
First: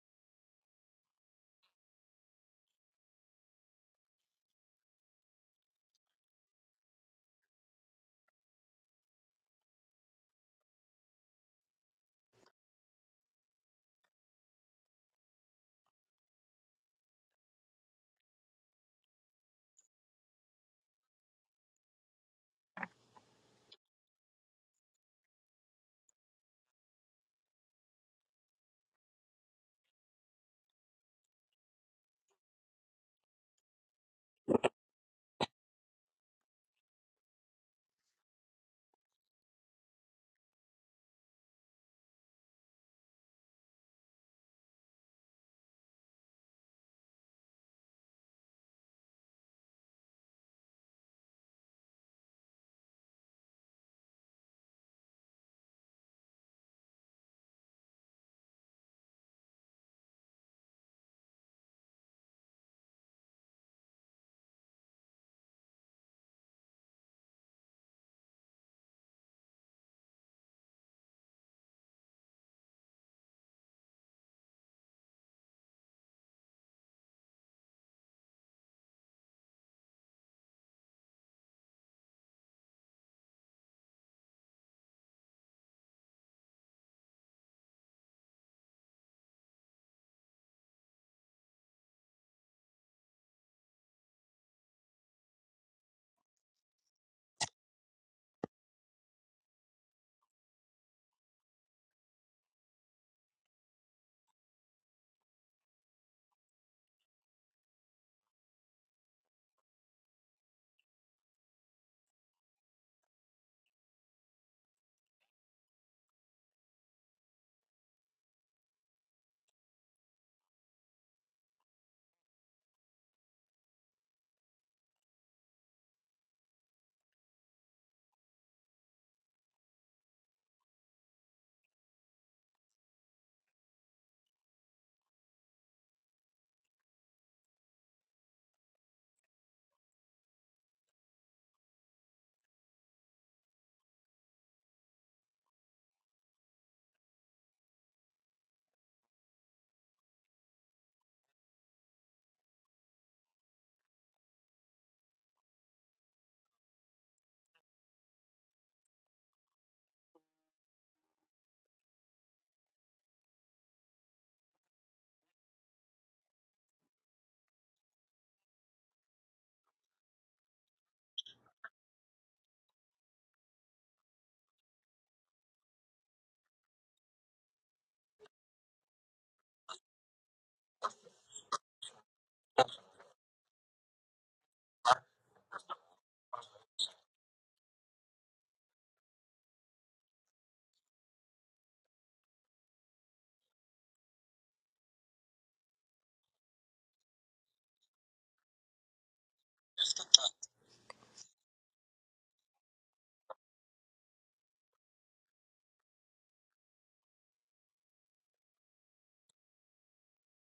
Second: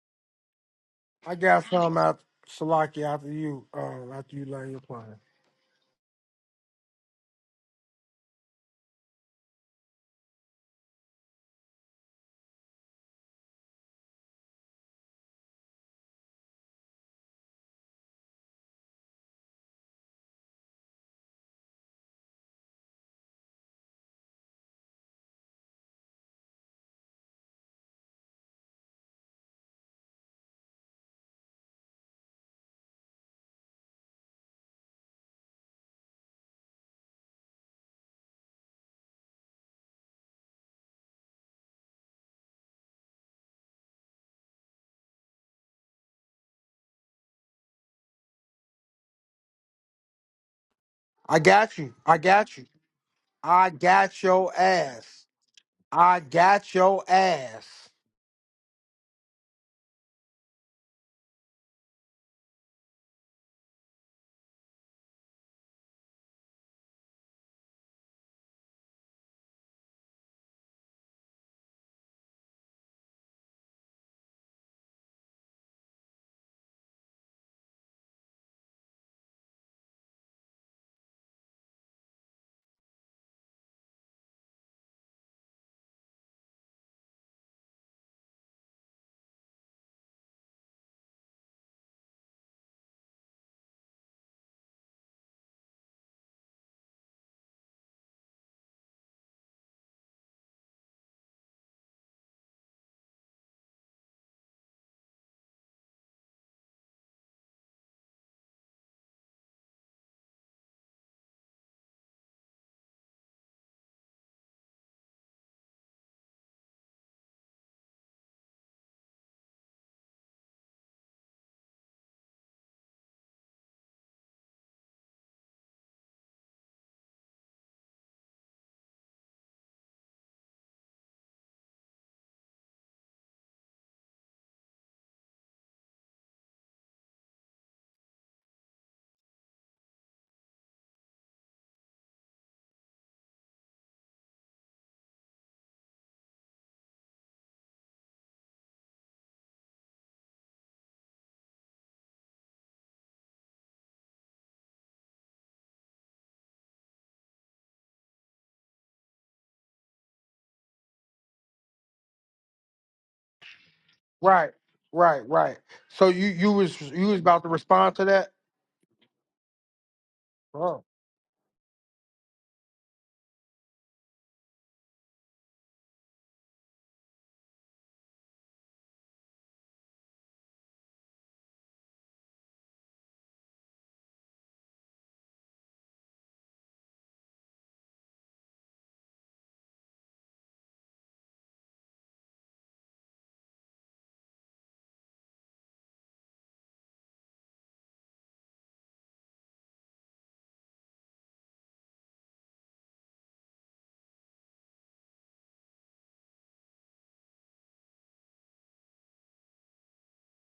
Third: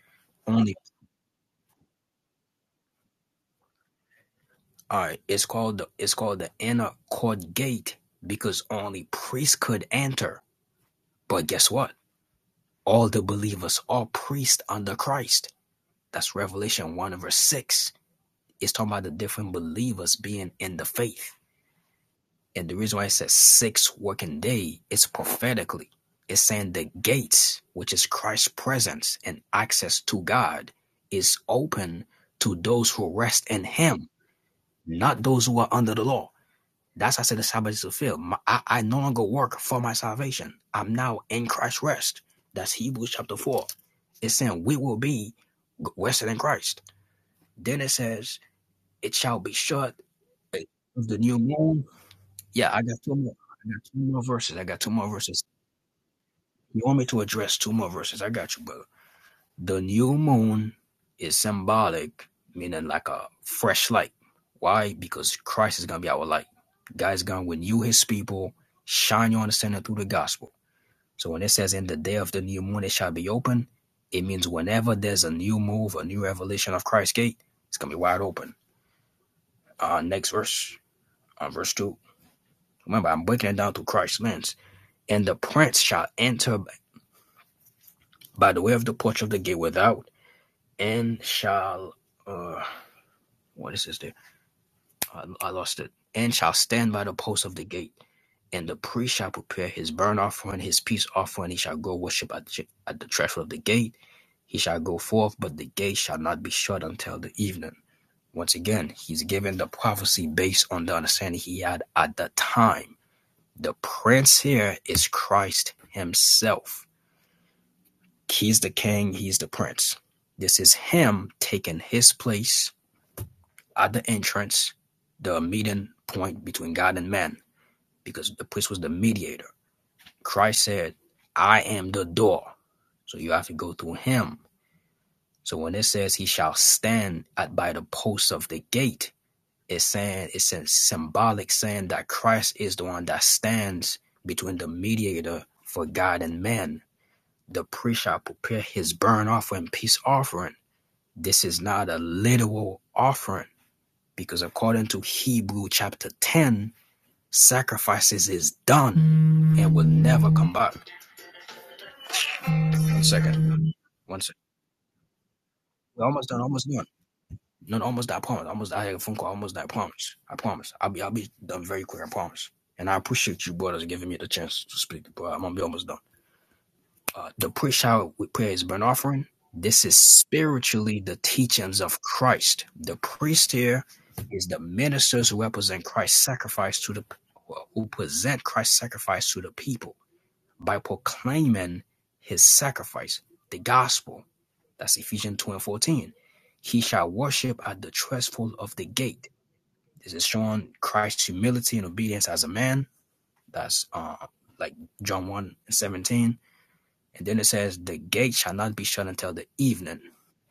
C: only
A: I got some out Salaki after you um after you learn your
C: all
A: plan.
C: right, it's called the it's called the inner court gate because only priests could enter. But guess what? All the believers, all priests under Christ. That's Revelation 1 verse 6. It's talking about the different believers being in the faith. And the reason why it says six working day is prophetically. It's saying the gates, which is Christ's presence and access to God, is open to those who rest in him, not those who are under the law. That's how I said the Sabbath is fulfilled. My, I, I no longer work for my salvation. I'm now in Christ's rest. That's Hebrews chapter 4. It's saying we will be rested in Christ. Then it says, it shall be shut of the new
A: I got
C: moon.
A: you. I got you.
C: Yeah, I got two more. I
A: I
C: got two
A: got
C: more
A: your
C: verses. I got two more
A: ass.
C: verses.
A: I got
C: You want
A: your
C: me to address two
A: ass.
C: more verses? I got you, brother. The new moon is symbolic, meaning like a fresh light. Why? Because Christ is gonna be our light. God is gonna renew his people, shine your understanding through the gospel. So when it says in the day of the new moon it shall be open, it means whenever there's a new move, a new revelation of Christ's gate, it's gonna be wide open. Uh next verse, uh, verse two. Remember, I'm breaking it down through Christ's lens. And the prince shall enter by the way of the porch of the gate without, and shall uh what is this there? I, I lost it. And shall stand by the post of the gate, and the priest shall prepare his burnt offering and his peace offering. He shall go worship at the, at the threshold of the gate. He shall go forth, but the gate shall not be shut until the evening. Once again, he's given the prophecy based on the understanding he had at the time. The prince here is Christ himself. He's the king, he's the prince. This is him taking his place at the entrance, the meeting point between God and man because the priest was the mediator. Christ said, I am the door. So you have to go through him. So when it says he shall stand at by the posts of the gate, it's saying it's a symbolic saying that Christ is the one that stands between the mediator for God and man. The priest shall prepare his burnt offering, peace offering. This is not a literal offering because according to Hebrew chapter 10, sacrifices is done and will never come back. second. One second.
A: Right, right, right.
C: We're
A: So you
C: almost done.
A: you
C: Almost
A: was
C: done.
A: you was about to
C: No, no,
A: respond to
C: almost. done, I
A: that?
C: promise. Almost. I had a phone call. Almost. done, I promise. I promise.
A: Bro.
C: I'll be. I'll be done very quick. I promise. And I appreciate you brothers giving me the chance to speak. But I'm gonna be almost done. Uh, the push out with prayer is burnt offering. This is spiritually the teachings of Christ. The priest here is the ministers who represent Christ's sacrifice to the who present Christ's sacrifice to the people by proclaiming his sacrifice, the gospel That's Ephesians 2 and 14. He shall worship at the threshold of the gate. This is showing Christ's humility and obedience as a man. That's uh, like John 1 and 17. And then it says, The gate shall not be shut until the evening.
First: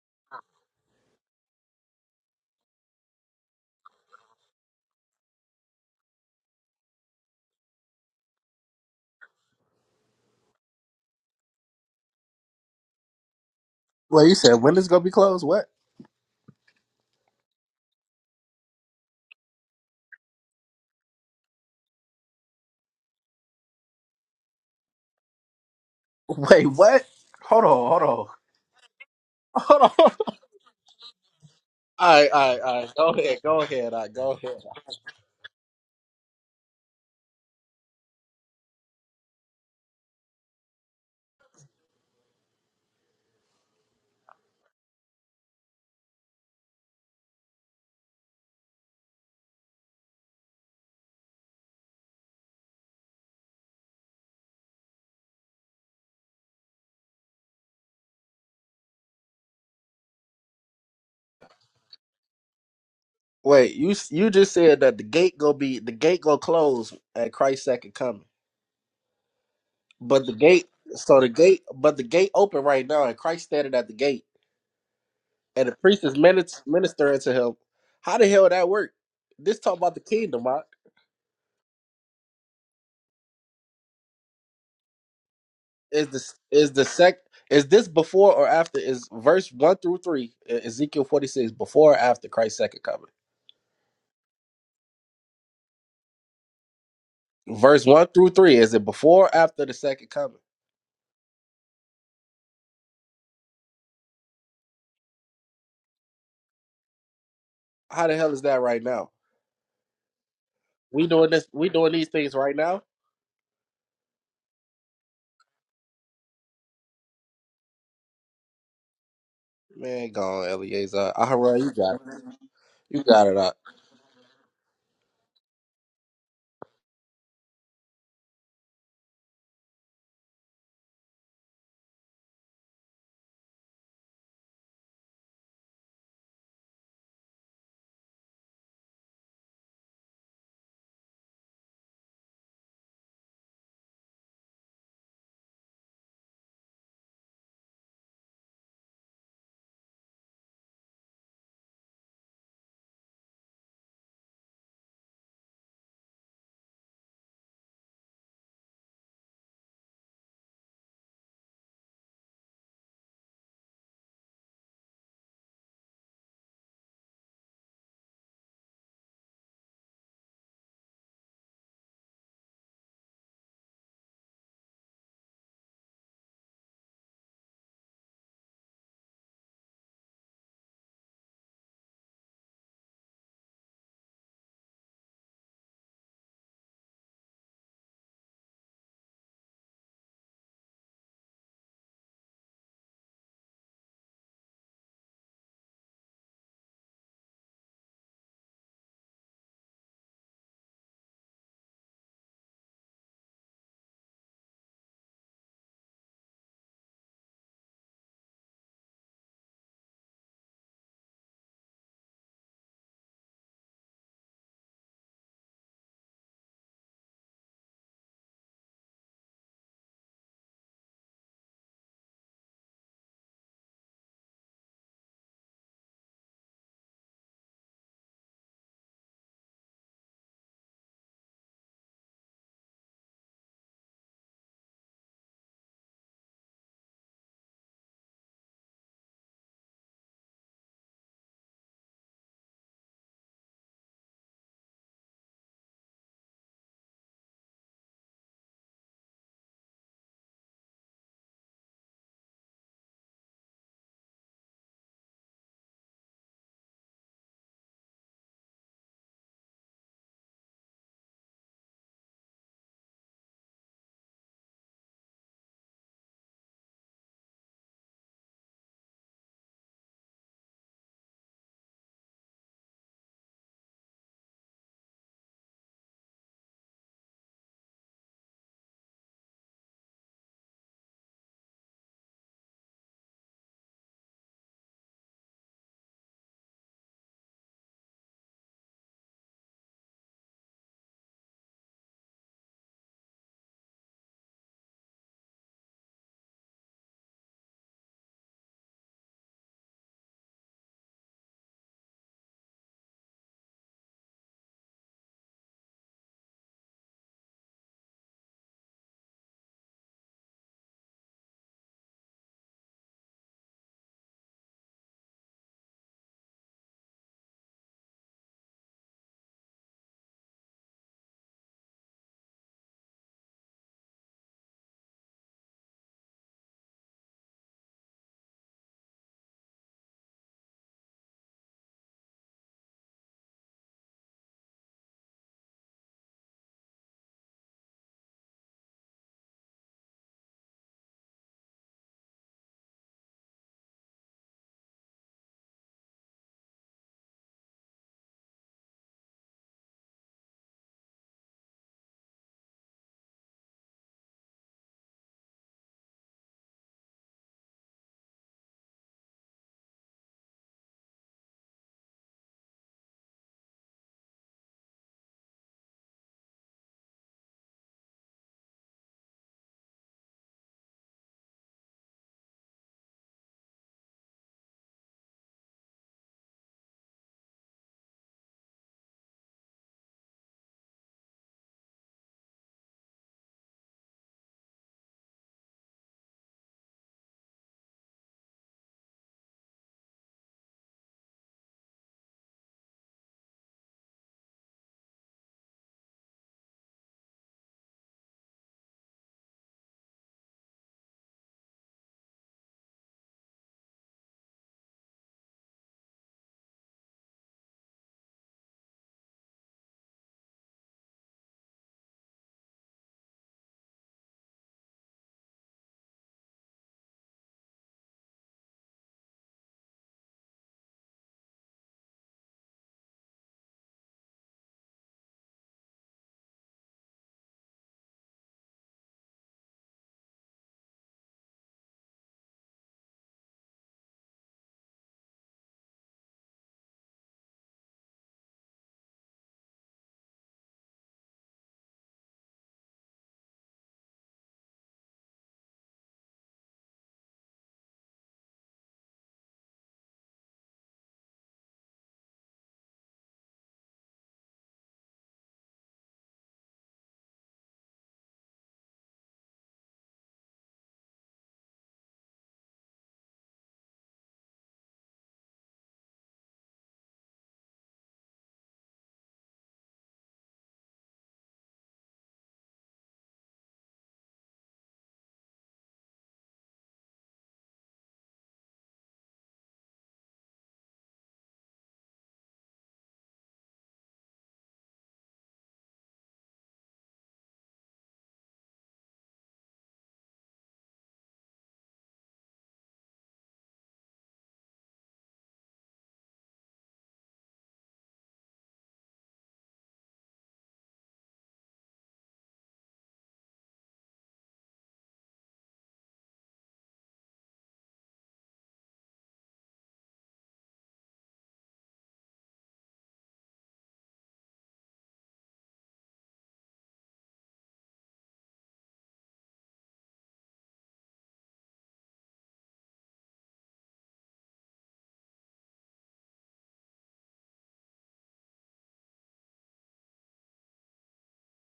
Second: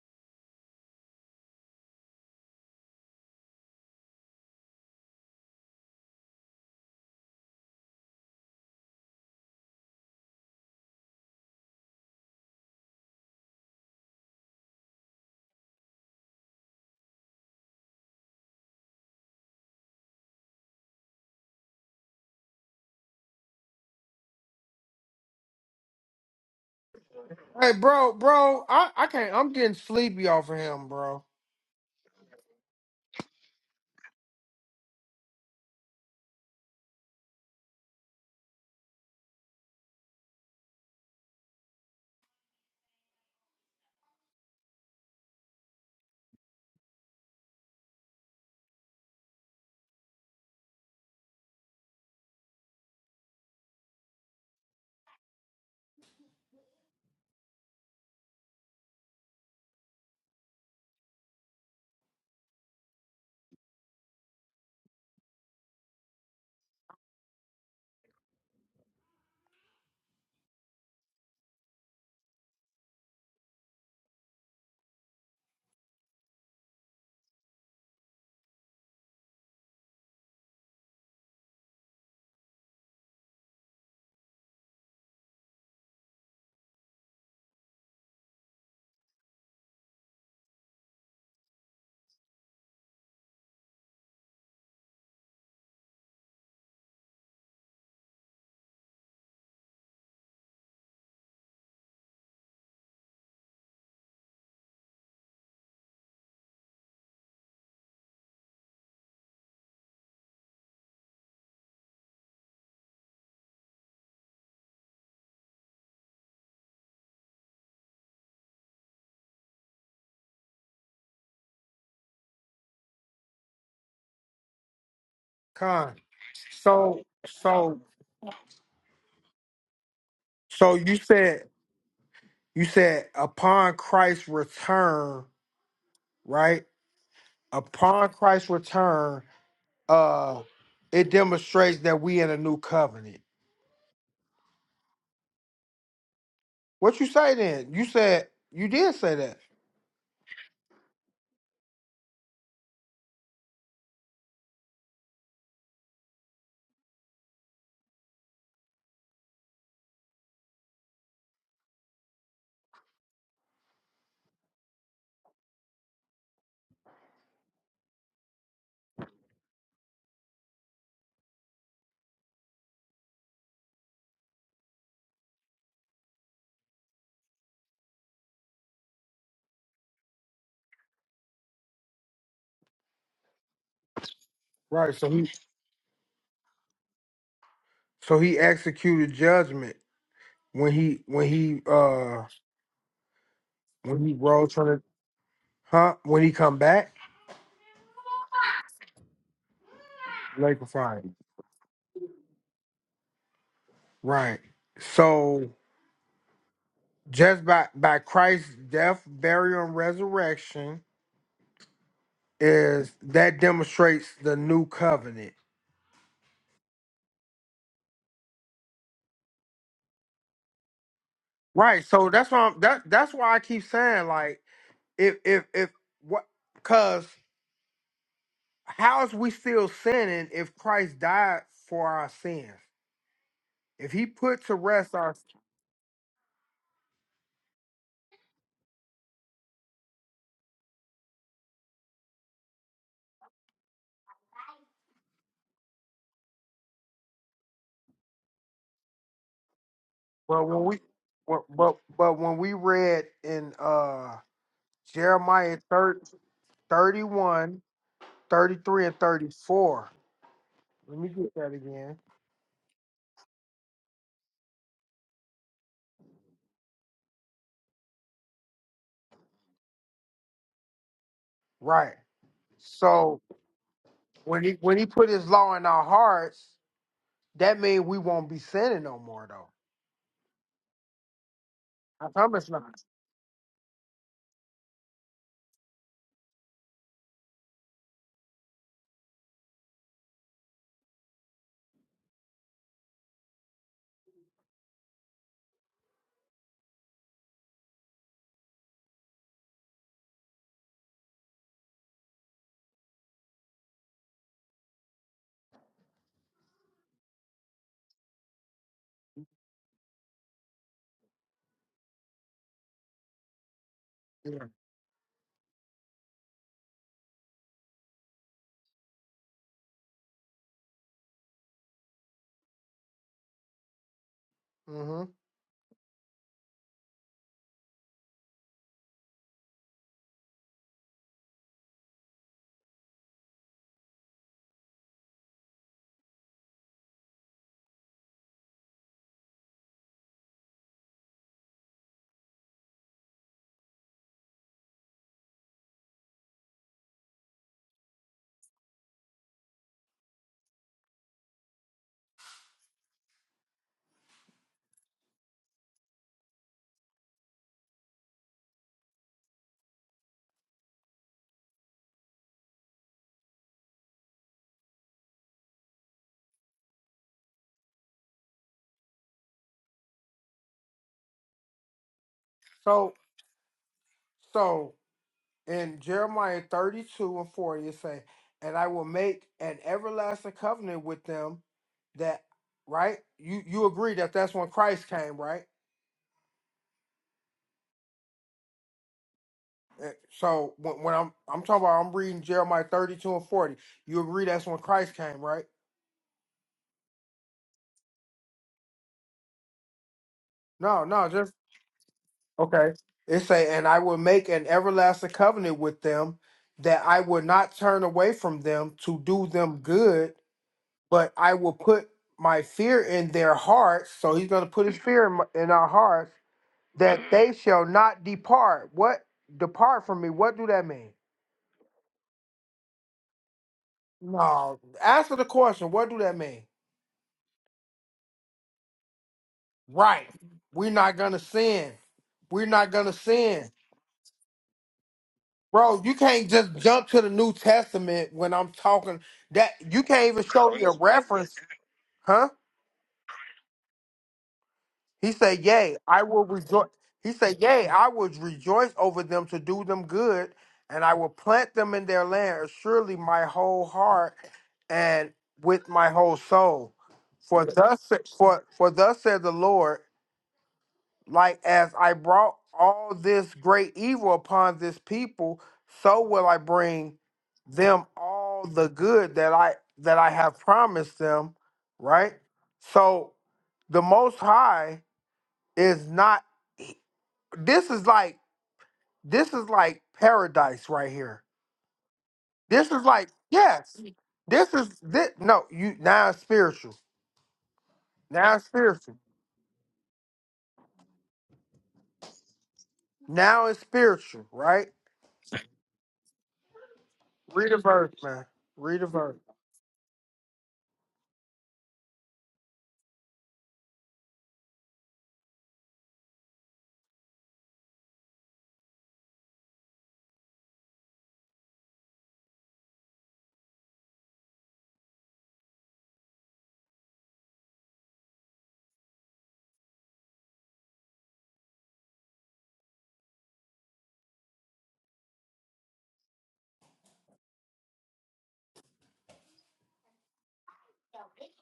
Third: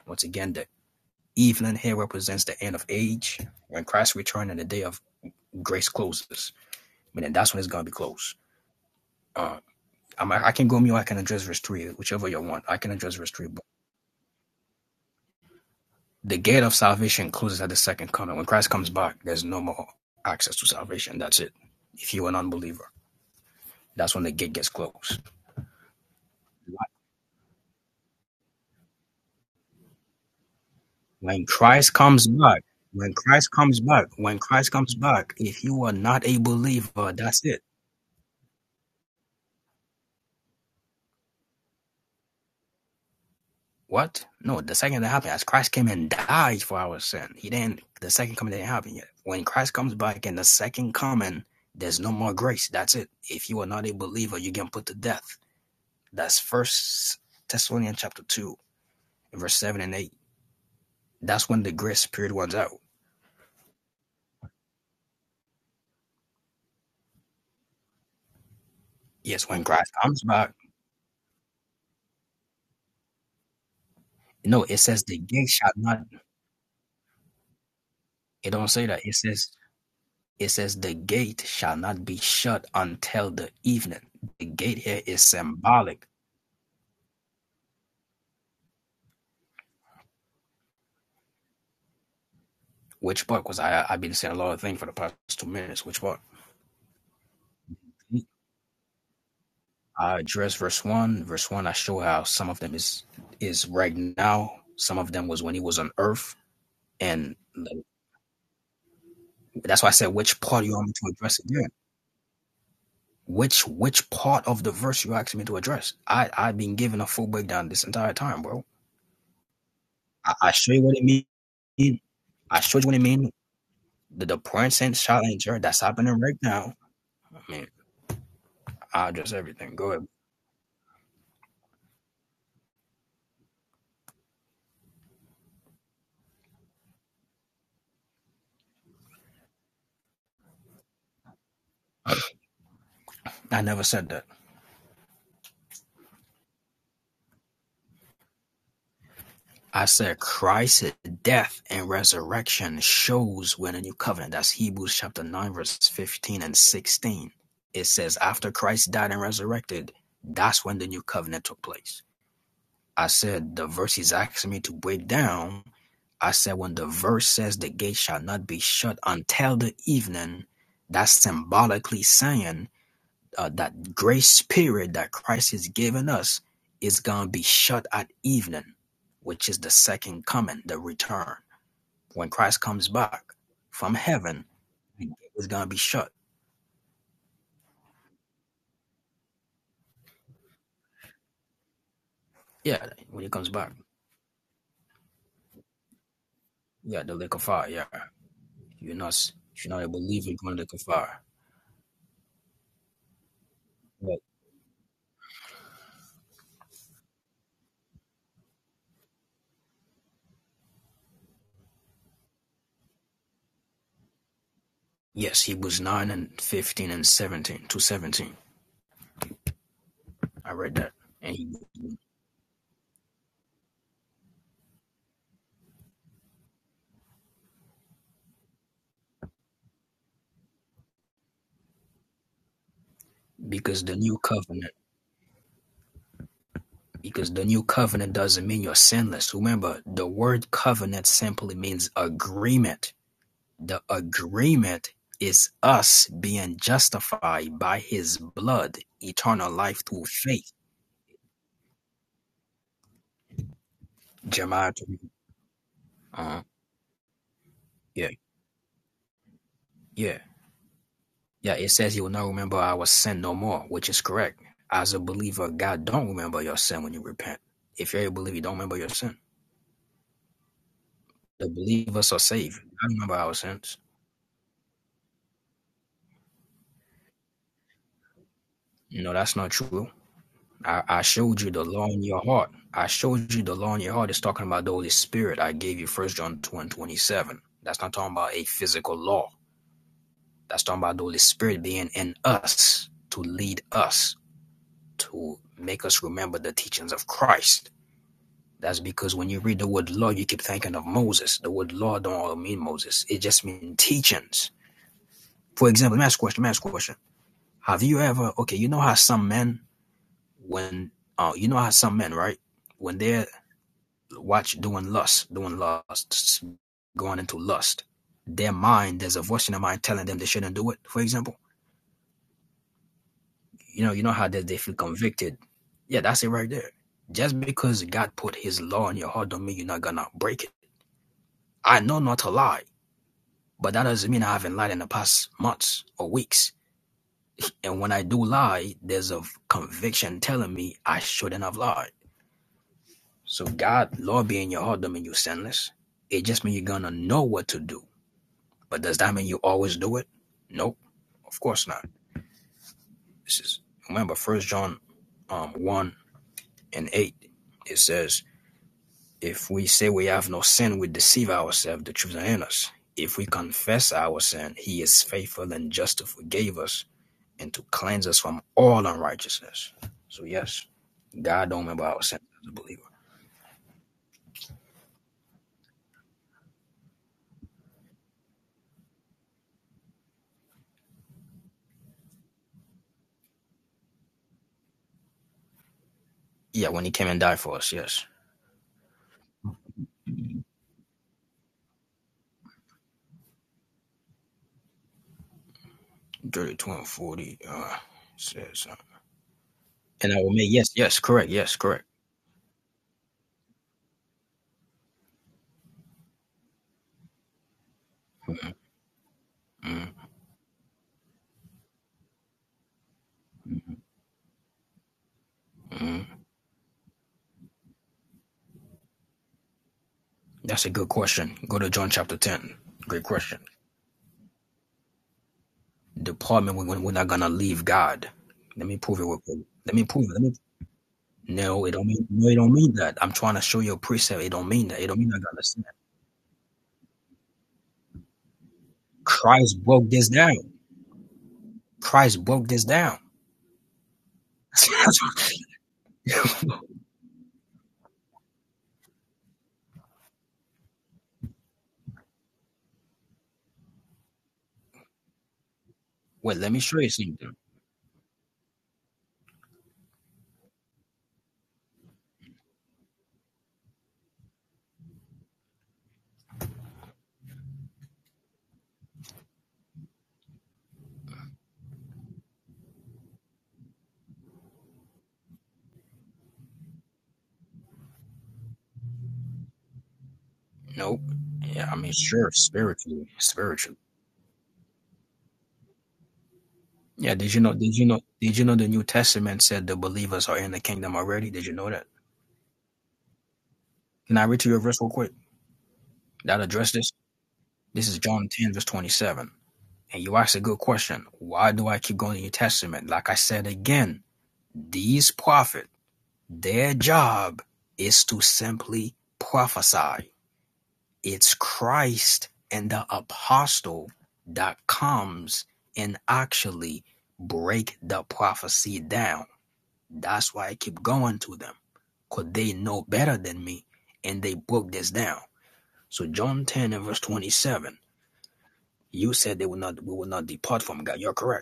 C: Once again, the evening here represents the end of age when Christ returns and the day of grace closes. I mean, that's when it's going to be closed. Uh, I'm, I can go mute. I can address verse 3, whichever you want. I can address verse 3,
B: Well, you said, when is going to be closed? What?
C: The gate of salvation closes at the second coming. When Christ comes back, there's no more access to salvation. That's it. If you're an unbeliever, that's when the gate gets closed.
B: *laughs* Wait, what? Hold
A: Hey
B: on, hold
A: bro,
B: on.
A: bro, I, I can't I'm getting
B: Hold on.
A: sleepy off of him, bro.
C: When Christ
B: *laughs* All
C: comes
B: right, all right,
C: back,
B: all right. Go
C: when
B: ahead,
C: Christ
B: go
C: comes
B: ahead, all
C: back,
B: right, go
C: when
B: ahead.
C: Christ comes back, if you are not a believer, that's it. What? No, the second that happened, as Christ came and died for our sin, he didn't, the second coming didn't happen yet. When Christ comes back in the second coming, there's no more grace. That's it. If you are not a believer, you get put to death. That's First Thessalonians chapter 2, verse 7 and 8. That's when the grace period runs out.
B: Wait, you s- you just said that the gate gonna be the gate gonna close at Christ's second coming,
C: Yes, when Christ comes
B: but the
C: back.
B: gate so the gate but the gate open right now and Christ standing at the gate.
C: No, it says the gate
B: and
C: shall
B: the
C: not,
B: priest is min- ministering to him. How the hell
C: it
B: that
C: don't say
B: work?
C: that. It says,
B: This talk about the kingdom.
C: it
B: Right?
C: says the gate shall not be shut until the evening. The gate here is symbolic.
B: Is this is the sec? Is this before or after? Is verse one through three E- Ezekiel forty six before or after Christ's second coming?
C: Which part? Because I I've been saying a lot of things for the past two minutes. Which part?
B: Verse one through three is it before or after the second
C: I
B: coming?
C: address verse one. Verse one, I show how some of them is is right now. Some of them was when he was on earth, and
B: How the hell is that right now?
C: that's why I said which part you want me
B: We
C: to
B: doing
C: address
B: this.
C: again.
B: We doing these things right now.
C: Which which part of the verse you asking me to address? I I've been giving a full breakdown this entire time, bro.
B: Man,
C: I,
B: gone
C: I show you what it
B: Eliezer. Ahura, you got
C: mean.
B: it.
C: I show you what it
B: You got
C: mean.
B: it. Up.
C: The the present challenger that's
A: Con.
C: happening right now.
A: So
C: I mean,
A: so
C: I address everything. Go ahead.
A: so you said you said upon Christ's return, right? Upon Christ's return, uh it demonstrates that we in a new covenant.
C: I never said that.
A: What you say then? You said you did say that.
C: I said Christ's death and resurrection shows when the new covenant. That's Hebrews chapter nine, verses fifteen and sixteen. It's after Christ died and resurrected. That's when the new covenant took place. I said the verse he's asking me to break down I said when the verse says the gate shall not be shut until the evening, that's symbolically saying uh, that grace period that Christ is giving us is going to be shut at evening, which is the second coming, the return. When Christ comes back from heaven,
A: Right.
C: the
A: So
C: gate
A: he
C: is going to be shut.
A: so he executed judgment when he when he uh
C: Yeah, when he comes back.
A: when he Raw trying to huh when he come back
C: Yeah, the lake of fire. Yeah, you're not, you're not a believer you're going to
A: Laker
C: the lake of
A: fire,
C: fire. But
A: Right. So just by by Christ's death, burial, and resurrection is that demonstrates the new covenant.
C: yes, he was 9 and 15 and 17, to 17. I read that. and he.
A: Right. So that's why I'm, that that's why I keep saying like if if if what because how is we still sinning if Christ died for our sins?
C: because
A: If
C: the
A: he
C: new
A: put to
C: covenant
A: rest our
C: because the new covenant doesn't mean you're sinless remember the word covenant simply means agreement the agreement is us being justified by his blood eternal life through
A: well
C: faith
A: when we well but, but when we read in uh
C: jeremiah
A: Jeremiah 30,
C: uh,
A: 31,
C: yeah
A: thirty-three, and 34.
C: yeah
A: Let me get that
C: yeah it says
A: again.
C: he will not remember our sin no more which is correct as a believer god don't remember your sin when you repent if you're a believer you don't remember your sin the
A: Right.
C: believers are saved i remember
A: So
C: our sins
A: when he when he put his law in our hearts, that means we won't be sinning no
C: no
A: more
C: that's not
A: though.
C: true I, I showed you the law in
A: I
C: your
A: promise
C: heart.
A: not.
C: I showed you the law in your heart. It's talking about the Holy Spirit. I gave you First John 2 and 27. That's not talking about a physical law. That's talking about the Holy Spirit being in us to lead us, to make us remember the teachings of Christ. That's because when you read the word law, you keep thinking of Moses. The word law don't all mean Moses. It just means teachings. For example, let me ask a question. Let me ask a question. Have you ever okay, you know how some men when uh you know how some men, right? when they're
A: Yeah.
C: watch doing lust, doing lusts, going into lust. Their mind, there's a voice in their mind telling them they shouldn't do it. For example, you know, you know how they, they feel
A: hmm
C: convicted. Yeah, that's it right there. Just because God put His law in your heart, don't mean you're not gonna break it. I know not to lie, but that doesn't mean I haven't lied in the past months or weeks. And when I do lie, there's a conviction telling me I shouldn't have lied. So God, law being in your heart, don't mean you're sinless. It just means you know what to do. But does that mean you always do it? Nope Of course not. This is remember on um one and eight. It says, "If we say we have no sin, we deceive ourselves. The truth is not in us. If we confess our sin, He is faithful and just to forgive us and to cleanse us from all unrighteousness." So yes, God don't remember our sin as a believer.
A: So so in Jeremiah 32 and 40, it say, and I will make an everlasting covenant with them that, right? You you agree that that's when Christ came, right?
C: Yeah, when He came and died for us. Yes,
A: Eh, So when, when I'm I'm talking about I'm reading Jeremiah 32 and 40, you agree that's when Christ came, right?
C: thirty-two and forty uh, says, uh, "And I will make yes,
A: No,
C: yes,
A: no,
C: correct,
A: just
C: yes, correct."
A: okay. It say, and I will make an everlasting covenant with them that I will not turn away from them to do them good but I will put my fear in their hearts. So he's going to put his fear in, my, in our
C: Mm-hmm.
A: hearts that they shall not depart. What depart from me? What do that
C: That's a good
A: mean?
C: question. Go to John chapter ten. Great question.
A: No, answer the question. What do that mean?
C: department when, when we're not gonna leave God. Let me prove it real quick. Let me prove
A: Right.
C: it. Let me
A: We're not going to
C: no, it
A: sin.
C: don't mean no, it
A: We're
C: don't
A: not
C: mean
A: going to
C: that. I'm trying to
A: sin.
C: show you a precept. It don't mean that. It don't mean I gotta sin.
A: Bro, you can't just jump to the New Testament when I'm talking that
C: Christ
A: you
C: broke
A: can't
C: this
A: even
C: down.
A: show me a reference,
C: Christ
A: huh?
C: broke this down. *laughs*
A: He said, Yea, I will rejoice. He said, Yea, I would rejoice over them to do them good, and I will plant them in their land, surely my whole heart and with my whole
C: Wait, let me
A: soul.
C: show you something.
A: For thus sa- for for thus said the Lord, like as I brought all this great evil upon this people, so will I bring them all the good that I that I have promised them, right? So the most high is not this is like this is like paradise right
C: Nope.
A: here.
C: Yeah, I mean sure,
A: This is
C: spiritually.
A: like
C: Spiritually.
A: yes. This is this no, you now it's spiritual.
C: Yeah, did you know did you know
A: Now
C: did
A: it's
C: you know the New
A: spiritual.
C: Testament said the believers are in the kingdom already? Did you know that?
A: Now it's
C: Can I
A: spiritual,
C: read to you a
A: right?
C: verse real quick? That address this?
A: Read a
C: This
A: verse,
C: is
A: man.
C: John 10, verse
A: Read a verse.
C: 27. And you asked a good question. Why do I keep going to the New Testament? Like I said again, these prophet, their job is to simply prophesy. It's Christ and the apostle that comes and actually break the prophecy down. That's why I keep going to them, because they know better than me and they broke this down. So John 10 and verse 27, you said they will not we will not depart from God. You're correct.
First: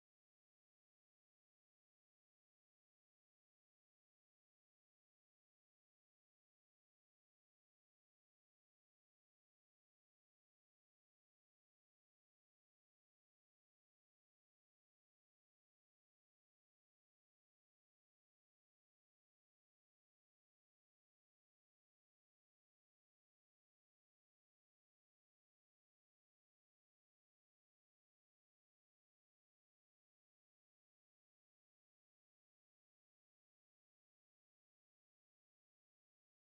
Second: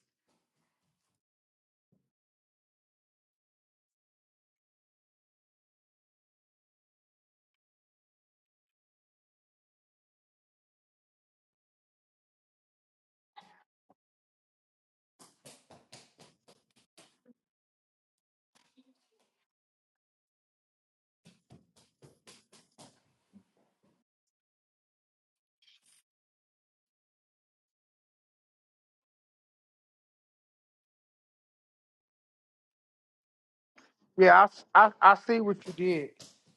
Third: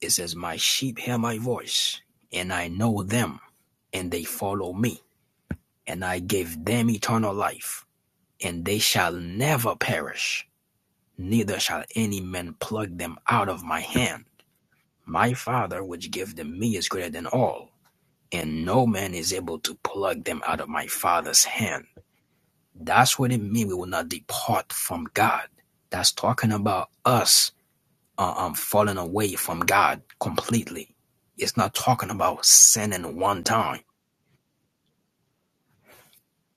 C: It says, My sheep hear my voice, and I know them, and they follow me. And I give them eternal life, and they shall never perish, neither shall any man pluck them out of my hand. My Father, which gave them me, is greater than all, and no man is able to pluck them out of my Father's hand. That's what it means we will not depart from God. That's talking about us uh, um, falling away from God completely. It's not talking about sinning one time.
A: Yeah, I, I I see what you did.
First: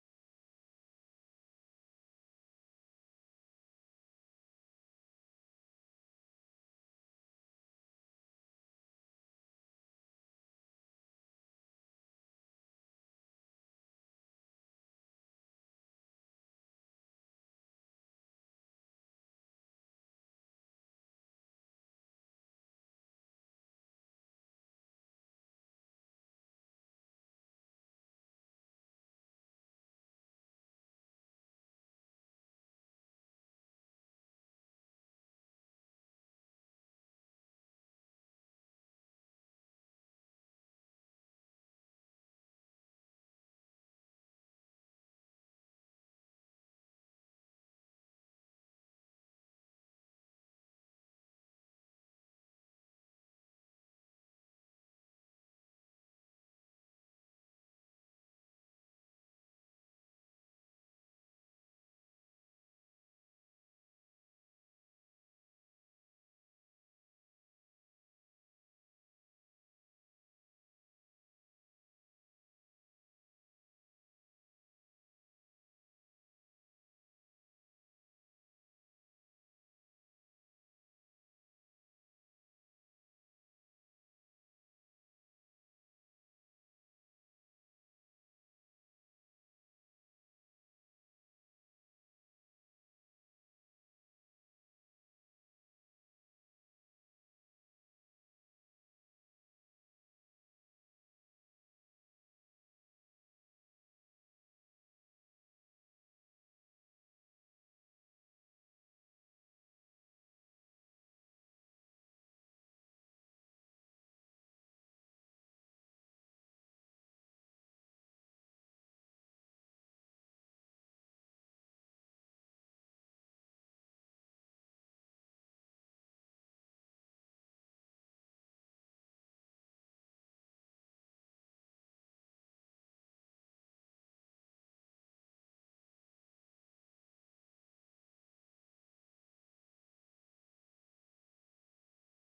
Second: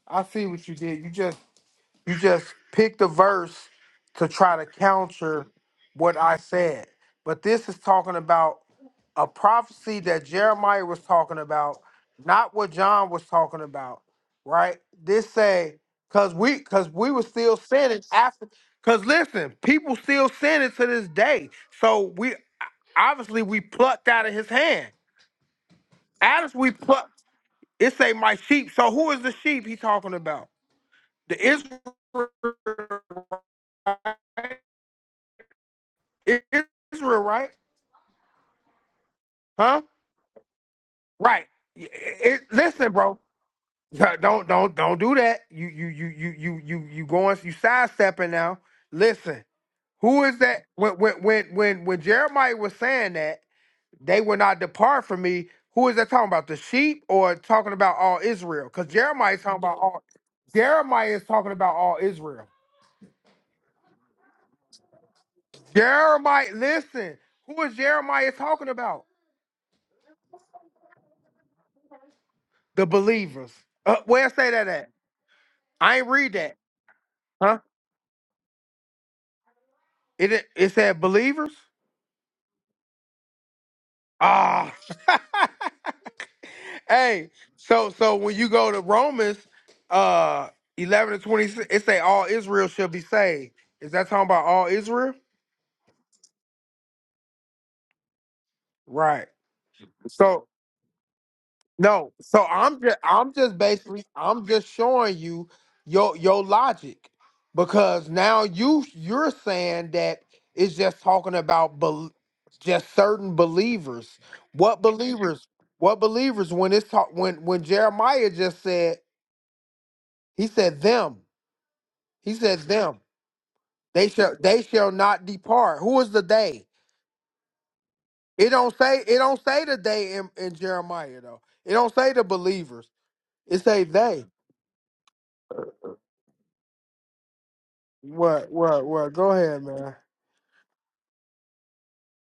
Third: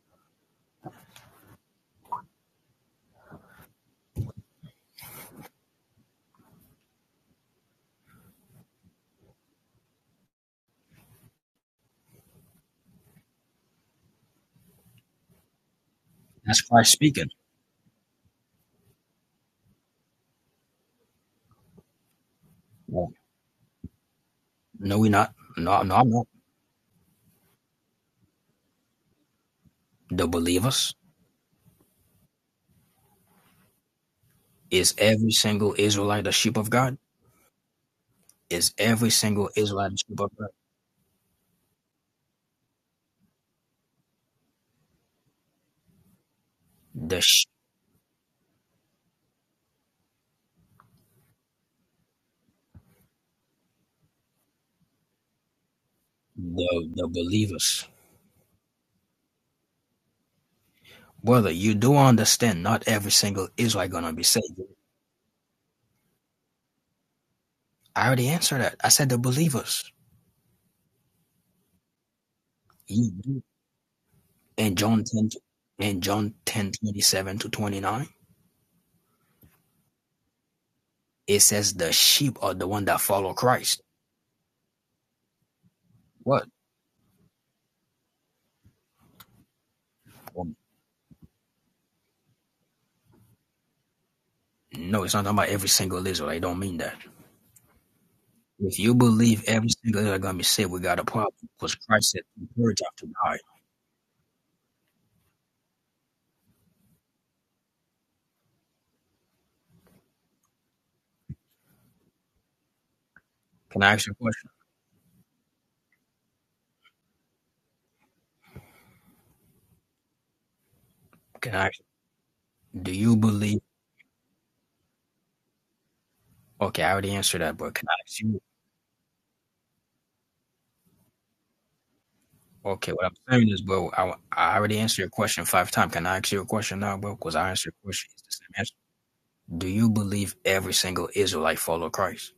A: I see what you did. You just You just picked a verse to try to counter what I said. But this is talking about a prophecy that Jeremiah was talking about, not what John was talking about, right? This say, cause we
C: That's
A: cause
C: Christ
A: we were
C: speaking.
A: still sinning after cause listen, people still sinning to this day. So we
C: Well,
A: obviously we plucked out of his hand.
C: no, we're not. No, no, I'm not.
A: As we plucked, it say my sheep. So who is the sheep he talking
C: The
A: about?
C: believers
A: The Israel,
C: is every single Israelite the sheep of God.
A: Israel, right?
C: Is every single
A: Huh?
C: Israelite the sheep of God?
A: Right. It, it- listen, bro. Don't don't don't do that. You you you you you you you
C: The
A: going
C: sh-
A: you sidestepping now. Listen, who is that? When when when when when Jeremiah was saying that they will not depart from me. Who is that talking about? The
C: the
A: sheep
C: the
A: or talking
C: believers,
A: about all Israel? Because Jeremiah is talking about all. Jeremiah is
C: brother.
A: talking about
C: You do
A: all Israel.
C: understand? Not every single Israelite gonna be saved.
A: Jeremiah, listen. Who is
C: I already
A: Jeremiah
C: answered
A: talking
C: that. I
A: about?
C: said the believers.
A: The
C: You do.
A: believers. Uh, where it say that
C: In
A: at?
C: John ten,
A: I
C: in
A: ain't read
C: John
A: that.
C: ten twenty seven to
A: Huh?
C: twenty nine.
A: It it it said
C: It
A: believers.
C: says the sheep are the one that follow Christ.
A: Ah. *laughs*
C: What?
A: hey. So so when you go to Romans, uh,
C: Well,
A: eleven and twenty six, it say all Israel shall be saved. Is that talking about all
C: no,
A: Israel?
C: it's not talking about every single Israelite. I don't mean that. If you
A: Right.
C: believe every single Israel gonna
A: So.
C: be saved, we got a problem because Christ
A: No,
C: said
A: so
C: the thirds
A: I'm just
C: after to
A: I'm
C: die.
A: just basically I'm just showing you your your logic because now you you're saying that it's just talking about bel just certain
C: Can I ask you
A: believers.
C: a question?
A: What believers? What believers? When it's talk when when Jeremiah just said he said them
C: Can I? Ask,
A: he said
C: do
A: them
C: you believe?
A: they shall they shall not depart. Who is the they?
C: Okay, I already answered that, but can I ask you?
A: It don't say it don't say the they in, in Jeremiah though. It don't say the believers.
C: Okay, what I'm saying
A: It
C: is,
A: say
C: bro, I,
A: they.
C: I already answered your question five times. Can I ask you a question now, bro? Because I answered your question. It's the
A: What,
C: same answer.
A: what, what? Go ahead,
C: Do you
A: man.
C: believe every single Israelite follow Christ?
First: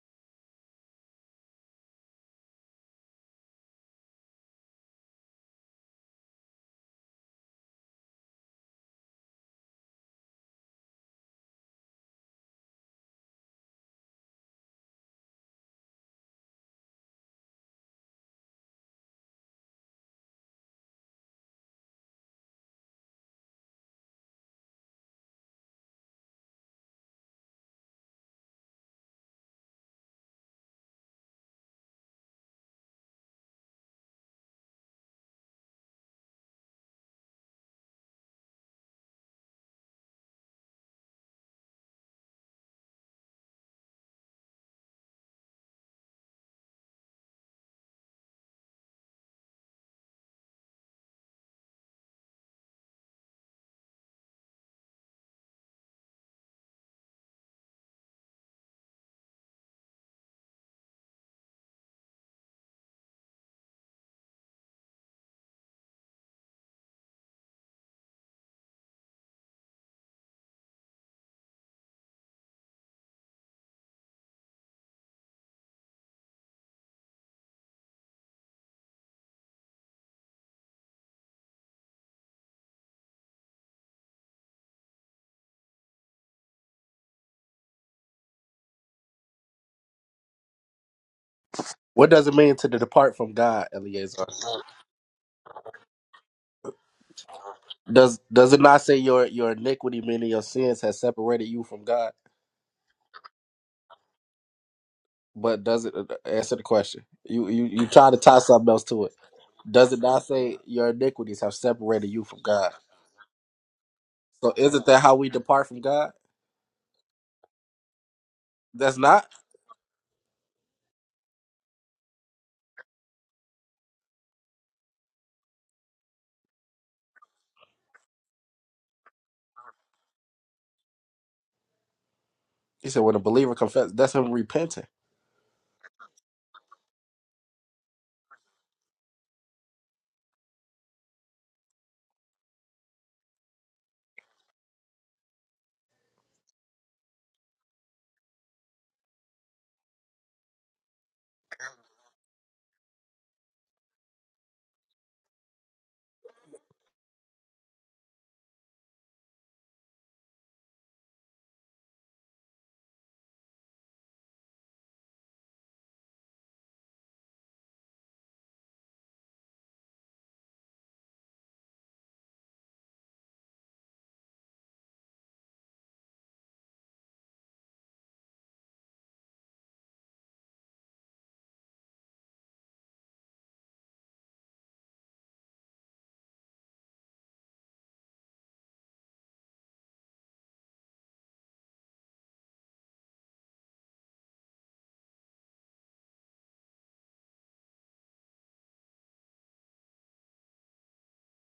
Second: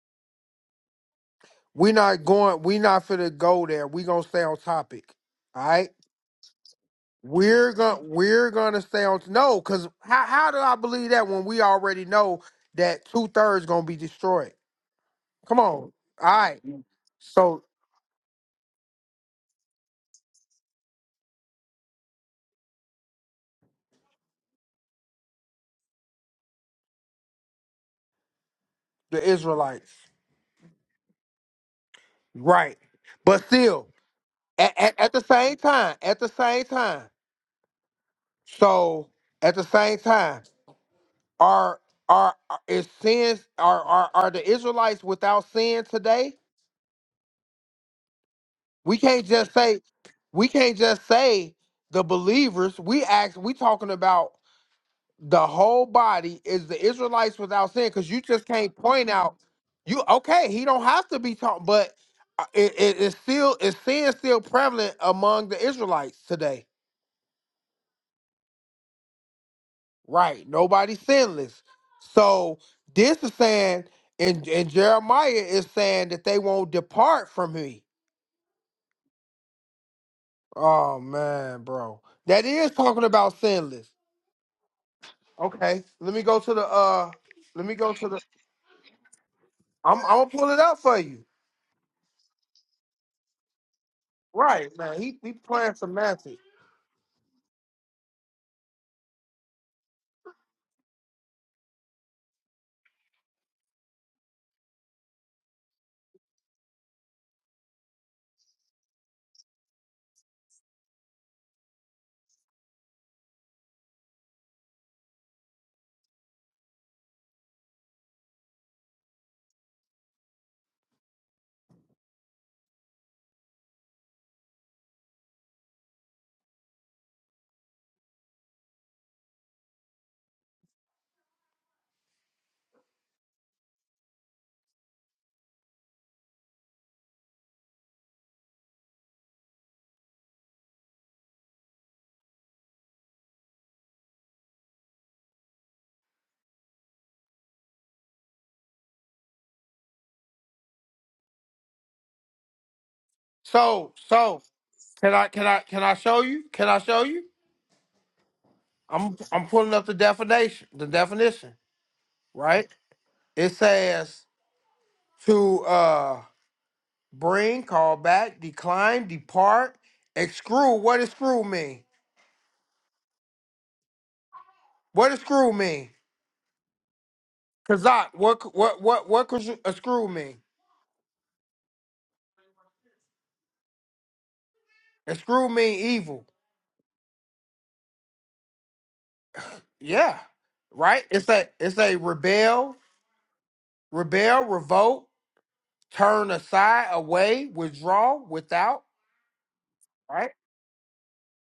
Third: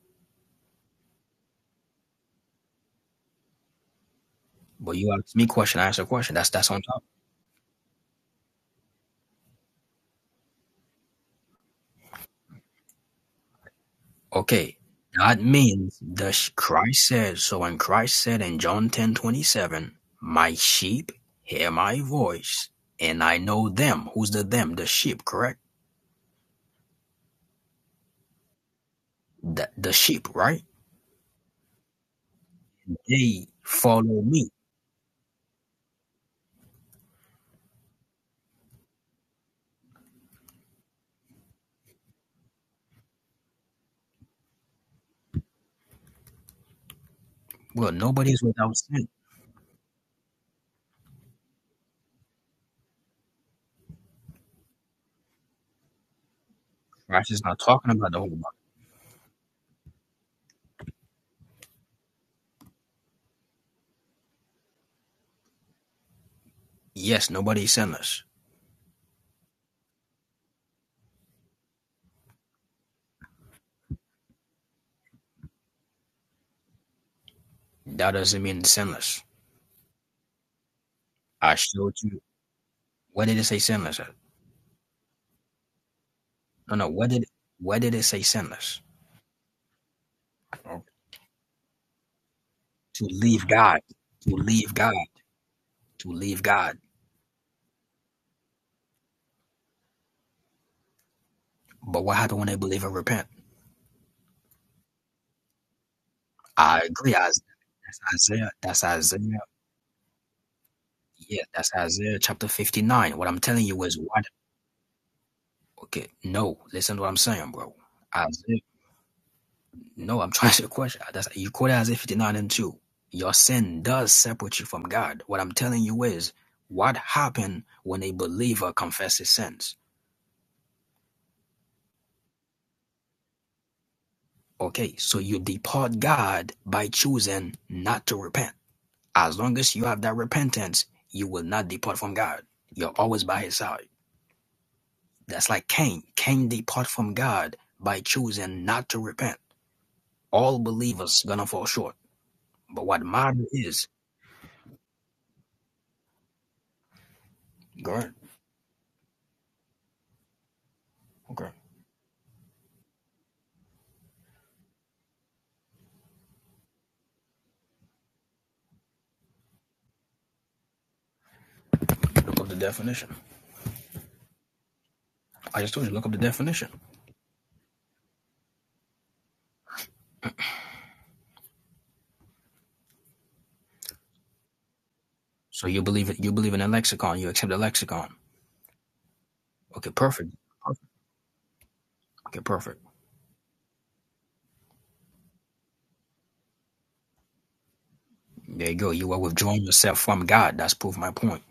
A: We not going. We not finna go there. We gonna stay on
C: But
A: topic.
C: you asked me a
A: All
C: question, I
A: right.
C: answered a question. That's that's on top.
A: We're gonna we're gonna stay on. No, cause how how do I believe that when we already know that two thirds gonna be destroyed?
C: Okay, that
A: Come on. All
C: means the sh-
A: right.
C: Christ said. So
A: So
C: when Christ said in John ten twenty seven, "My sheep hear my voice, and I know them." Who's the them? The sheep, correct?
A: the
C: The
A: Israelites,
C: the sheep, right?
A: right? But
C: They
A: still,
C: follow me.
A: at, at, at the same time, at the same time. So at the same time, are are are- is sins are are are the Israelites without sin today?
C: Well, nobody's without
A: We
C: sin.
A: can't just say we can't just say the believers. We act we talking about the whole body is the
C: Christ
A: Israelites
C: is not
A: without sin
C: talking
A: because
C: about the
A: you
C: whole
A: just
C: body.
A: can't point out you okay. He don't have to be taught, but uh, it, it, it's still is sin still prevalent among the Israelites today,
C: Yes, nobody's sinless.
A: right? Nobody's sinless. So this is saying, and, and Jeremiah is saying that they won't depart from me.
C: That doesn't mean sinless.
A: Oh
C: I
A: man,
C: showed
A: bro,
C: you.
A: that is talking
C: Where did
A: about
C: it say
A: sinless.
C: sinless? at?
A: Okay, let me go to the
C: No, no. Where
A: uh,
C: did
A: let me
C: where
A: go
C: did it
A: to the.
C: say sinless?
A: I'm I'm gonna pull it up
C: To
A: for you.
B: What does it mean to depart from
C: leave
B: God,
C: God.
B: Eliezer?
C: To
A: Right,
C: leave God.
A: man. He he playing some
C: To
A: magic.
C: leave God
B: Does does it not say your your iniquity, meaning your sins, has separated you from
C: But
B: God?
C: what happened when they believe and repent?
B: But does it uh, answer the
C: I
B: question?
C: agree. Isaiah.
B: You you you
C: That's
B: try to tie
C: Isaiah.
B: something else
C: That's
B: to it.
C: Isaiah.
B: Does it not say your iniquities
C: Yeah,
B: have
C: that's
B: separated
C: Isaiah
B: you from
C: chapter
B: God?
C: 59. What I'm telling you is what
B: So isn't that how we depart from
C: okay,
B: God?
C: no, listen to what I'm saying, bro. Isaiah,
B: That's not.
C: no, I'm *laughs* trying to question. That's you quote Isaiah 59 and 2. Your sin does separate you from God. What I'm telling you is what happened when a believer confesses sins.
B: He said when a believer confesses, that's him repenting.
C: Okay, so you depart God by choosing not to repent. As long as you have that repentance, you will not depart from God. You're always by his side. That's like Cain. Cain depart from God by choosing not to repent. All believers gonna fall short. But what matter is
A: So so can I can I can I show you? Can I show you?
C: Great.
A: I'm I'm pulling up the definition. The
C: Okay.
A: definition. Right. It says to uh bring, call back, decline, depart, exclude. What does screw mean?
C: Look up the definition.
A: What does screw
C: I just told
A: mean?
C: you look up the definition.
A: Kazak. What c- what what what could a screw mean? A screw
C: So
A: mean
C: you believe
A: evil.
C: it you believe in a lexicon, you accept the lexicon. Okay,
A: Yeah,
C: perfect.
A: right. It's a it's a
C: Okay,
A: rebel,
C: perfect.
A: rebel, revolt, turn aside, away, withdraw,
C: There you
A: without.
C: go. You are withdrawing yourself from
A: Right.
C: God. That's proved my point.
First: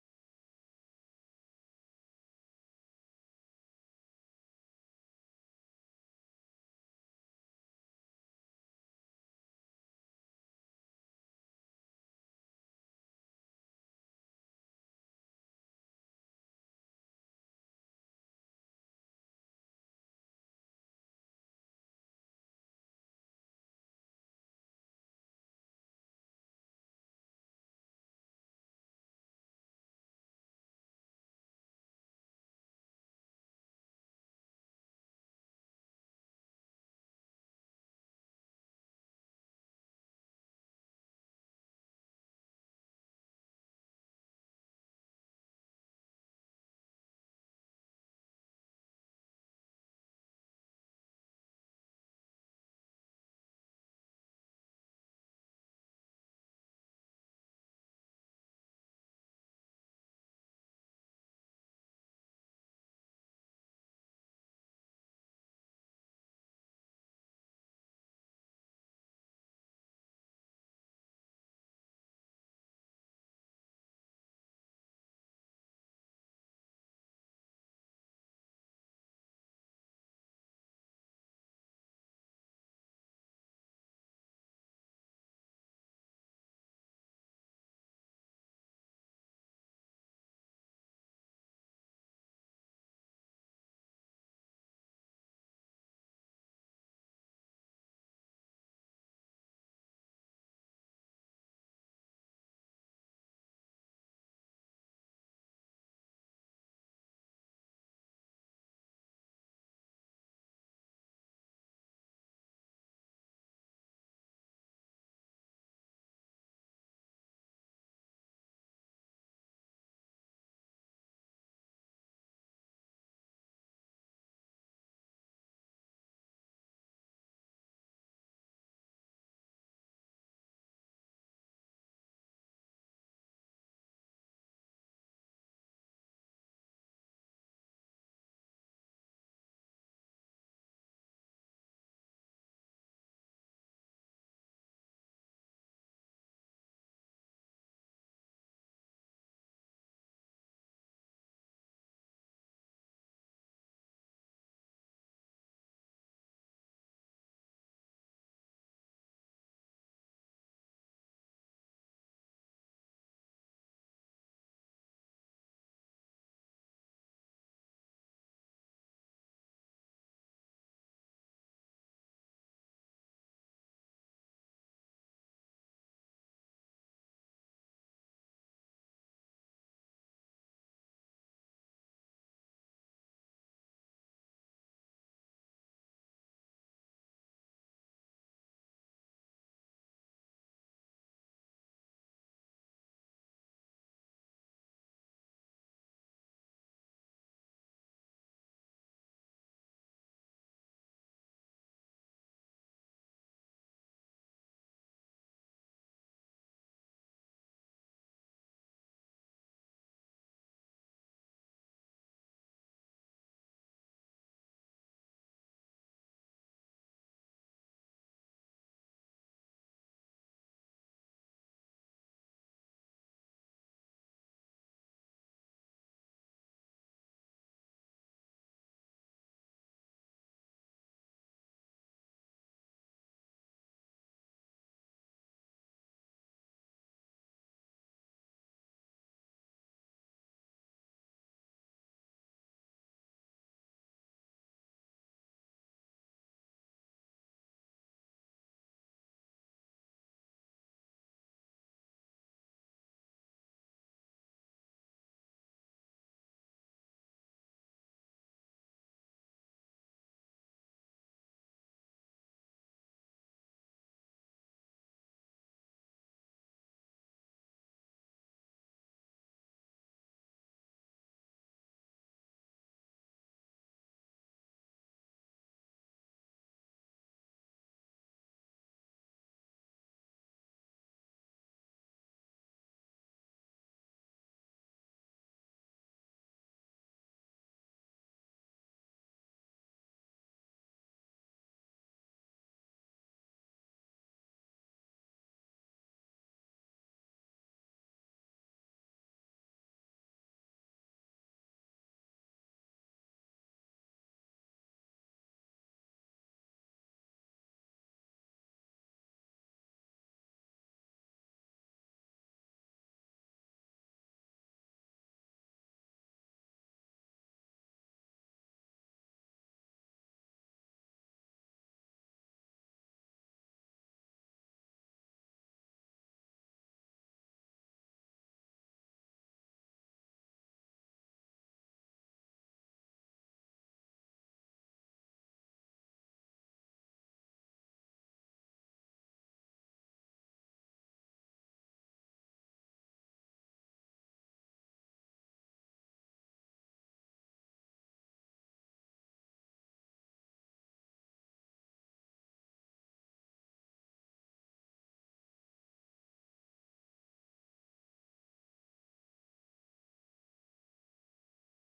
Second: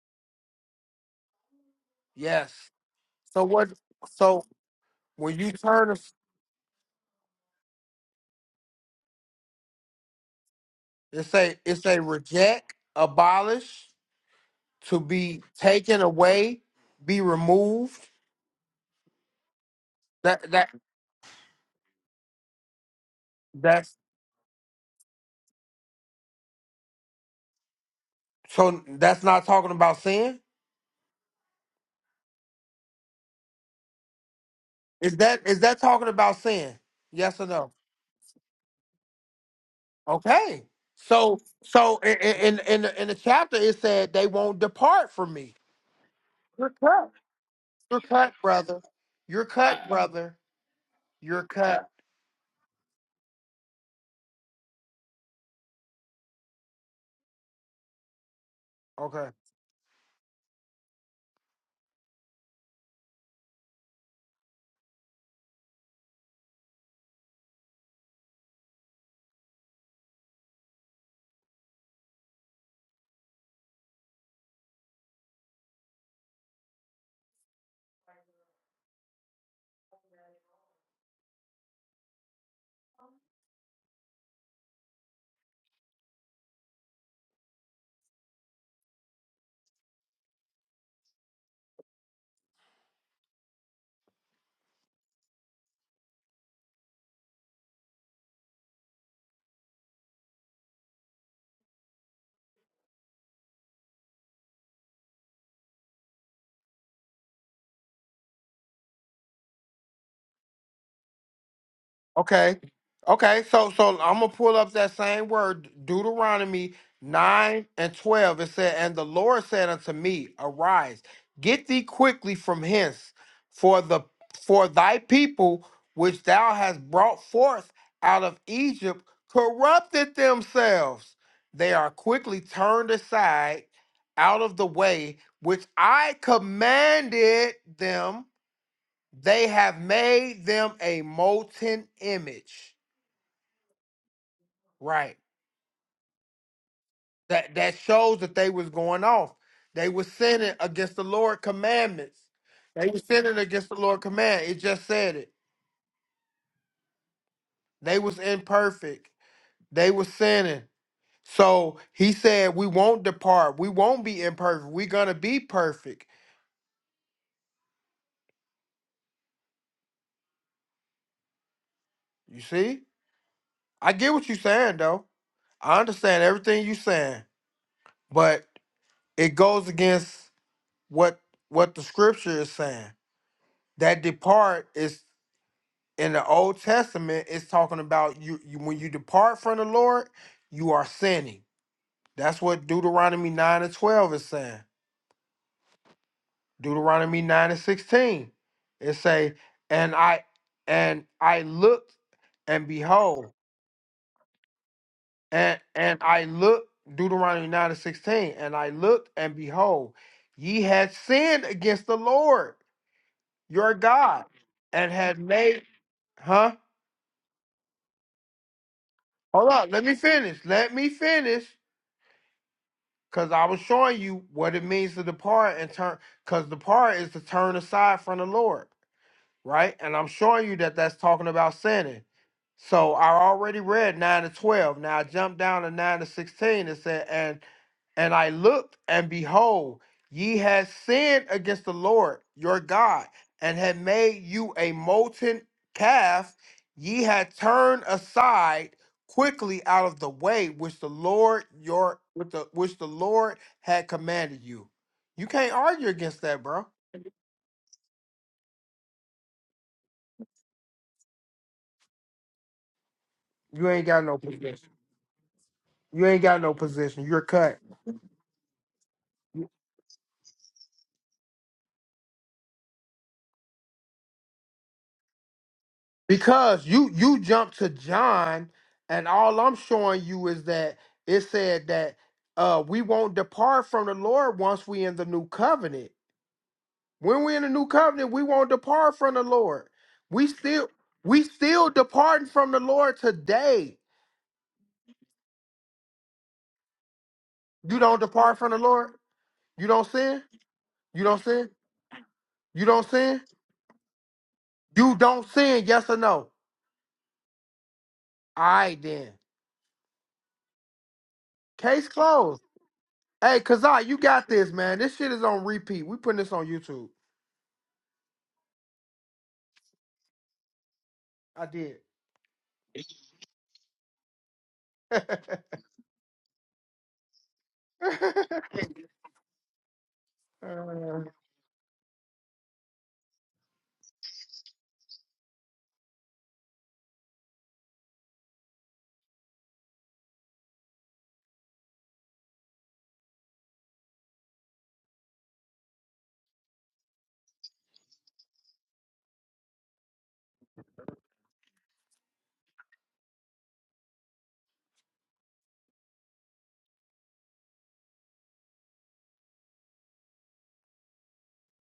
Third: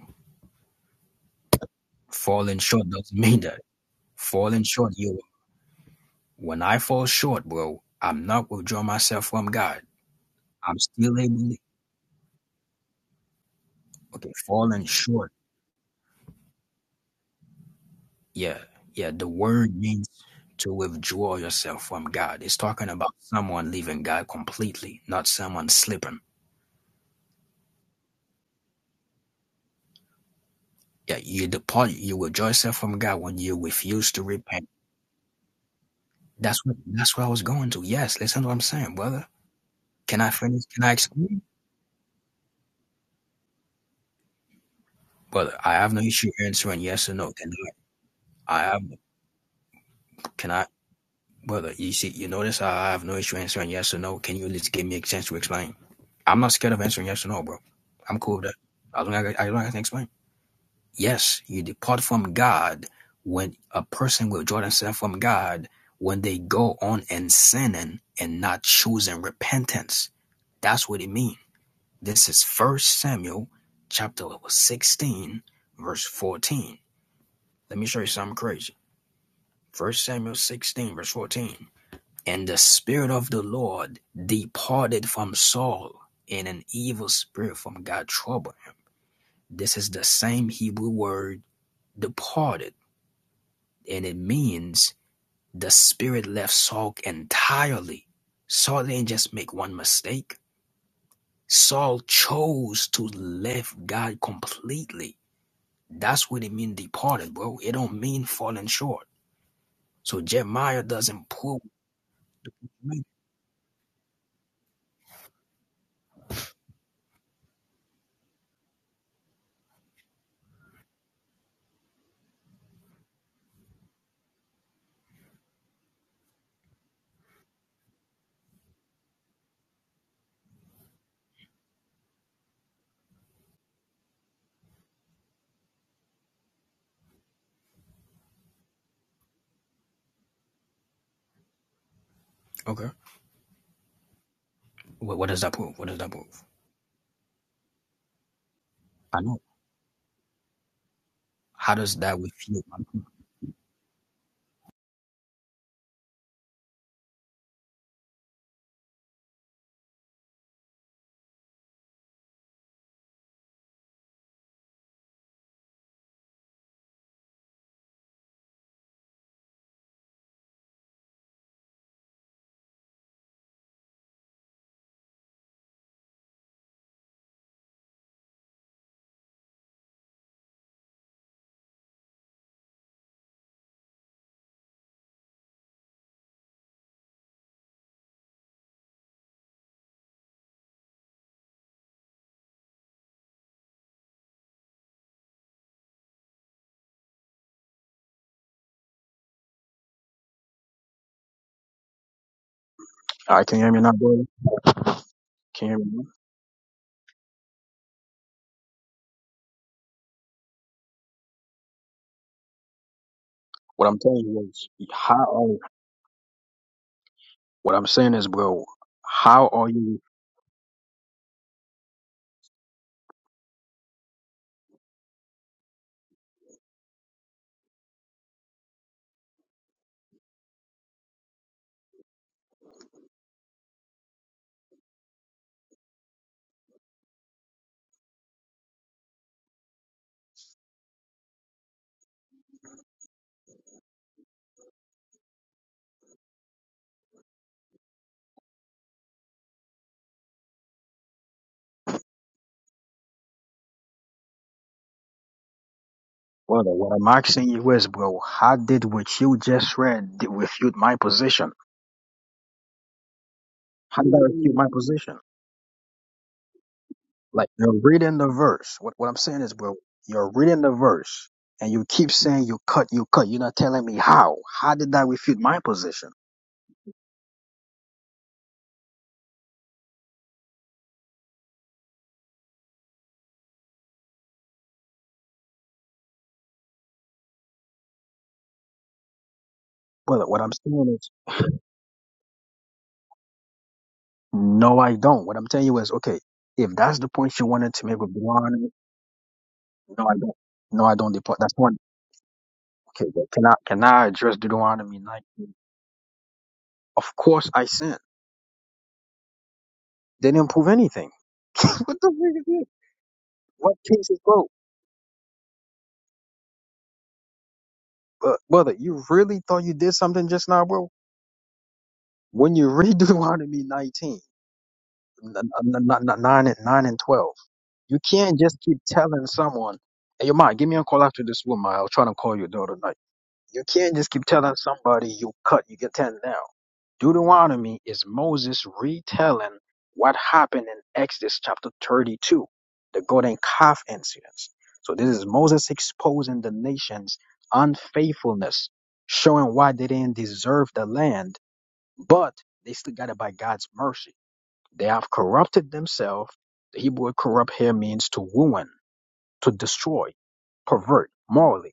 A: Yes.
C: Falling short doesn't mean
A: So
C: that.
A: what? So
C: Falling short, you
A: when you turn, as-
C: when I fall short, bro, I'm not withdrawing myself from God. I'm still
A: it's
C: able.
A: a
C: to,
A: it's a reject, abolish,
C: Okay, falling
A: to
C: short.
A: be taken away, be removed.
C: Yeah, yeah. The word means
A: That that
C: to withdraw yourself from God. It's talking about someone
A: that's
C: leaving God completely, not someone slipping.
A: so that's not talking about sin.
C: Yeah, you depart. You withdraw yourself from God when you refuse to repent.
A: Is that is that talking about
C: That's
A: sin?
C: what. That's what I
A: Yes
C: was
A: or no?
C: going to. Yes, listen to what I'm saying, brother. Can I finish?
A: Okay.
C: Can I
A: So
C: explain?
A: so i- i- in in the- in the chapter it said they won't depart from me.
C: Brother, I have no issue
A: You're
C: answering yes
A: cut.
C: or no. Can
A: You're cut,
C: I? I
A: brother.
C: have.
A: You're cut, brother.
C: Can I?
A: You're
C: Brother,
A: cut.
C: you see, you notice how I have no issue answering yes or no. Can you at least give me a chance to explain? I'm not scared of answering yes or no, bro. I'm cool with that. As long
A: Okay.
C: as I, as long as I can explain. Yes, you depart from God when a person withdraw themselves from God when they go on and sinning and not choosing repentance. That's what it means. This is First Samuel chapter 16, verse 14. Let me show you something crazy. First Samuel 16, verse 14. And the Spirit of the Lord departed from Saul, and an evil spirit from God troubled him. This is the same Hebrew word departed, and it means the spirit left Saul entirely. Saul didn't just make one mistake. Saul chose to left God completely. That's what it means departed, bro. It don't mean falling short. So Jeremiah doesn't prove.
A: Okay. Okay. So so I'm gonna pull up that same word, Deuteronomy nine and twelve. It said, And the Lord said unto me, Arise, get thee quickly from hence, for the for thy people which thou hast brought forth out of Egypt corrupted themselves. They are quickly turned aside out of the way which I commanded them they have made them a molten image.
C: Okay.
A: Right.
C: What, what does that prove? What does that prove?
A: That that shows that they was going
C: I
A: off.
C: know.
A: They was sinning against the Lord
C: How does that
A: commandments.
C: refute?
A: They was sinning against the Lord command. It just said it. They was imperfect. They was sinning. So he said, We won't depart. We won't be imperfect. We're gonna be perfect. You see? I get what you're saying though. I understand everything you're saying, but it goes against what what the scripture is saying. that depart is in the Old Testament. It's talking about you, you when you depart from the Lord, you are sinning. That's what Deuteronomy nine and twelve is saying. Deuteronomy nine and sixteen, it say, and I and I looked and behold,
C: I can you hear me now, bro.
A: and
C: Can you hear me
A: and
C: now?
A: I looked Deuteronomy nine and sixteen, and I looked and behold, ye had sinned against the Lord your
C: What I'm telling
A: God,
C: you is,
A: and
C: how
A: had
C: are,
A: made, huh?
C: what I'm saying is, bro, how
A: Hold up,
C: are
A: let me
C: you,
A: finish. Let me finish. Cause I was showing you what it means to depart and turn because depart is to turn aside from the Lord. Right? And I'm showing you that that's talking about sinning. So I already read 9 to 12. Now I jumped down to 9 to 16 and said, and and I looked, and behold, ye had sinned against the Lord your God, and had made you a molten calf. Ye had turned aside quickly out of the way which the Lord your with the which the Lord had commanded you. You can't argue against that, bro.
C: brother? What I'm asking you is, bro, how did what you just read did refute my position?
A: You ain't
C: How
A: got
C: did
A: no
C: that refute my
A: position.
C: position?
A: You ain't got no position. You're
C: Like,
A: cut.
C: you're reading the verse. What, what I'm saying is, bro, you're reading the verse and you keep saying you cut, you cut. You're not telling me how. How did that refute my position?
A: Because you you jump to John, and all I'm showing you is that it said that uh we won't depart from the Lord once we in the new covenant. When we in the new covenant, we won't depart from the Lord.
C: Well,
A: We
C: what I'm
A: still
C: saying is,
A: we still departing from the Lord today.
C: no, I don't. What I'm telling you is, okay, if that's the point you wanted
A: You
C: to make
A: don't
C: with
A: depart from the
C: Deuteronomy,
A: Lord. You don't
C: no, I
A: sin.
C: don't. No, I
A: You
C: don't
A: don't
C: depart.
A: sin.
C: That's one.
A: You don't
C: Okay,
A: sin.
C: but can I can I address
A: You
C: Deuteronomy
A: don't
C: 19?
A: sin. Yes or no?
C: Of course, I sin.
A: All right then.
C: They didn't prove anything. *laughs*
A: Case
C: what the freak
A: closed.
C: is this?
A: Hey,
C: What
A: Kazai, you
C: case is
A: got
C: broke?
A: this, man. This shit is on repeat. We putting this on YouTube.
C: uh, brother, you really thought you did something just now, bro?
A: I did.
C: When you read *laughs* Deuteronomy 19,
A: *laughs*
C: n- n- n- n- 9, and 9 and 12, you can't just keep telling someone, hey, your mom, give me a call after this woman. I was trying to call your daughter tonight. You can't just keep telling somebody you cut, you get 10 down. Deuteronomy is Moses retelling what happened in Exodus chapter 32, the golden calf incidents. So this is Moses exposing the nation's unfaithfulness, showing why they didn't deserve the land, but they still got it by God's mercy. They have corrupted themselves. The Hebrew word corrupt here means to ruin, to destroy, pervert morally.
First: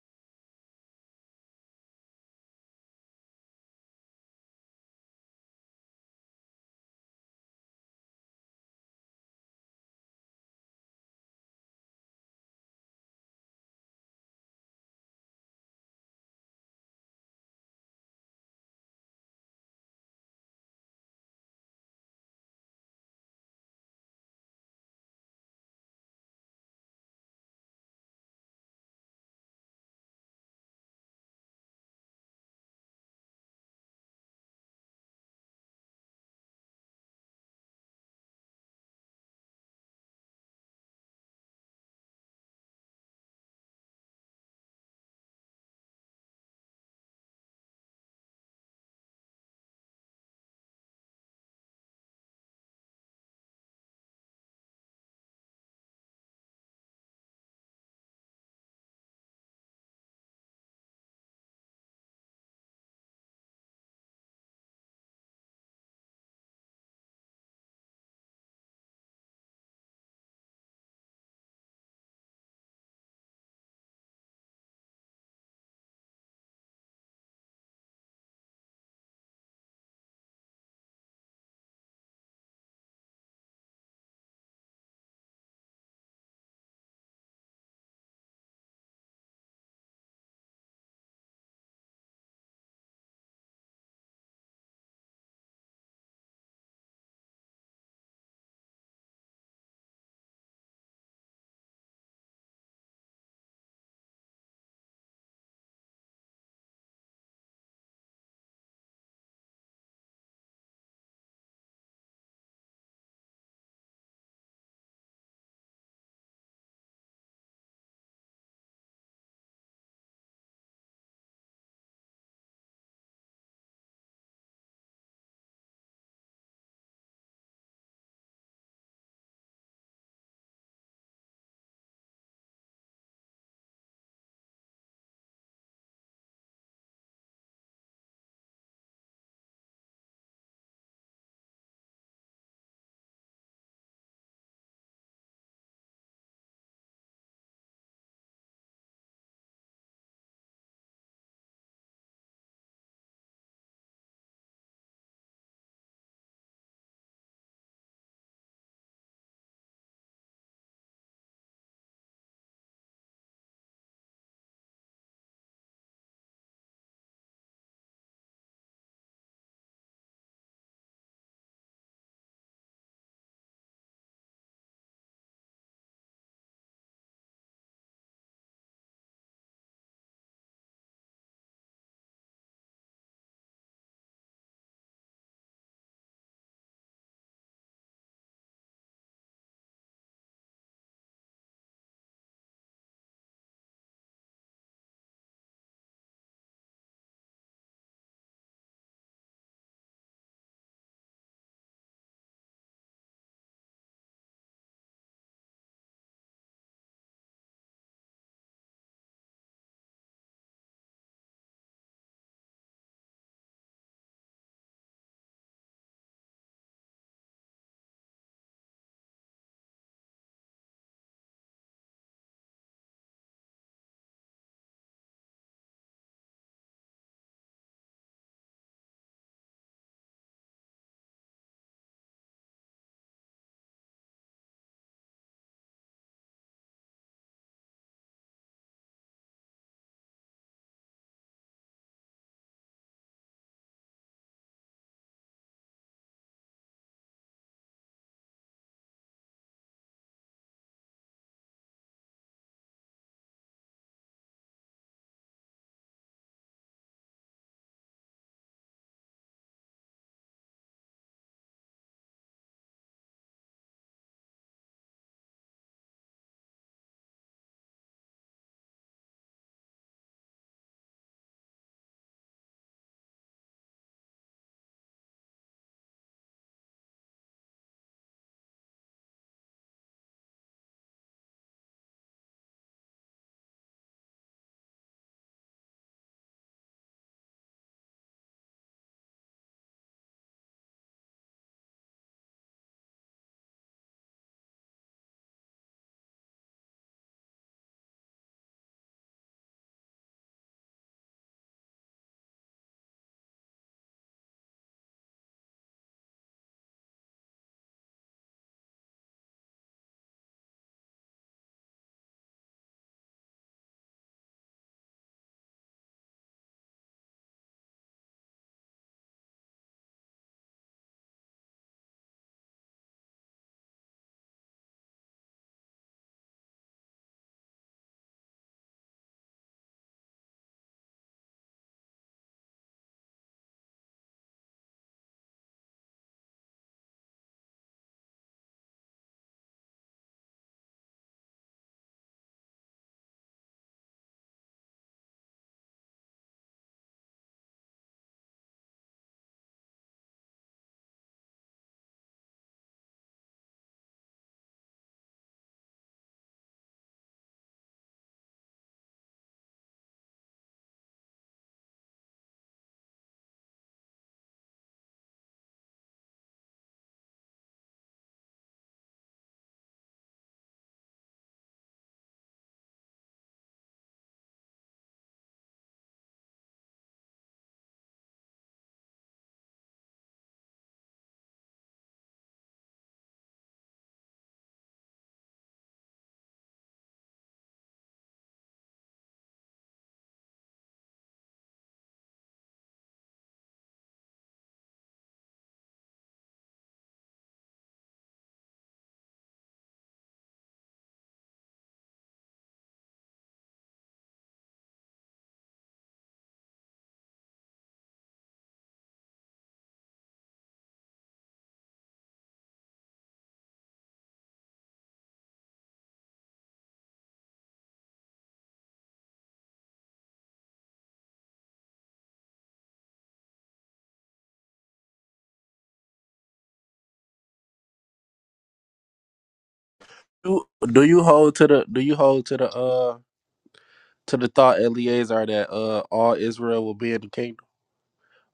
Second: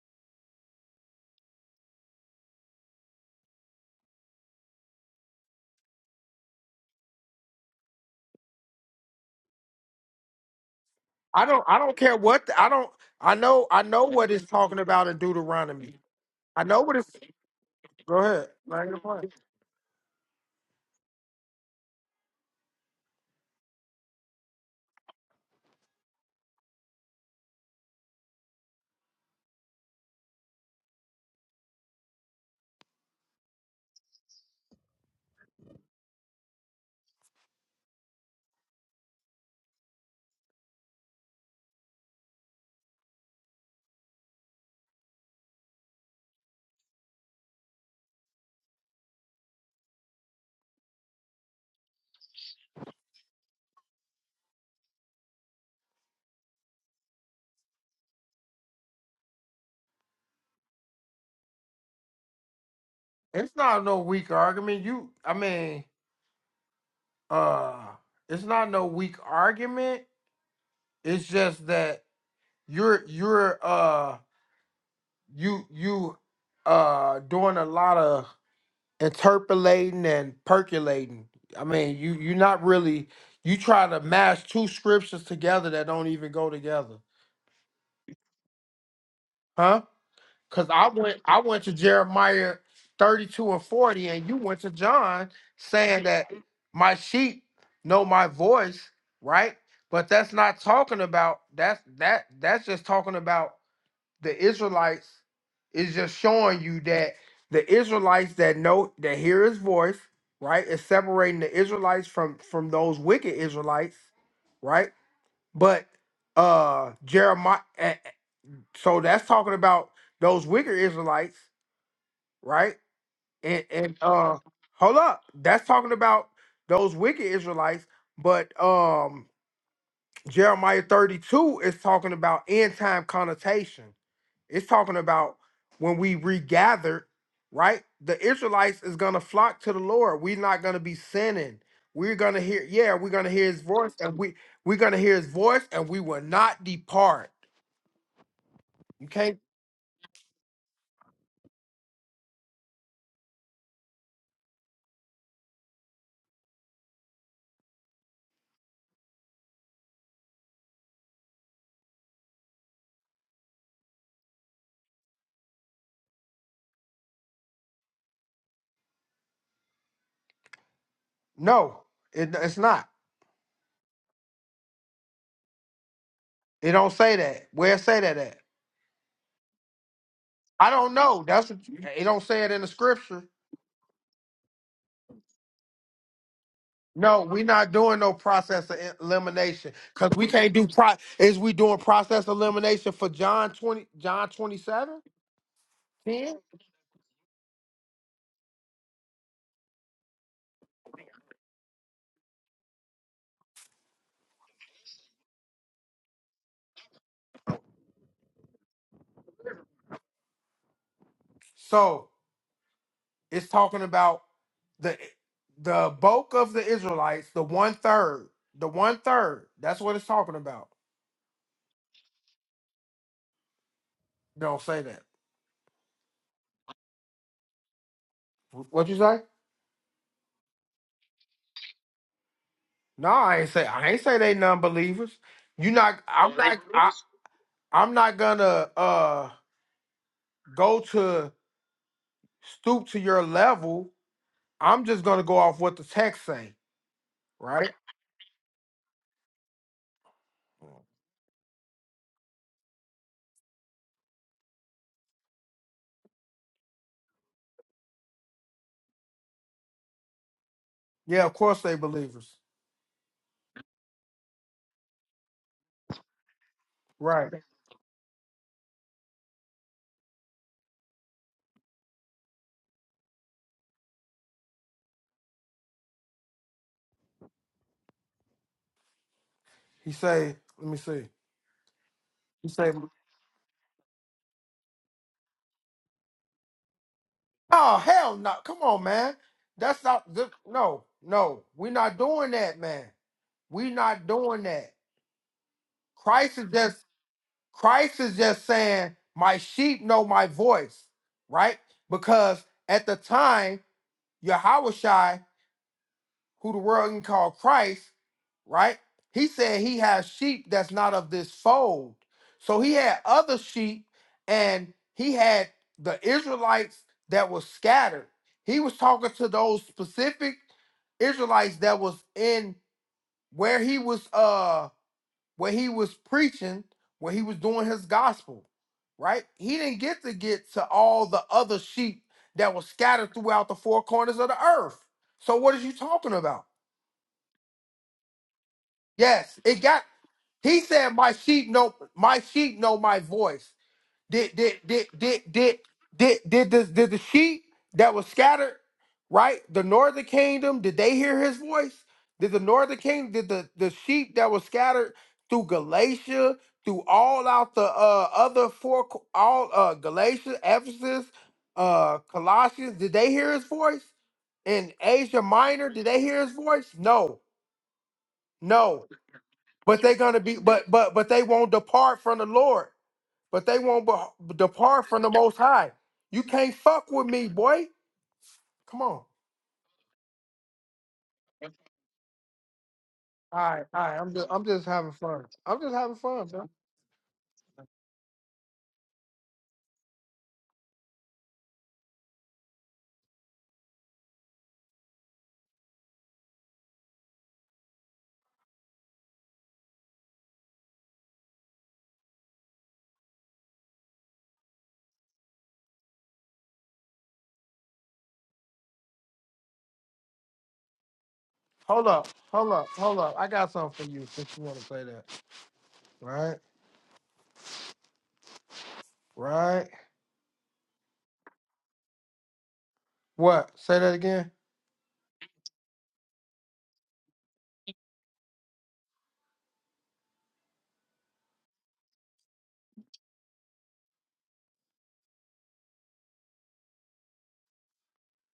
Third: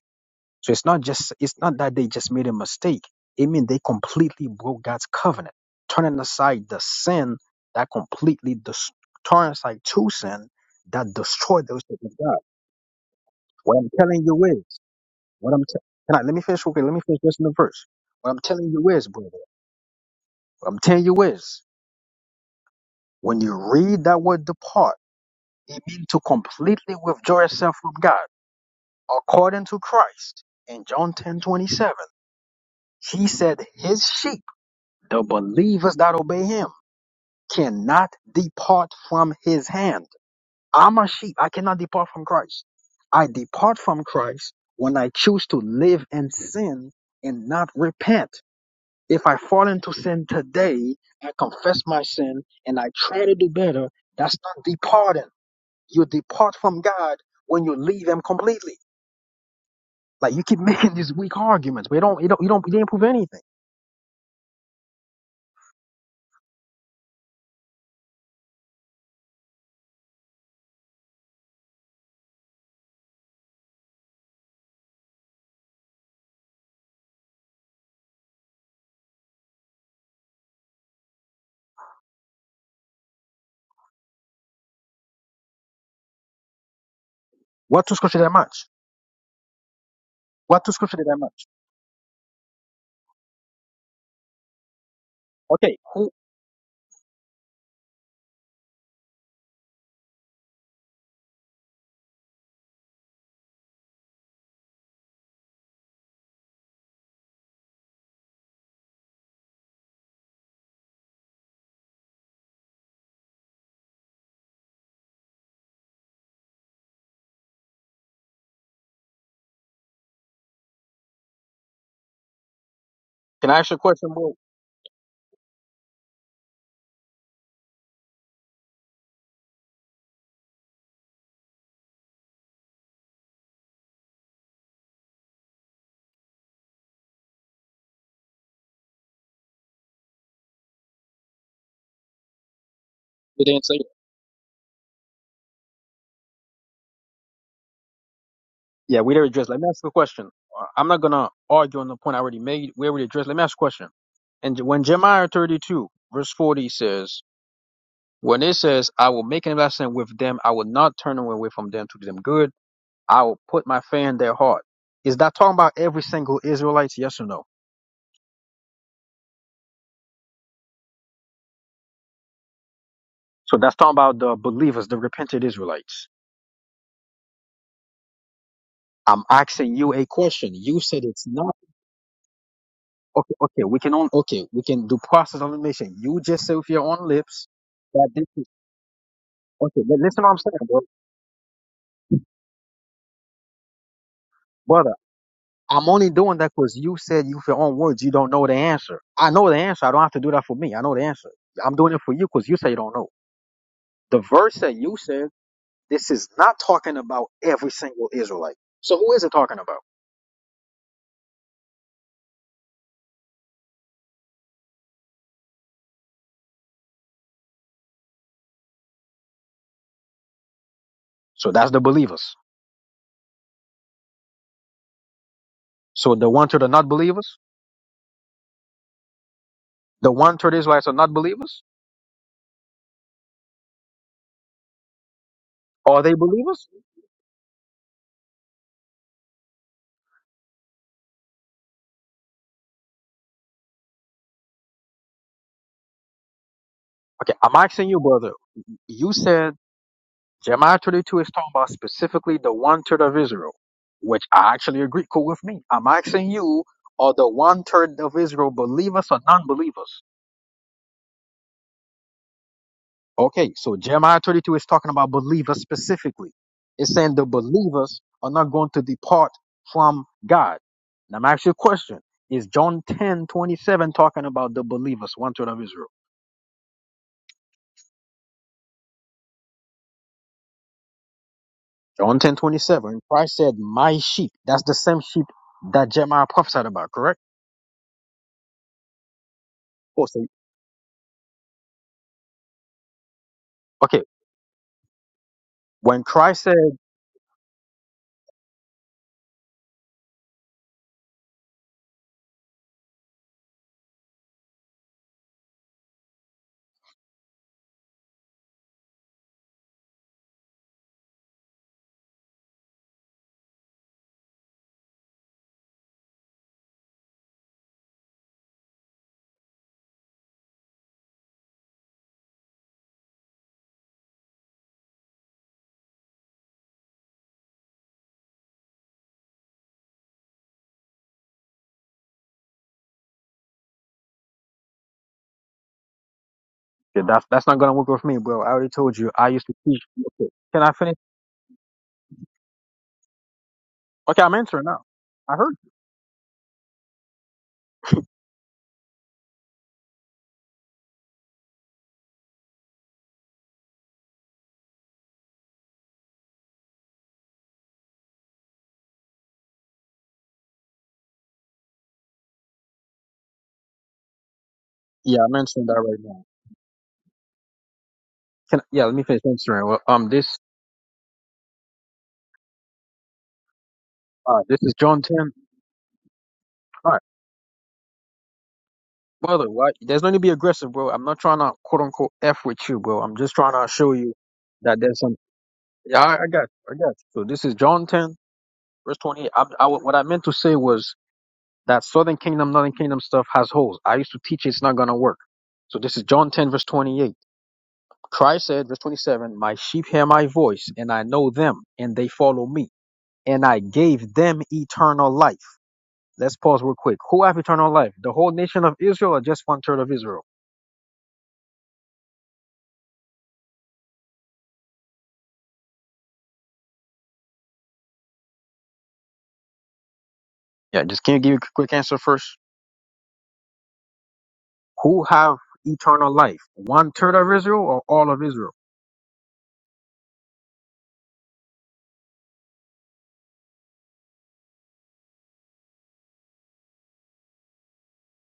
C: So it's not just it's not that they just made a mistake. It means they completely broke God's covenant, turning aside the sin that completely dis- turning aside to sin that
A: I don't.
C: destroyed
A: I
C: those
A: don't
C: things of
A: care
C: God.
A: what. the- I don't. I know.
C: What
A: I
C: I'm
A: know
C: telling
A: what
C: you
A: it's talking
C: is
A: about in
C: what I'm te-
A: Deuteronomy.
C: can I let me
A: I
C: finish
A: know
C: okay, let
A: what
C: me
A: it's.
C: finish just in the verse.
A: Go
C: What I'm
A: ahead.
C: telling you
A: Like, your
C: is, brother,
A: point.
C: what I'm telling you is when you read that word depart, it means to completely withdraw yourself from God according to Christ in John ten twenty seven. He said his sheep The believers that obey him cannot depart from his hand. I'm a sheep. I cannot depart from Christ. I depart from Christ when I choose to live in sin and not repent. If I fall into sin today, I confess my sin and I try to do better, that's not departing. You depart from God when you leave him completely. Like you keep *laughs* making these weak arguments, but you don't, you don't, you don't, you didn't prove anything.
A: It's not no weak argument. You. I mean. Uh. It's not no weak argument. It's just that you're you're uh you you uh doing a lot of interpolating and percolating. I mean, you you're not really you try to mash two scriptures together that don't even go together.
C: What to scripture that much?
A: Huh?
C: What
A: Because
C: to
A: I
C: scripture that
A: went I
C: much?
A: went to Jeremiah 32 and 40, and you went to John
C: Okay,
A: saying
C: who?
A: that my sheep know my voice, right? But that's not talking about that's that that's just talking about the Israelites is just showing you that the Israelites that know that hear his voice, right? Is separating the Israelites from from those wicked Israelites, right? But uh Jeremiah so that's talking about those wicked Israelites, right? And and uh hold up. That's talking about those wicked Israelites, but um Jeremiah 32 is talking about end time connotation. It's talking about when we regather, right? The Israelites is gonna flock to the Lord. We're not gonna be sinning. We're gonna hear, yeah, we're gonna
C: You
A: hear his
C: didn't say
A: voice, and we we're gonna hear his voice, and we will not depart.
C: Yeah,
A: You
C: we already
A: can't
C: addressed. Let me ask you a question. Uh, I'm not gonna argue on the point I already made. We already addressed. Let me ask you a question. And when Jeremiah 32 verse 40 says, when it says, "I will make an investment with them, I will not turn away from them to do them good. I will put my fear in their heart." Is that talking about every single Israelite? Yes or no?
A: no, it, it's not.
C: So that's talking about the believers, the repentant Israelites.
A: It don't say that. Where it say that at?
C: I'm asking you a question.
A: I
C: You
A: don't
C: said
A: know.
C: it's
A: That's
C: not
A: what you, it don't say it in the scripture.
C: okay. Okay, we can on. Okay, we can do process of elimination. You just say with your own
A: No, we
C: lips
A: not doing
C: that
A: no
C: this.
A: process of elimination
C: Okay, li-
A: because
C: listen
A: we
C: what I'm
A: can't do
C: saying, bro.
A: pro. Is we doing process elimination for John twenty John twenty
C: brother.
A: seven
C: I'm only doing
A: ten?
C: that because you said you, with your own words, you don't know the answer. I know the answer. I don't have to do that for me. I know the answer. I'm doing it for you because you say you don't know. The verse that you said, this is not talking about every single Israelite. So who is it talking about?
A: So it's talking about the the bulk of the Israelites, the one third, the one third. That's what it's talking about.
C: So that's the believers.
A: Don't say that.
C: So the one third are not believers?
A: What you say?
C: The one third Israelites are not believers?
A: No, I ain't say I ain't say they non believers. You not.
C: Are they
A: I'm not.
C: believers?
A: I'm not gonna uh go to stoop to your level. I'm just gonna go off what the text say,
C: Okay, I'm
A: right?
C: asking you, brother. You said Jeremiah 32 is talking about specifically the one third of Israel, which I actually agree. Cool with me. I'm asking you, are the one third of Israel believers or non believers?
A: Yeah, of course they believers.
C: Okay, so Jeremiah 32 is talking about believers specifically. It's saying the
A: Right.
C: believers are not going to depart from God. Now, I'm asking you a question. Is John 10 27 talking about the believers, one third of Israel?
A: He say, let me see.
C: John 10 27, Christ said, My sheep. That's the same sheep that Jeremiah prophesied about, correct?
A: Oh hell no. Come on, man. That's
C: Oh,
A: not
C: so,
A: th- no, no. we are not doing that, man. we
C: okay.
A: not doing that.
C: When
A: Christ
C: Christ
A: is
C: said,
A: just Christ is just saying, My sheep know my voice, right? Because at the time, Yahweh who the world can call Christ, right? He said he has sheep that's not of this fold. So he had other sheep and he had the Israelites that was scattered. He was talking to those specific Israelites that was in where he was uh where he was preaching, where he was doing his gospel, right? He didn't get to get to all the other sheep that was scattered throughout the four corners of the earth. So what is you talking about?
C: "Yeah, that's, that's not going to work with me, bro, I already told you, I
A: Yes,
C: used to
A: it
C: teach.
A: got.
C: Okay,
A: He
C: can I
A: said,
C: finish?
A: "My sheep know. My sheep know my voice."
C: Okay, I'm
A: Did did
C: answering now.
A: did did
C: I heard.
A: did did did the, did the sheep that was scattered, right? The northern kingdom. Did they hear his voice? Did the northern kingdom? Did the the sheep that was scattered through Galatia, through all out the uh, other four, co- all uh, Galatia, Ephesus, uh, Colossians? Did they hear his voice? In
C: you.
A: Asia
C: Yeah, I'm answering
A: Minor,
C: that
A: did
C: right
A: they hear
C: now.
A: his voice? No,
C: Can
A: no.
C: Yeah, let me finish answering. Well,
A: But they're
C: um,
A: gonna be,
C: this,
A: but but but they won't depart from the Lord. But they won't be-
C: uh, this is
A: depart from
C: John
A: the
C: 10.
A: Most High. You can't fuck
C: All right.
A: with me, boy. Come on.
C: Brother, why? there's no need to be aggressive, bro. I'm not trying to quote unquote F with you, bro. I'm
A: All
C: just trying
A: right,
C: to
A: all
C: show
A: right.
C: you
A: I'm just, I'm just
C: that
A: having
C: there's some.
A: fun. I'm just having
C: Yeah, I,
A: fun,
C: I got
A: bro.
C: you. I got you. So this is John 10, verse 28. I, I, what I meant to say was that Southern Kingdom, Northern Kingdom stuff has holes. I used to teach it's not going to work. So this is John 10, verse 28. Christ said, verse 27, My sheep hear my voice, and I know them, and they follow me, and I gave them eternal life. Let's pause real quick. Who have eternal life? The whole nation of Israel or just one third of Israel?
A: Hold up, hold up, hold up. I got something for you since you want to say that. Right, right.
C: Yeah, just can you give a quick answer first?
A: What? Say that again.
C: Who have eternal life? One third of Israel or all of Israel?
B: Do do you hold to the do you hold to the uh to the thought Eliezer that uh all Israel will be in the kingdom,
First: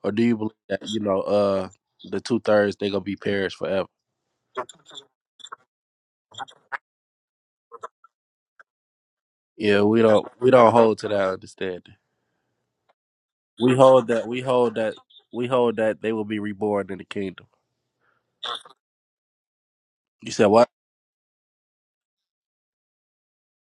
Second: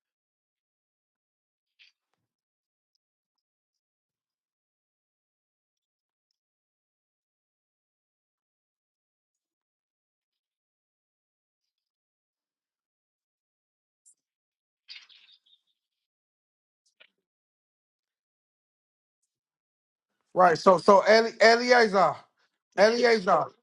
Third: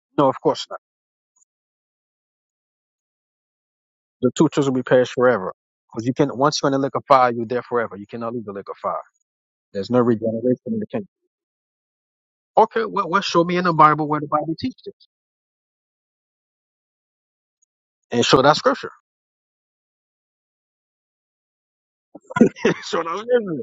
B: or do
C: No, of
B: you believe
C: course
B: that
C: not.
B: you know uh the two thirds they gonna be perished forever?
C: The two thirds will be perished forever. Because you can once you're in the lake of fire, you're there forever. You cannot leave the lake of fire.
B: Yeah,
C: There's no
B: we don't we
C: regeneration
B: don't
C: in the
B: hold to
C: kingdom.
B: that understanding.
C: Okay, well, well show me in the
B: We
C: Bible
B: hold
C: where
B: that
C: the
B: we
C: Bible
B: hold
C: teaches
B: that
C: this.
B: we hold that they will be reborn in the kingdom.
C: And show that scripture.
B: You said
A: Right.
B: what?
A: So, so Eli- Eliezer,
C: *laughs* show that
A: Eliezer,
C: scripture.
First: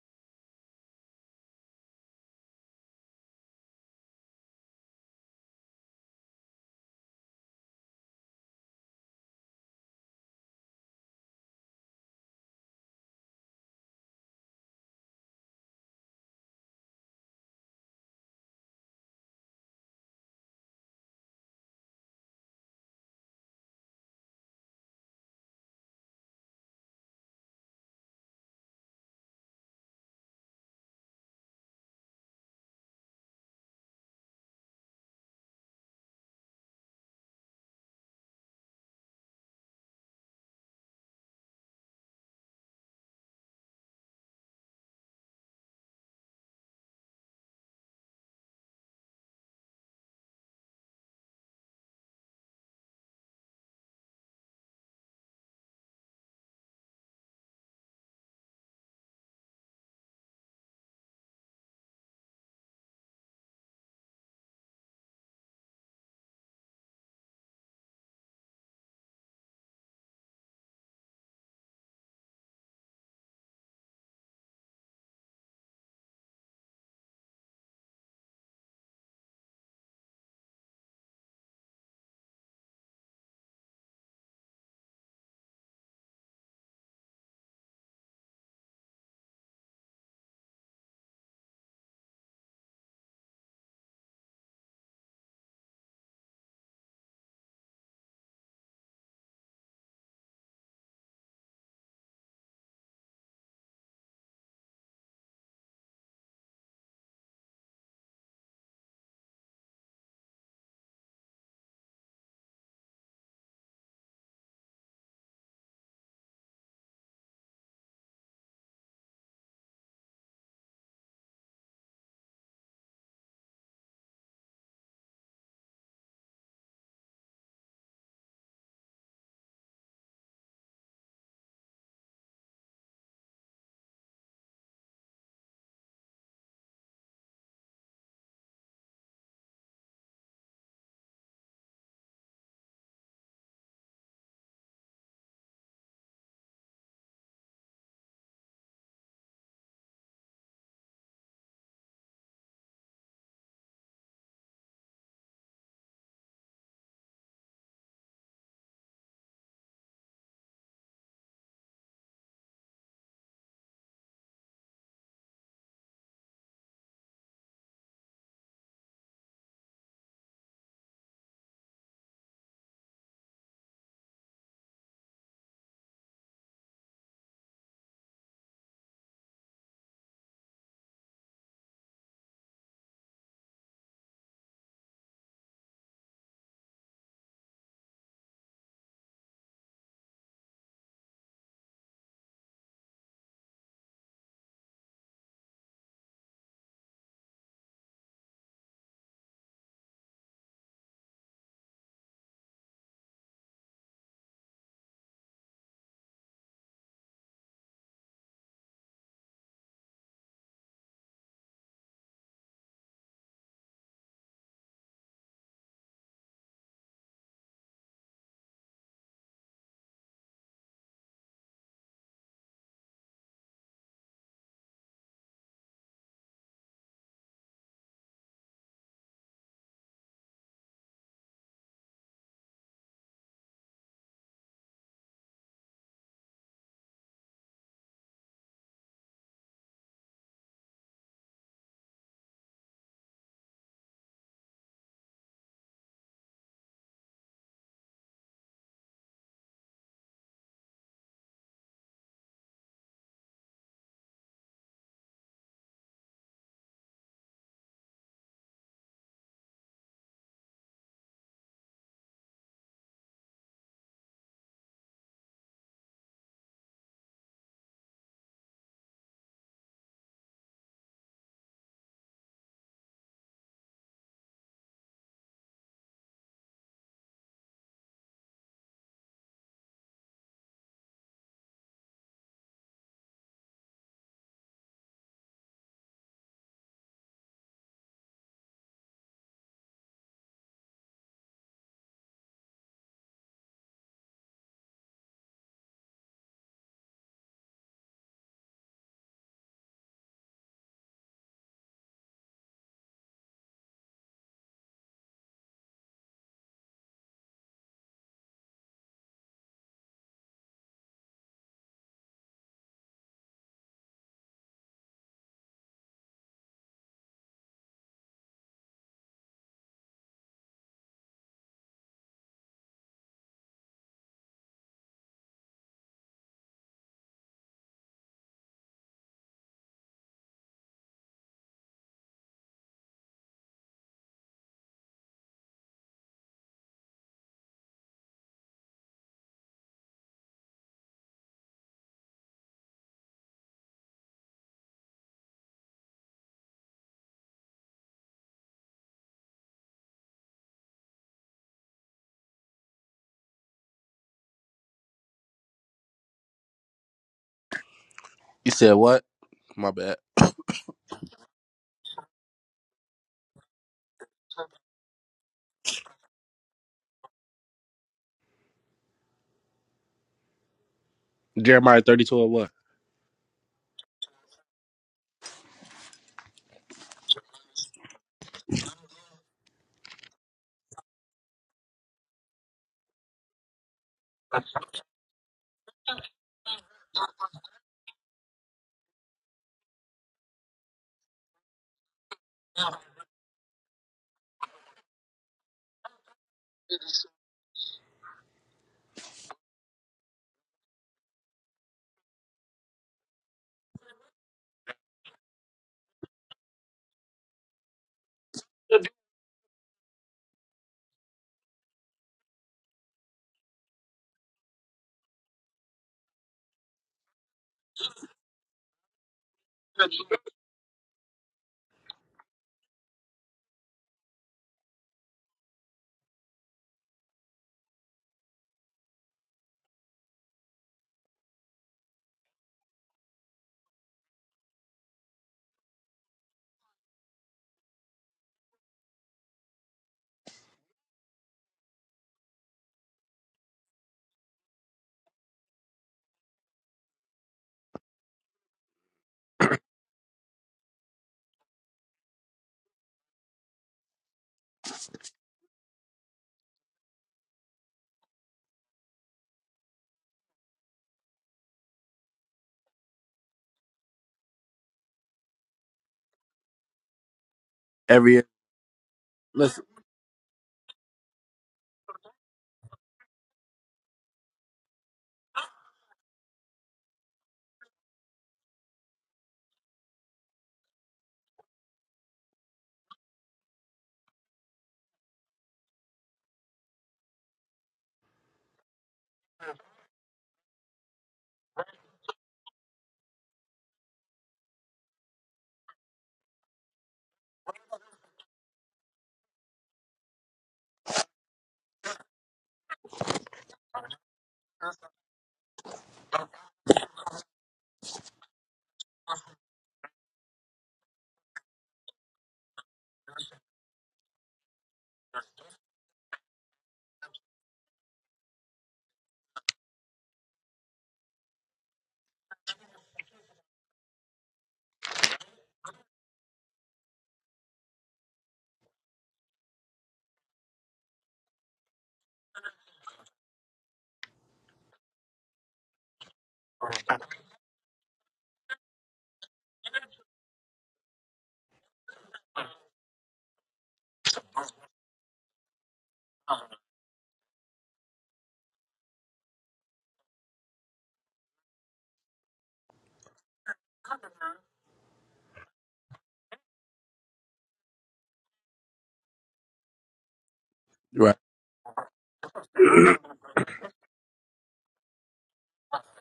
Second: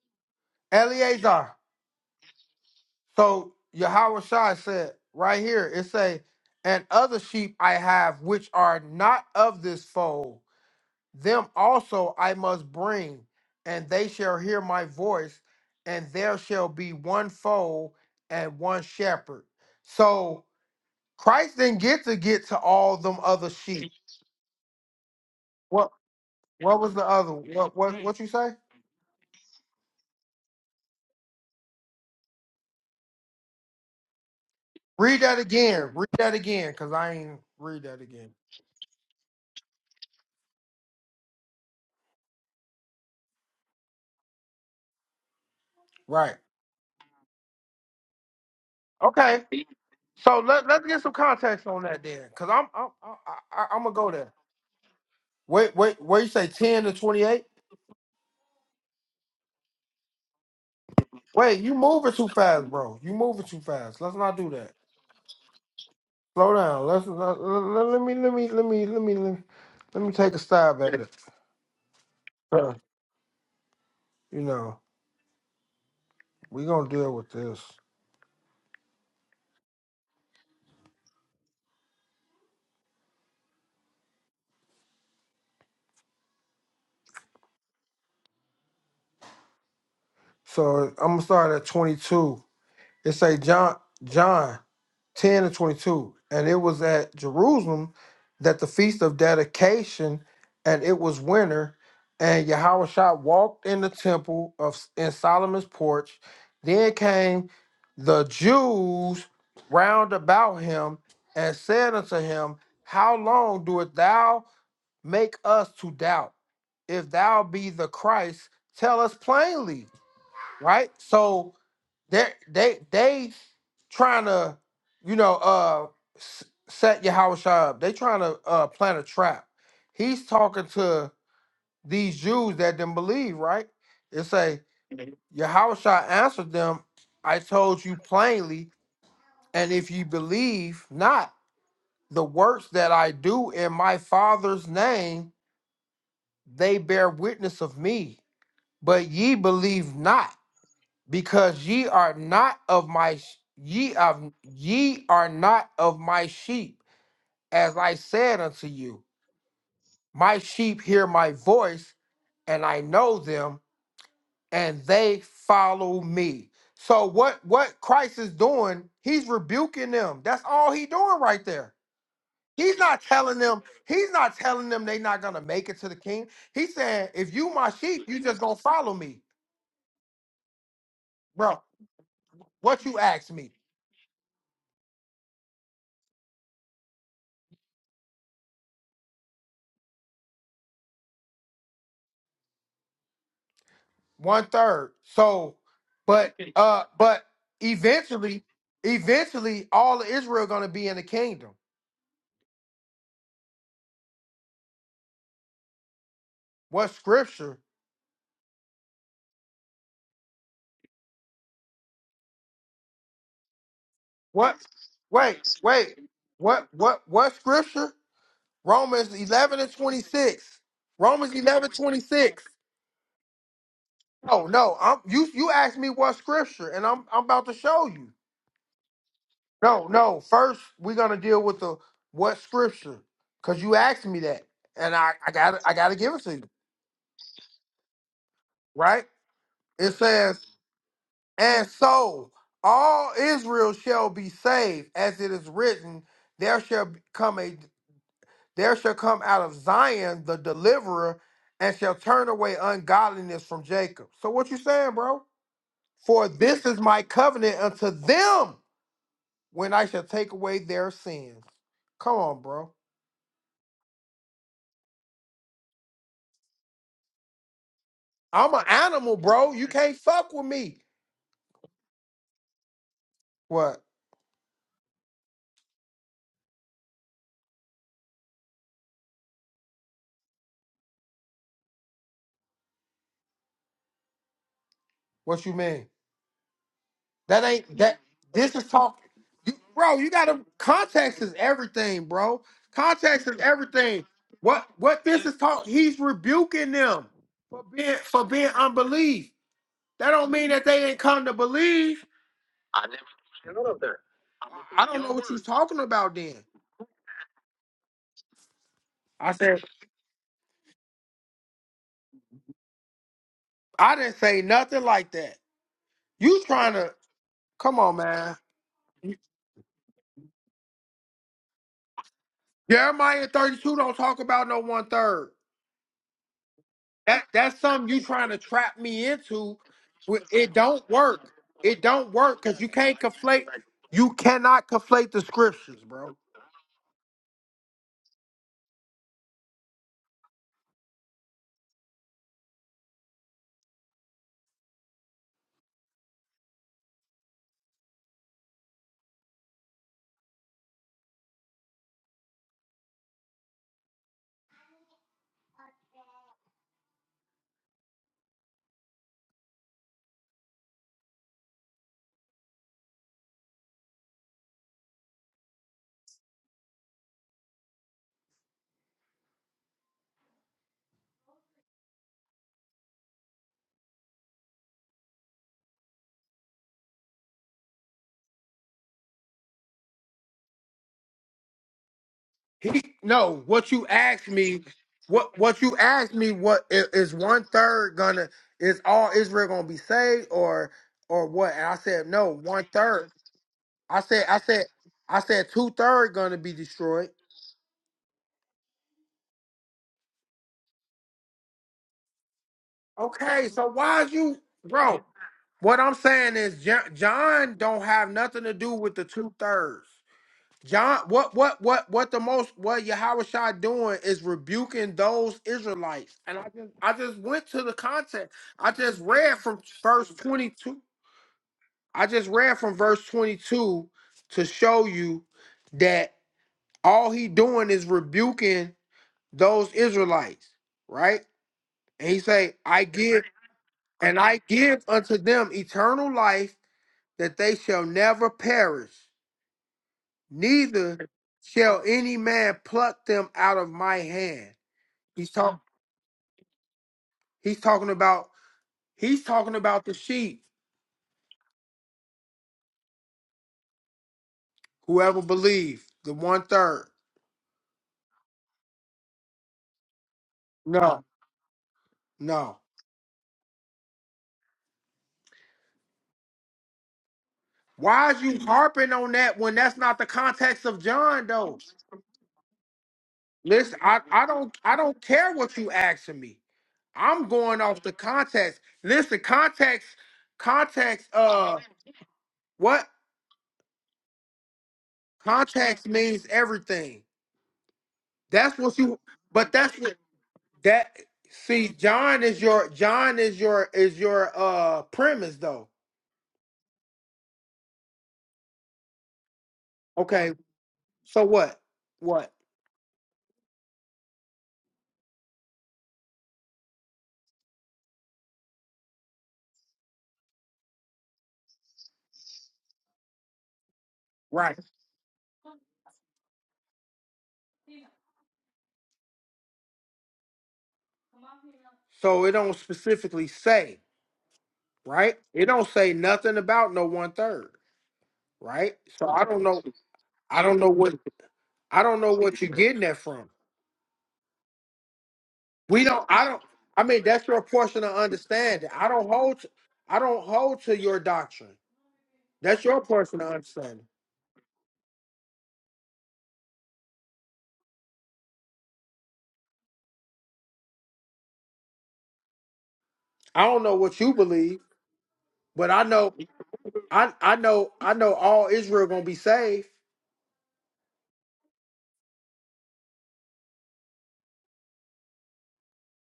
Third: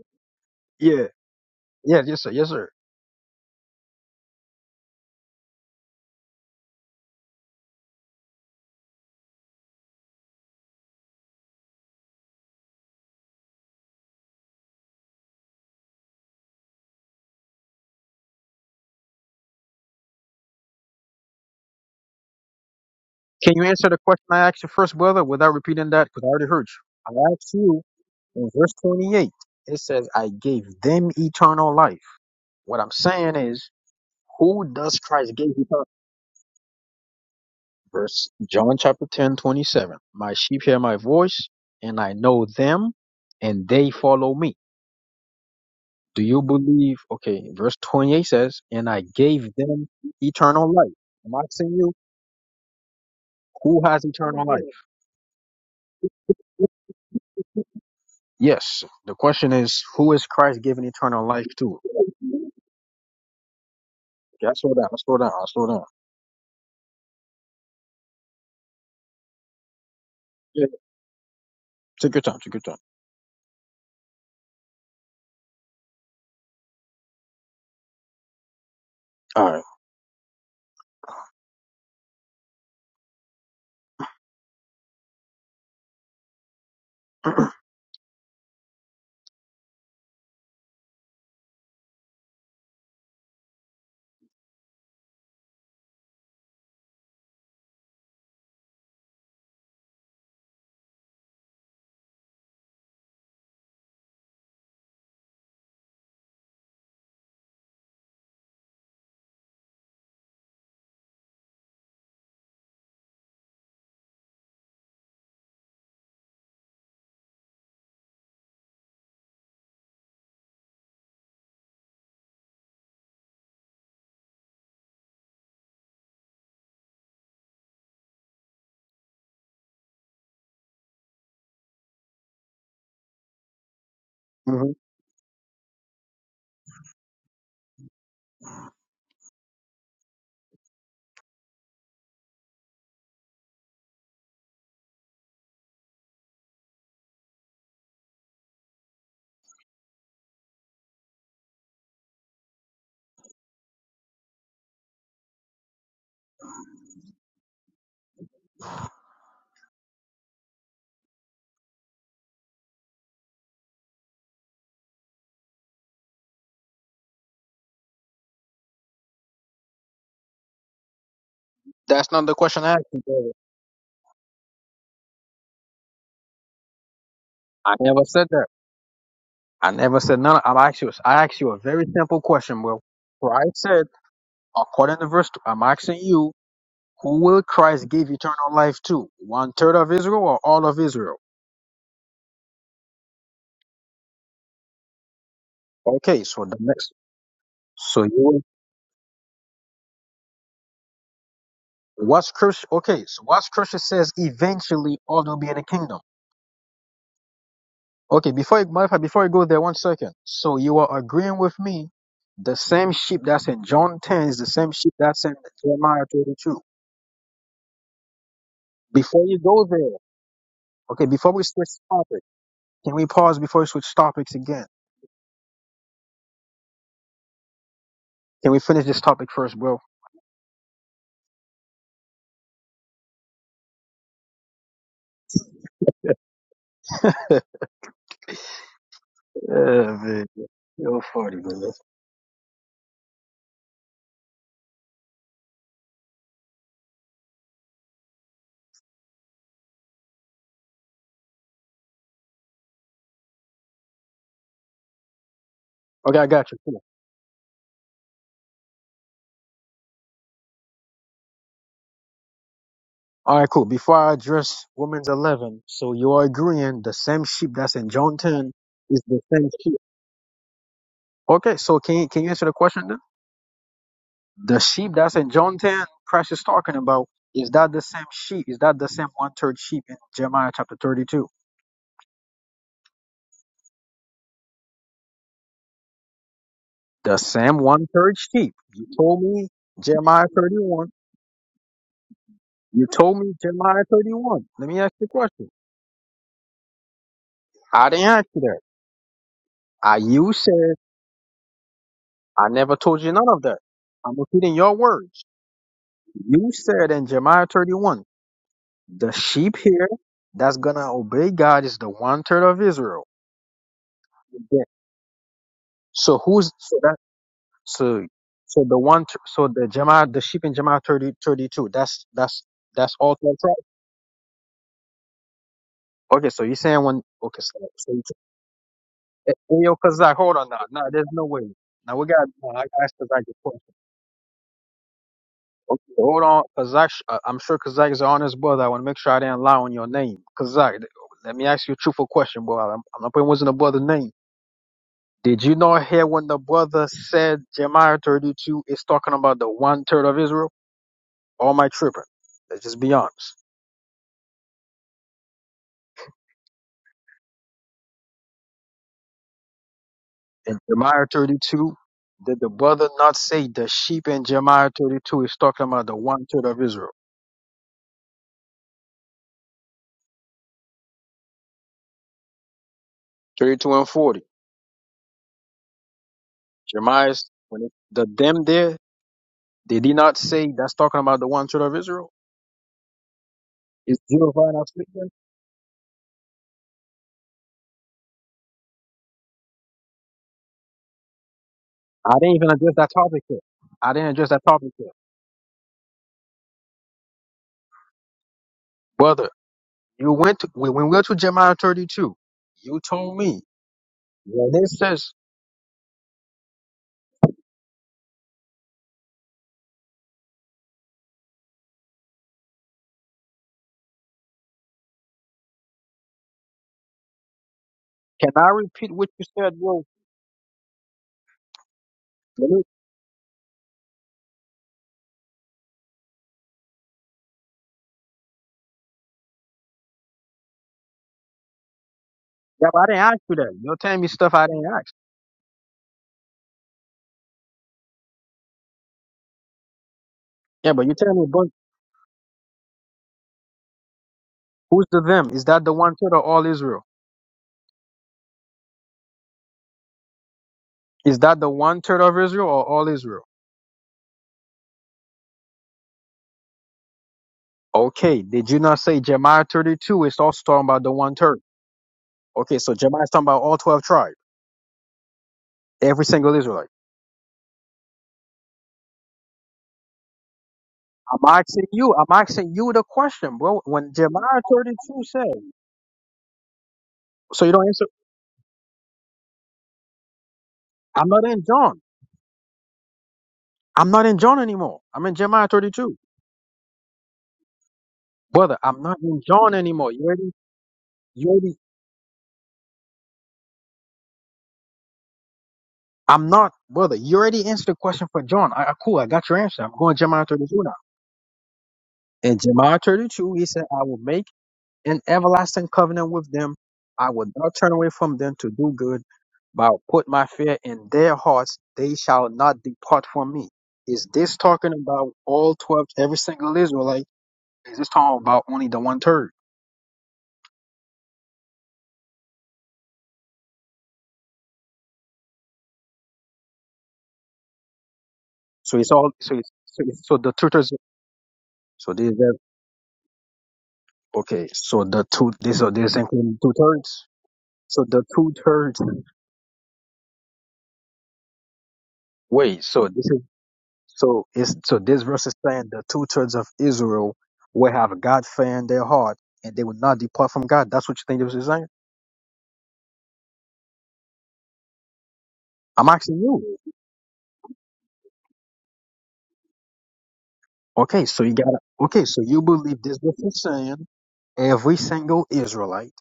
C: Yeah,
A: Eliezer.
C: yeah, yes, sir, yes, sir.
A: So Yahushua said, right here, it say, and other sheep I have which are not of this fold, them also I must bring, and they shall hear my voice, and there shall be one fold and one shepherd. So Christ didn't get to get to all them other
C: Can you answer
A: sheep.
C: the question I asked you first, brother, without
A: What
C: repeating that? Because I already heard
A: what was the
C: you. I
A: other?
C: asked
A: What
C: you
A: what what you
C: in
A: say?
C: verse 28, it says, I gave them eternal life. What I'm saying is, who does
A: Read
C: Christ
A: that
C: give eternal life?
A: again. Read that again, cause I ain't read that
C: Verse
A: again.
C: John chapter 10, 27. My sheep hear my voice, and I know them, and they follow me. Do
A: Right.
C: you believe? Okay, verse 28 says, and I
A: Okay.
C: gave them
A: So let
C: eternal
A: let's
C: life.
A: get some
C: I'm
A: context
C: asking
A: on
C: you,
A: that then, because I'm I'm I, I,
C: who
A: I'm gonna
C: has
A: go there.
C: eternal life?
A: Wait, wait, where you say ten to twenty eight?
C: Yes. The question is, who is Christ giving eternal life
A: Wait, you
C: to?
A: moving too fast, bro. You moving too fast. Let's not do
C: Yeah,
A: that.
C: slow down. I Slow down. I Slow down.
A: Slow down. Let's let, let, let me let me let me let me let, let me take a
C: Yeah.
A: stab at it.
C: Take your time. Take your
A: Uh,
C: time.
A: you know, we gonna deal with this. So I'm gonna start at twenty two. It say John John. 10 and 22. And it was at Jerusalem that the feast of dedication, and it was winter. And Yahushua walked in the temple of in Solomon's porch. Then came the Jews round about him and said unto him, How long doest thou make us to doubt? If thou be the Christ, tell us plainly. Right? So they they they trying to you know uh s- set Yahusha up. They trying to uh plant a trap. He's talking to these Jews that didn't believe, right? It say
C: hmm
A: Yahusha answered them, "I told you plainly, and if you believe not, the works that I do in my Father's name, they bear witness of me. But ye believe not." because ye are not of my sh- ye of ye are not of my sheep as i said unto you my sheep hear my voice and i know them and they follow me so what what christ is doing he's rebuking them that's all he doing right there
C: That's not the question I
A: he's
C: asked
A: not
C: you. brother.
A: telling them he's not telling them they not gonna make it to the king he's saying if you my
C: I
A: sheep
C: never
A: you
C: said
A: just
C: that.
A: gonna follow me
C: I never said none. I'm asked you. I asked you a
A: bro
C: very simple question, bro.
A: what you asked me
C: Christ said, according to verse, two, I'm asking you, who will Christ give eternal life to? One third of Israel or all of Israel?
A: one third so
C: Okay.
A: but
C: So the
A: Uh,
C: next.
A: but
C: So you.
A: eventually, eventually, all of Israel going to be in the kingdom.
C: What's Christ? Okay. So what's Christ says eventually all will be in the kingdom.
A: What scripture?
C: Okay, before you modify, before you go there, one second. So you are agreeing with me. The same sheep that's in John 10 is the
A: What?
C: same sheep that's in
A: Wait, wait.
C: Jeremiah 32.
A: What? What? What scripture? Romans
C: Before you
A: eleven
C: go
A: and
C: there,
A: twenty six.
C: okay,
A: Romans
C: before we switch
A: eleven twenty
C: topic,
A: six.
C: can we pause before we switch topics
A: Oh
C: again?
A: no. I'm, you you asked me what scripture, and I'm I'm about to show you.
C: Can we finish this topic first, bro?
A: No, no. First, we're gonna deal with the what scripture, cause you asked me that, and I I got I gotta give it to you,
C: *laughs*
A: right? It
C: Yeah, man.
A: says
C: You're funny,
A: And
C: man.
A: so all Israel shall be saved, as it is written, there shall come a there shall come out of Zion the deliverer, and shall turn away ungodliness from Jacob. So what you saying, bro?
C: Okay, I
A: For
C: got you.
A: this is
C: Cool.
A: my covenant unto them when I shall take away their sins. Come on, bro.
C: All right, cool. Before I address Women's 11, so you're agreeing the same sheep that's in John 10
A: I'm an
C: is
A: animal,
C: the same
A: bro. You
C: sheep.
A: can't fuck with me.
C: Okay, so can you, can you answer the question then?
A: What?
C: The sheep that's in John 10, Christ is talking about, is that the same sheep? Is that the same one third sheep in Jeremiah chapter 32?
A: What you mean?
C: The
A: That
C: same
A: ain't
C: one
A: that.
C: third
A: This
C: sheep.
A: is
C: You
A: talk,
C: told me
A: you, bro. You
C: Jeremiah
A: got to
C: 31.
A: context is everything, bro.
C: You told
A: Context
C: me
A: is
C: Jeremiah
A: everything.
C: 31.
A: What
C: Let me ask
A: what
C: you a
A: this is
C: question.
A: talk? He's rebuking them for
C: I
A: being
C: didn't
A: for
C: ask you
A: being
C: that.
A: unbelief.
C: I,
A: That don't
C: you
A: mean that
C: said,
A: they ain't come to believe.
C: I never told you none of that. I'm repeating your
A: I don't know
C: words.
A: what you're talking about. Then
C: You said in Jeremiah 31, the
A: I
C: sheep
A: said
C: here that's gonna obey God is the one third of Israel.
A: I didn't say
C: Yeah.
A: nothing like that.
C: So
A: You
C: who's
A: trying
C: so that?
A: to come on,
C: So
A: man?
C: so the one tr- so the Jama'ah the sheep in Jama'ah 30 32. that's that's that's all
A: Jeremiah
C: twelve tribes.
A: 32 don't talk about no one third.
C: Okay, so you're saying when
A: That
C: okay,
A: that's
C: so,
A: something
C: so
A: you
C: you
A: trying to trap me
C: eh, eh,
A: into.
C: yo Kazak,
A: But
C: hold on
A: It
C: now. No,
A: don't
C: there's
A: work.
C: no way.
A: It
C: Now we
A: don't
C: got
A: work
C: no, I
A: because you
C: gotta ask
A: can't
C: Kazak this
A: conflate.
C: question.
A: You cannot conflate the scriptures,
C: Okay,
A: bro.
C: hold on. Kazak sh- uh, I'm sure Kazak is an honest brother. I wanna make sure I didn't lie on your name. Kazak, th- let me ask you a truthful question, bro. I'm, I'm not putting words in the brother's name. Did you not hear when the brother said Jeremiah 32 is talking about the one third of Israel? Or am I tripping? Let's just be honest.
B: You said what? My bad.
C: in Jeremiah 32, did the brother not say the sheep in Jeremiah 32 is talking about the one third of Israel?
B: Jeremiah thirty two and what?
C: 32 and 40. Jeremiah, when it, the them there, did he not say that's talking about the one third of Israel?
A: He no. What you
C: Is
A: asked
C: Jeremiah
A: me,
C: not speaking?
A: what what you asked me, what i- is one third gonna is all Israel gonna be saved or or what? And I said
C: I
A: no,
C: didn't even
A: one
C: address that
A: third.
C: topic yet. I
A: I
C: didn't
A: said
C: address
A: I
C: that
A: said
C: topic yet.
A: I said two third gonna be destroyed.
C: Brother, you went to, when when we went to Jeremiah 32, you told me,
A: Okay, so why is you,
C: when it
A: bro?
C: says,
A: What I'm saying is Jo- John don't have nothing to do with the two thirds. John, what what what what the most what Yahushua doing is rebuking those Israelites. And I just I just went to the
C: can
A: context.
C: I
A: I
C: repeat
A: just
C: what you
A: read
C: said,
A: from
C: bro?
A: verse 22. I just
C: Let
A: read
C: me-
A: from verse 22 to show you that all he doing is rebuking those Israelites, right? And he say,
C: Yeah, but
A: I
C: I didn't ask
A: give
C: you that. You're telling me
A: and
C: stuff
A: I
C: I didn't
A: give
C: ask.
A: unto them eternal life that they shall never perish,
C: Yeah, but you're
A: neither
C: telling me, brother.
A: shall any man pluck them out of my hand.
C: Who's the
A: He's
C: them? Is
A: talking
C: that the one third of all Israel?
A: he's talking about he's talking about the sheep,
C: Is that the one third of Israel or all Israel?
A: whoever believe, the one third.
C: Okay, did you not say Jeremiah 32 is also talking about the
A: No,
C: one third?
A: no.
C: Okay, so Jeremiah is talking about all 12 tribes, every single Israelite.
A: Why
B: Every
A: is
B: year.
A: you harping on that when
B: Listen.
A: that's not the context of
C: I'm
A: John though?
C: asking you, I'm asking you the question, bro.
A: Listen,
C: When
A: I, I
C: Jeremiah
A: don't I
C: 32
A: don't
C: says,
A: care what you asking me. I'm
C: so you
A: going
C: don't
A: off
C: answer,
A: the context. Listen, context, context,
C: I'm not in
A: uh
C: John.
A: what?
C: I'm not in John anymore. I'm in Jeremiah
A: Context
C: 32.
A: means everything.
C: Brother,
A: That's what
C: I'm not
A: you.
C: in
A: But
C: John
A: that's
C: anymore.
A: what
C: You already,
A: that.
C: you already,
A: See, John is your John is your is your uh premise though.
C: I'm not, brother, you already answered the question for John. I, I- cool, I got your answer. I'm going Jeremiah
A: Okay,
C: 32 now.
A: so what? What?
C: In Jeremiah 32, he said, I will make an everlasting covenant with them. I will not turn away from them to do good, but I'll put my fear in their hearts. They shall not depart from me. Is this
A: Right.
C: talking about all 12, every single Israelite? Is this talking about only the one third?
A: So it don't specifically say right. It don't say nothing about no one third. Right.
C: So it's
A: So
C: all,
A: I
C: so
A: don't
C: it's,
A: know.
C: so, it's, so the
A: I
C: two
A: don't know
C: thirds,
A: what I
C: so
A: don't
C: this
A: know
C: is,
A: what you're getting that from.
C: okay, so the two, this, so
A: We
C: this
A: don't. I
C: including
A: don't.
C: two
A: I mean,
C: thirds.
A: that's your portion
C: So
A: of
C: the two
A: understanding.
C: thirds,
A: I don't hold. To, I don't hold to your doctrine.
C: wait,
A: That's your
C: so this is
A: portion of understanding.
C: So it's so this verse is saying the two thirds of Israel will have God fear in their heart and they will not depart from God. That's what you think this is saying?
A: I don't know what you believe, but I
C: I'm
A: know
C: asking you.
A: I I know I know all Israel gonna be saved.
C: Okay,
B: Right.
C: so you gotta okay, so you believe
B: *clears throat*
C: this verse is saying every single Israelite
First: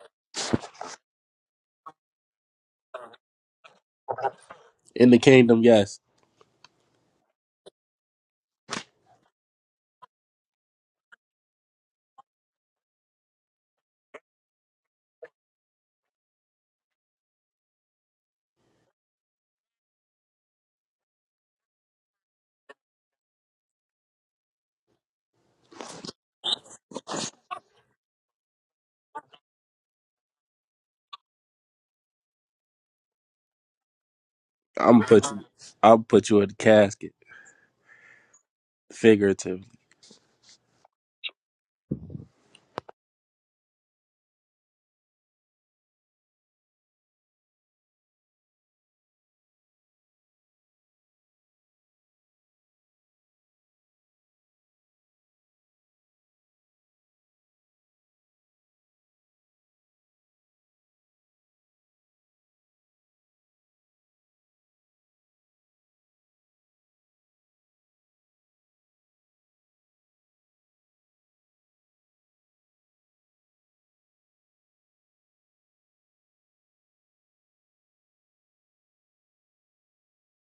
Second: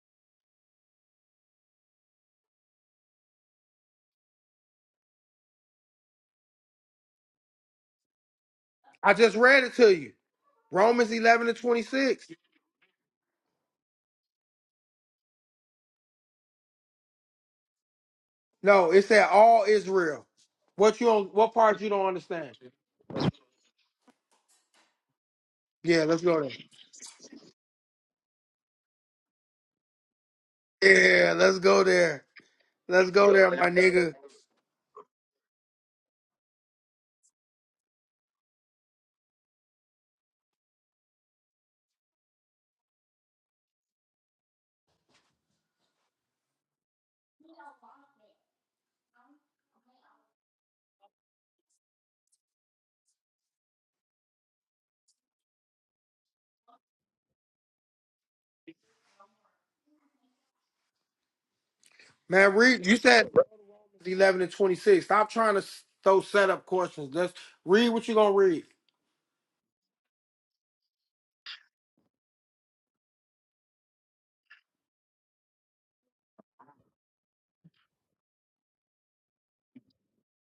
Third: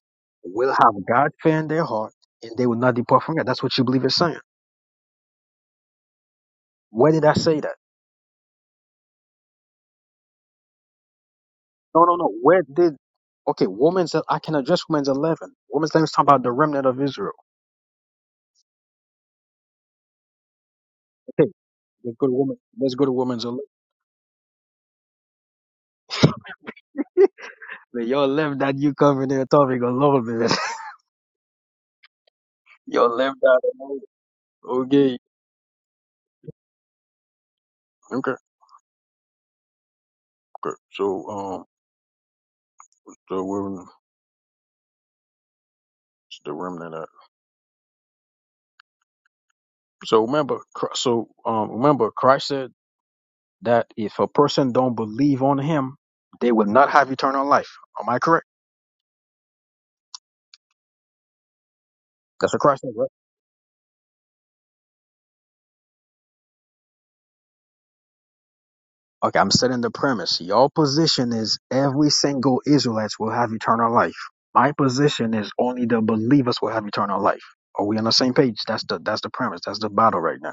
C: will have God fear in their heart and they will not depart from God. That's what you believe it's saying.
B: In the kingdom, yes.
C: Where did I say that?
A: I just read it to you. Romans eleven and twenty
C: No, no,
A: six.
C: no. Where did okay, Woman's I can address Woman's eleven. Woman's eleven is talking about the remnant of Israel.
A: No, it said all Israel. What you on?
C: Okay,
A: What part you don't
C: let's go to
A: understand?
C: woman let's go to Woman's eleven.
A: Yeah, let's go there.
C: Man, y'all left that you covenant topic alone, man.
A: Yeah, let's go there.
C: *laughs*
A: Let's
C: y'all
A: go
C: left
A: there,
C: that
A: my
C: alone.
A: nigga.
B: I'm
C: Okay.
B: put you I'll put you in the casket,
C: Okay.
B: figuratively.
C: okay. Um, so we're the remnant. Of, so remember, Chr- so um, remember, Christ said that if a person don't believe on Him, they will not have eternal life. Am I correct?
A: Man,
C: That's what Christ
A: read.
C: said,
A: You
C: right?
A: said Romans eleven and twenty six. Stop trying to s- throw setup questions. Let's read what you gonna read.
C: Okay, I'm setting the premise. Your position is every single Israelites will have eternal life. My position is only the believers will have eternal life. Are we on the same page? That's the that's the premise. That's the battle right now.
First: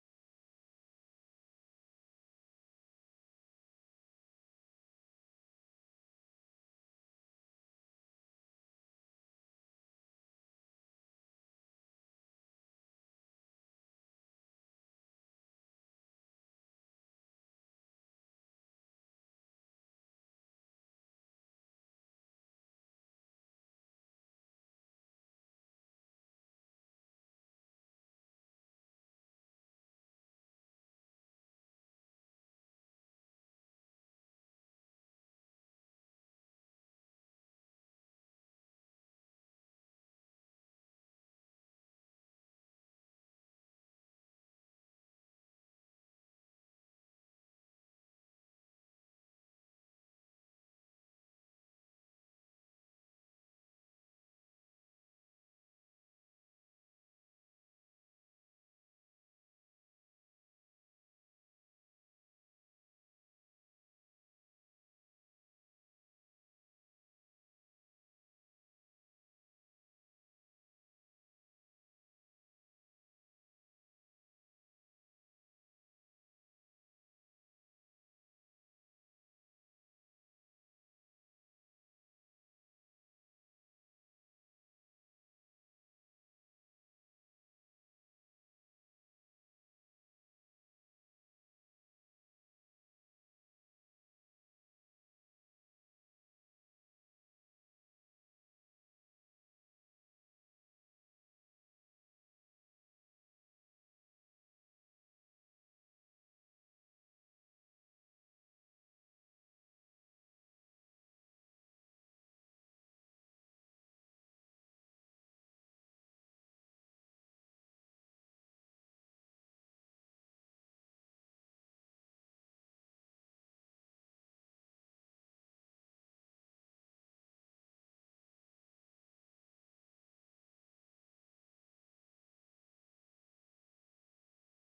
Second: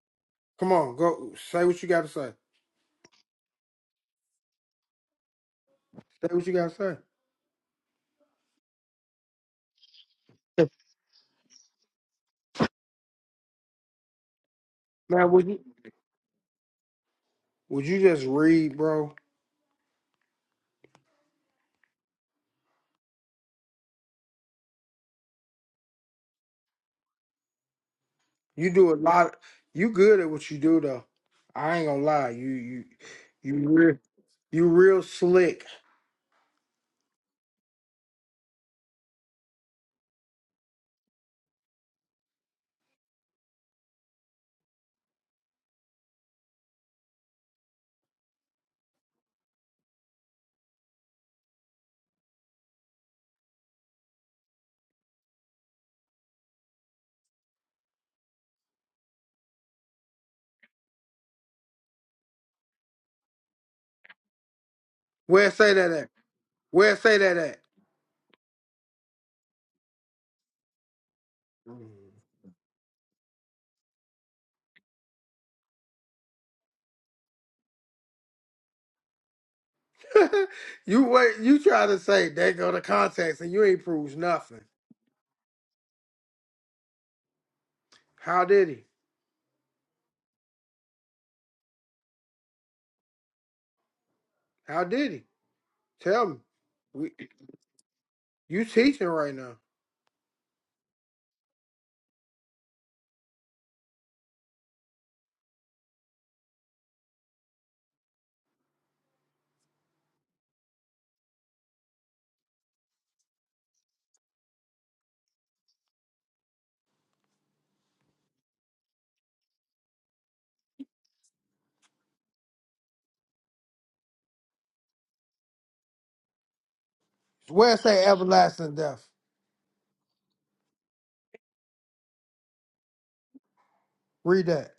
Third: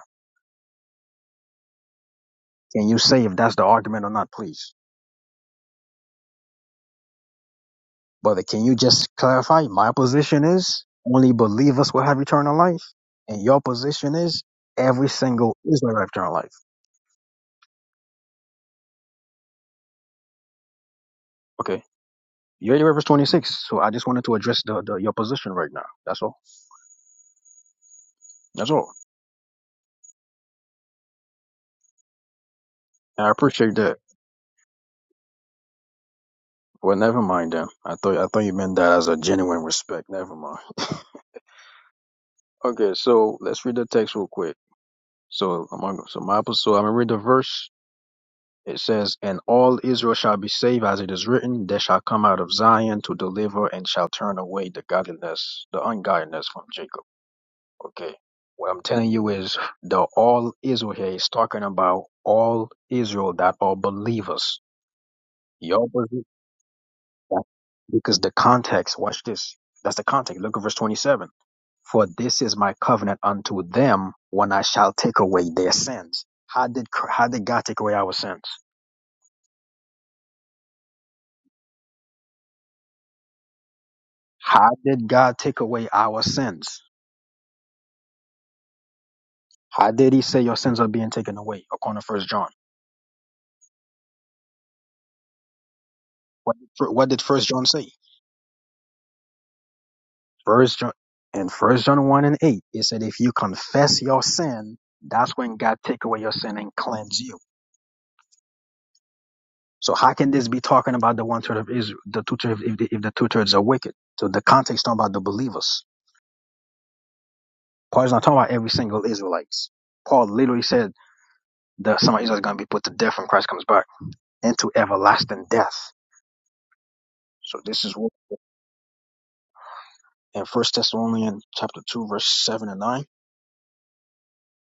A: Come on, go say what you gotta say.
C: Can you say if that's the argument or not, please?
A: Say what you gotta say.
C: Brother, can you just clarify? My position is only believers will have eternal life. And your position is every
A: Man, would
C: single
A: you
C: Israel have eternal life.
A: would you just read, bro?
C: Okay. You already read verse 26. So I just wanted to address the, the your position right now. That's all.
A: You
C: That's all.
A: do a lot. You good at what you do, though. I ain't gonna lie. You you
C: And I
A: you
C: appreciate that.
A: real you real slick.
C: Well, never mind then. I thought I thought you meant that as a genuine respect. Never mind. *laughs* Okay, so let's read the text real quick. So I'm gonna so my so I'm gonna read the verse It says, And all Israel shall be saved, as it is written, There shall come out of Zion to deliver and shall turn away the godliness, the ungodliness from Jacob. Okay. What I'm telling you is the all Israel here is talking about all Israel that are believers.
A: Where say
C: Your
A: that at?
C: position
A: Where say that at?
C: because the context, watch this. That's the context. Look at verse 27. For
A: Mm.
C: this is my covenant unto them when I shall take away their sins. How did, how did God take away our sins?
A: *laughs* you wait. You try to say they go to contacts and you ain't proves nothing.
C: How did God take away our sins?
A: How did he?
C: How did He say your sins are being taken away? According to First John,
A: How did he? Tell me.
C: what did, what
A: We,
C: did First John say?
A: you teaching right now.
C: First John in First John one and eight, it said if you confess your sin, that's when God take away your sin and cleanse you. So how can this be talking about the one third of Israel, the two thirds, if the, if the two thirds are wicked? So the context talking about the believers. Paul's not talking about every single Israelites. Paul literally said that some of Israel is going to be put to death when Christ comes back into everlasting death. So
A: Where
C: this is what
A: say everlasting death?
C: and First Thessalonians chapter two, verse seven and nine.
A: Read that.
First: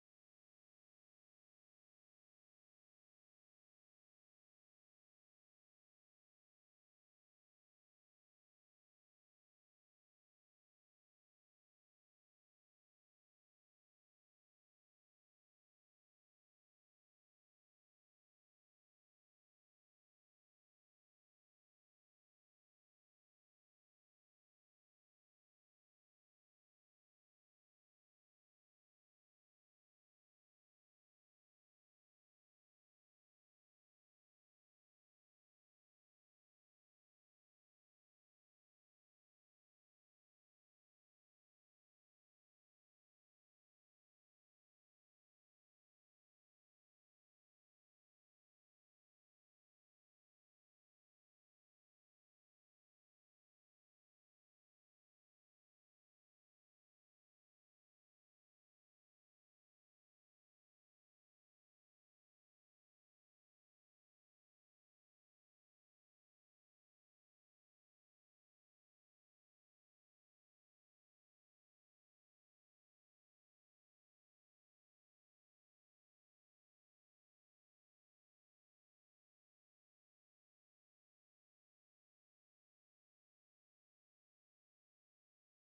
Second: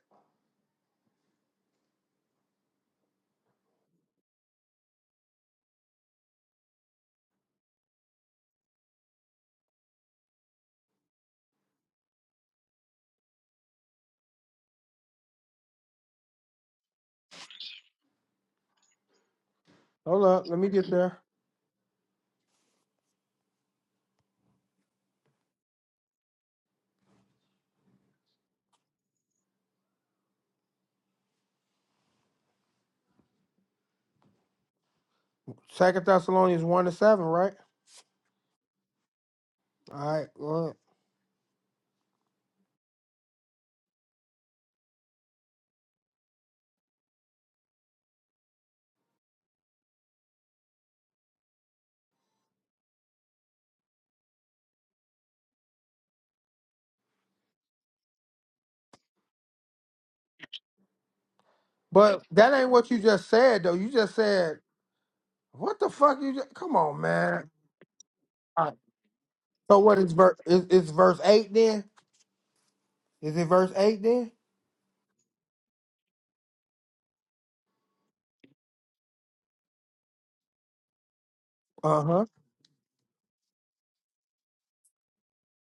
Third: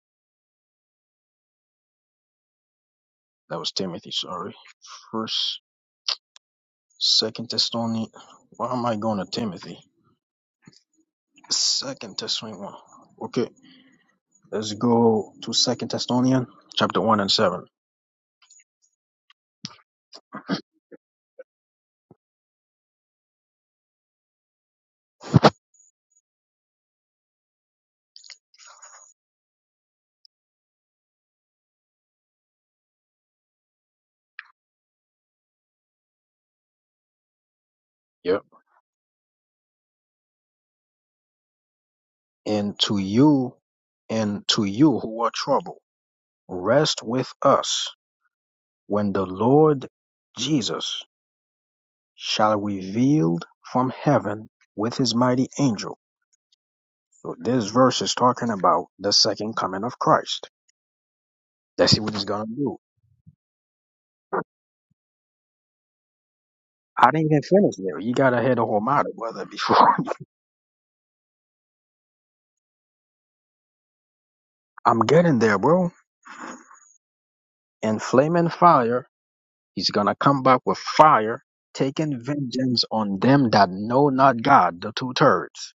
C: That was Timothy. Sorry, First, Second Thessalonians. Why am I going to Timothy? Second Thessalonians. one. Okay, let's go to Second Thessalonians chapter one and seven.
A: Hold up. Let me get there. Second Thessalonians one to seven, right?
C: Yep.
A: All right. Well,
C: And to you, and to you who are troubled, rest with us when the Lord Jesus shall revealed from heaven with his mighty angel. So this verse is talking about the second coming of Christ That's what
A: but
C: it's gonna
A: that ain't
C: do.
A: what you just said, though. You just said What the fuck you just, come on,
C: I didn't even
A: man.
C: finish there. You gotta hear
A: All
C: the
A: right.
C: whole matter, brother, before
A: So
C: *laughs*
A: what is verse is, is verse eight then? Is it verse eight then?
C: I'm getting there, bro. In flaming fire, he's gonna come back with fire, taking
A: Uh-huh.
C: vengeance on them that know not God, the two thirds,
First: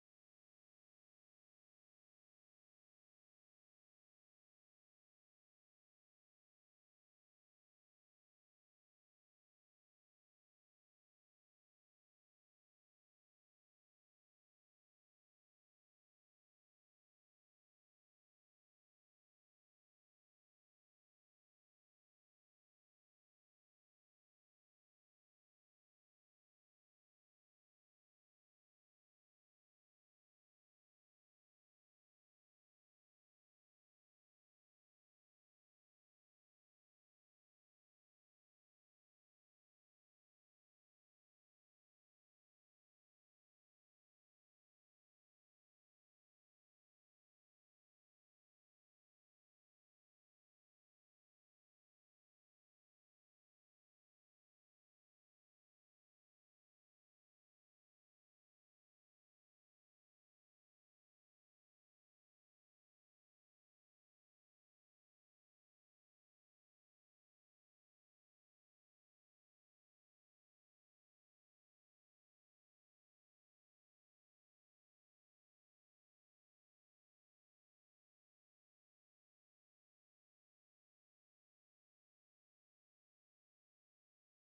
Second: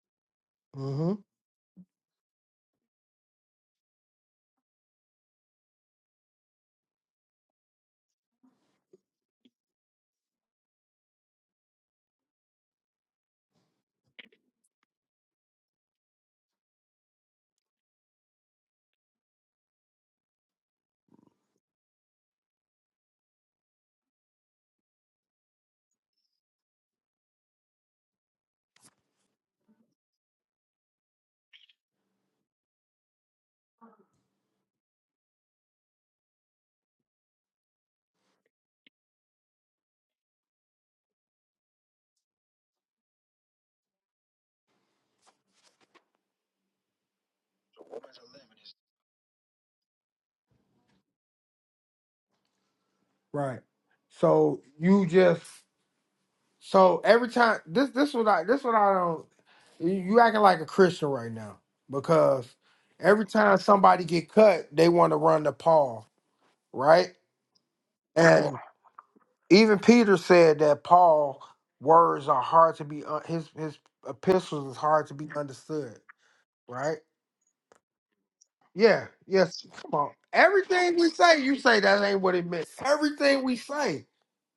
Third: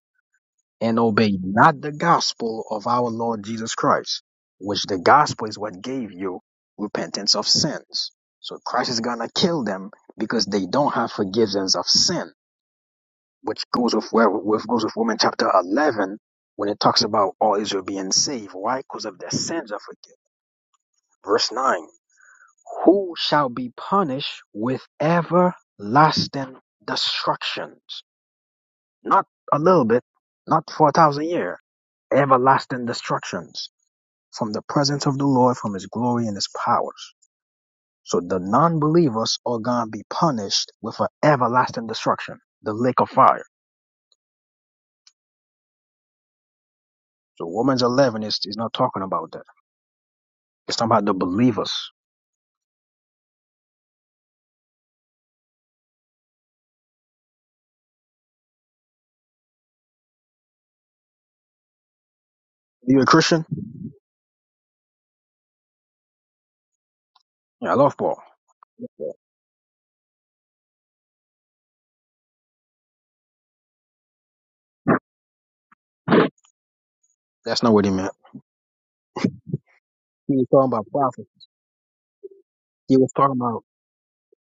C: and
A: Mm-hmm.
C: obey not the gospel of our Lord Jesus Christ, which the gospel is what gave you repentance of sins. So Christ is gonna kill them because they don't have forgiveness of sin. which goes with where with goes with Romans chapter eleven when it talks about all Israel being saved. Why? Because of their sins are forgiven. Verse nine: Who shall be punished with everlasting destructions? Not a little bit, not thousand years. Everlasting destructions from the way and his powers. So the non or with a F, the liar.
A: Right. So you just so every time this this what I this what I don't you you acting like a Christian right now because
C: You a
A: every
C: Christian?
A: time somebody get cut, they want to run to Paul, right?
C: Yeah, I love Paul.
A: and.
C: Yeah,
A: Even Peter said that Paul words are hard to be un- his his epistles is hard to be understood, right?
C: that's not what he meant.
A: Yeah, yes. Come on.
C: He was talking about
A: Everything we
C: prophecy.
A: say, you say that ain't what it meant.
C: He was talking
A: Everything we
C: about
A: say,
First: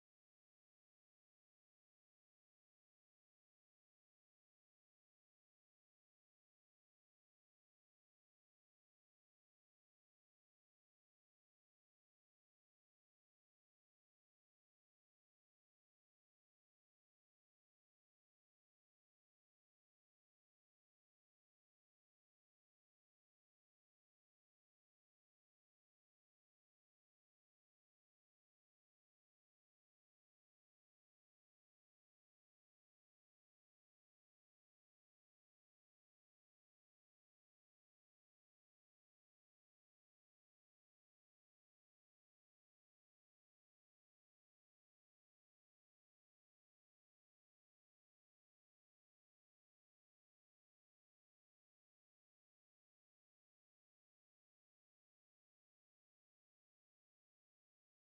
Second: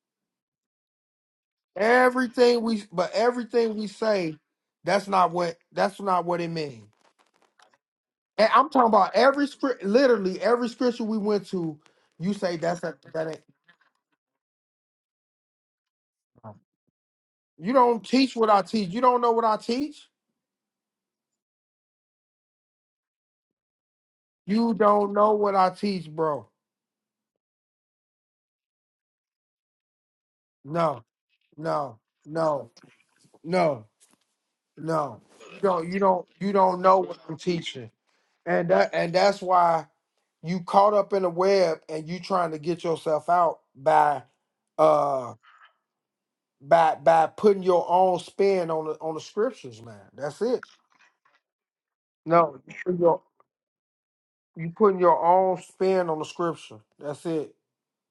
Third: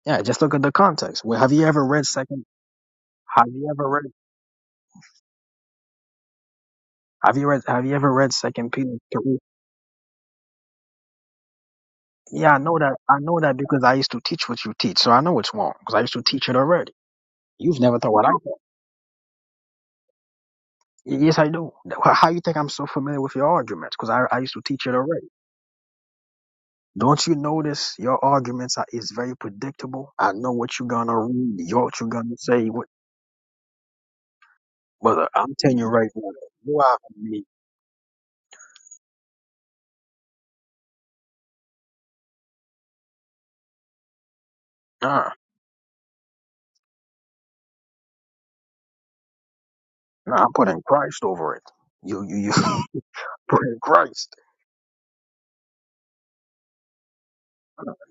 C: yeah. Just look at the context. Well, have you ever read Second?
A: everything we but
C: Have you
A: everything we
C: ever read?
A: say, that's not what that's not what it means.
C: Have you read have you ever read
A: And I'm
C: Second
A: talking
C: Peter
A: about
C: three?
A: every script, literally every scripture we went to. You
C: Yeah,
A: say
C: I know
A: that's not
C: that I
A: that
C: know
A: ain't.
C: that because I used to teach what you teach, so I know it's wrong because I used to teach it already.
A: You
C: You've never
A: don't
C: thought what I
A: teach
C: thought.
A: what I teach. You don't know what I teach.
C: Y- Yes, I do. Wh- How you think I'm so familiar with your arguments? Because I, I used to
A: You
C: teach it
A: don't
C: already.
A: know what I teach, bro.
C: Don't you notice your arguments are is very predictable? I know what you're
A: No.
C: gonna read, you
A: no,
C: what you're gonna say.
A: no,
C: What,
A: no, no,
C: brother, I'm telling
A: no.
C: you
A: You
C: right
A: don't.
C: now,
A: You
C: you
A: don't
C: have
A: know what I'm
C: me.
A: teaching, and that and that's why you caught up in the web and you trying to get yourself out by
C: Nah,
A: uh by by putting your own spin on the on the scriptures, man. That's
C: nah, I'm
A: it.
C: putting Christ over it. You, you, you
A: No, you
C: *laughs*
A: put your
C: putting Christ.
A: you putting your own spin on the scripture. That's it.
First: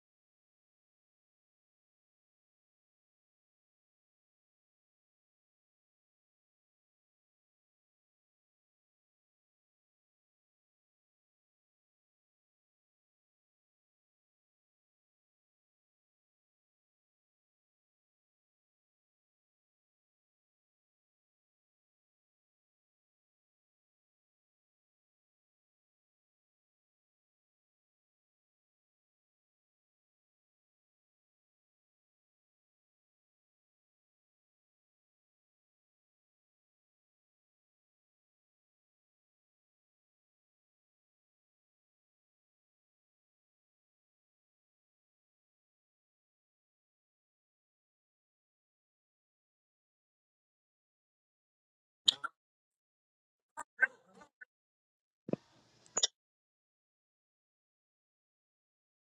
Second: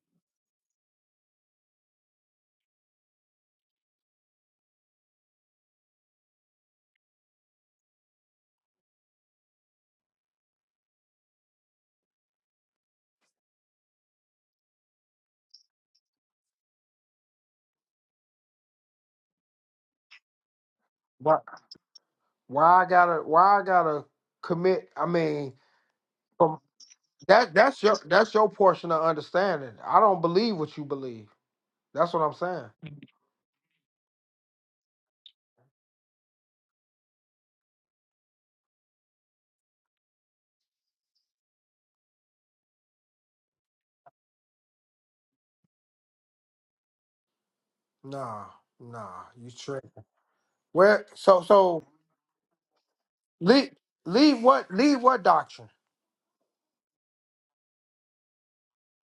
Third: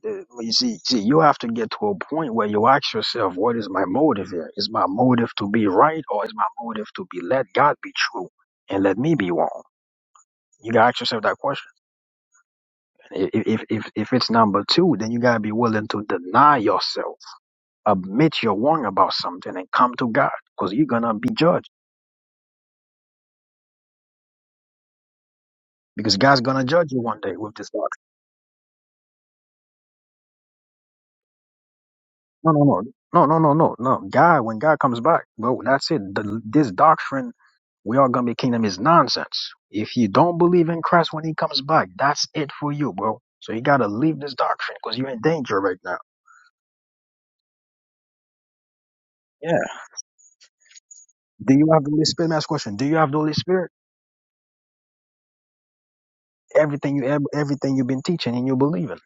C: the- you see, see, you have to get to a point where you ask yourself, what is my motive here? Is my motive to be right or is my motive to be let God be true and let me be wrong? You gotta ask yourself that question. I- i- If if if it's number two, then you gotta be willing to deny yourself, admit you're wrong about something, and come to God because you're gonna be
A: Why
C: judged.
A: why I gotta why I gotta commit? I mean,
C: Because God's gonna judge you one day
A: That
C: with this
A: that's your
C: doctrine.
A: that's your portion of understanding. I don't believe what you believe. That's what I'm
C: No, no,
A: saying.
C: no, no, no, no, no, no. God, when God comes back, well, that's it. The, this doctrine We are gonna be kingdom is nonsense. If you don't believe in Christ when he comes back, that's it for you, bro. So you gotta leave this doctrine because you're in danger right now.
A: Nah, nah, you
C: Yeah.
A: trick. Where so
C: Do you have
A: so
C: the Holy Spirit? Last question. Do you have the Holy
A: leave
C: Spirit?
A: leave what leave what doctrine?
C: Everything you ev- everything you've been teaching and you believe in.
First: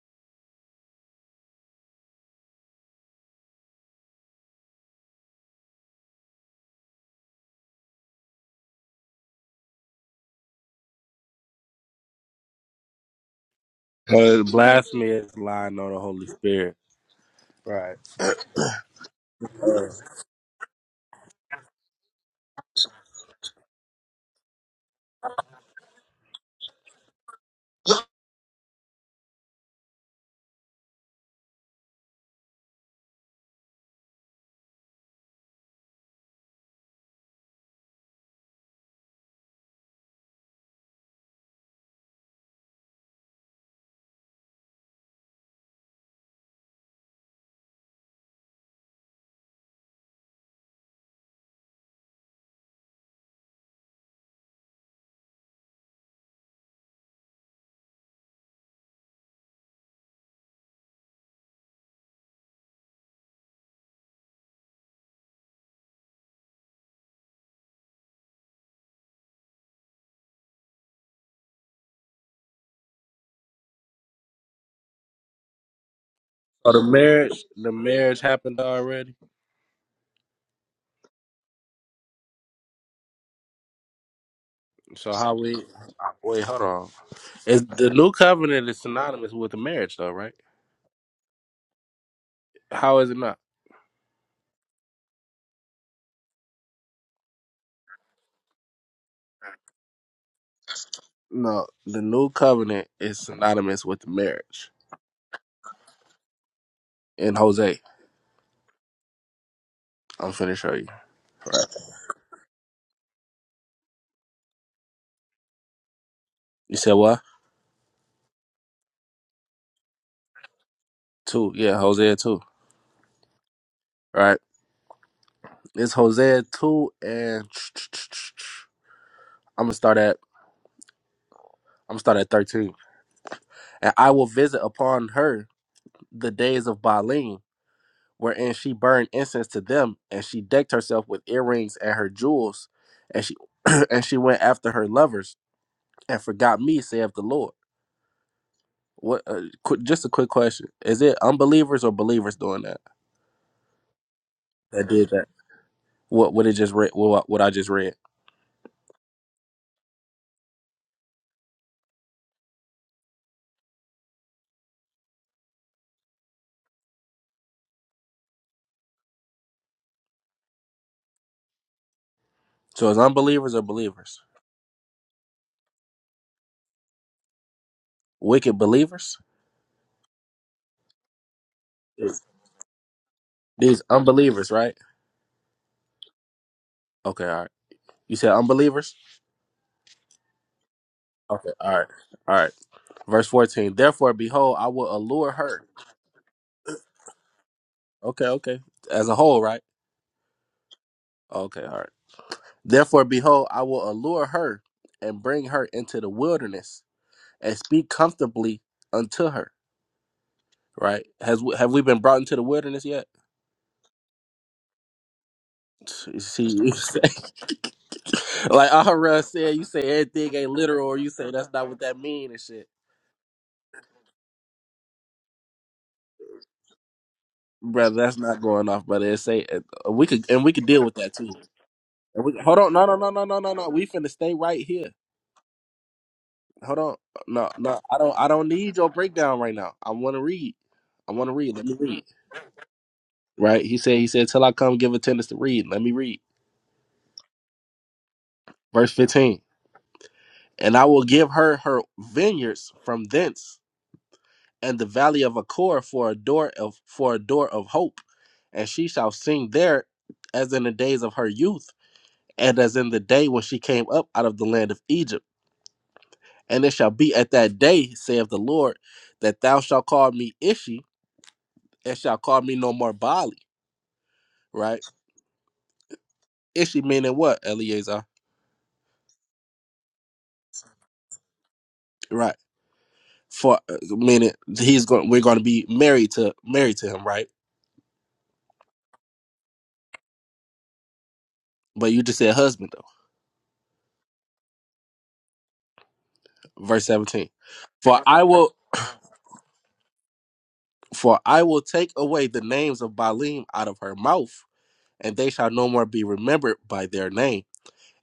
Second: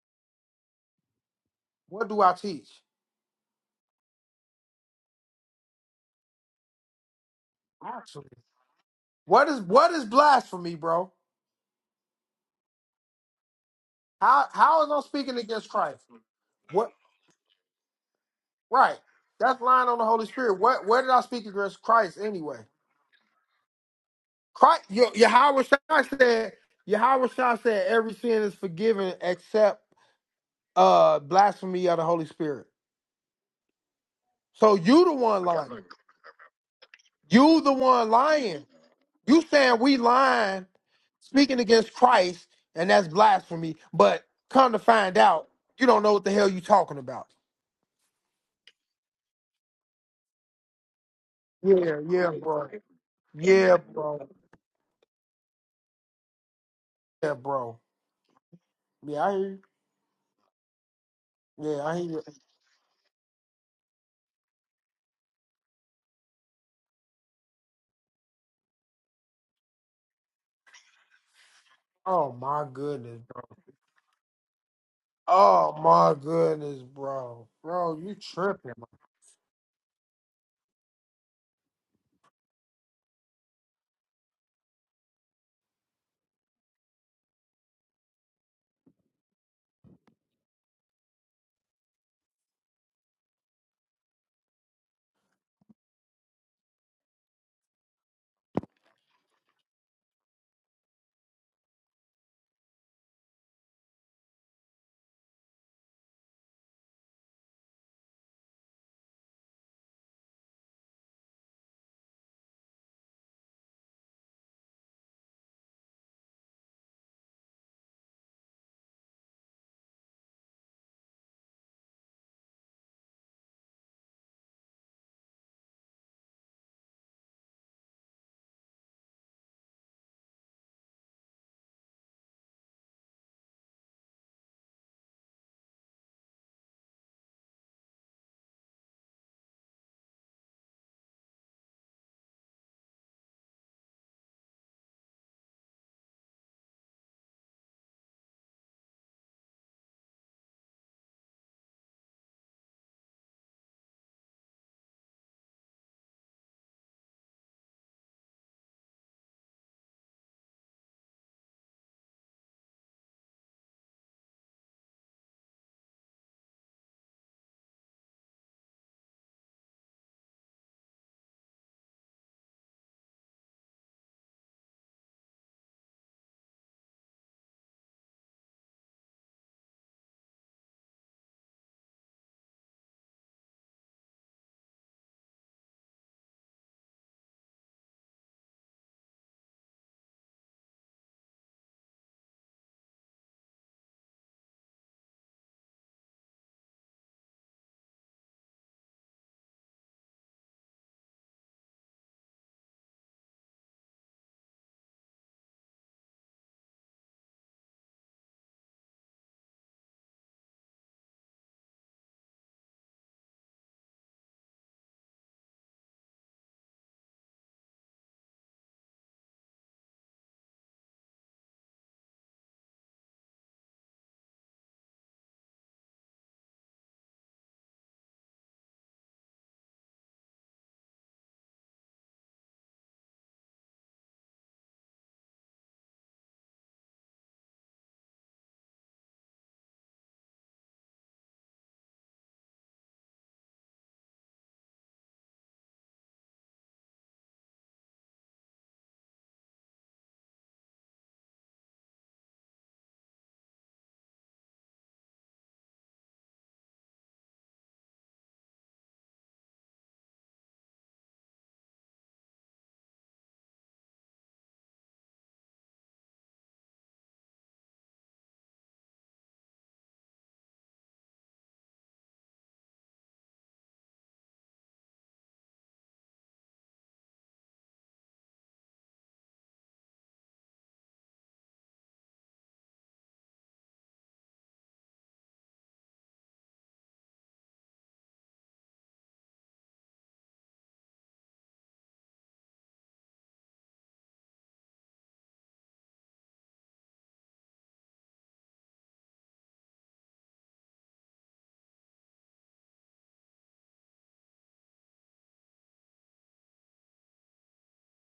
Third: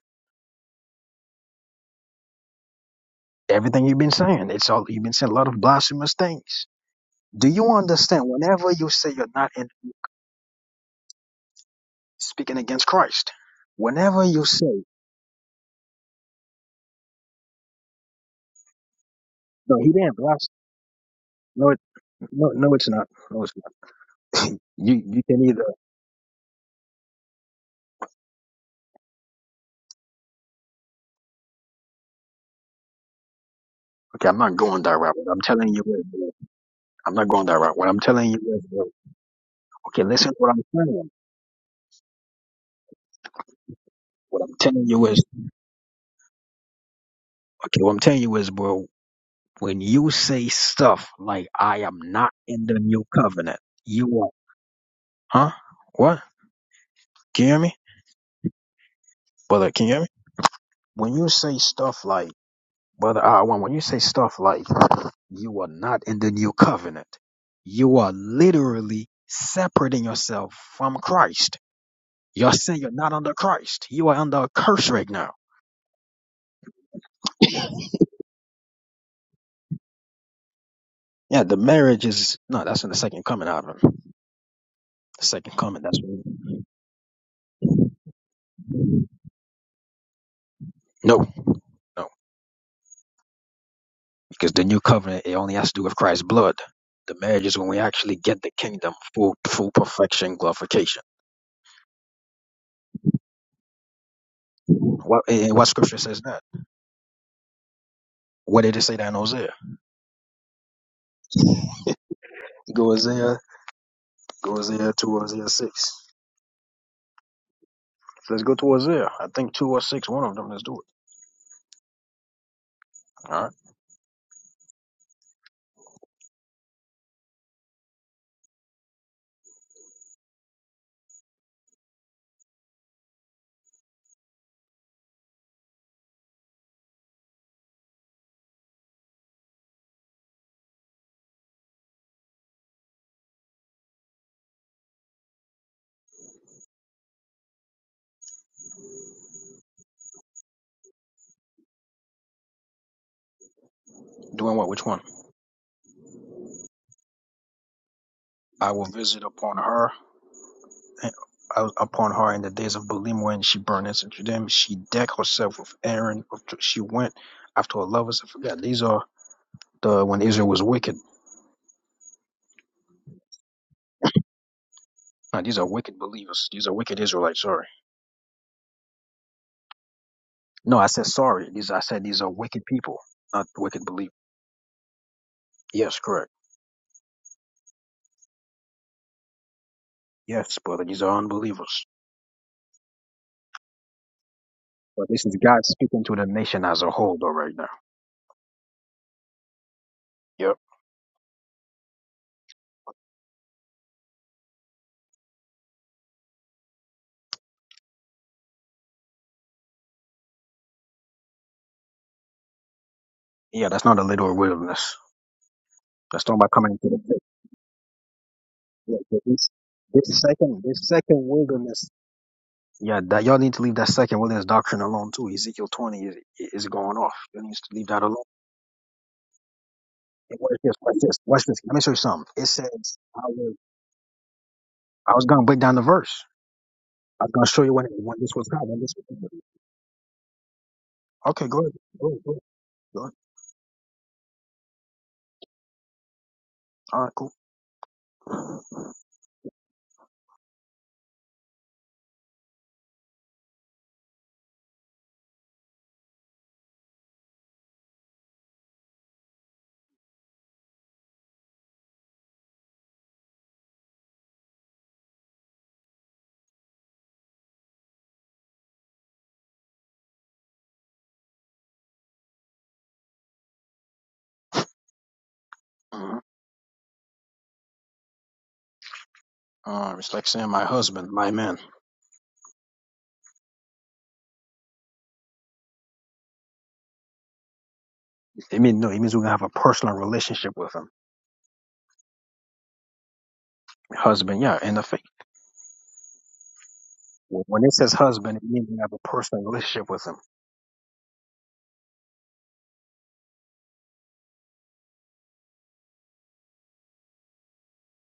A: What do I teach?
C: Everything you've been saying. It's all you've been saying a lot of blasphemous things. Do you understand
A: Actually.
C: whenever you say you're
A: What
C: not
A: is
C: in
A: what is blasphemy, bro?
C: speaking against Christ? Whenever
B: But
C: you
A: How how
C: say
A: is I
B: blasphemy is
A: speaking against
B: lying on the
A: Christ?
B: Holy Spirit.
A: What
B: Right.
A: right. That's
C: no,
B: Uh,
A: lying
C: he
B: so
A: on the
C: didn't
A: Holy
C: blast
A: Spirit. What where did I speak
C: no it,
A: against Christ
C: no
A: anyway?
C: no it's not. No it's not.
A: Christ
C: You
A: Ye-
C: you can either
A: Yahweh Shai said Yahweh Shai said every sin is forgiven except uh blasphemy of the Holy Spirit.
C: okay, I'm not
A: So
C: going that
A: you the
C: route, but I'm
A: one
C: telling you
A: lying.
C: what it is. I'm not going that
A: You the
C: route. What I'm
A: one
C: telling you
A: lying.
C: is, uh,
A: You saying we
C: okay, listen to what I'm
A: lying,
C: saying.
A: speaking against Christ, and that's blasphemy. But
C: What I'm
A: come to
C: doing
A: find
C: is,
A: out, you don't know what the hell you talking about.
C: okay, what I'm telling you, well, when you're
A: Yeah,
C: not
A: yeah, bro.
C: infinite,
A: Yeah,
C: you
A: bro.
C: are, huh? What?
A: Yeah,
C: Can you hear me?
A: bro. Yeah, I hear you.
C: Brother, can you hear me? When you,
A: Yeah, I hear you.
C: like, brother, I want, when you say stuff like, you are not in the new covenant, you are literally separating yourself from Christ.
A: Oh
C: You're
A: my
C: saying you're not
A: goodness,
C: under
A: bro.
C: Christ. You are under a curse right now.
A: Oh my goodness,
B: the marriage
A: bro.
B: the
A: Bro, you
B: marriage happened
A: tripping. man.
B: already.
C: Yeah, the marriage is, no, that's in the second coming out of him.
B: So
C: The
B: how
C: second
B: we
C: coming, that's when,
B: wait, hold on. Is the new covenant is synonymous with the marriage though, right?
C: no, no.
B: How is it not?
C: Because the new covenant, it only has to do with Christ's blood. The marriage,
B: No, the new covenant is synonymous with marriage
C: what, eh, eh, what scripture says that?
B: in Hosea.
C: What did it say that in Hosea?
B: I'm finna show you. Right.
C: Go Hosea, go Hosea 2, Hosea 6.
B: You said what?
C: Let's go to Hosea. I think 2 or 6, one of them. Let's do it.
B: Two. Yeah, Hosea two.
C: All right.
B: Right. It's Hosea two and *tsk* I'm gonna start at I'm gonna start at thirteen. And I will visit upon her the days of Baalim, wherein she burned incense to them, and she decked herself with earrings and her jewels, and she *clears throat* and she went after her lovers and forgot me, saith the Lord. What? Uh, qu- just a quick question: Is it unbelievers or believers doing that?
C: Doing what? Which
B: That
C: one?
B: did that. What? What it just read? What? What I just read.
C: I will visit upon her, eh, uh, upon her in the days of Belial when she burned incense to them. She decked herself with Aaron. with- She went after her lovers. I forgot. These are the when Israel was wicked.
B: So it's unbelievers or believers?
C: Now, these are wicked believers. These are wicked Israelites. Sorry.
B: Wicked believers.
C: No, I said sorry. These I said
B: These
C: these are wicked people, not
B: these
C: wicked believers.
B: unbelievers, right?
C: Yes, correct.
B: Okay, all right. You said unbelievers.
C: Yes, brother, these are
B: Okay, all
C: unbelievers.
B: right, all right. Verse fourteen. Therefore, behold, I will
C: But this
B: allure
C: is God
B: her.
C: speaking to the nation as a whole, though, right now.
B: Okay, okay. As a whole, right?
C: Yep.
B: Okay, all right. Therefore, behold, I will allure her and bring her into the wilderness and speak comfortably unto her right? Has we- have we been brought into the wilderness yet?
C: Yeah, that's not a little wilderness. That's talking
B: See, *laughs*
C: about coming into the faith.
B: like
C: Yeah, but
B: Ahura
C: this,
B: said, you say
C: this
B: everything ain't
C: second,
B: literal,
C: this
B: or you
C: second
B: say that's not what
C: wilderness.
B: that mean and shit,
C: Yeah, that y'all need to leave that second wilderness doctrine alone too. Ezekiel twenty is is going off. You need to leave
B: brother.
C: that
B: That's
C: alone.
B: not going off, brother. It say uh, uh, we could
C: And
B: and we
C: Watch
B: could
C: this.
B: deal with
C: Watch
B: that
C: this.
B: too.
C: Watch this. Let me show you
B: And
C: something.
B: we,
C: It
B: hold on, no, no,
C: says,
B: no,
C: "I
B: no, no, no,
C: will."
B: no. We finna stay right here.
C: I was gonna break down the verse.
B: Hold on,
C: I was gonna
B: no,
C: show you
B: no.
C: when
B: I
C: when
B: don't, I
C: this was
B: don't need your
C: happening.
B: breakdown right now. I want to read. I want to
C: Okay,
B: read.
C: go
B: Let
C: ahead.
B: me read.
C: Go ahead. Go ahead. Go ahead.
B: Right? He said. He said, "Till I come, give attendance to read." Let me read.
C: All right, cool.
B: Verse fifteen. And I will give her her vineyards from thence and the valley of Achor for a door of for a door of hope, and she shall sing there as in the days of her youth, and as in the day when she came up out of the land of Egypt. And it shall be at that day, saith the Lord, that thou shalt call me Ishi, and shalt call me no more Bali. Right?
C: Mhm.
B: Ishi meaning what, Eleazar?
C: And my husband, my man.
B: Right. For uh, meaning he's going we're gonna be married to married to him, right?
C: It means no. It means we can have a personal relationship with him.
B: But you just said husband
C: Husband, yeah. In the faith,
B: though. Verse seventeen.
C: when it says
B: For I
C: husband, it
B: will
C: means we have a personal relationship with him.
B: For I will take away the names of Baalim out of her mouth, and they shall no more be remembered by their name.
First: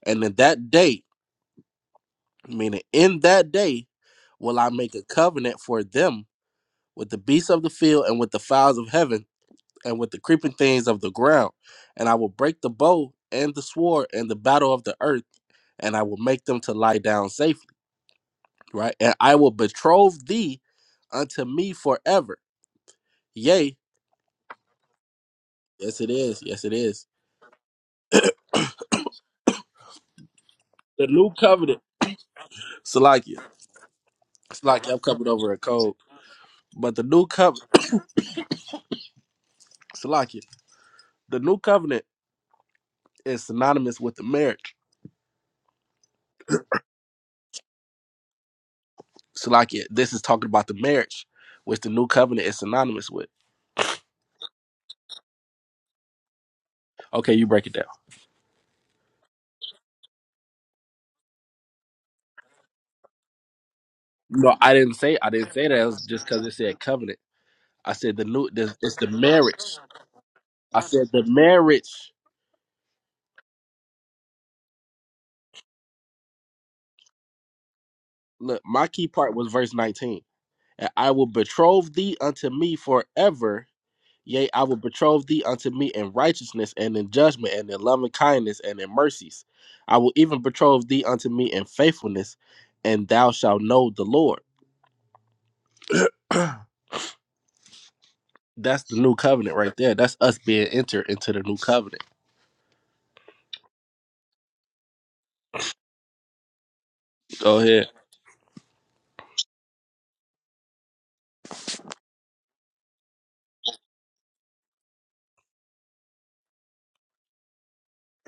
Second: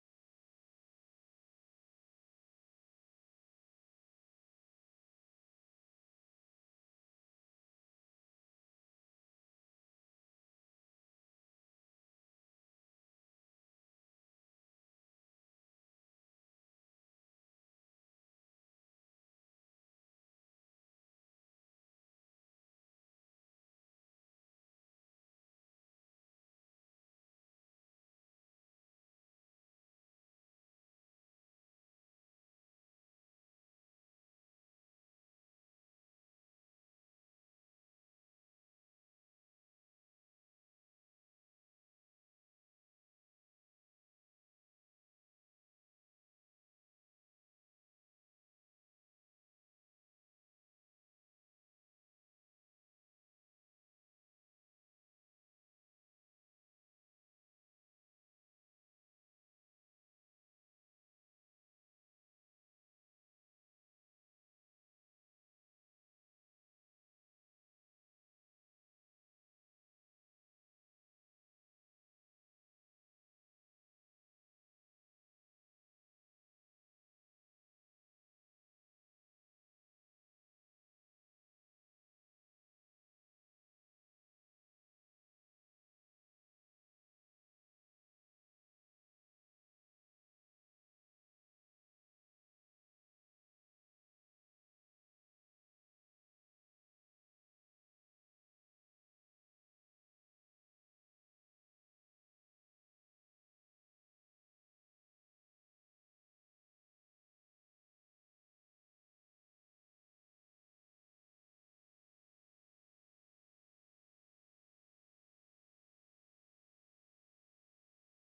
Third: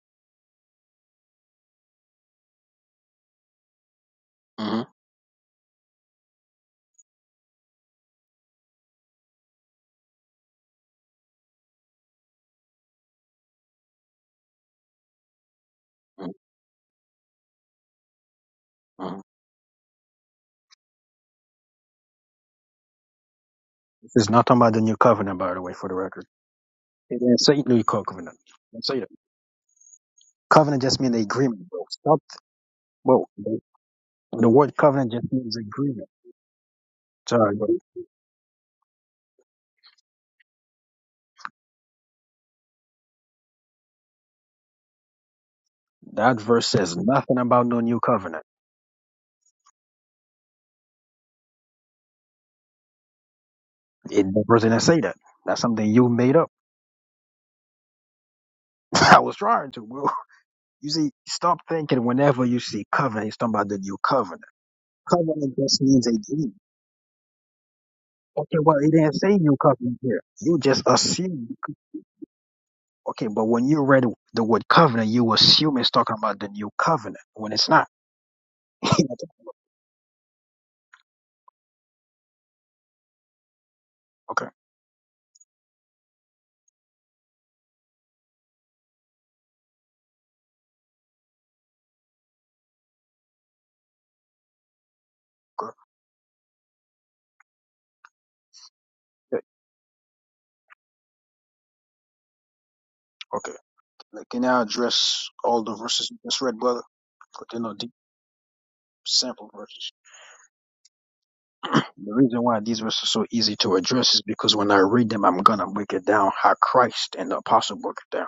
B: And in that day, meaning in that day, will I
C: Mm-hmm.
B: make a covenant for them with the beasts of the field and with the fowls of heaven and with the creeping things of the ground. And I will break the bow and the sword and the battle of the earth, and I will make them to lie down safely, right? And
C: Mm-hmm.
B: I will betroth thee unto me forever. Yea,
C: This is not talking about the new covenant, by the way, for the
B: yes it
C: record.
B: is, yes it is.
C: It didn't say new covenant. It didn't say that. Covenant just
B: The
C: means
B: new
C: agreement.
B: covenant.
C: Bro. Stop. Whoa.
B: Salakia.
C: The the word
B: Salakia, I'm
C: covenant
B: coming
C: just
B: over
C: means
B: a cold.
C: agreement.
B: But the new
C: Sorry, bro.
B: covenant, Salakia, the new covenant is synonymous with the marriage.
C: That verse says nothing about no new covenant.
B: Salakia, this is talking about the marriage, which the new covenant is synonymous with.
C: It the verse didn't say that. That's something you made up.
B: Okay, you break it down.
C: *laughs* I was trying to. You see, stop thinking whenever you see covenant, he's talking about the new covenant.
B: No, I didn't say I didn't
C: Covenant
B: say that.
C: just
B: It was
C: means a
B: just because it
C: deed.
B: said covenant. I said the new.
C: Okay,
B: This,
C: well, it
B: it's the
C: didn't say new
B: marriage.
C: covenant here. You
B: I
C: just
B: said the
C: assume.
B: marriage.
C: Okay, but when you read the word covenant, you assume it's talking about the new covenant when it's not.
B: Look,
C: *laughs*
B: my key part
C: okay,
B: was verse 19, and I will betroth thee unto me forever Yea, I will betroth thee unto me in righteousness and in judgment and in loving kindness and in mercies. I will even betroth thee unto me in faithfulness, and thou shalt know the Lord.
C: good.
B: *clears throat* That's the new
C: good,
B: covenant right there. That's us being entered into the new covenant.
C: Okay. Like, can I address all the verses you just read, brother? But
B: Go
C: they're not
B: ahead.
C: deep sample verses. The reason why these verses are so easy to address is because when I read them, I'm going to break it down how Christ and the apostle broke it down.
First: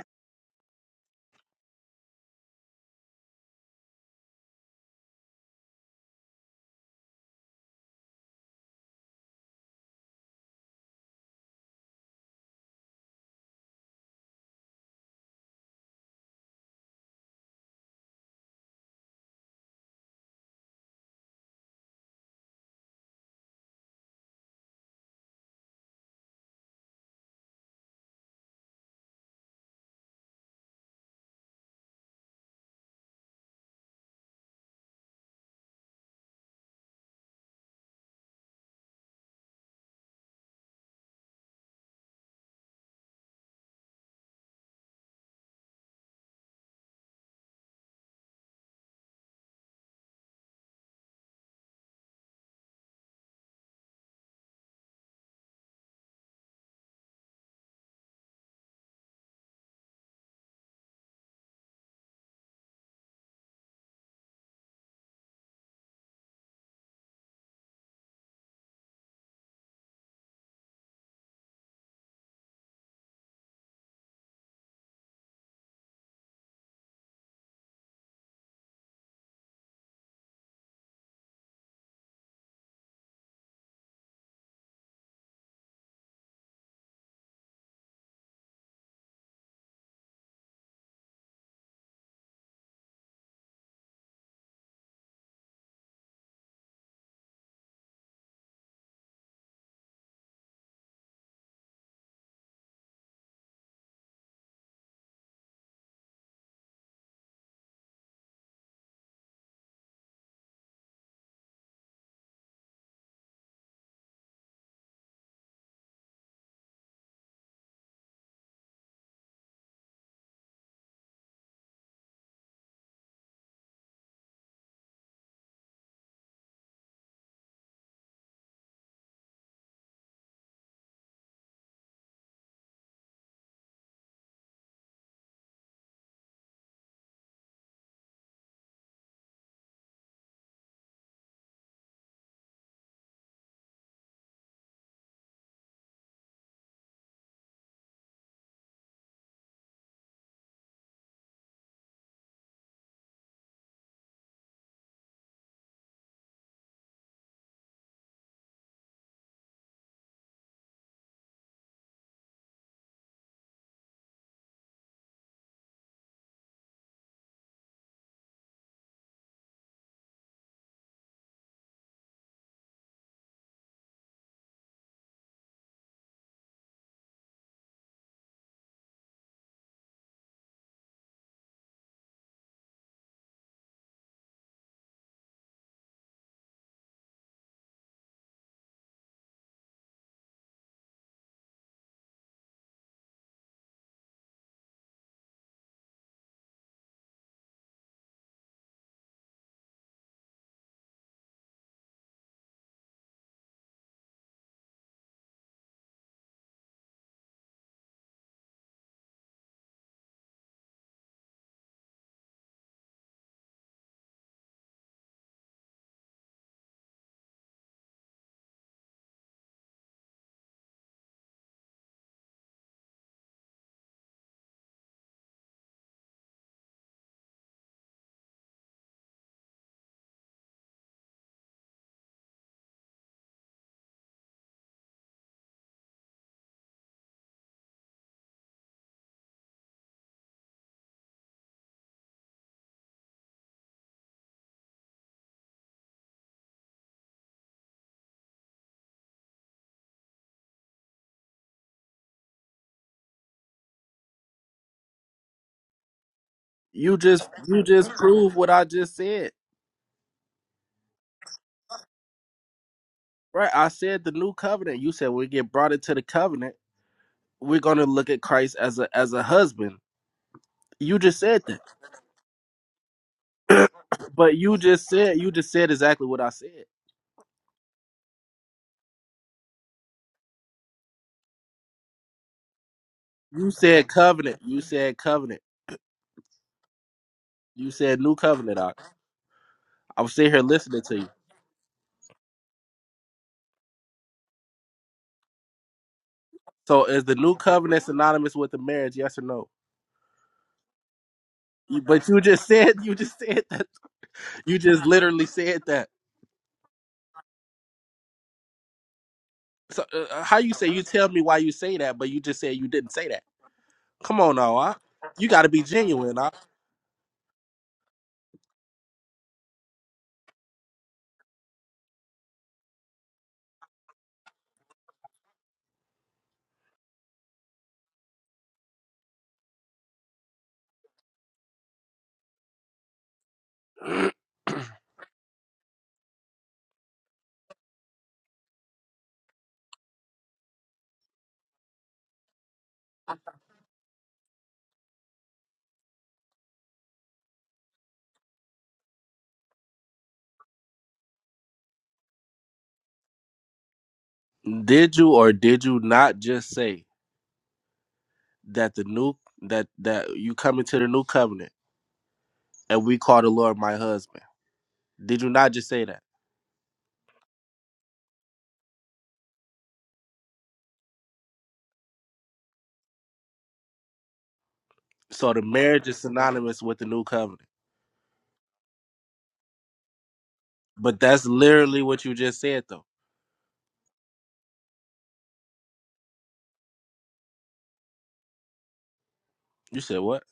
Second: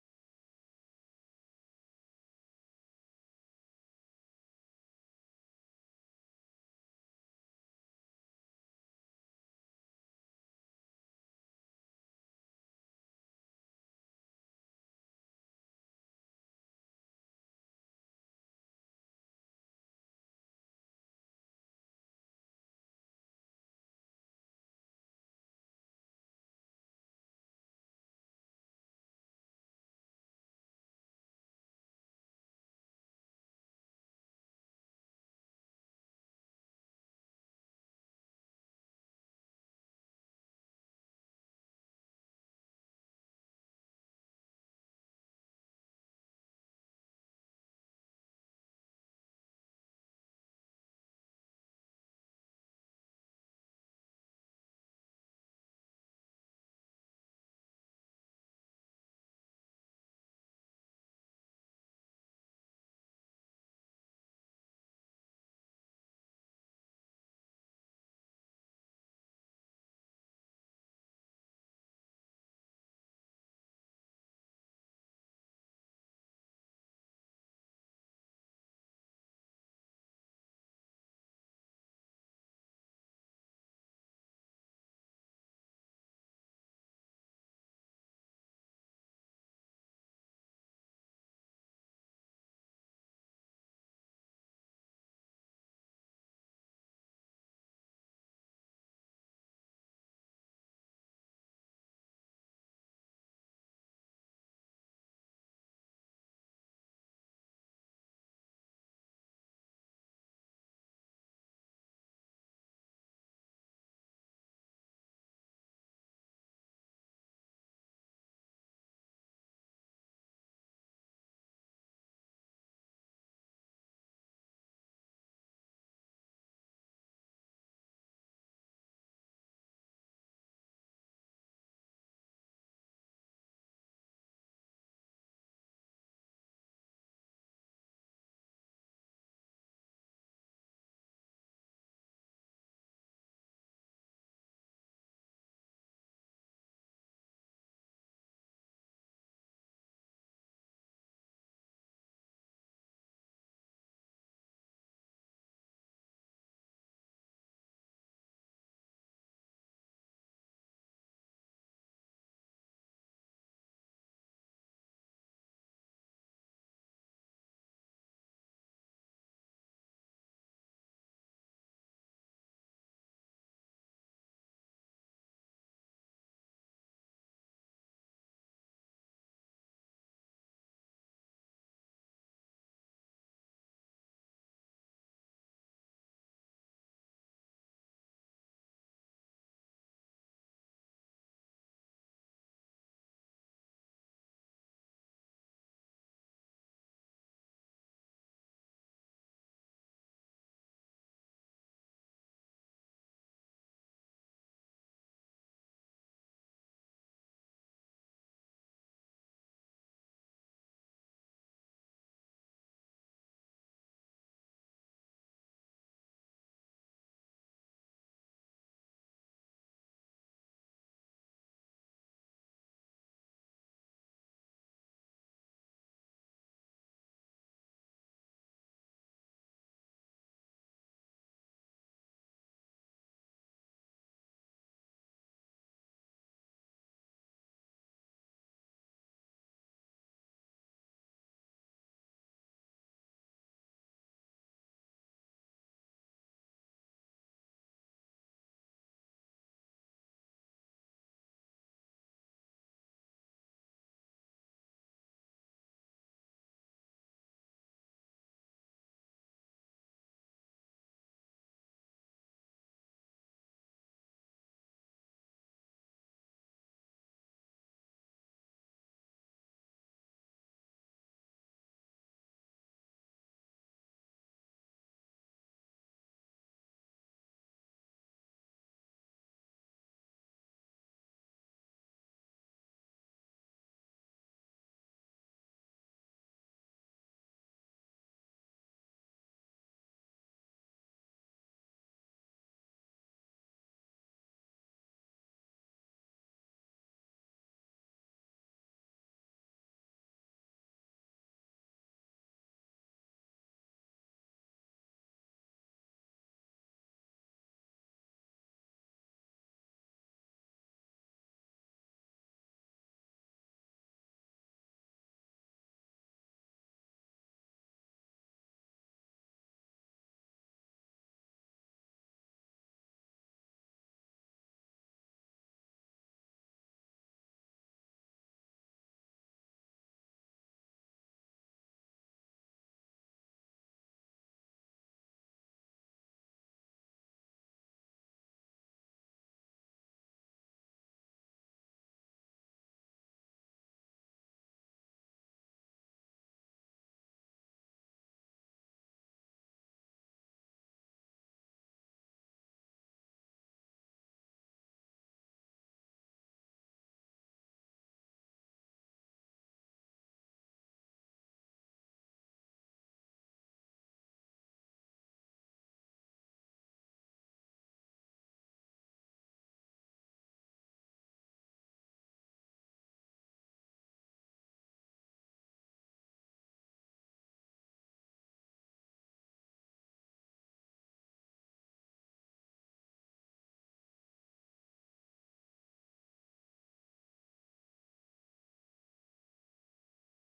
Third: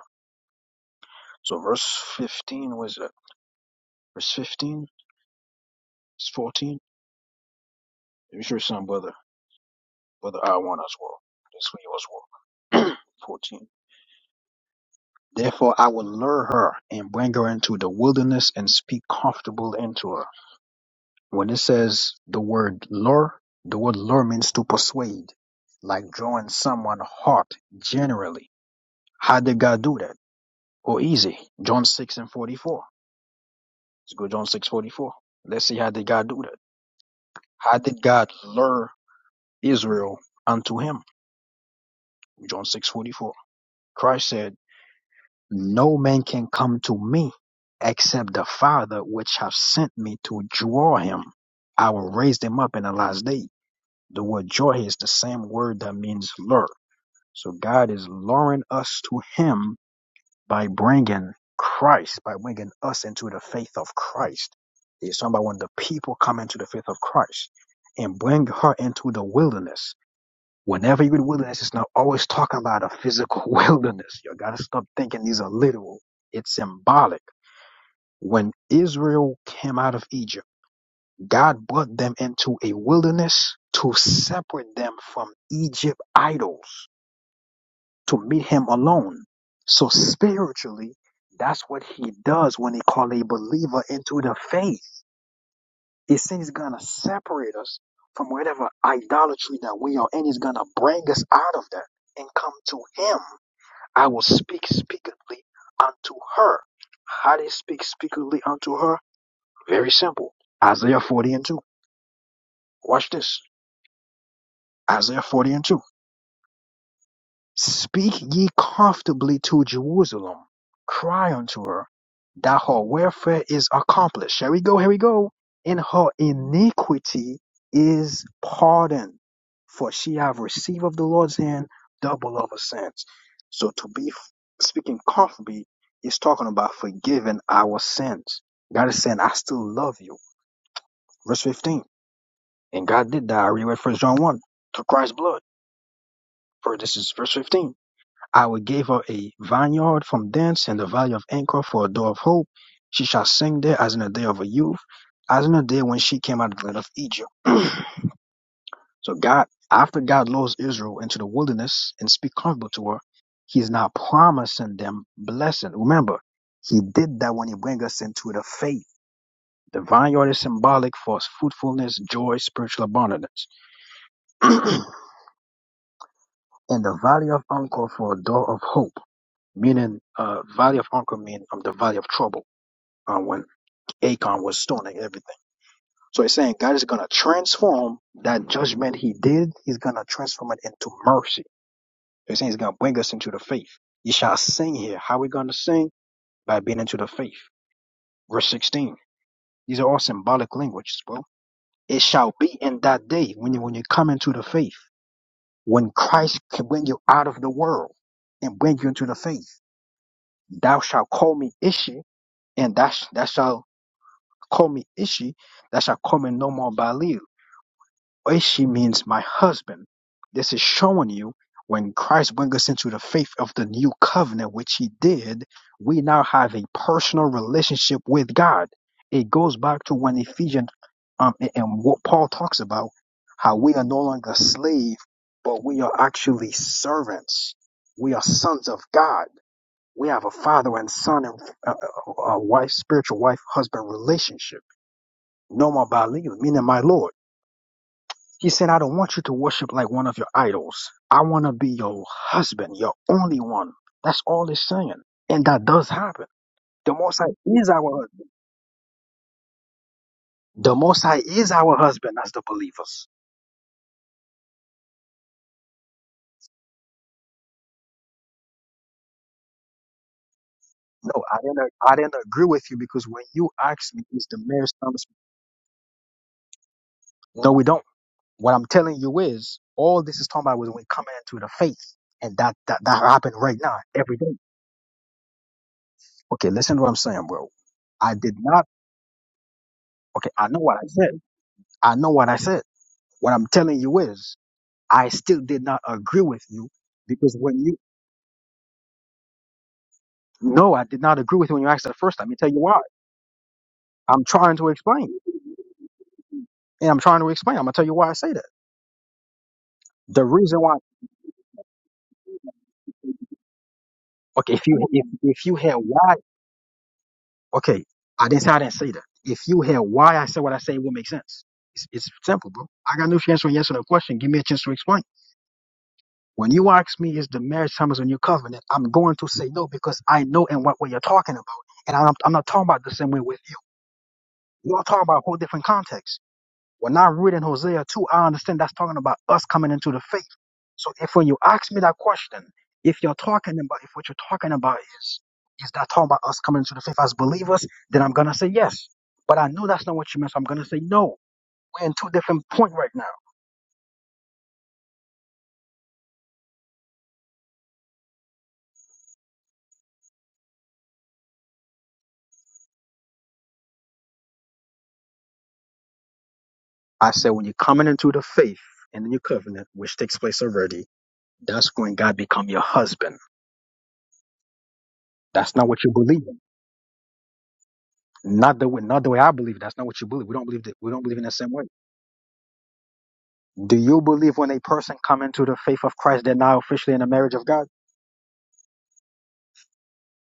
C: So verse 15 was it? verse 15, verse 14. Let me show you some, brother. Brother I want as well. This one you as well. *clears throat* 14. Therefore I will lure her and bring her into the wilderness and speak comfortable into her. When it says the word lure, the word lure means to persuade, like drawing someone heart generally. How did God do that? Oh, easy. John 6 and 44. Let's go John six forty-four. Let's see how did God do that. How did God lure Israel unto him? John 6 44. Christ said, No man can come to me except the Father which have sent me to draw him. I will raise them up in the last day. The word draw here is the same word that means lure. So God is luring us to him by bringing Christ, by bringing us into the faith of Christ. He's talking about when the people come into the faith of Christ and bring her into the wilderness Whenever you're in the wilderness, it's not always talking about a physical *laughs* wilderness. You gotta stop thinking these are literal. It's symbolic. When Israel came out of Egypt, God brought them into a wilderness to separate them from Egypt idols, to meet him alone. So spiritually, that's what he does when he called a believer into the faith. He said he's gonna separate us from whatever idolatry that we are in. He's gonna bring us out of that and come to him. I will speak speakingly unto her. How they speak speakingly unto her? Very simple. Isaiah 40 and 2. Watch this. Isaiah 40 and 2. Speak ye comfortably to Jerusalem, cry unto her that her welfare is accomplished. Here we go, here we go. And her iniquity is pardoned, for she have received of the Lord's hand double of her sins. So to be f- speaking comfortably is talking about forgiving our sins. God is saying, I still love you. Verse 15. And God did that. I read First John 1 to Christ's blood. For this is verse 15. I will give her a vineyard from thence and the valley of Anchor for a door of hope. She shall sing there as in the day of her youth, as in the day when she came out of the land of Egypt. *clears throat* so God, after God lures Israel into the wilderness and speak comfortable to her, He's now promising them blessing. Remember, He did that when He bring us into the faith. The vineyard is symbolic for fruitfulness, joy, spiritual abundance, *clears throat* and the valley of Anchor for a door of hope. meaning uh, valley of Uncle mean um, the valley of trouble uh, when Acon was stoning everything. So he's saying God is going to transform that judgment he did. He's going to transform it into mercy. So he's saying he's going to bring us into the faith. You shall sing here. How we going to sing? By being into the faith. Verse 16. These are all symbolic languages, bro. It shall be in that day when you, when you come into the faith, when Christ can bring you out of the world and bring you into the faith. Thou shalt call me Ishi, and that that shall. Call me Ishi, thou shalt call me no more Baalil. Ishi means my husband. This is showing you when Christ brings us into the faith of the new covenant, which he did, we now have a personal relationship with God. It goes back to when Ephesians um, a- and what Paul talks about, how we are no longer slave, but we are actually servants. We are sons of God. We have a father and son and uh, uh, uh, wife, spiritual wife, husband relationship no more Baalim, meaning my Lord. He said, I don't want you to worship like one of your idols. I want to be your husband, your only one. That's all it's saying. And that does happen. The
B: You
C: Most
B: just
C: High
B: you
C: is
B: just
C: our husband.
B: proved what I just said.
C: The Most High is our husband as the believers.
B: Right. I said the new covenant. You said we get brought into the covenant, we're gonna look at Christ as a as a husband. You
C: No,
B: just
C: I
B: said that.
C: didn't, I didn't agree with you because when you asked me, is
B: But
C: the
B: you
C: marriage
B: just
C: promise?
B: said you just said exactly what I said.
C: No, we don't. What I'm telling you is, all this is talking about was when coming into the faith. And that, that, that happened
B: You
C: right now,
B: said
C: every day.
B: covenant. You said covenant.
C: Okay, listen to what I'm saying, bro.
B: You said
C: I
B: new
C: did
B: covenant.
C: not.
B: I, I was
C: Okay,
B: sitting here
C: I know what
B: listening
C: I
B: to you.
C: said. I know what I said. What I'm telling you is, I still did not agree with you
B: So is the new
C: because when you,
B: covenant synonymous with the marriage? Yes or no?
C: no, I did not agree with you when you
B: You-
C: asked that
B: But
C: first.
B: you
C: time. Let me
B: just *laughs*
C: tell you
B: said
C: why.
B: you just said that.
C: I'm trying
B: You
C: to
B: just
C: explain,
B: literally said that.
C: and I'm trying to explain. I'm gonna tell you why I say that.
B: So uh, uh,
C: The
B: how you
C: reason
B: say
C: why,
B: you tell me why you say that, but you just said you didn't say that? Come on
C: okay,
B: now,
C: if
B: I,
C: you if
B: you got
C: if
B: to
C: you
B: be
C: had why,
B: genuine. I.
C: okay, I didn't say I didn't say that. If you had why I said what I say, it would make sense. It's, it's simple, bro. I got no chance for yes or no question. Give me a chance to explain. When you ask me, is the marriage time is a new covenant? I'm going to say no because I know in what way you're talking about, and I'm, I'm not talking about the same way with you. You all talking about a whole different context. When I read in Hosea 2, I understand that's talking about us coming into the faith. So if when you ask me that question, if you're talking about, if what you're talking about is, is that talking about us coming into the faith as believers, then I'm going to say yes. But I know that's not what you meant, so I'm going to say no. We're in two different point right now.
B: Did you or did you not just say that the new that that you come into the new covenant and we call the Lord my husband? Did you not just say that?
C: I said when you're coming into the faith in the new covenant, which takes place already, that's when God become your husband.
B: So the
C: That's not what
B: marriage
C: you
B: is
C: believe in.
B: synonymous with the new covenant.
C: Not the way, not the way I believe. That's not what you believe. We don't believe that. We
B: But
C: don't believe in
B: that's
C: the same way.
B: literally what you just said, though.
C: Do you believe when a person comes into the faith of Christ, they're now officially in the marriage of God?
B: You said what?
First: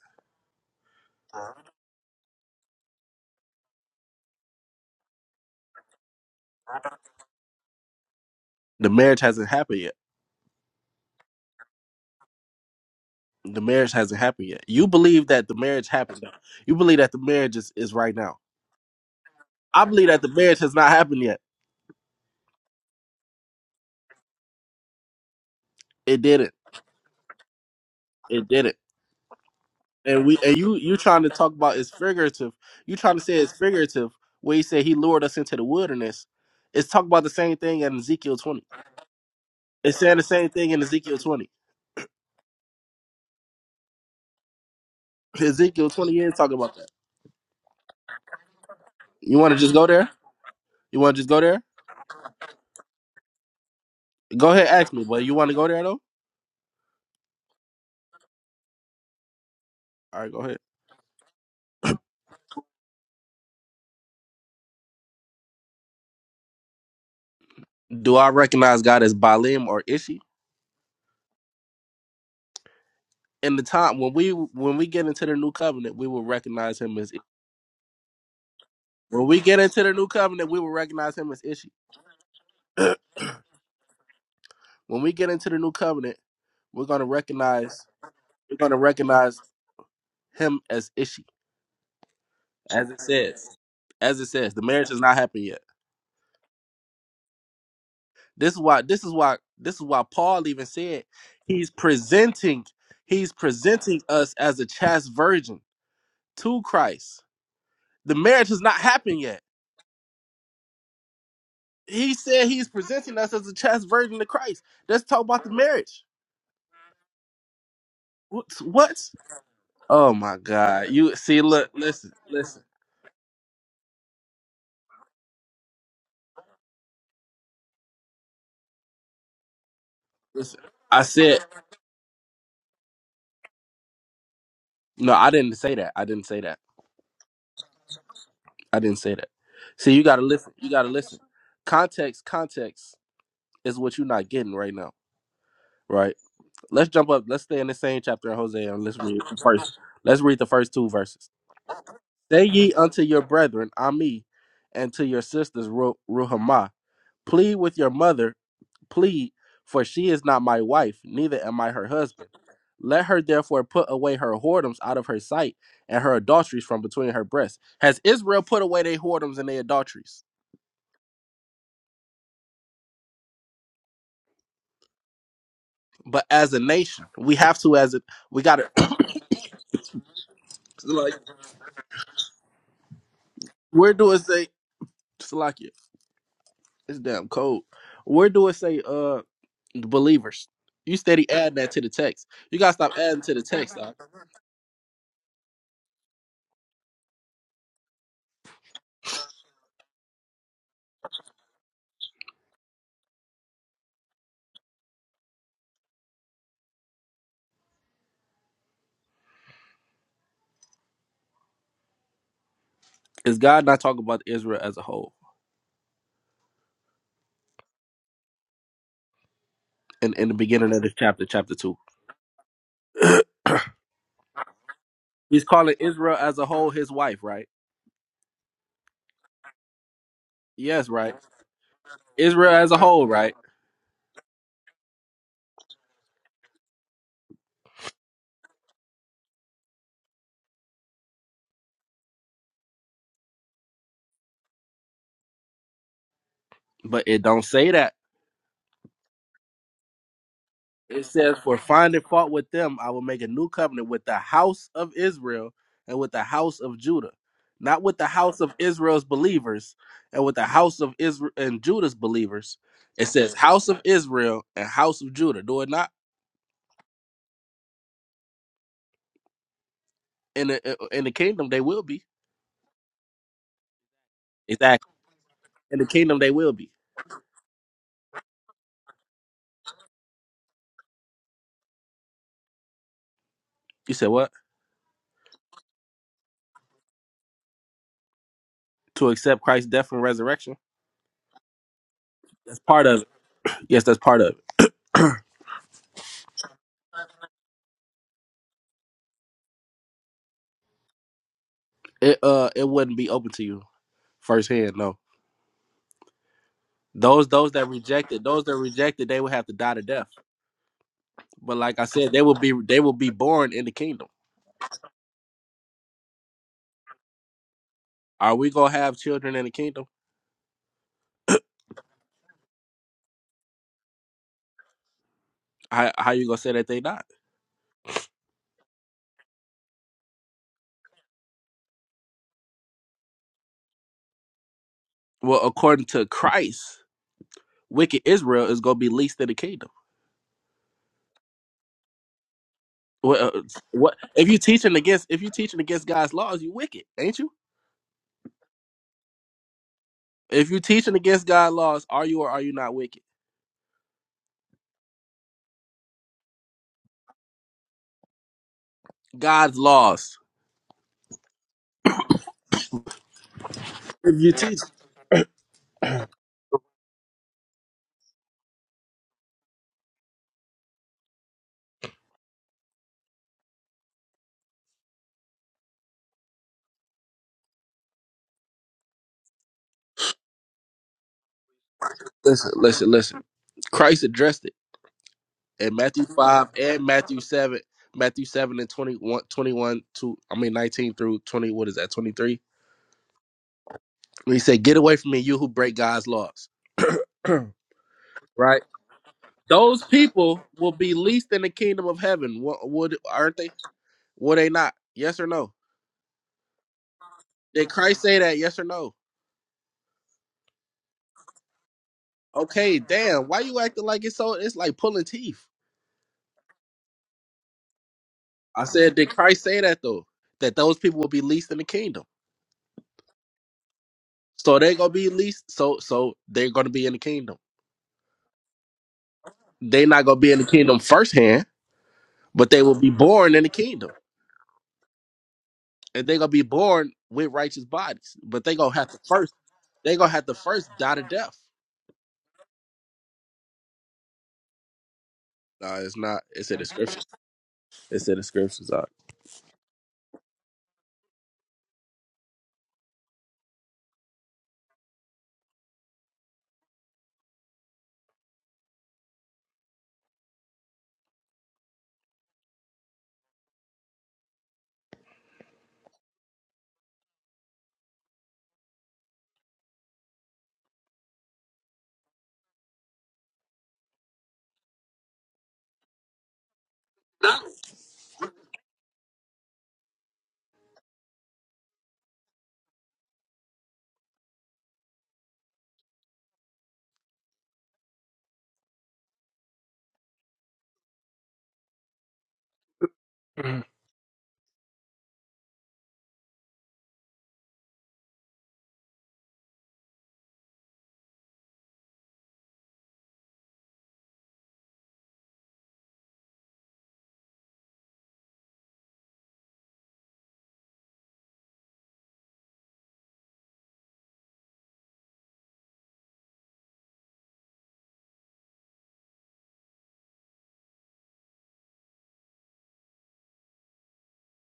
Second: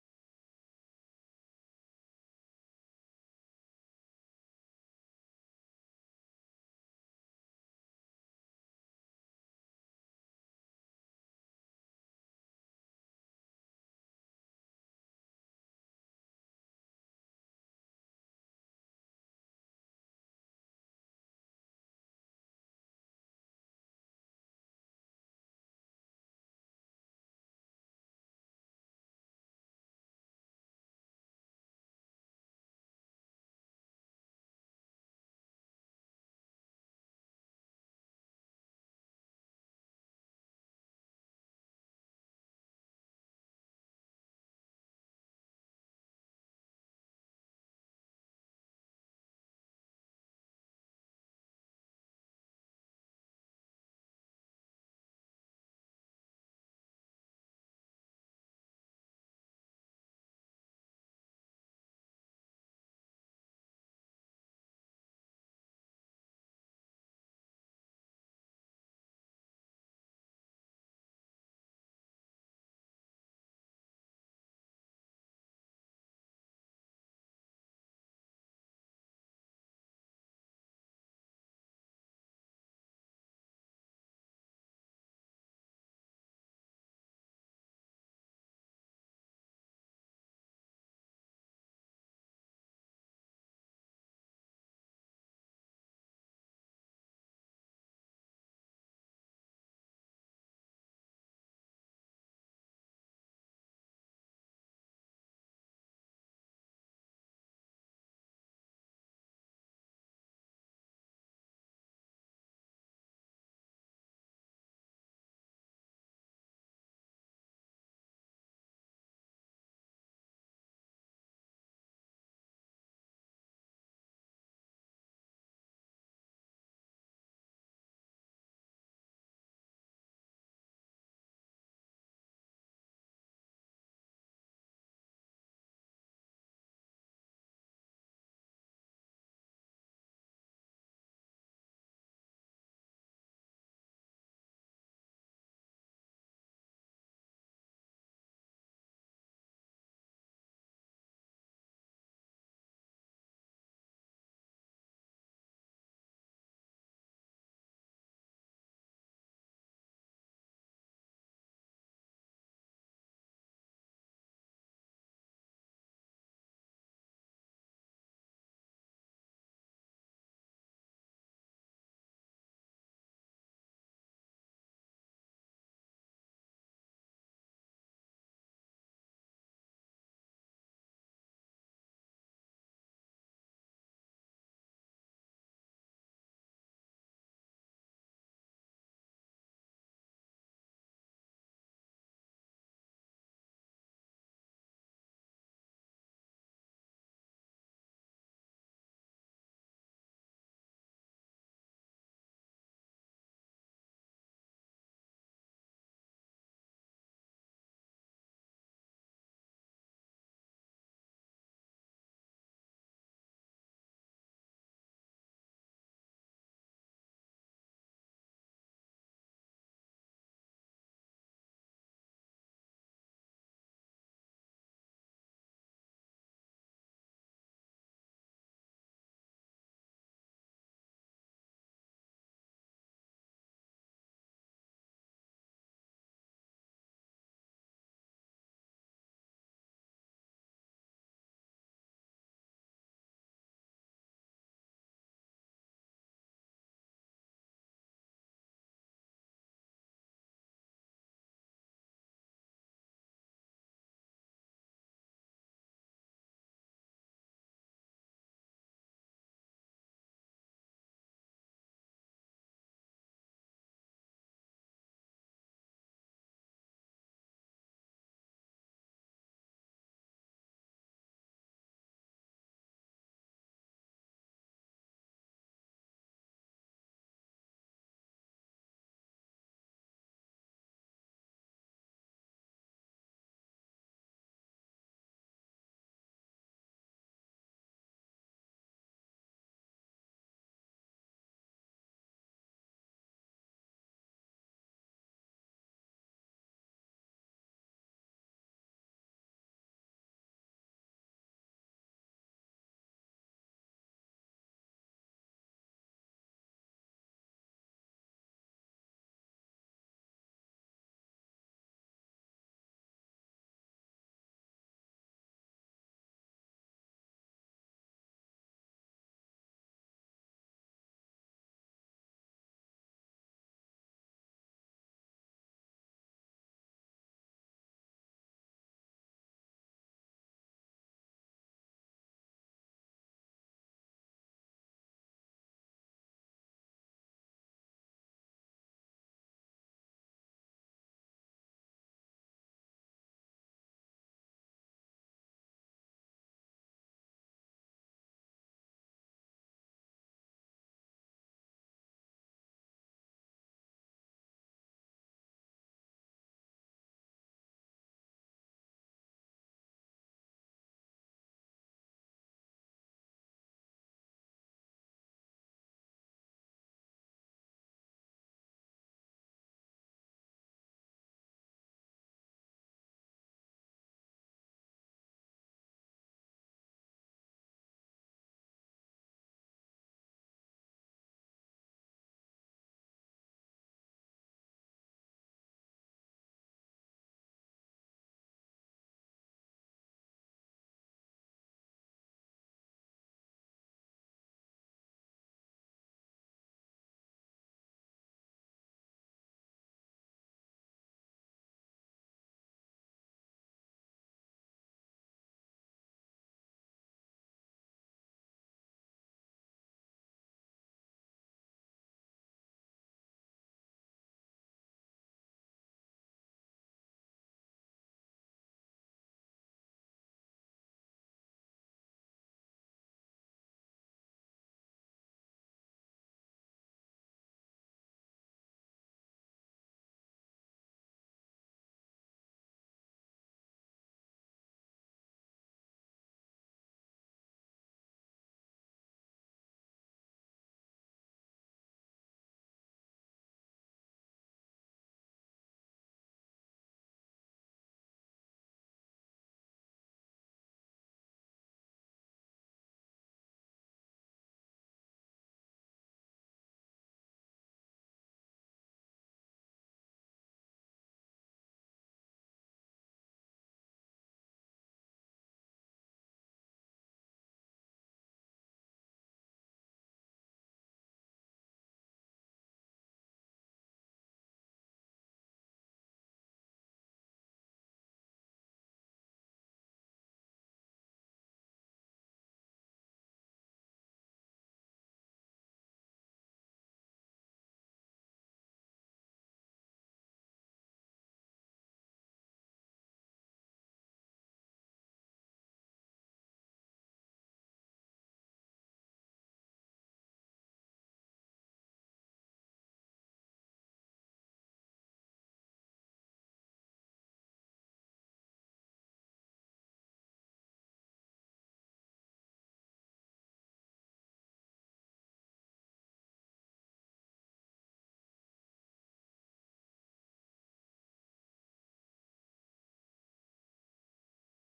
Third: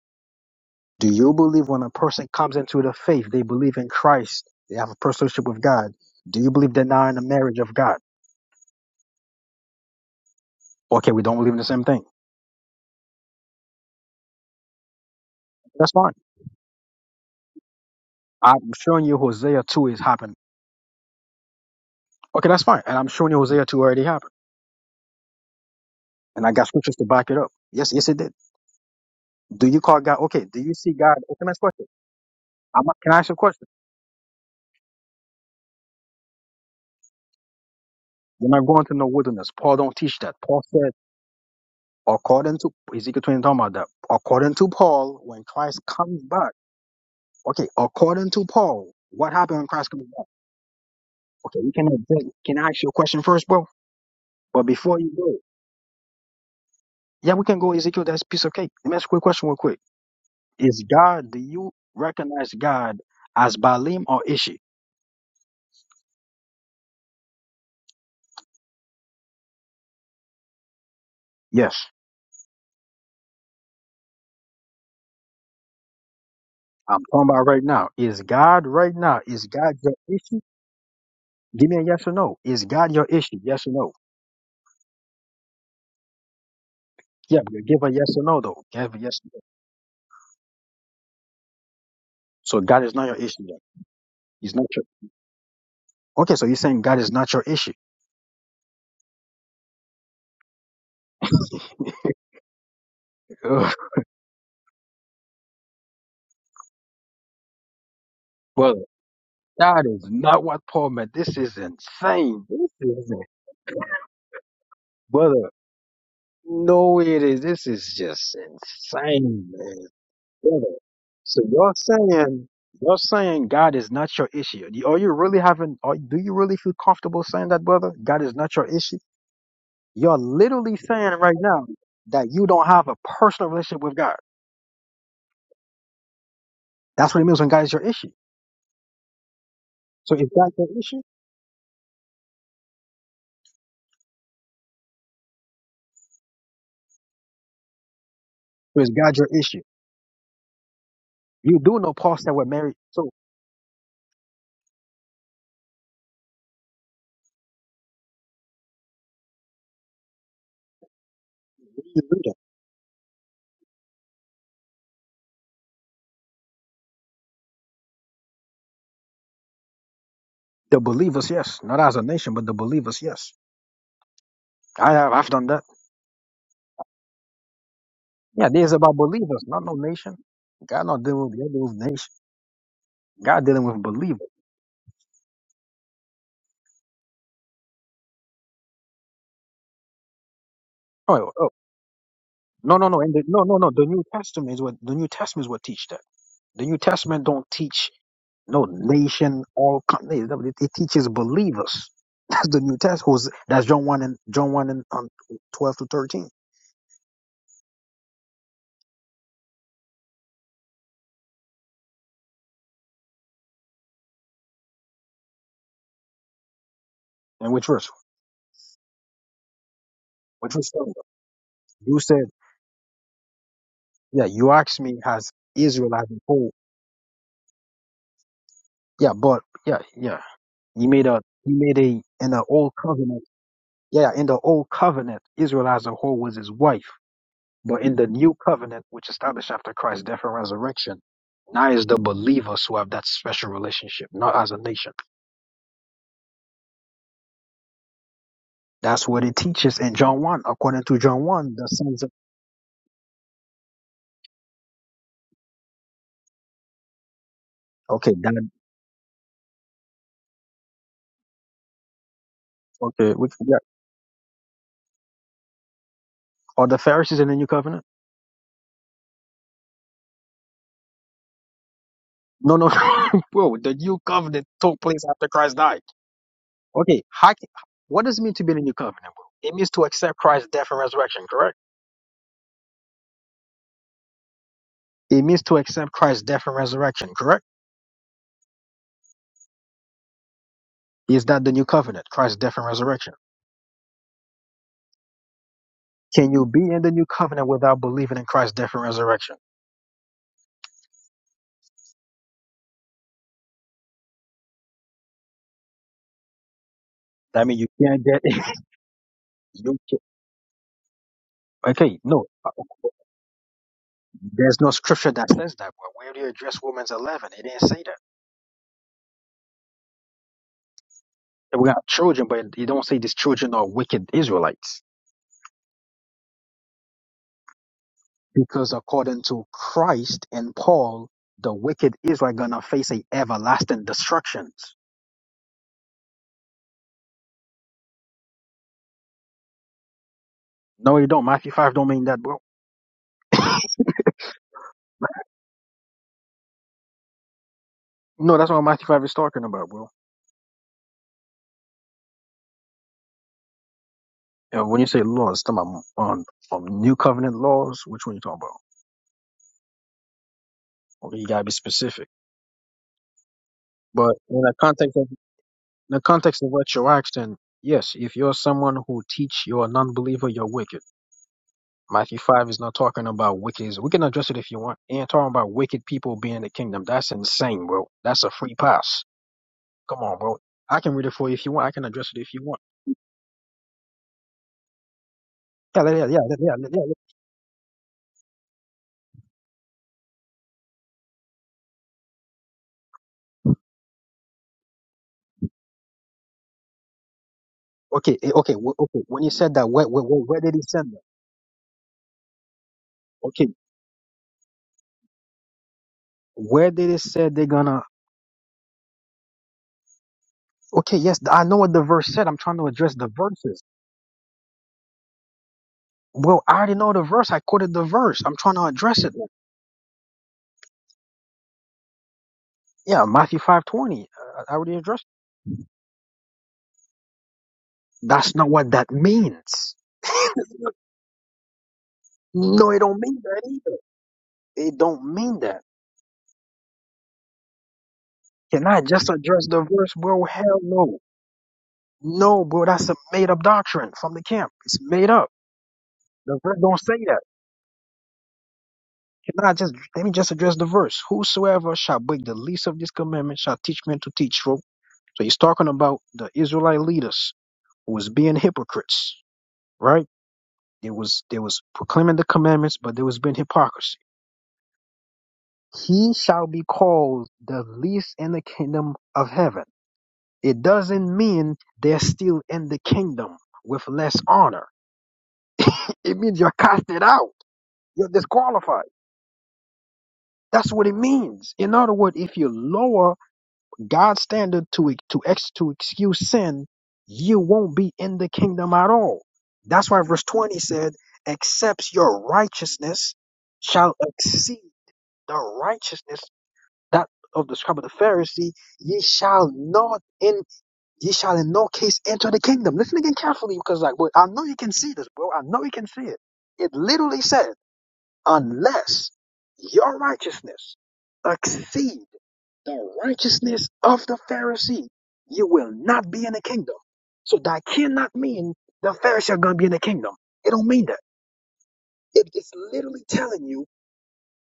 C: Do you believe when a person comes into the faith, they believe in Christ, they have a personship with God? Do you believe they're now in the marriage of God?
B: The marriage hasn't happened yet.
C: Okay, we don't believe in the same thing.
B: The marriage hasn't happened yet. You believe that the marriage
C: That's fine.
B: happened. Now. You believe that the marriage is, is right now.
C: I'm showing you Hosea
B: I
C: 2 is
B: believe that the
C: happening.
B: marriage has not happened yet.
C: Okay, that's fine. And I'm showing you Hosea 2 already happened.
B: It
C: And I
B: didn't.
C: got scriptures to back it up. Yes, yes, it did.
B: It didn't.
C: Do you call God?
B: And we
C: Okay,
B: and
C: do you
B: you
C: see
B: you
C: God?
B: trying to
C: Okay,
B: talk
C: next
B: about
C: question.
B: it's figurative.
C: I'm,
B: You
C: can
B: trying
C: I
B: to
C: ask you
B: say
C: a
B: it's
C: question?
B: figurative where he said he lured us into the wilderness. It's talking about the same thing in Ezekiel
C: We're
B: twenty.
C: not going to no wilderness. Paul don't
B: It's saying
C: teach
B: the
C: that.
B: same
C: Paul
B: thing in
C: said
B: Ezekiel twenty.
C: according to Ezekiel 20 talking about that. According to Paul, when Christ
B: Ezekiel twenty
C: comes
B: is
C: back,
B: talking about that.
C: okay, according to Paul, what
B: You want to
C: happened when
B: just go
C: Christ comes
B: there?
C: back?
B: You want to just go
C: Okay,
B: there?
C: we can address- can I ask you a question first, bro?
B: Go
C: But
B: ahead, ask
C: before
B: me.
C: you
B: But you
C: go,
B: want to go there though?
C: yeah, we can go Ezekiel, that's piece of cake. Let me ask you a quick question real quick.
B: All right, go ahead.
C: Is God, do you recognize God as Baalim or Ishi?
B: Do I recognize God as Baalim or Ishi?
C: Yes.
B: In the time when we when we get into the new covenant, we will recognize him
C: I'm
B: as.
C: talking about right now. Is God right now?
B: When we
C: Is
B: get
C: God
B: into the
C: your
B: new
C: Ishi?
B: covenant, we will recognize him as Ishi.
C: Give me a yes or no. Is
B: *clears throat*
C: God your
B: when
C: Ishi? Yes or no?
B: we get into the new covenant, we're gonna
C: Yeah, but give
B: recognize
C: a yes or no
B: we're
C: though.
B: gonna
C: Give a yes or
B: recognize
C: no.
B: him as Ishi,
C: So God
B: as
C: is
B: it
C: not your Ishi.
B: says,
C: Then.
B: as it says.
C: He's
B: The
C: not your
B: marriage has not happened yet.
C: Okay, so you're saying God is not your issue.
B: This is why this is why this is why Paul even said he's presenting he's
C: Ugh,
B: presenting us as a chaste virgin to Christ. The marriage has not
C: brother,
B: happened yet.
C: that is not what Paul meant. This is
B: He
C: insane.
B: said he's
C: This is,
B: presenting us as a chaste virgin to Christ. Let's talk about the
C: brother,
B: marriage.
C: no, it is. This is just
B: What? what?
C: insane, man.
B: Oh my
C: Brother,
B: God! You see,
C: so
B: look,
C: you're
B: listen,
C: saying,
B: listen,
C: you're saying God is not your issue. You- Are you really having, are, do you really feel comfortable saying that, brother? God is not your issue? You're
B: listen.
C: literally
B: I
C: saying right
B: said
C: now that you don't have a personal relationship with God.
B: no. I didn't say that. I didn't say that.
C: That's what it means when God is your issue.
B: I didn't say that. See, you
C: So
B: gotta
C: is God
B: listen.
C: your
B: You gotta
C: issue?
B: listen. Context, context is what you're not getting right now, right? Let's jump up. Let's stay in the same chapter in Hosea
C: Or
B: and
C: is
B: let's
C: God
B: read
C: your
B: the *laughs*
C: issue?
B: first. Let's read the first two verses.
C: You do know Paul said we're
B: Say ye
C: married.
B: unto
C: So
B: your brethren, Ami, and to your sisters, Ru- Ruhamah. Plead with your mother, plead, for she is not my wife, neither am I her
C: we read
B: husband.
C: it.
B: Let her therefore put away her whoredoms out of her sight and her adulteries from between her breasts. Has Israel put away their whoredoms and their adulteries?
C: the believers, yes, not as a nation, but the believers, yes. I have I've done that.
B: But as a nation, we have to, as a, we
C: Yeah,
B: got
C: this
B: to,
C: is about believers, not no nation.
B: *clears throat*
C: God not
B: like,
C: dealing with, God dealing with nation. God dealing with
B: where do it
C: believers.
B: say, Salakia? *coughs* It's damn cold. Where do it say uh believers? You
C: Oh,
B: steady
C: oh oh.
B: add that to the text. You gotta
C: no, no,
B: stop
C: no, and
B: adding
C: the,
B: to the
C: no, no, no.
B: text.
C: The New
B: Doc.
C: Testament is what the New Testament is what teach that. The New Testament don't teach no nation, all con- it, it teaches believers. *laughs* That's the New Testament. Who's that's John one and John one and um, twelve to thirteen.
B: Is God not talking about Israel as a whole?
C: And which verse?
B: In in the
C: Which verse?
B: beginning of this chapter, chapter two.
C: You said. Yeah, you asked me has
B: He's calling
C: Israel as a
B: Israel as a
C: whole.
B: whole his wife, right?
C: Yeah, but yeah, yeah. he
B: Yes,
C: made
B: right.
C: a he made a in the
B: Israel as
C: old
B: a whole,
C: covenant.
B: right?
C: Yeah, in the old covenant, Israel as a whole was his wife. But in the new covenant, which established after Christ's death and resurrection, now is the believers who have that special relationship, not as a nation.
B: But it don't say that.
C: That's what it teaches in John one. According to
B: It
C: John
B: says,
C: one,
B: For
C: the
B: finding
C: sons of
B: fault with them, I will make a new covenant with the house of Israel and with the house of Judah. Not with the
C: okay,
B: house
C: then
B: of Israel's believers and with the house of Israel and Judah's believers. It
C: okay, we,
B: says
C: yeah.
B: house of Israel and house of Judah. Do it not
C: Are the Pharisees in the new covenant?
B: in the in the kingdom they will be.
C: No, no, *laughs* bro. The new covenant took
B: Exactly.
C: place after Christ died.
B: In the kingdom they will be.
C: Okay, how, ca- what does it mean to be in the new covenant, bro? It means to accept Christ's death and resurrection, correct?
B: You said what?
C: It means to accept Christ's death and resurrection, correct?
B: To accept Christ's death and resurrection.
C: Is that the new covenant, Christ's death
B: That's
C: and
B: part of it.
C: resurrection?
B: Yes, that's part of it.
C: Can you be in the new covenant without believing in Christ's death and resurrection?
B: *clears throat* it uh it wouldn't be open to you firsthand, No. Those
C: That
B: those
C: means you
B: that
C: can't get
B: rejected, those
C: *laughs*
B: that rejected, they would have to die
C: you
B: to
C: can
B: death. But like I
C: Okay,
B: said, they
C: no,
B: will
C: uh,
B: be they will be born in the kingdom.
C: there's no scripture that says that. bro. where do you address Romans 11? It didn't say that.
B: Are we gonna have children in the kingdom?
C: We got children, but you don't say these children are wicked Israelites.
B: How how you gonna say that they not?
C: Because according to Christ and Paul, the wicked Israel gonna face a everlasting destructions.
B: Well, according to Christ, wicked Israel is gonna be least in the kingdom.
C: No, you don't. Matthew five don't mean that, bro.
B: Well, uh, what if you teaching against if you teaching against God's laws, you wicked, ain't you?
C: No, that's what Matthew five is talking about, bro.
B: If you teaching against God's laws, are you or are you not wicked?
C: And when you say laws, it's talking about on um, new covenant laws, which one you talking about?
B: God's laws.
C: Okay, you gotta be specific. But
B: If you
C: in the
B: teach,
C: context of in the context of what you're asking, yes, if you're someone who teach you're a non-believer, you're wicked. Matthew 5 is not talking about wicked. We can address it if you want. It ain't talking about wicked people being in the kingdom. That's insane, bro. That's a free pass. Come on, bro. I can read it for you if you want. I can address it if you
B: listen,
C: want.
B: listen, listen. Christ addressed it. and
C: Yeah, yeah,
B: Matthew
C: yeah, yeah,
B: five
C: yeah. yeah,
B: and
C: yeah.
B: Matthew seven, Matthew seven and 21, 21 to I mean nineteen through twenty. What is that? Twenty three. He said, "Get away from me, you who break God's laws." *clears throat*
C: Okay, eh, okay,
B: right.
C: wh- okay. When he said that,
B: Those
C: where, where, where where
B: people
C: did he
B: will
C: send
B: be
C: them?
B: least in the kingdom of heaven. What would aren't
C: Okay,
B: they? Were they not? Yes or no?
C: where did it say they're
B: Did
C: gonna?
B: Christ say that? Yes or no?
C: Okay, yes, I know what the verse said. I'm trying to
B: Okay,
C: address the
B: damn. Why you
C: verses.
B: acting like it's so? It's like pulling teeth.
C: Well, I already know the verse. I quoted the verse. I'm trying
B: I
C: to
B: said,
C: address
B: did
C: it.
B: Christ say that though? That those people will be least in the kingdom.
C: Yeah, Matthew 5:20. Uh, I I
B: So they're
C: already
B: gonna
C: addressed.
B: be least. So so they're gonna be in the kingdom.
C: That's not what that means.
B: they not gonna be in the
C: *laughs*
B: kingdom firsthand, but they
C: No,
B: will
C: it
B: be
C: don't mean
B: born
C: that
B: in the
C: either.
B: kingdom,
C: It don't mean that.
B: and they gonna be born with righteous bodies. But they
C: Can
B: gonna
C: I
B: have to
C: just
B: first,
C: address the verse,
B: they gonna
C: bro?
B: have to
C: Hell
B: first die
C: no.
B: to death.
C: No, bro, that's a made up doctrine from the camp. It's made up.
B: No, it's not.
C: The
B: It's
C: verse
B: in the
C: don't say
B: scriptures.
C: that.
B: It's in the scriptures. Doc.
C: Can I just let me just address the verse? Whosoever shall break the least of this commandment shall teach men to teach, bro. So he's talking about the Israelite leaders who was being hypocrites, right? They was they was proclaiming the commandments, but there was being hypocrisy. He shall be called the least in the kingdom of heaven It doesn't mean they're still in the kingdom with less honor. *laughs* It means you're casted out. You're disqualified. That's what it means. In other words, if you lower God's standard to ex- to ex, to excuse sin, you won't be in the kingdom at all. That's why verse 20 said, "Except your righteousness
B: Mhm.
C: shall exceed the righteousness that of the scribe of the Pharisee, ye shall not in." Ye shall in no case enter the kingdom. Listen again carefully because, like, boy, I know you can see this, bro. I know you can see it. It literally said, unless your righteousness exceed the righteousness of the Pharisee, you will not be in the kingdom. So that cannot mean the Pharisee are going to be in the kingdom. It don't mean that. It- it's literally telling you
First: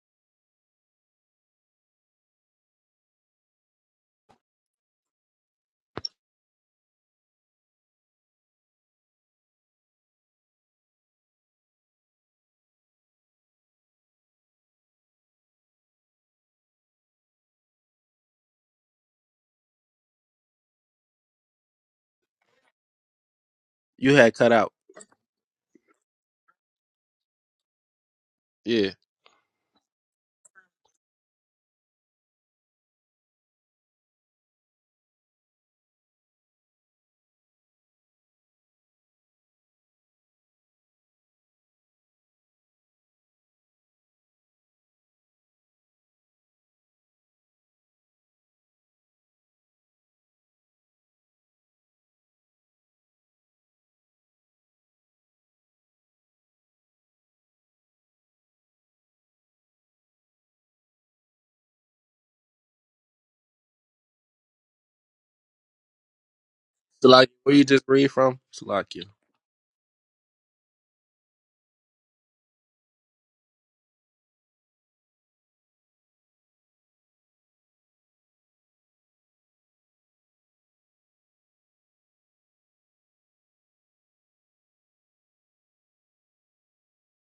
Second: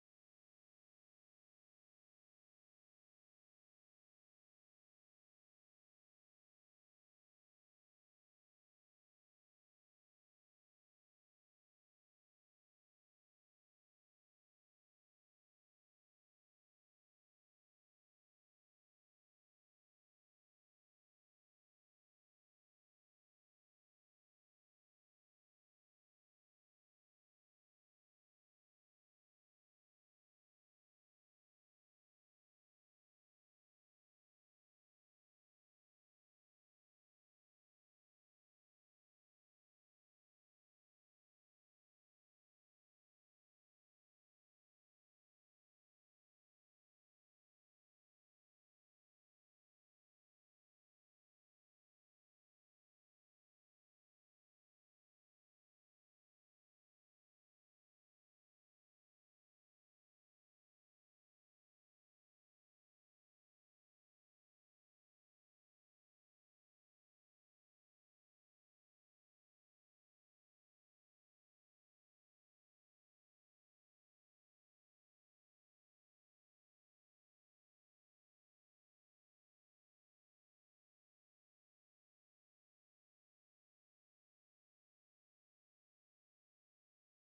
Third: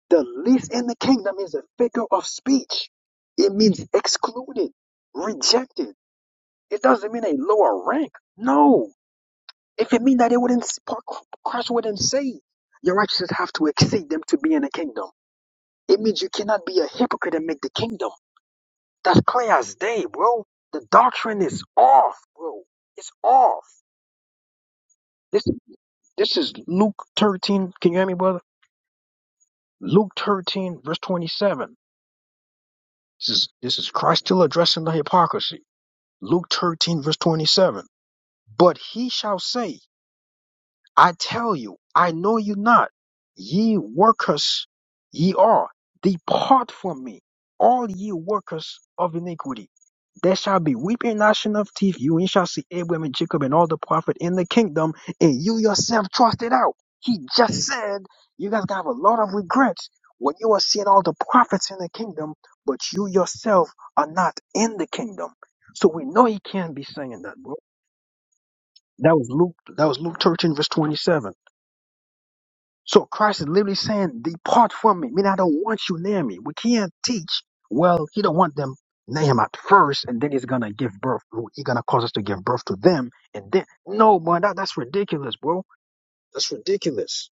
C: the least in the kingdom is a figure of speech. It means excluded, rejected. It doesn't mean a lower rank. No. If it mean that it wouldn't Christ wouldn't say your righteousness have to exceed them to be in the kingdom. It means you cannot be a hypocrite and make the kingdom. That's clear as day, bro. The doctrine is off, bro. It's off.
B: You had cut out.
C: This this is Luke thirteen. Can you hear me, brother?
B: Yeah.
C: Luke thirteen, verse twenty seven. This is this is Christ still addressing the hypocrisy. Luke thirteen, verse twenty seven. But he shall say. I tell you, I know you not. Ye workers ye are. Depart from me, all ye workers of iniquity. There shall be weeping and gnashing of teeth. You and shall see Abraham and Jacob and all the prophet in the kingdom, and you yourself trusted out. He just said, you guys gonna have a lot of regrets when you are seeing all the prophets in the kingdom, but you yourself are not in the kingdom. So we know he can't be
B: So
C: saying
B: like,
C: that,
B: where
C: bro.
B: you just read from? Salakia.
C: That was Luke. That was Luke 13, verse 27. So Christ is literally saying, Depart from me. Meaning I don't want you near me. We can't teach. Well, he don't want them near him at first, and then he's gonna give birth. He's gonna cause us to give birth to them, and then no man, that, that's ridiculous, bro. That's ridiculous.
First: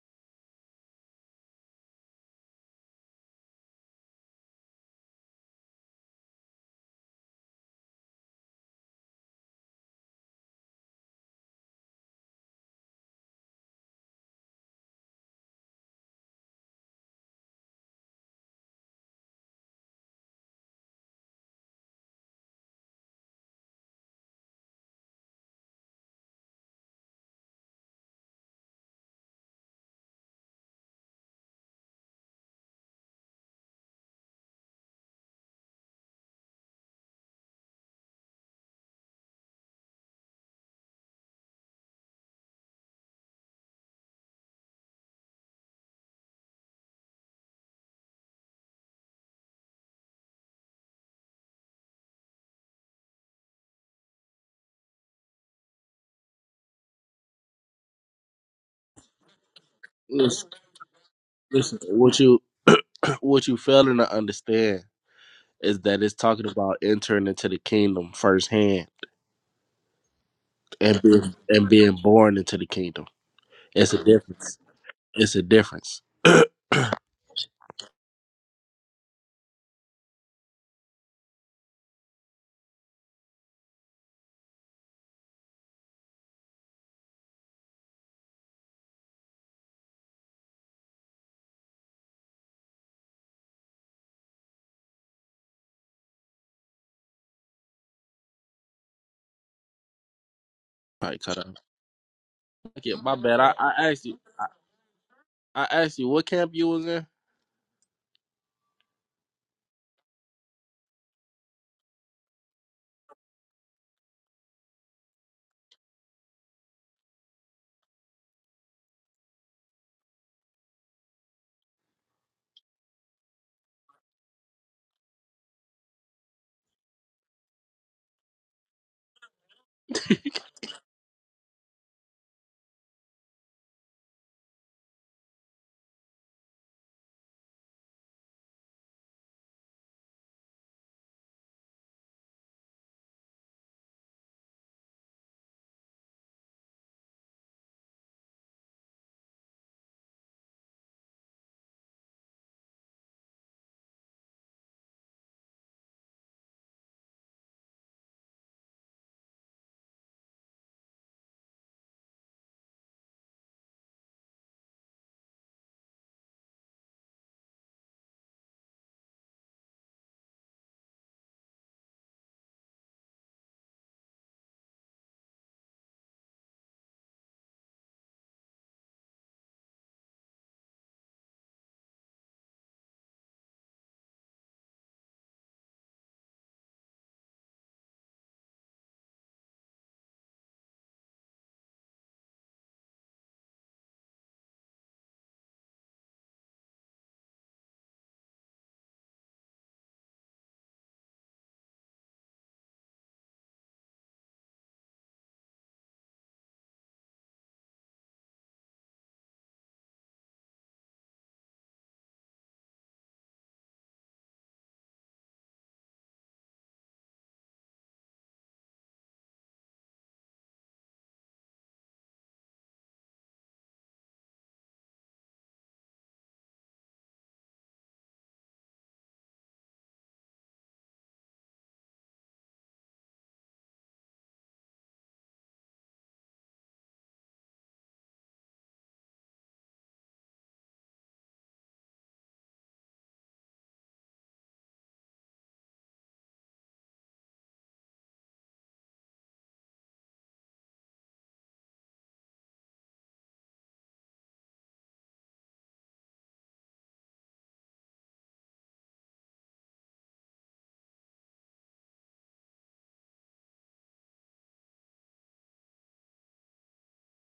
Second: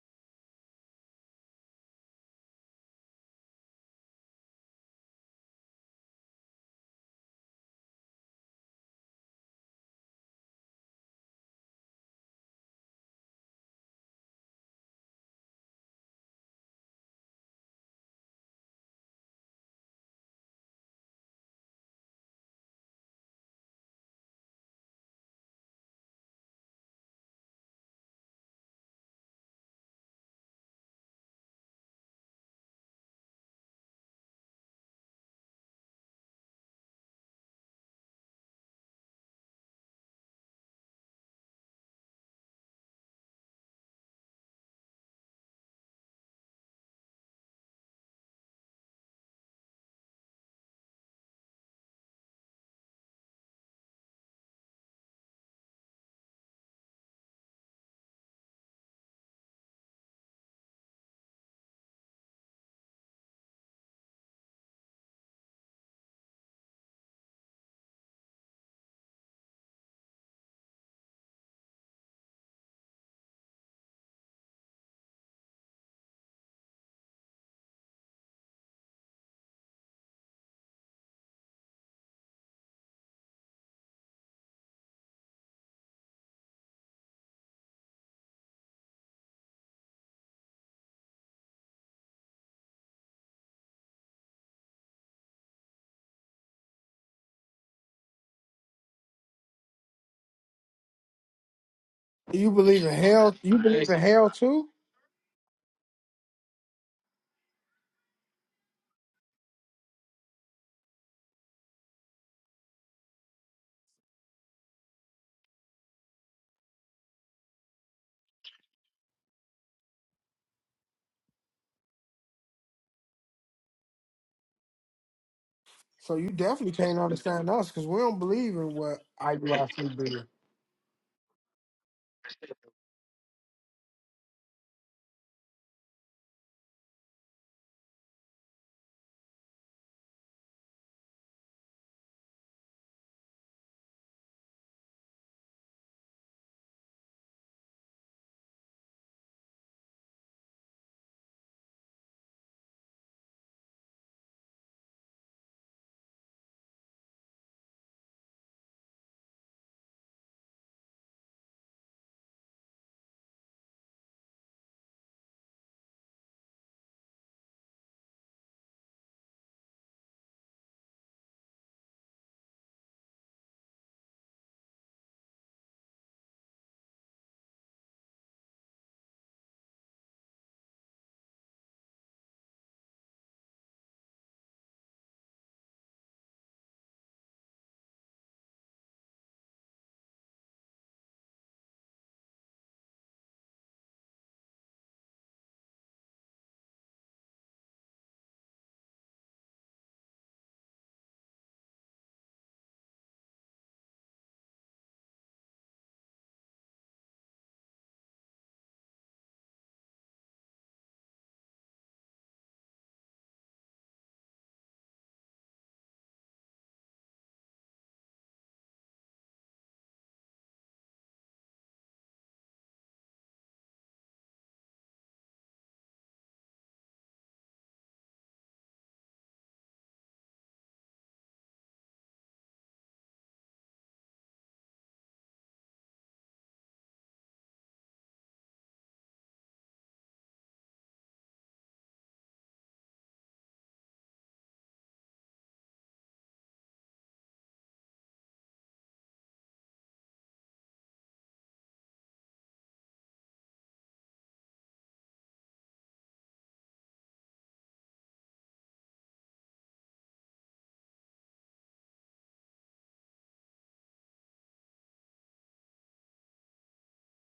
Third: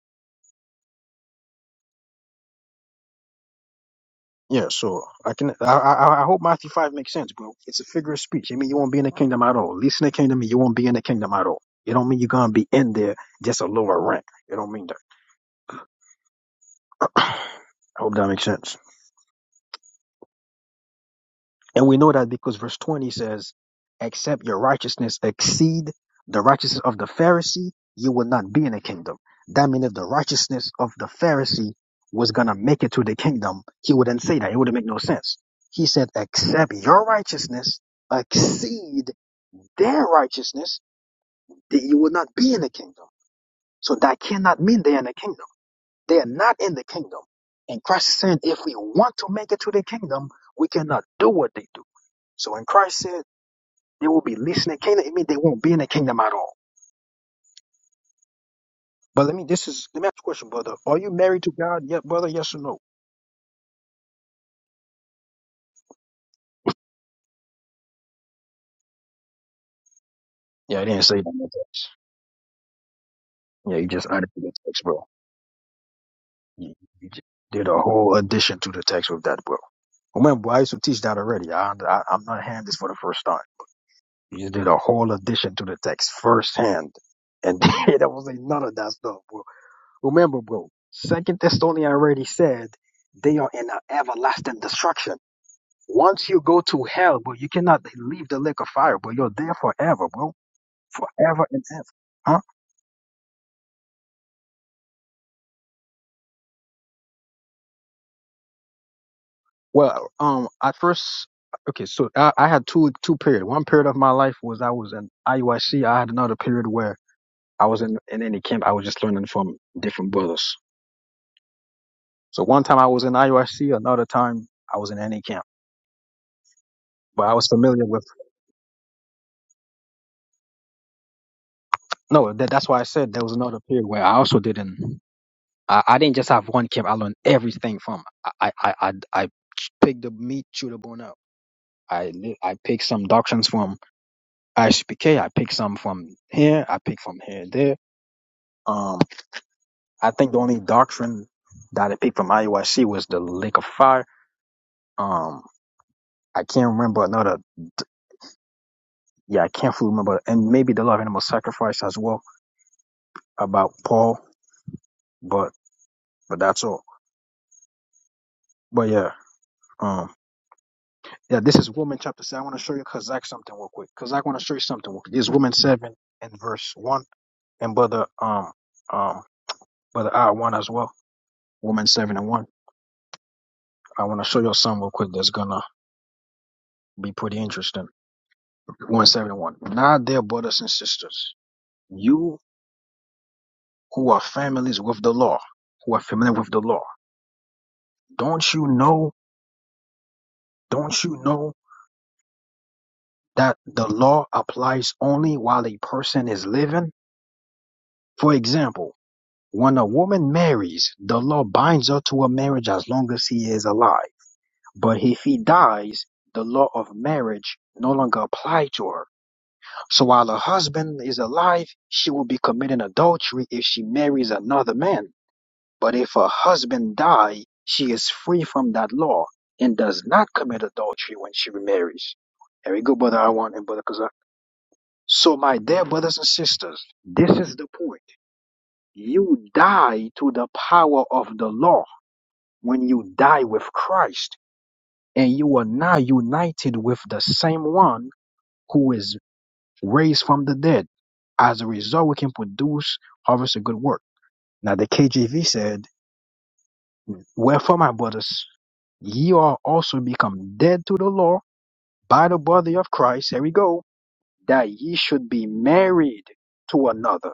C: Yeah, so I can I, I I hope Matthew five makes sense, bro. It's a figure of speech. I mean you won't be in the kingdom at all. least in the kingdom, you won't be in the kingdom at all. It don't mean you're gonna be in there just a lower rank. It don't mean that. *clears throat* I hope that makes sense. And we know that because verse 20 says, except your righteousness exceed the righteousness of the Pharisee, you will not be in the kingdom. That means if the righteousness of the Pharisee was going to make it to the kingdom, he wouldn't say that. It wouldn't make no sense. He said, except your righteousness exceed their righteousness, that you will not be in the kingdom. So that cannot mean they're in the kingdom. They are not in the kingdom. And Christ is saying, if we want to make it to the kingdom, we cannot do what they do. So when Christ said, they will be listening. Canaan, it mean, they won't be in the kingdom at all. But let me, this is, let me ask you a question,
B: Listen,
C: brother. Are you married to
B: listen,
C: God yet,
B: what
C: brother?
B: you
C: Yes or no?
B: *clears throat* what you failing to understand is that it's talking about entering into the kingdom firsthand
C: Yeah, I
B: and
C: didn't say that
B: being
C: in the
B: and
C: text.
B: being born into the kingdom.
C: Yeah, you
B: It's a
C: just added to the
B: difference.
C: text, bro.
B: It's a difference.
C: You, you just did a whole addition to the text with that, bro. Remember, I used to teach that already. I, I, I'm not hand this for the first time. You just did a whole addition to the text firsthand. And *laughs* there was like none of that stuff, bro. Remember, bro, Second Thessalonians already said they are in an everlasting destruction. Once you go to hell, bro, you cannot leave the lake of fire, bro. You're there forever, bro.
B: All right, cut
C: Forever
B: out.
C: and ever. Huh?
A: You believe
B: Okay,
A: in
B: my
A: hell?
B: bad. I,
A: You
B: I
A: believe in
B: asked you.
A: hell too?
B: I asked you what camp you was in.
C: Well, um, at first, okay, so I, I had two two period. One period of my life was I was in IUIC. I C. I had another period where I was in in any camp. I was just learning from different brothers. So one time I was in IUIC, another time I was in any camp.
A: So you definitely can't
C: But I was
A: understand us because
C: familiar
A: we
C: with
A: don't believe in what I do I see do.
C: no. That, that's why I said there was another period where I also didn't. I, I didn't just have one camp. I learned everything from. I I I, I pick the meat, chew the bone out. I li- I pick some doctrines from ISPK. I pick some from here. I pick from here and there. Um, I think the only doctrine that I picked from IUIC was the Lake of Fire. Um, I can't remember another. Yeah, I can't fully remember, and maybe the love animal sacrifice as well about Paul. But but that's all. But yeah, um, yeah, this is Woman chapter seven. I want to show you Kazakh something real quick. Kazakh want to show you something. Real quick. This is Woman seven and verse one. And brother, um, um. Brother I one as well. Woman seven and one. I want to show your son real quick. That's gonna be pretty interesting. One seven one. Now, dear brothers and sisters, you who are families with the law, who are familiar with the law, don't you know? Don't you know that the law applies only while a person is living? For example, when a woman marries, the law binds her to a marriage as long as he is alive. But if he dies, the law of marriage no longer applies to her So while her husband is alive, she will be committing adultery if she marries another man. But if her husband die, she is free from that law and does not commit adultery when she remarries. There we go, brother Awan and brother Kazak. So my dear brothers and sisters, this is the point. You die to the power of the law when you die with Christ and you are now united with the same one who is raised from the dead. As a result, we can produce, harvest a good work. Now, the KJV said, Wherefore, my brothers, ye are also become dead to the law by the body of Christ. Here we go. That ye should be married to another,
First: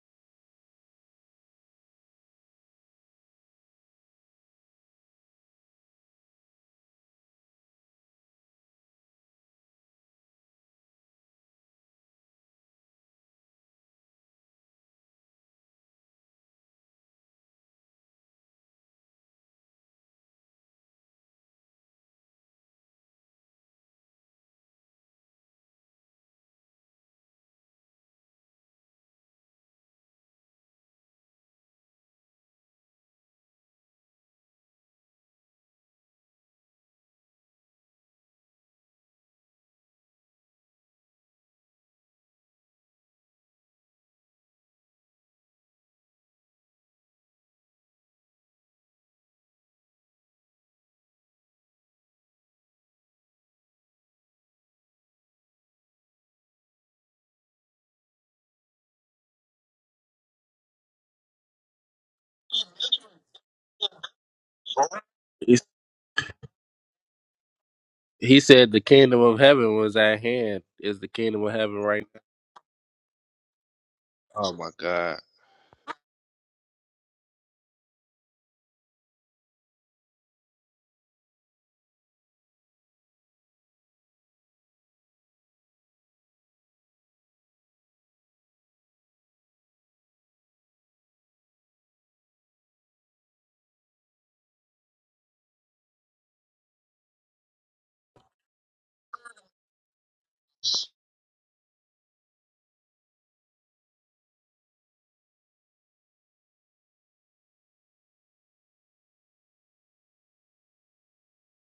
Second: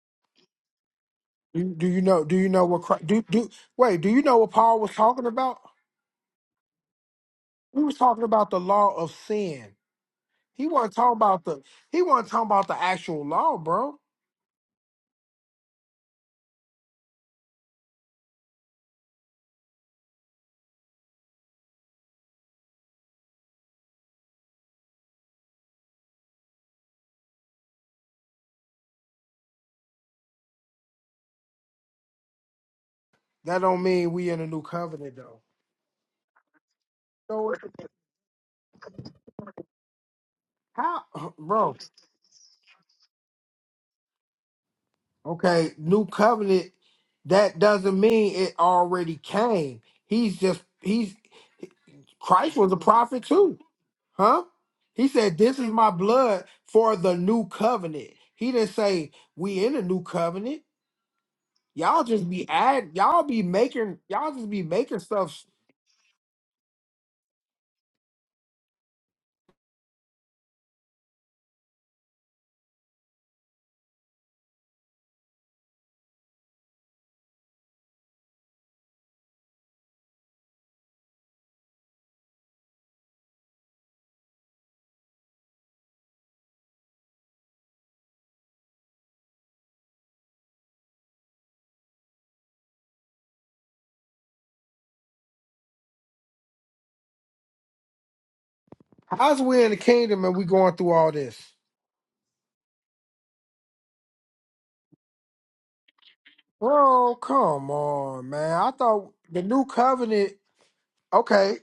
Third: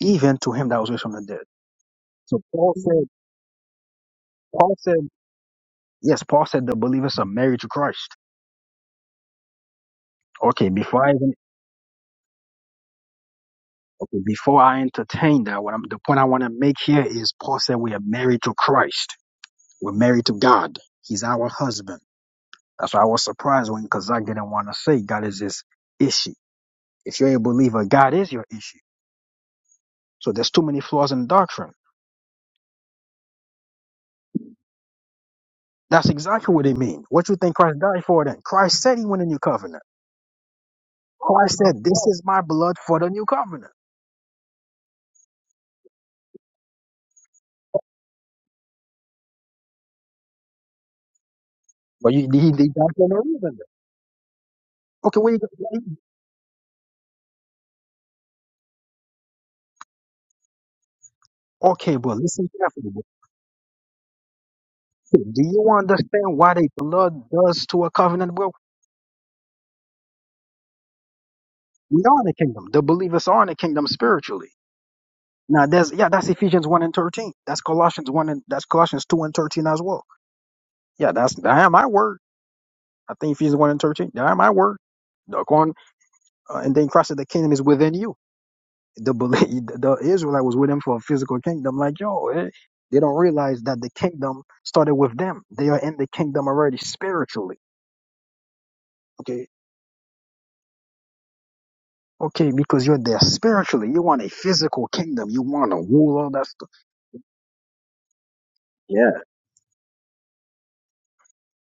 C: even to him that was raised from the dead.
A: Do do you know? Do
C: So
A: you know
C: Paul
A: what?
C: said,
A: Christ, do do wait? Do you know what
C: Paul
A: Paul was
C: said,
A: talking about?
C: yes, Paul said the believers are married to
A: He was
C: Christ.
A: talking about the law of sin. He
C: Okay,
A: wasn't
C: before I
A: talking
C: even,
A: about the. He wasn't talking about the actual law, bro.
C: okay, before I entertain that, what I'm, the point I want to make here is Paul said we are married to Christ. We're married to God. He's our husband. That's why I was surprised when Kazak didn't want to say God is his issue. If you're a believer, God is your issue. So there's too many flaws in doctrine.
A: That don't mean we in a new covenant though.
C: That's exactly what it means. What you
A: So
C: think
A: it's-
C: Christ died for then? Christ said he went a new covenant.
A: how, *laughs*
C: Christ
A: bro?
C: said, This is my blood for the new covenant.
A: Okay, new covenant. That doesn't mean it already came. He's just he's
C: But you, he, he
A: Christ was
C: died
A: a
C: for no
A: prophet
C: reason.
A: too.
C: then.
A: Huh? He
C: Okay, where
A: said,
C: you
A: This is my
C: go?
A: blood for the new covenant. He didn't say we in a new covenant.
C: Okay,
A: Y'all
C: but
A: just be
C: listen
A: add
C: carefully. bro.
A: y'all be making y'all just be making
C: Do
A: stuff.
B: He,
C: you understand what a blood does to a covenant?
B: he
C: Well,
B: said the kingdom of heaven was at hand. Is the kingdom of heaven
C: we
B: right now?
C: are in the kingdom. The believers are in the kingdom spiritually.
B: Oh my God!
C: Now that's yeah, that's Ephesians one and thirteen. That's Colossians one and that's Colossians two and thirteen as well. Yeah, that's I am my word. I think Ephesians one and thirteen. I am my word. The corn uh, and then Christ said the kingdom is within you. The belief, *laughs* the Israelite was with him for a physical kingdom. Like yo, eh, they don't realize that the kingdom started with them. They are in the kingdom already spiritually.
A: How's
C: Okay.
A: we in the kingdom and we going through all this?
C: Okay, because you're there spiritually. You want a physical kingdom. You want to rule all that stuff.
A: Oh, come on, man. I
C: Yeah.
A: thought the new covenant, okay.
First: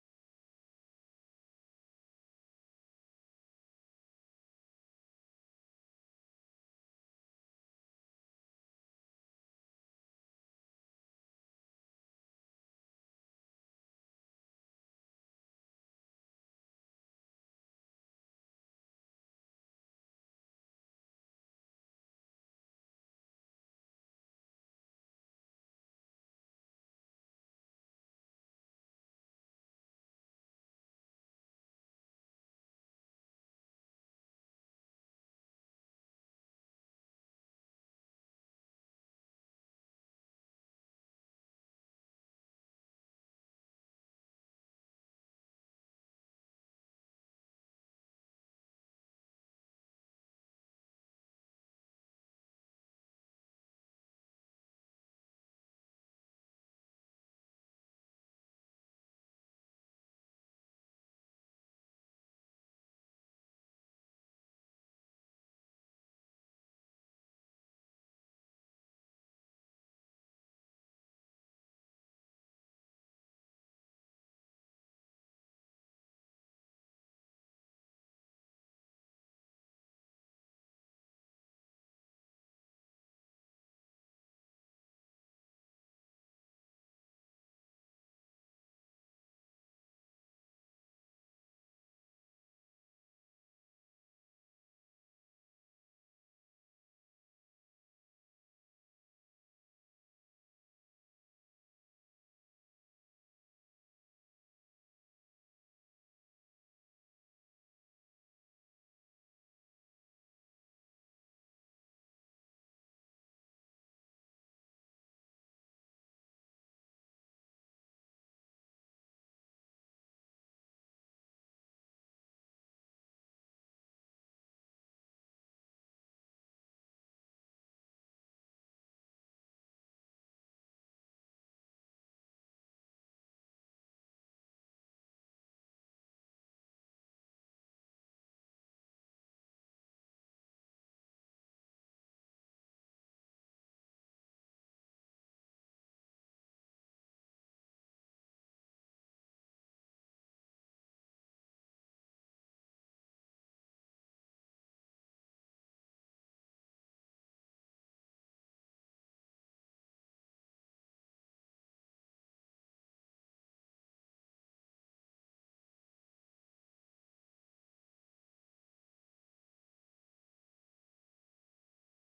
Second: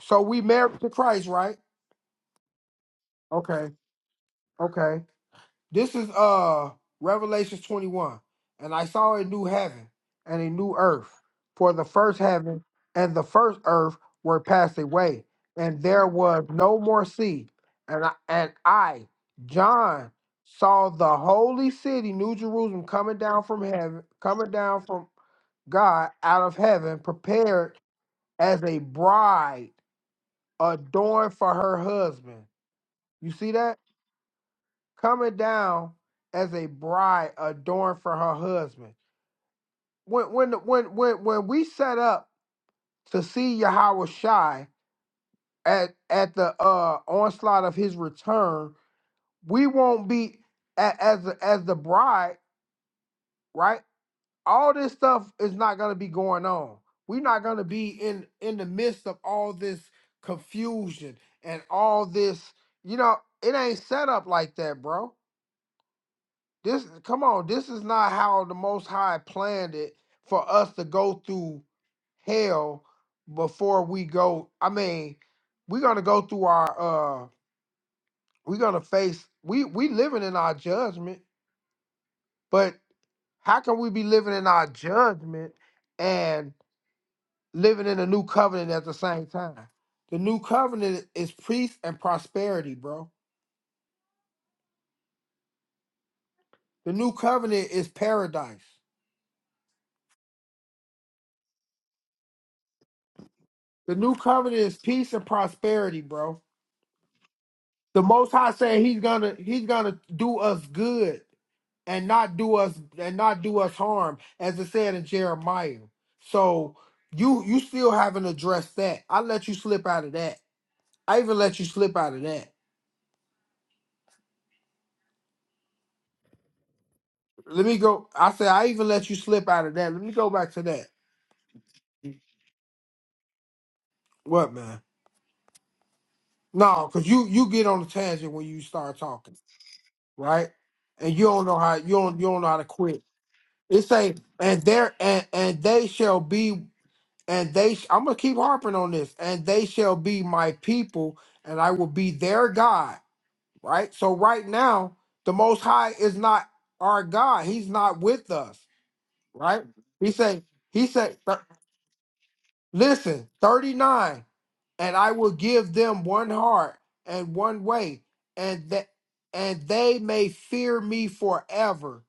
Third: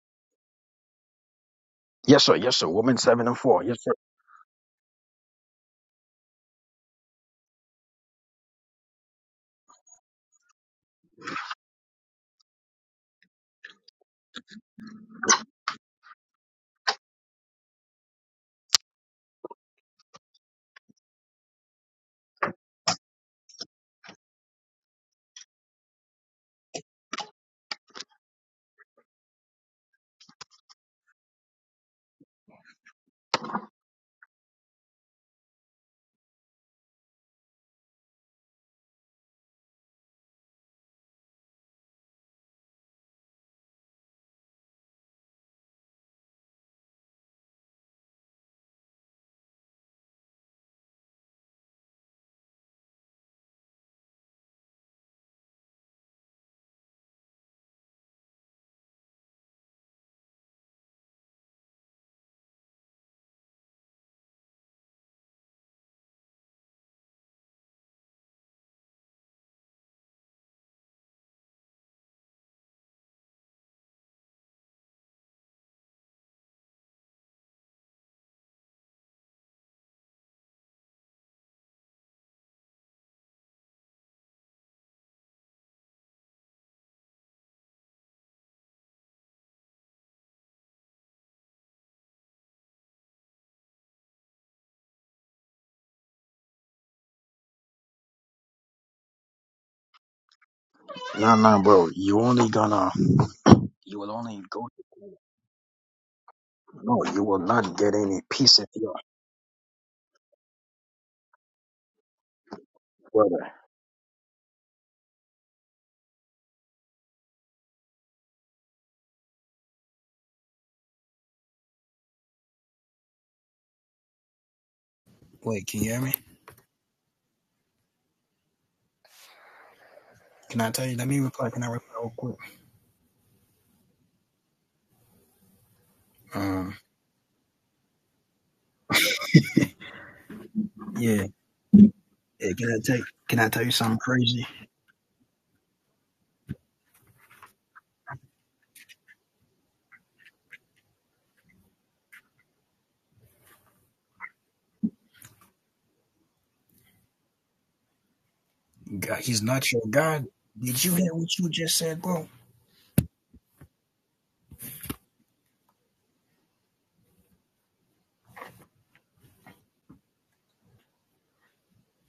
A: So we married to Christ, right?
C: Yes, sir. Yes, sir. Woman seven and four.
A: Okay.
C: Yes, sir.
A: Okay. This is uh Revelations 21. And I saw a new heaven and a new earth. For the first heaven and the first earth were passed away, and there was no more sea. And I, and I John saw the holy city New Jerusalem coming down from heaven, coming down from God out of heaven, prepared as a bride adorned for her husband. You see that? coming down as a bride adorned for her husband. When when when when when we set up to see Yahweh Shai at at the uh, onslaught of his return, we won't be a- as the- as the bride, right? All this stuff is not going to be going on. We're not going to be in in the midst of all this confusion and all this. You know, it ain't set up like that, bro This come on, this is not how the most high planned it for us to go through hell before we go. I mean, we're gonna go through our uh we're gonna face we we living in our judgment, but how can we be living in our judgment and living in a new covenant at the same time? The new covenant is peace and prosperity, bro. The new covenant is paradise.
C: Nah, nah, bro. You only gonna
A: The
C: You will
A: new
C: only
A: covenant
C: go.
A: is peace and prosperity, bro.
C: No, you will not get
A: The
C: any
A: Most High
C: peace if
A: said
C: you
A: He's
C: are
A: gonna He's gonna do us good and not do us and
C: sweating.
A: not do us harm, as it said in Jeremiah. So you you still haven't addressed that. I let you slip out of that. I even let you slip out of that.
C: Wait, can you hear me?
A: Let me go. I said I even let you slip out of that. Let me go back
C: Can
A: to
C: I tell
A: that.
C: you? Let me reply. Can I reply real quick?
A: What man?
C: Um,
A: No, because you you get on the tangent when you start talking, right? And you
C: yeah.
A: don't know how you don't you don't know
C: Hey,
A: how to
C: can I tell?
A: quit.
C: Can I tell you
A: It
C: something
A: say,
C: crazy?
A: and there and and they shall be. and they sh- i'm gonna keep harping on this and they shall be my people and i will be their god right so right now the most high is not our god he's not with us
C: God, he's
A: right
C: not your
A: he
C: God.
A: said
C: Did
A: he
C: you hear
A: said
C: what
A: th-
C: you just said, bro?
A: listen 39 and i will give them one heart and one way and that and they may fear me forever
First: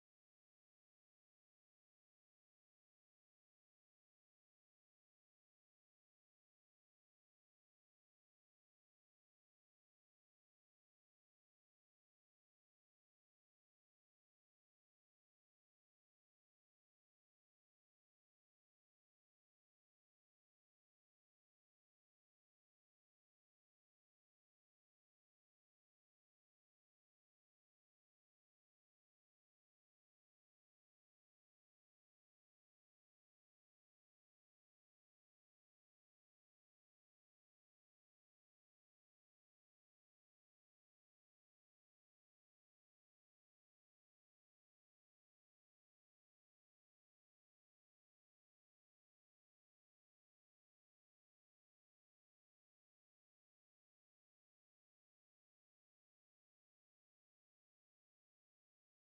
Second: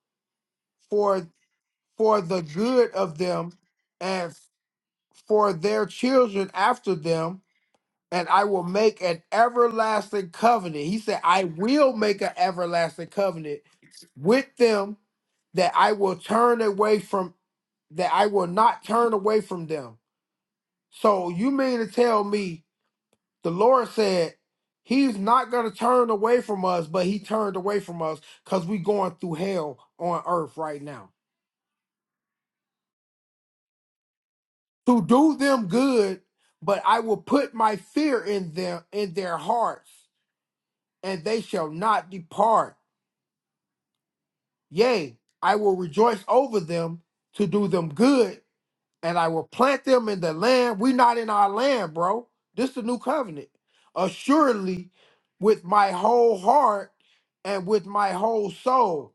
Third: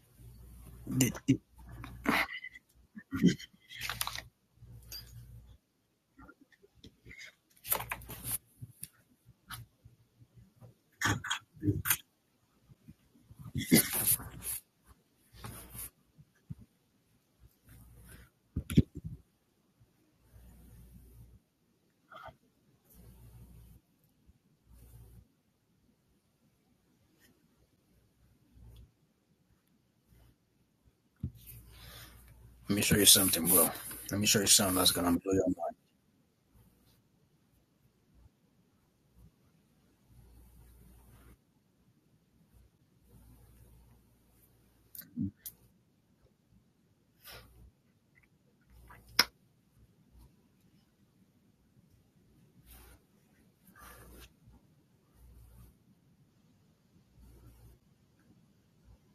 A: for for the good of them and for their children after them and I will make an everlasting covenant. He said, I will make an everlasting covenant with them that I will turn away from, that I will not turn away from them. So you mean to tell me the Lord said he's not going to turn away from us, but he turned away from us because we going through hell on earth right now.
C: Let me show you something, bro. Let me show you something that's
A: To
C: gonna blow
A: do
C: your mind.
A: them good, but I will put my fear in them, in their hearts, and they shall not depart. Yea, I will rejoice over them to do them good, and I will plant them in the land. We not in our land, bro. This the new covenant. Assuredly, with my whole heart and with my whole soul.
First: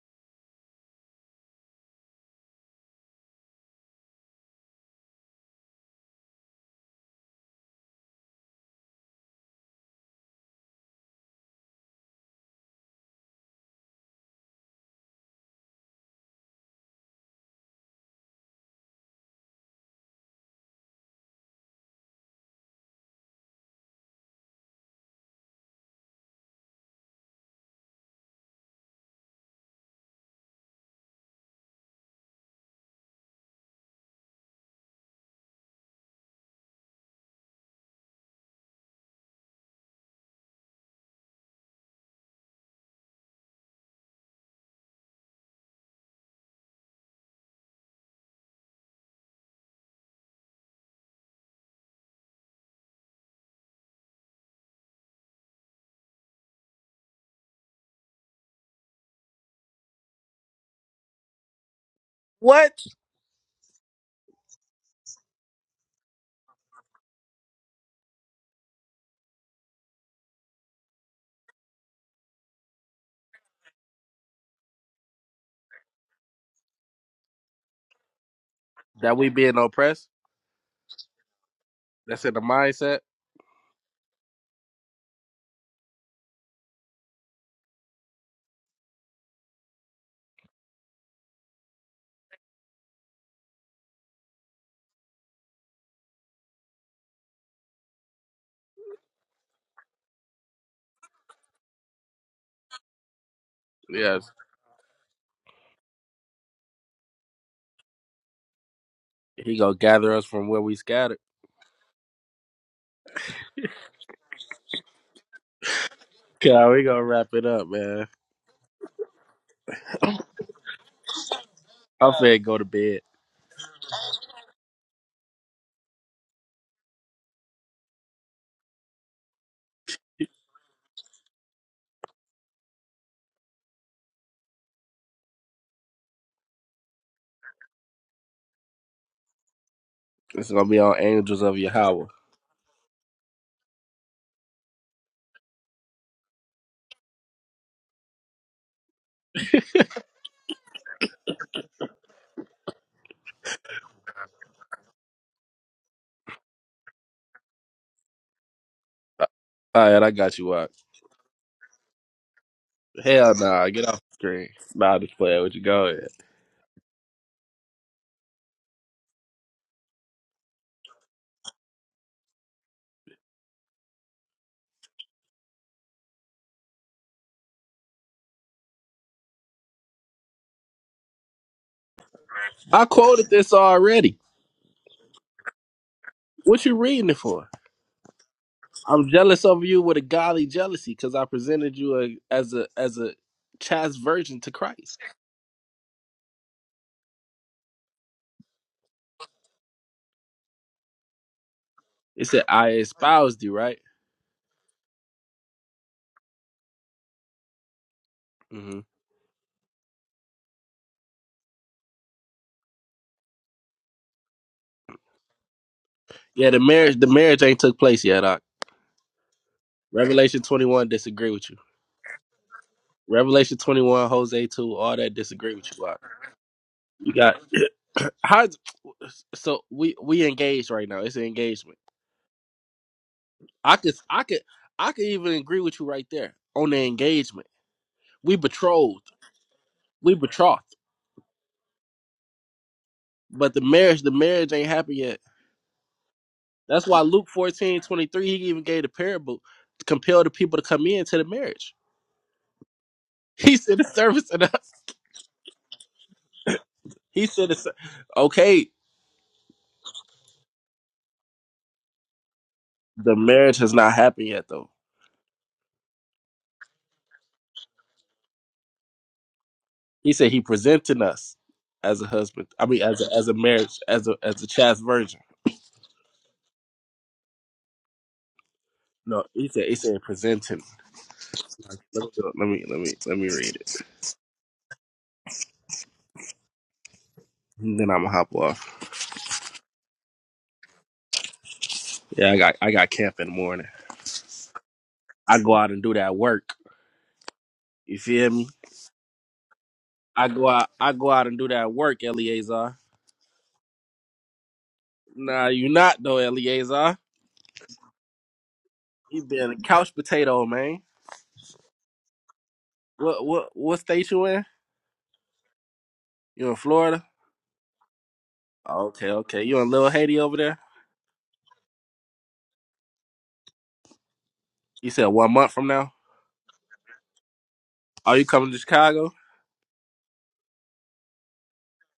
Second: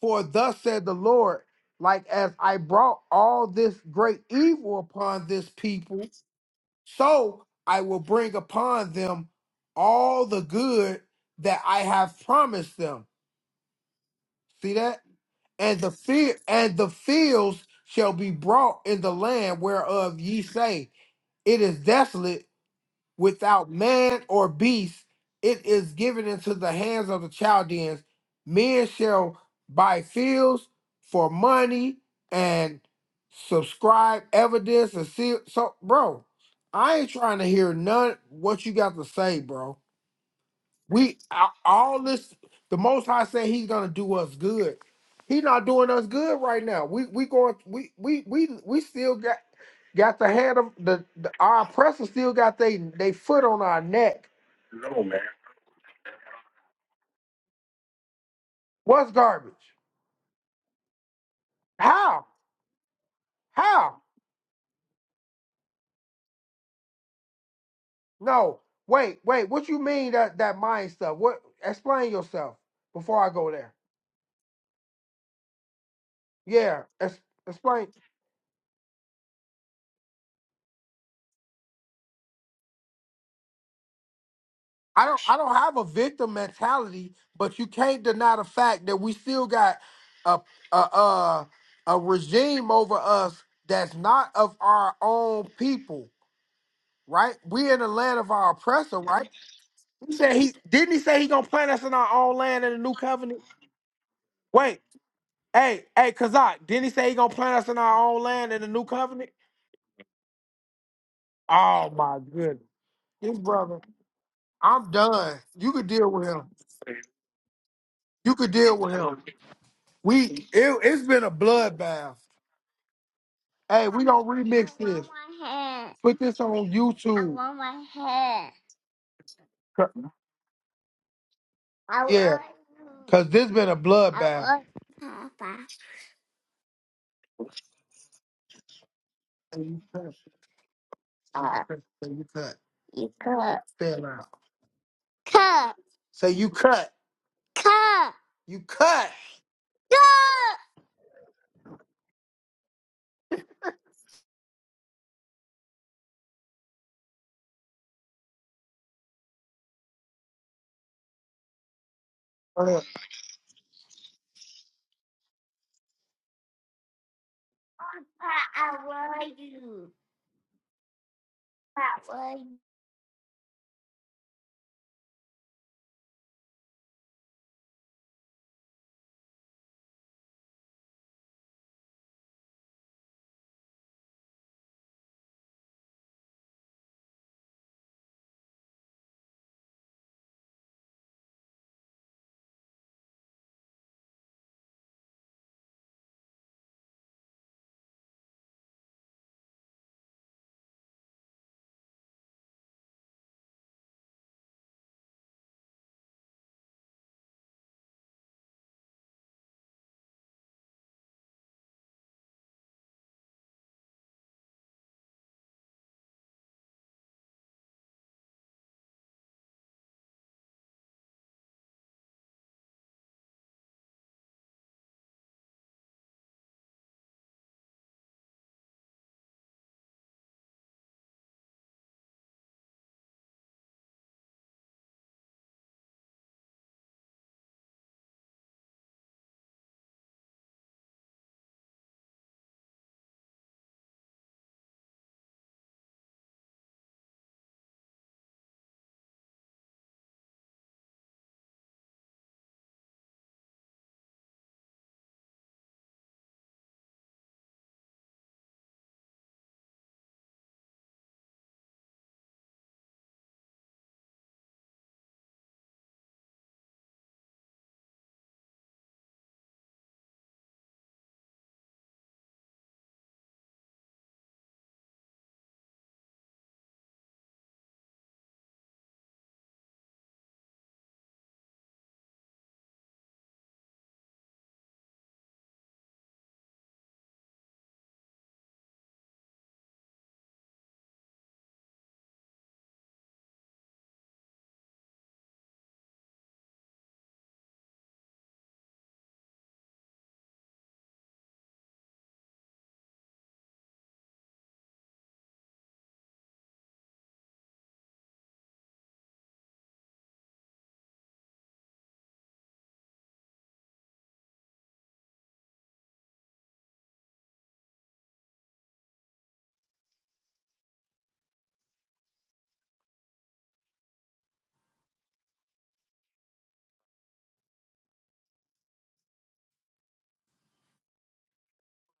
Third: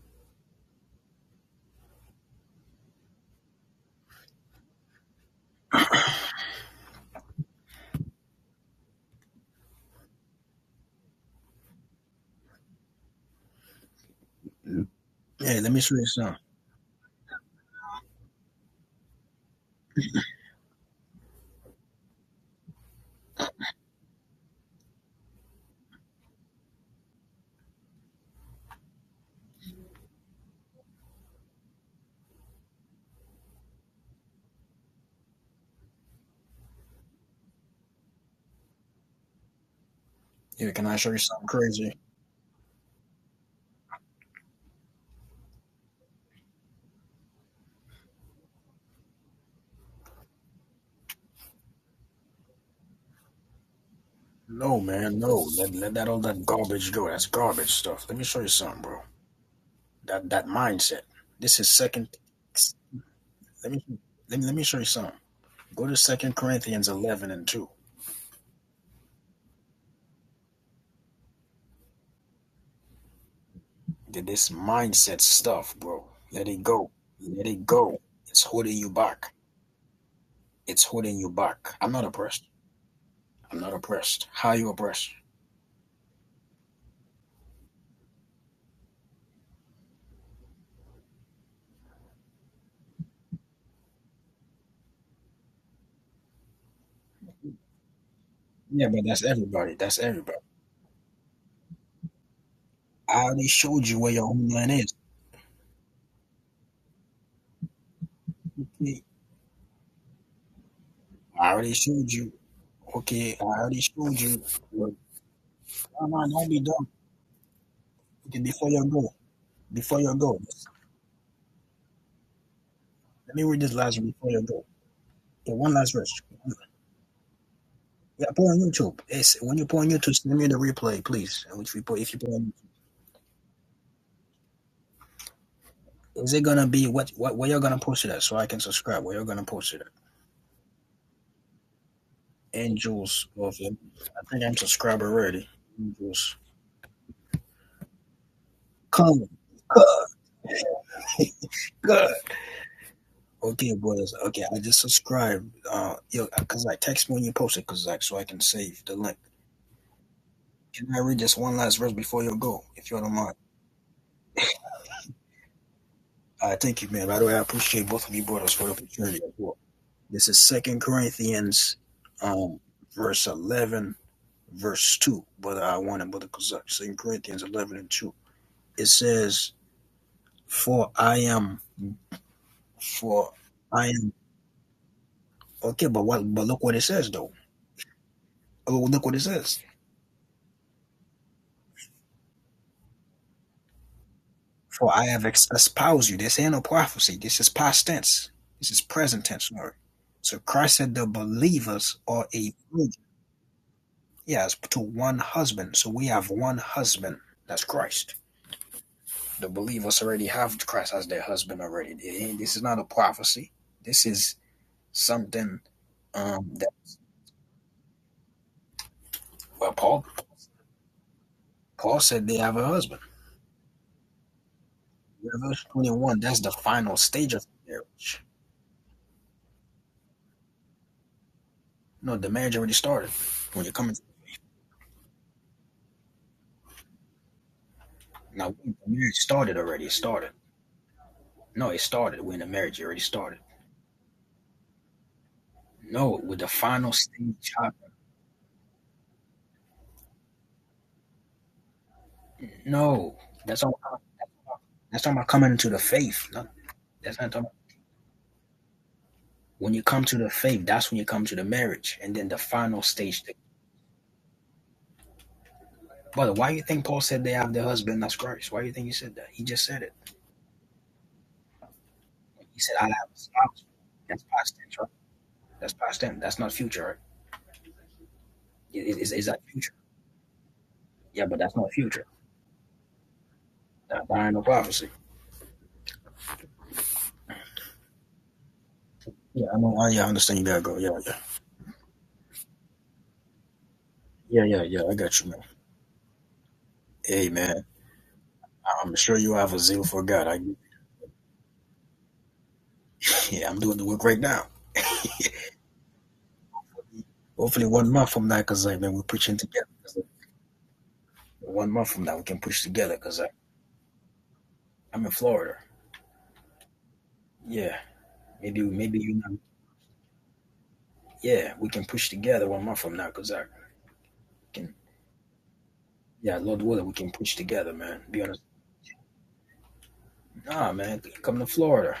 A: For thus said the Lord, like as I brought all this great evil upon this people, so I will bring upon them all the good that I have promised them. See that?
C: Yeah, let
A: and
C: me
A: the
C: show you
A: fear
C: something.
A: and the fields shall be brought in the land whereof ye say it is desolate without man or beast it is given into the hands of the chaldeans men shall buy fields for money and subscribe evidence and see so bro i ain't trying to hear none what you got to say bro
C: Yeah, can I show you
A: we
C: something
A: a-
C: crazy?
A: all this. The Most High say He's gonna do us good. He not doing us good right now. We we going we we we we still got got the hand of the, the our oppressor still got they they foot on our neck.
C: No, man, no. Let, let that all that garbage go. That's garbage stuff. Let me show you something, bro.
A: What's garbage?
C: That that mindset. This is second.
A: How?
B: What?
C: Let me
A: How?
C: let me let me show you something. Go to Second Corinthians eleven and two.
A: No. Wait, wait. What you mean that that mind stuff? What? Explain yourself before I go there.
C: Did this mindset stuff, bro. Let it
A: Yeah.
C: go.
A: ex-
C: Let it
A: explain.
C: go. It's holding you
B: That we
C: back.
B: being oppressed?
C: It's holding you back. I'm not
B: That's in the
C: oppressed.
B: mindset.
C: I'm not oppressed. How you
A: I
C: oppressed?
A: don't I don't have a victim mentality, but you can't deny the fact that we still got a a a, a regime over us that's not of our own people, right? We in the land of our
C: Yeah,
A: oppressor,
C: but that's
A: right?
C: everybody. That's
A: He said
C: everybody.
A: he didn't he say he gonna plant us in our own land in the new
C: I
A: covenant?
C: already showed you where your
B: Yes.
C: homeland
A: Wait,
C: is.
A: hey, hey, Kazak, didn't he say he gonna plant us in our own land in the new
C: Okay.
A: covenant?
B: He gonna gather us from where we scattered.
C: I already
A: Oh
C: showed
A: my
C: you.
A: goodness.
C: Okay,
A: This
C: I
A: brother,
C: already showed you.
A: I'm
C: Well,
A: done. You could deal
C: come
A: with
C: on,
A: him.
C: don't be
B: God, we
C: dumb.
B: gonna wrap it up, man.
A: You
C: Okay,
A: could
C: before
A: deal
C: you
A: with him.
C: go. Before you go.
A: We it, it's been a
B: I'm
A: bloodbath.
B: finna go to bed.
C: Let me read this
A: Hey,
C: last
A: we
C: one
A: don't
C: before you go.
A: remix I want this. My
C: Okay, one last
A: hair. Put
C: verse.
A: this on YouTube. I want
C: Yeah, put
A: my
C: on YouTube. It's when you put on
A: Co-
C: YouTube, send me the replay, please. Which we put, if you
A: yeah,
C: put,
A: want-
C: on,
A: cause this been a bloodbath.
C: is it gonna be what what where you're gonna post it at so I can subscribe? Where you're gonna
A: I
C: post it at?
A: want-
B: It's gonna be on Angels
A: Say
B: of
A: you cut.
B: Yahweh.
A: Say you cut.
C: And of it.
A: Spell out.
C: I think I'm subscribed already.
A: Say
C: Angels
A: you cut. You cut.
C: come, *laughs* good. Okay, boys. Okay, I just subscribed. Uh, yo, uh, cause like text me when you post it, cause like so I can save the link.
B: Uh, All right, I got you. Up.
C: Can I read just one last verse before you go,
A: Uh,
C: if you don't
B: Hell
C: mind?
B: nah, get off the screen. Nah, just play with you. Go ahead.
C: I thank you, man. By the way, I appreciate both of you brothers for the opportunity. as well. This is Second Corinthians, um, verse eleven, verse two. Brother, I want it, Brother Kazak. Second Corinthians eleven and two. It says, "For I am,
B: I quoted
C: for
B: this
C: I am."
B: already.
C: Okay, but what? But look
B: What
C: what
B: you
C: it
B: reading
C: says,
B: it
C: though.
B: for?
C: Oh, look
B: I'm
C: what it
B: jealous
C: says.
B: of you with a godly jealousy because I presented you a, as a as a chaste virgin to
C: For
B: Christ.
C: I have ex- espoused you. This ain't no prophecy. This is past tense. This is present tense, Lord. So Christ said the believers are
B: It said
C: a
B: I espoused you, right?
C: yes to one husband. So we have one husband. That's Christ.
B: hmm
C: The believers already have Christ as their husband already. This is not a prophecy. This is something
B: Yeah,
C: um,
B: the
C: that
B: marriage the marriage ain't took place yet. Doc.
C: well, Paul
B: Revelation 21 disagree with you.
C: Paul said they have a husband.
B: Revelation 21, Jose 2, all that
C: Yeah,
B: disagree
C: Verse
B: with you.
C: twenty
B: Doc.
C: one. That's the final
B: You
C: stage of
B: got
C: marriage.
B: *clears throat* how? So we we engaged right now. It's an engagement.
C: No, the marriage already started. When you're
B: I could
C: coming
B: I could I could even agree with you right there on the engagement. We
C: now, the
B: betrothed.
C: marriage started already. It
B: We
C: started.
B: betrothed.
C: No, it started when the marriage already started.
B: But the marriage the marriage ain't happened yet.
C: No, with the
B: That's
C: final
B: why Luke
C: stage.
B: 14 23 he even gave the parable to compel the people to come in to the marriage. *laughs*
C: No,
B: He
C: that's
B: said
C: all.
B: the service and us.
C: That's talking about coming into the faith. No, that's
B: He
C: not talking.
B: said
C: About,
B: it's okay.
C: when you come to the faith, that's when you come to the marriage, and then the final
B: The
C: stage
B: marriage has not happened yet though.
C: Brother, why do you think Paul said they have their husband? That's Christ. Why do you think he said that? He just said it.
B: He said he presenting us as a husband.
C: He
B: I
C: said,
B: mean
C: I have
B: as a
C: a
B: as a
C: spouse.
B: marriage, as a
C: That's
B: as a
C: past tense,
B: chaste
C: right?
B: virgin.
C: That's past tense. That's not future, right? Is, is,
B: No,
C: that
B: he said
C: future?
B: he said presenting.
C: Yeah, but that's not
B: Let me
C: future.
B: let me let me, let me read it.
C: That, that ain't no prophecy.
B: And then I'm gonna hop off.
C: Yeah, I know. I, yeah, I understand you gotta go. Yeah, yeah.
B: Yeah, I got I got camp in the morning.
C: Yeah, yeah, yeah. I got you, man.
B: I go out and do that work.
C: Hey, man.
B: You feel me?
C: I'm sure you have a zeal for
B: I
C: God. I,
B: go out I go out and do that work, Eleazar.
C: yeah, I'm doing the work right now.
B: Nah, you not though, Eleazar.
C: Hopefully, one month from now, because like, man, we're
B: You
C: preaching
B: been a
C: together.
B: couch
C: 'Cause, like,
B: potato, man.
C: one month from now, we can push together because
B: What
C: like,
B: what what state you in?
C: I'm in Florida.
B: You in Florida?
C: Yeah, maybe,
B: Oh,
C: maybe
B: okay,
C: you know.
B: okay. You in Little Haiti over there?
C: Yeah, we can push together one month from now because I. Can,
B: You said one month from now.
C: yeah, Lord willing, we can push together, man.
B: Are
C: Be
B: you
C: honest.
B: coming to Chicago?
C: Nah, man, come to Florida.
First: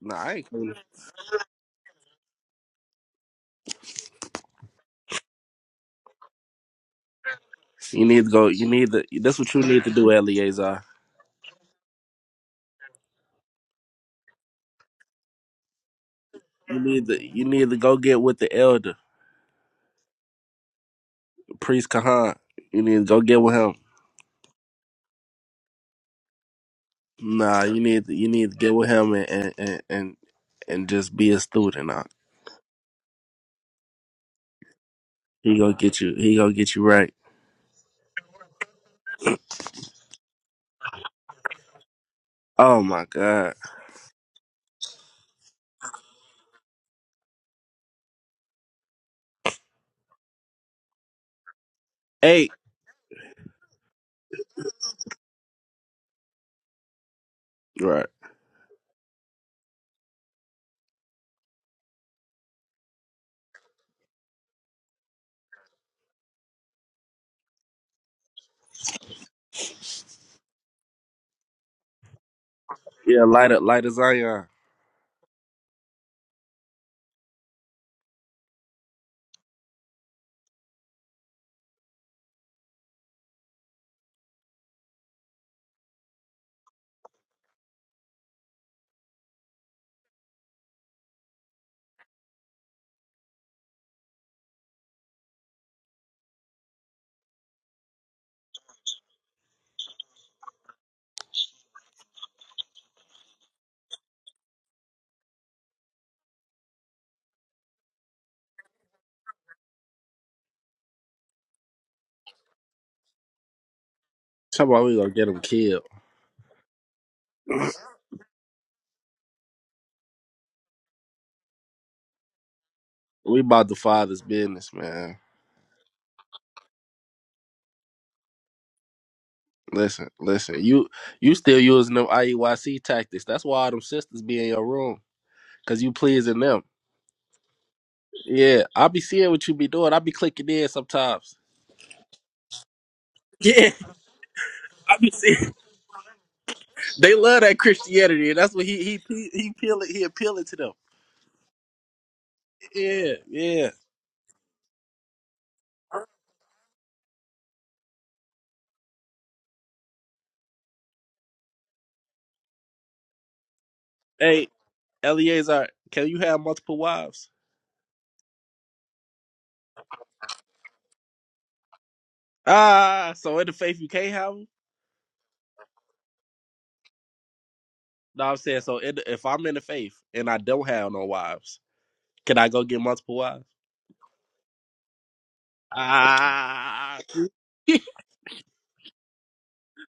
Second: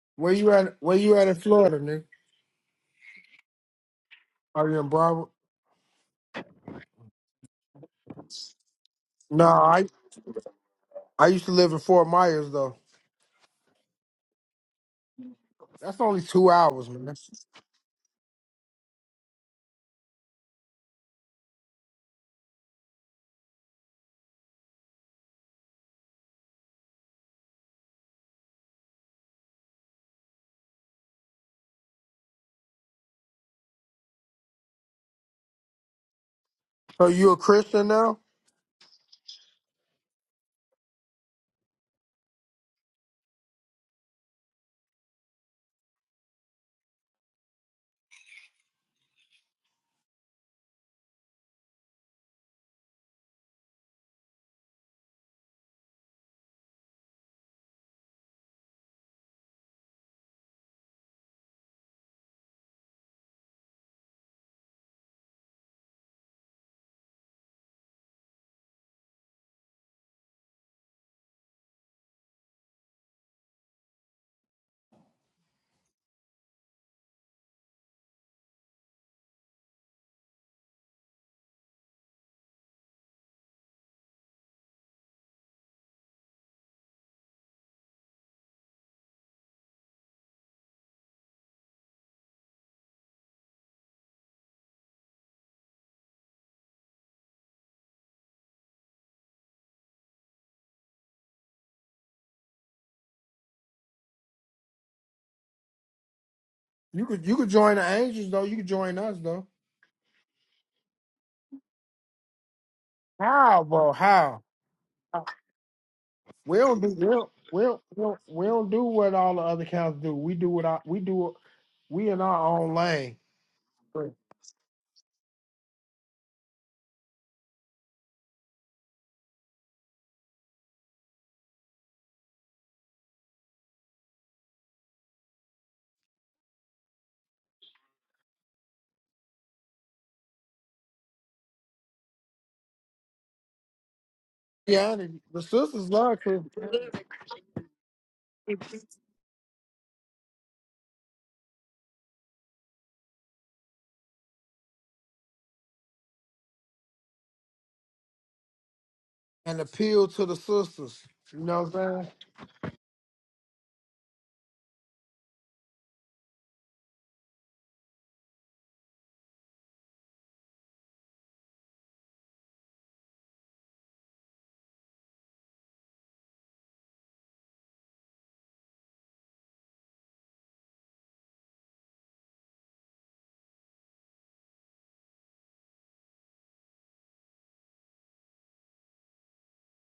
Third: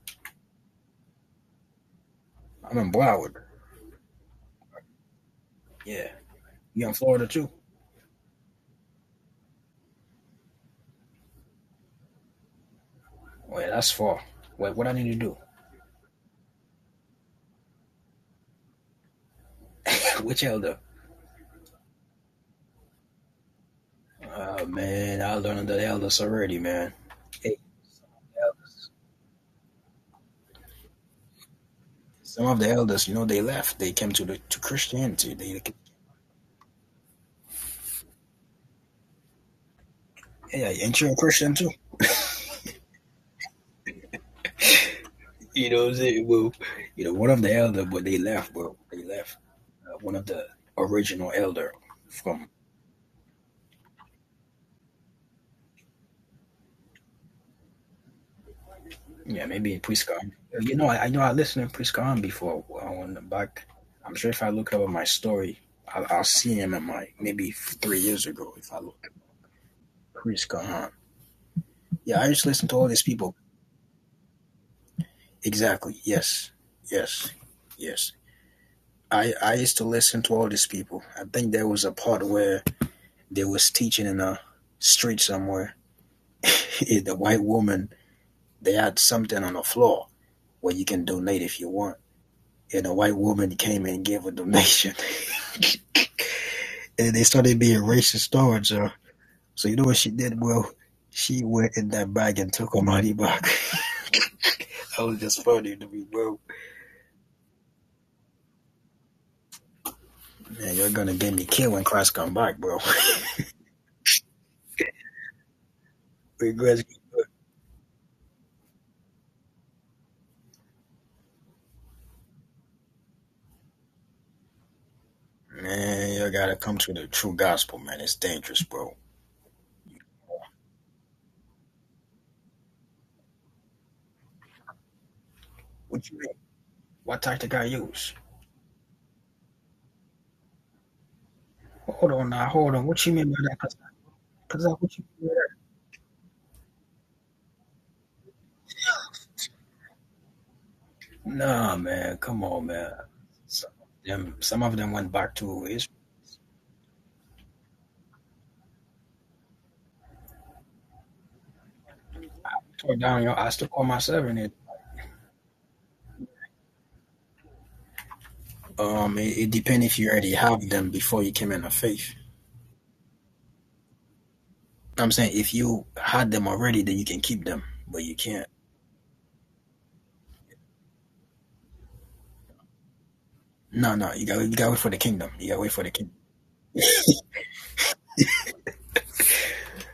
B: Nah, I
A: Where
B: ain't
A: you
B: coming.
A: at? Where you at in Florida, nigga?
C: I'm in Broward.
A: Are you in Bravo?
C: Yeah, you in Florida too?
B: You need to go. You need to. That's
A: No,
B: what you need
A: I
B: to do, Eleazar.
A: I used to live in Fort Myers though.
C: Wait, that's far. Wait, what I need to do?
A: That's only two
B: You
A: hours,
B: need
A: man.
B: to. You need to go get with the elder,
C: *laughs* Which elder?
B: priest Kahan. You need to go get with him.
C: Oh man, I learned the elders already, man. Hey,
B: Nah, you need to, you need to get with him and and and and, and just be a student. Nah.
C: some of the elders, you know, they left. They came to the to Christianity.
B: He
C: They
B: gonna get you. He gonna get you
A: So
B: right.
A: you a Christian now?
C: yeah, yeah, ain't you a Christian too?
B: Oh my god.
C: You know what I'm saying? Well, you know, one of the elder, but they left, bro. They left. Uh, one of the original elder
B: Hey.
C: from
B: Right.
C: Yeah, maybe in Priscon. You know, I, I know I listened to Priscon before uh, on the back. I'm sure if I look up in my story, I'll, I'll see him in my maybe three years ago. If I look at Priscon, yeah, I used to listen to all these
B: Yeah,
C: people.
B: light up, light as Zion.
C: Exactly. Yes. Yes. Yes. I I used to listen to all these people. I think there was a part where they was teaching in a street somewhere. *laughs* the white woman they had something on the floor where you can donate if you want. And a white woman came and gave a donation. and they started being racist towards her. So you know what she did, bro? She went in that bag and took her money back. *laughs* That was just funny to me, bro.
A: You could you could join the Angels though. You could join us though.
C: Man, you're gonna get me killed when Christ come back, bro.
A: How, bro? How?
B: Talk about we gonna get him killed.
C: *laughs* We
A: We don't do we don't, we
B: *laughs*
A: don't, we don't, we don't do what all the other cows do. We do what I, we do. it- We in our own lane.
B: We about the father's business, man.
C: man, you gotta come to the true gospel, man. It's dangerous, bro.
B: Listen, listen. You you still using them I E Y C tactics. That's why all them sisters be in your room. Cause you
C: What you mean?
B: pleasing them.
C: What tactic I use?
B: Yeah. I be seeing what you be doing. I be clicking in sometimes.
C: Hold on now, hold on. What you mean?
B: Yeah, *laughs*
A: Yeah,
B: I be
A: and the
B: seeing
A: sisters love Christianity
B: they love that Christianity. And that's what he he he he appealing he appealing to them.
C: Nah, man, come on, man.
B: Yeah, yeah.
C: Some of them, some of them went back to Israel.
A: and appeal to the sisters. You know what I'm saying?
C: Tore down your eyes to call myself in
B: Hey,
C: It,
B: Eleazar, can you have multiple wives?
C: um, it, it depends if you already have them before you came in the faith.
B: Ah, so in the faith you can't have 'em?
C: I'm saying if you had them already, then you can keep them, but you
B: No, I'm
C: can't.
B: saying so. It, if I'm in the faith and I don't have no wives, can I go get multiple wives?
C: No, no, you got you got to wait for the kingdom. You got to wait for the kingdom,
B: Ah, see,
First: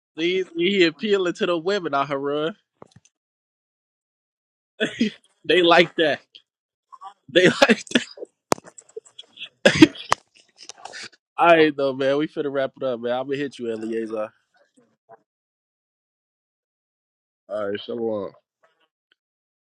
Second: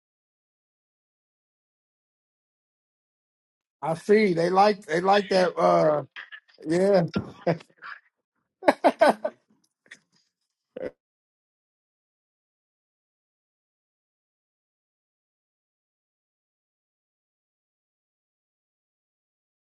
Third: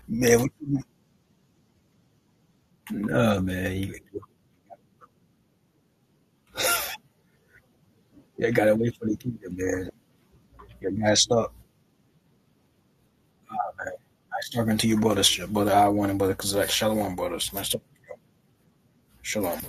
B: *laughs*
C: man.
B: see, he appealing to the women out here. Run.
C: No, man,
A: I
C: you,
A: see they like they like that.
B: They like
A: Uh,
B: that.
A: yeah,
B: They *laughs* like. That.
C: you got to wait for the kingdom, man. You got to
B: All
C: stop.
B: right, though, man. We finna wrap it up, man. I'm gonna hit you, Eliezer.
C: I was talking to your brothers, brother I one and brother because like Shalom brothers.
B: All
C: Nice
B: right, shalom.
C: Shalom.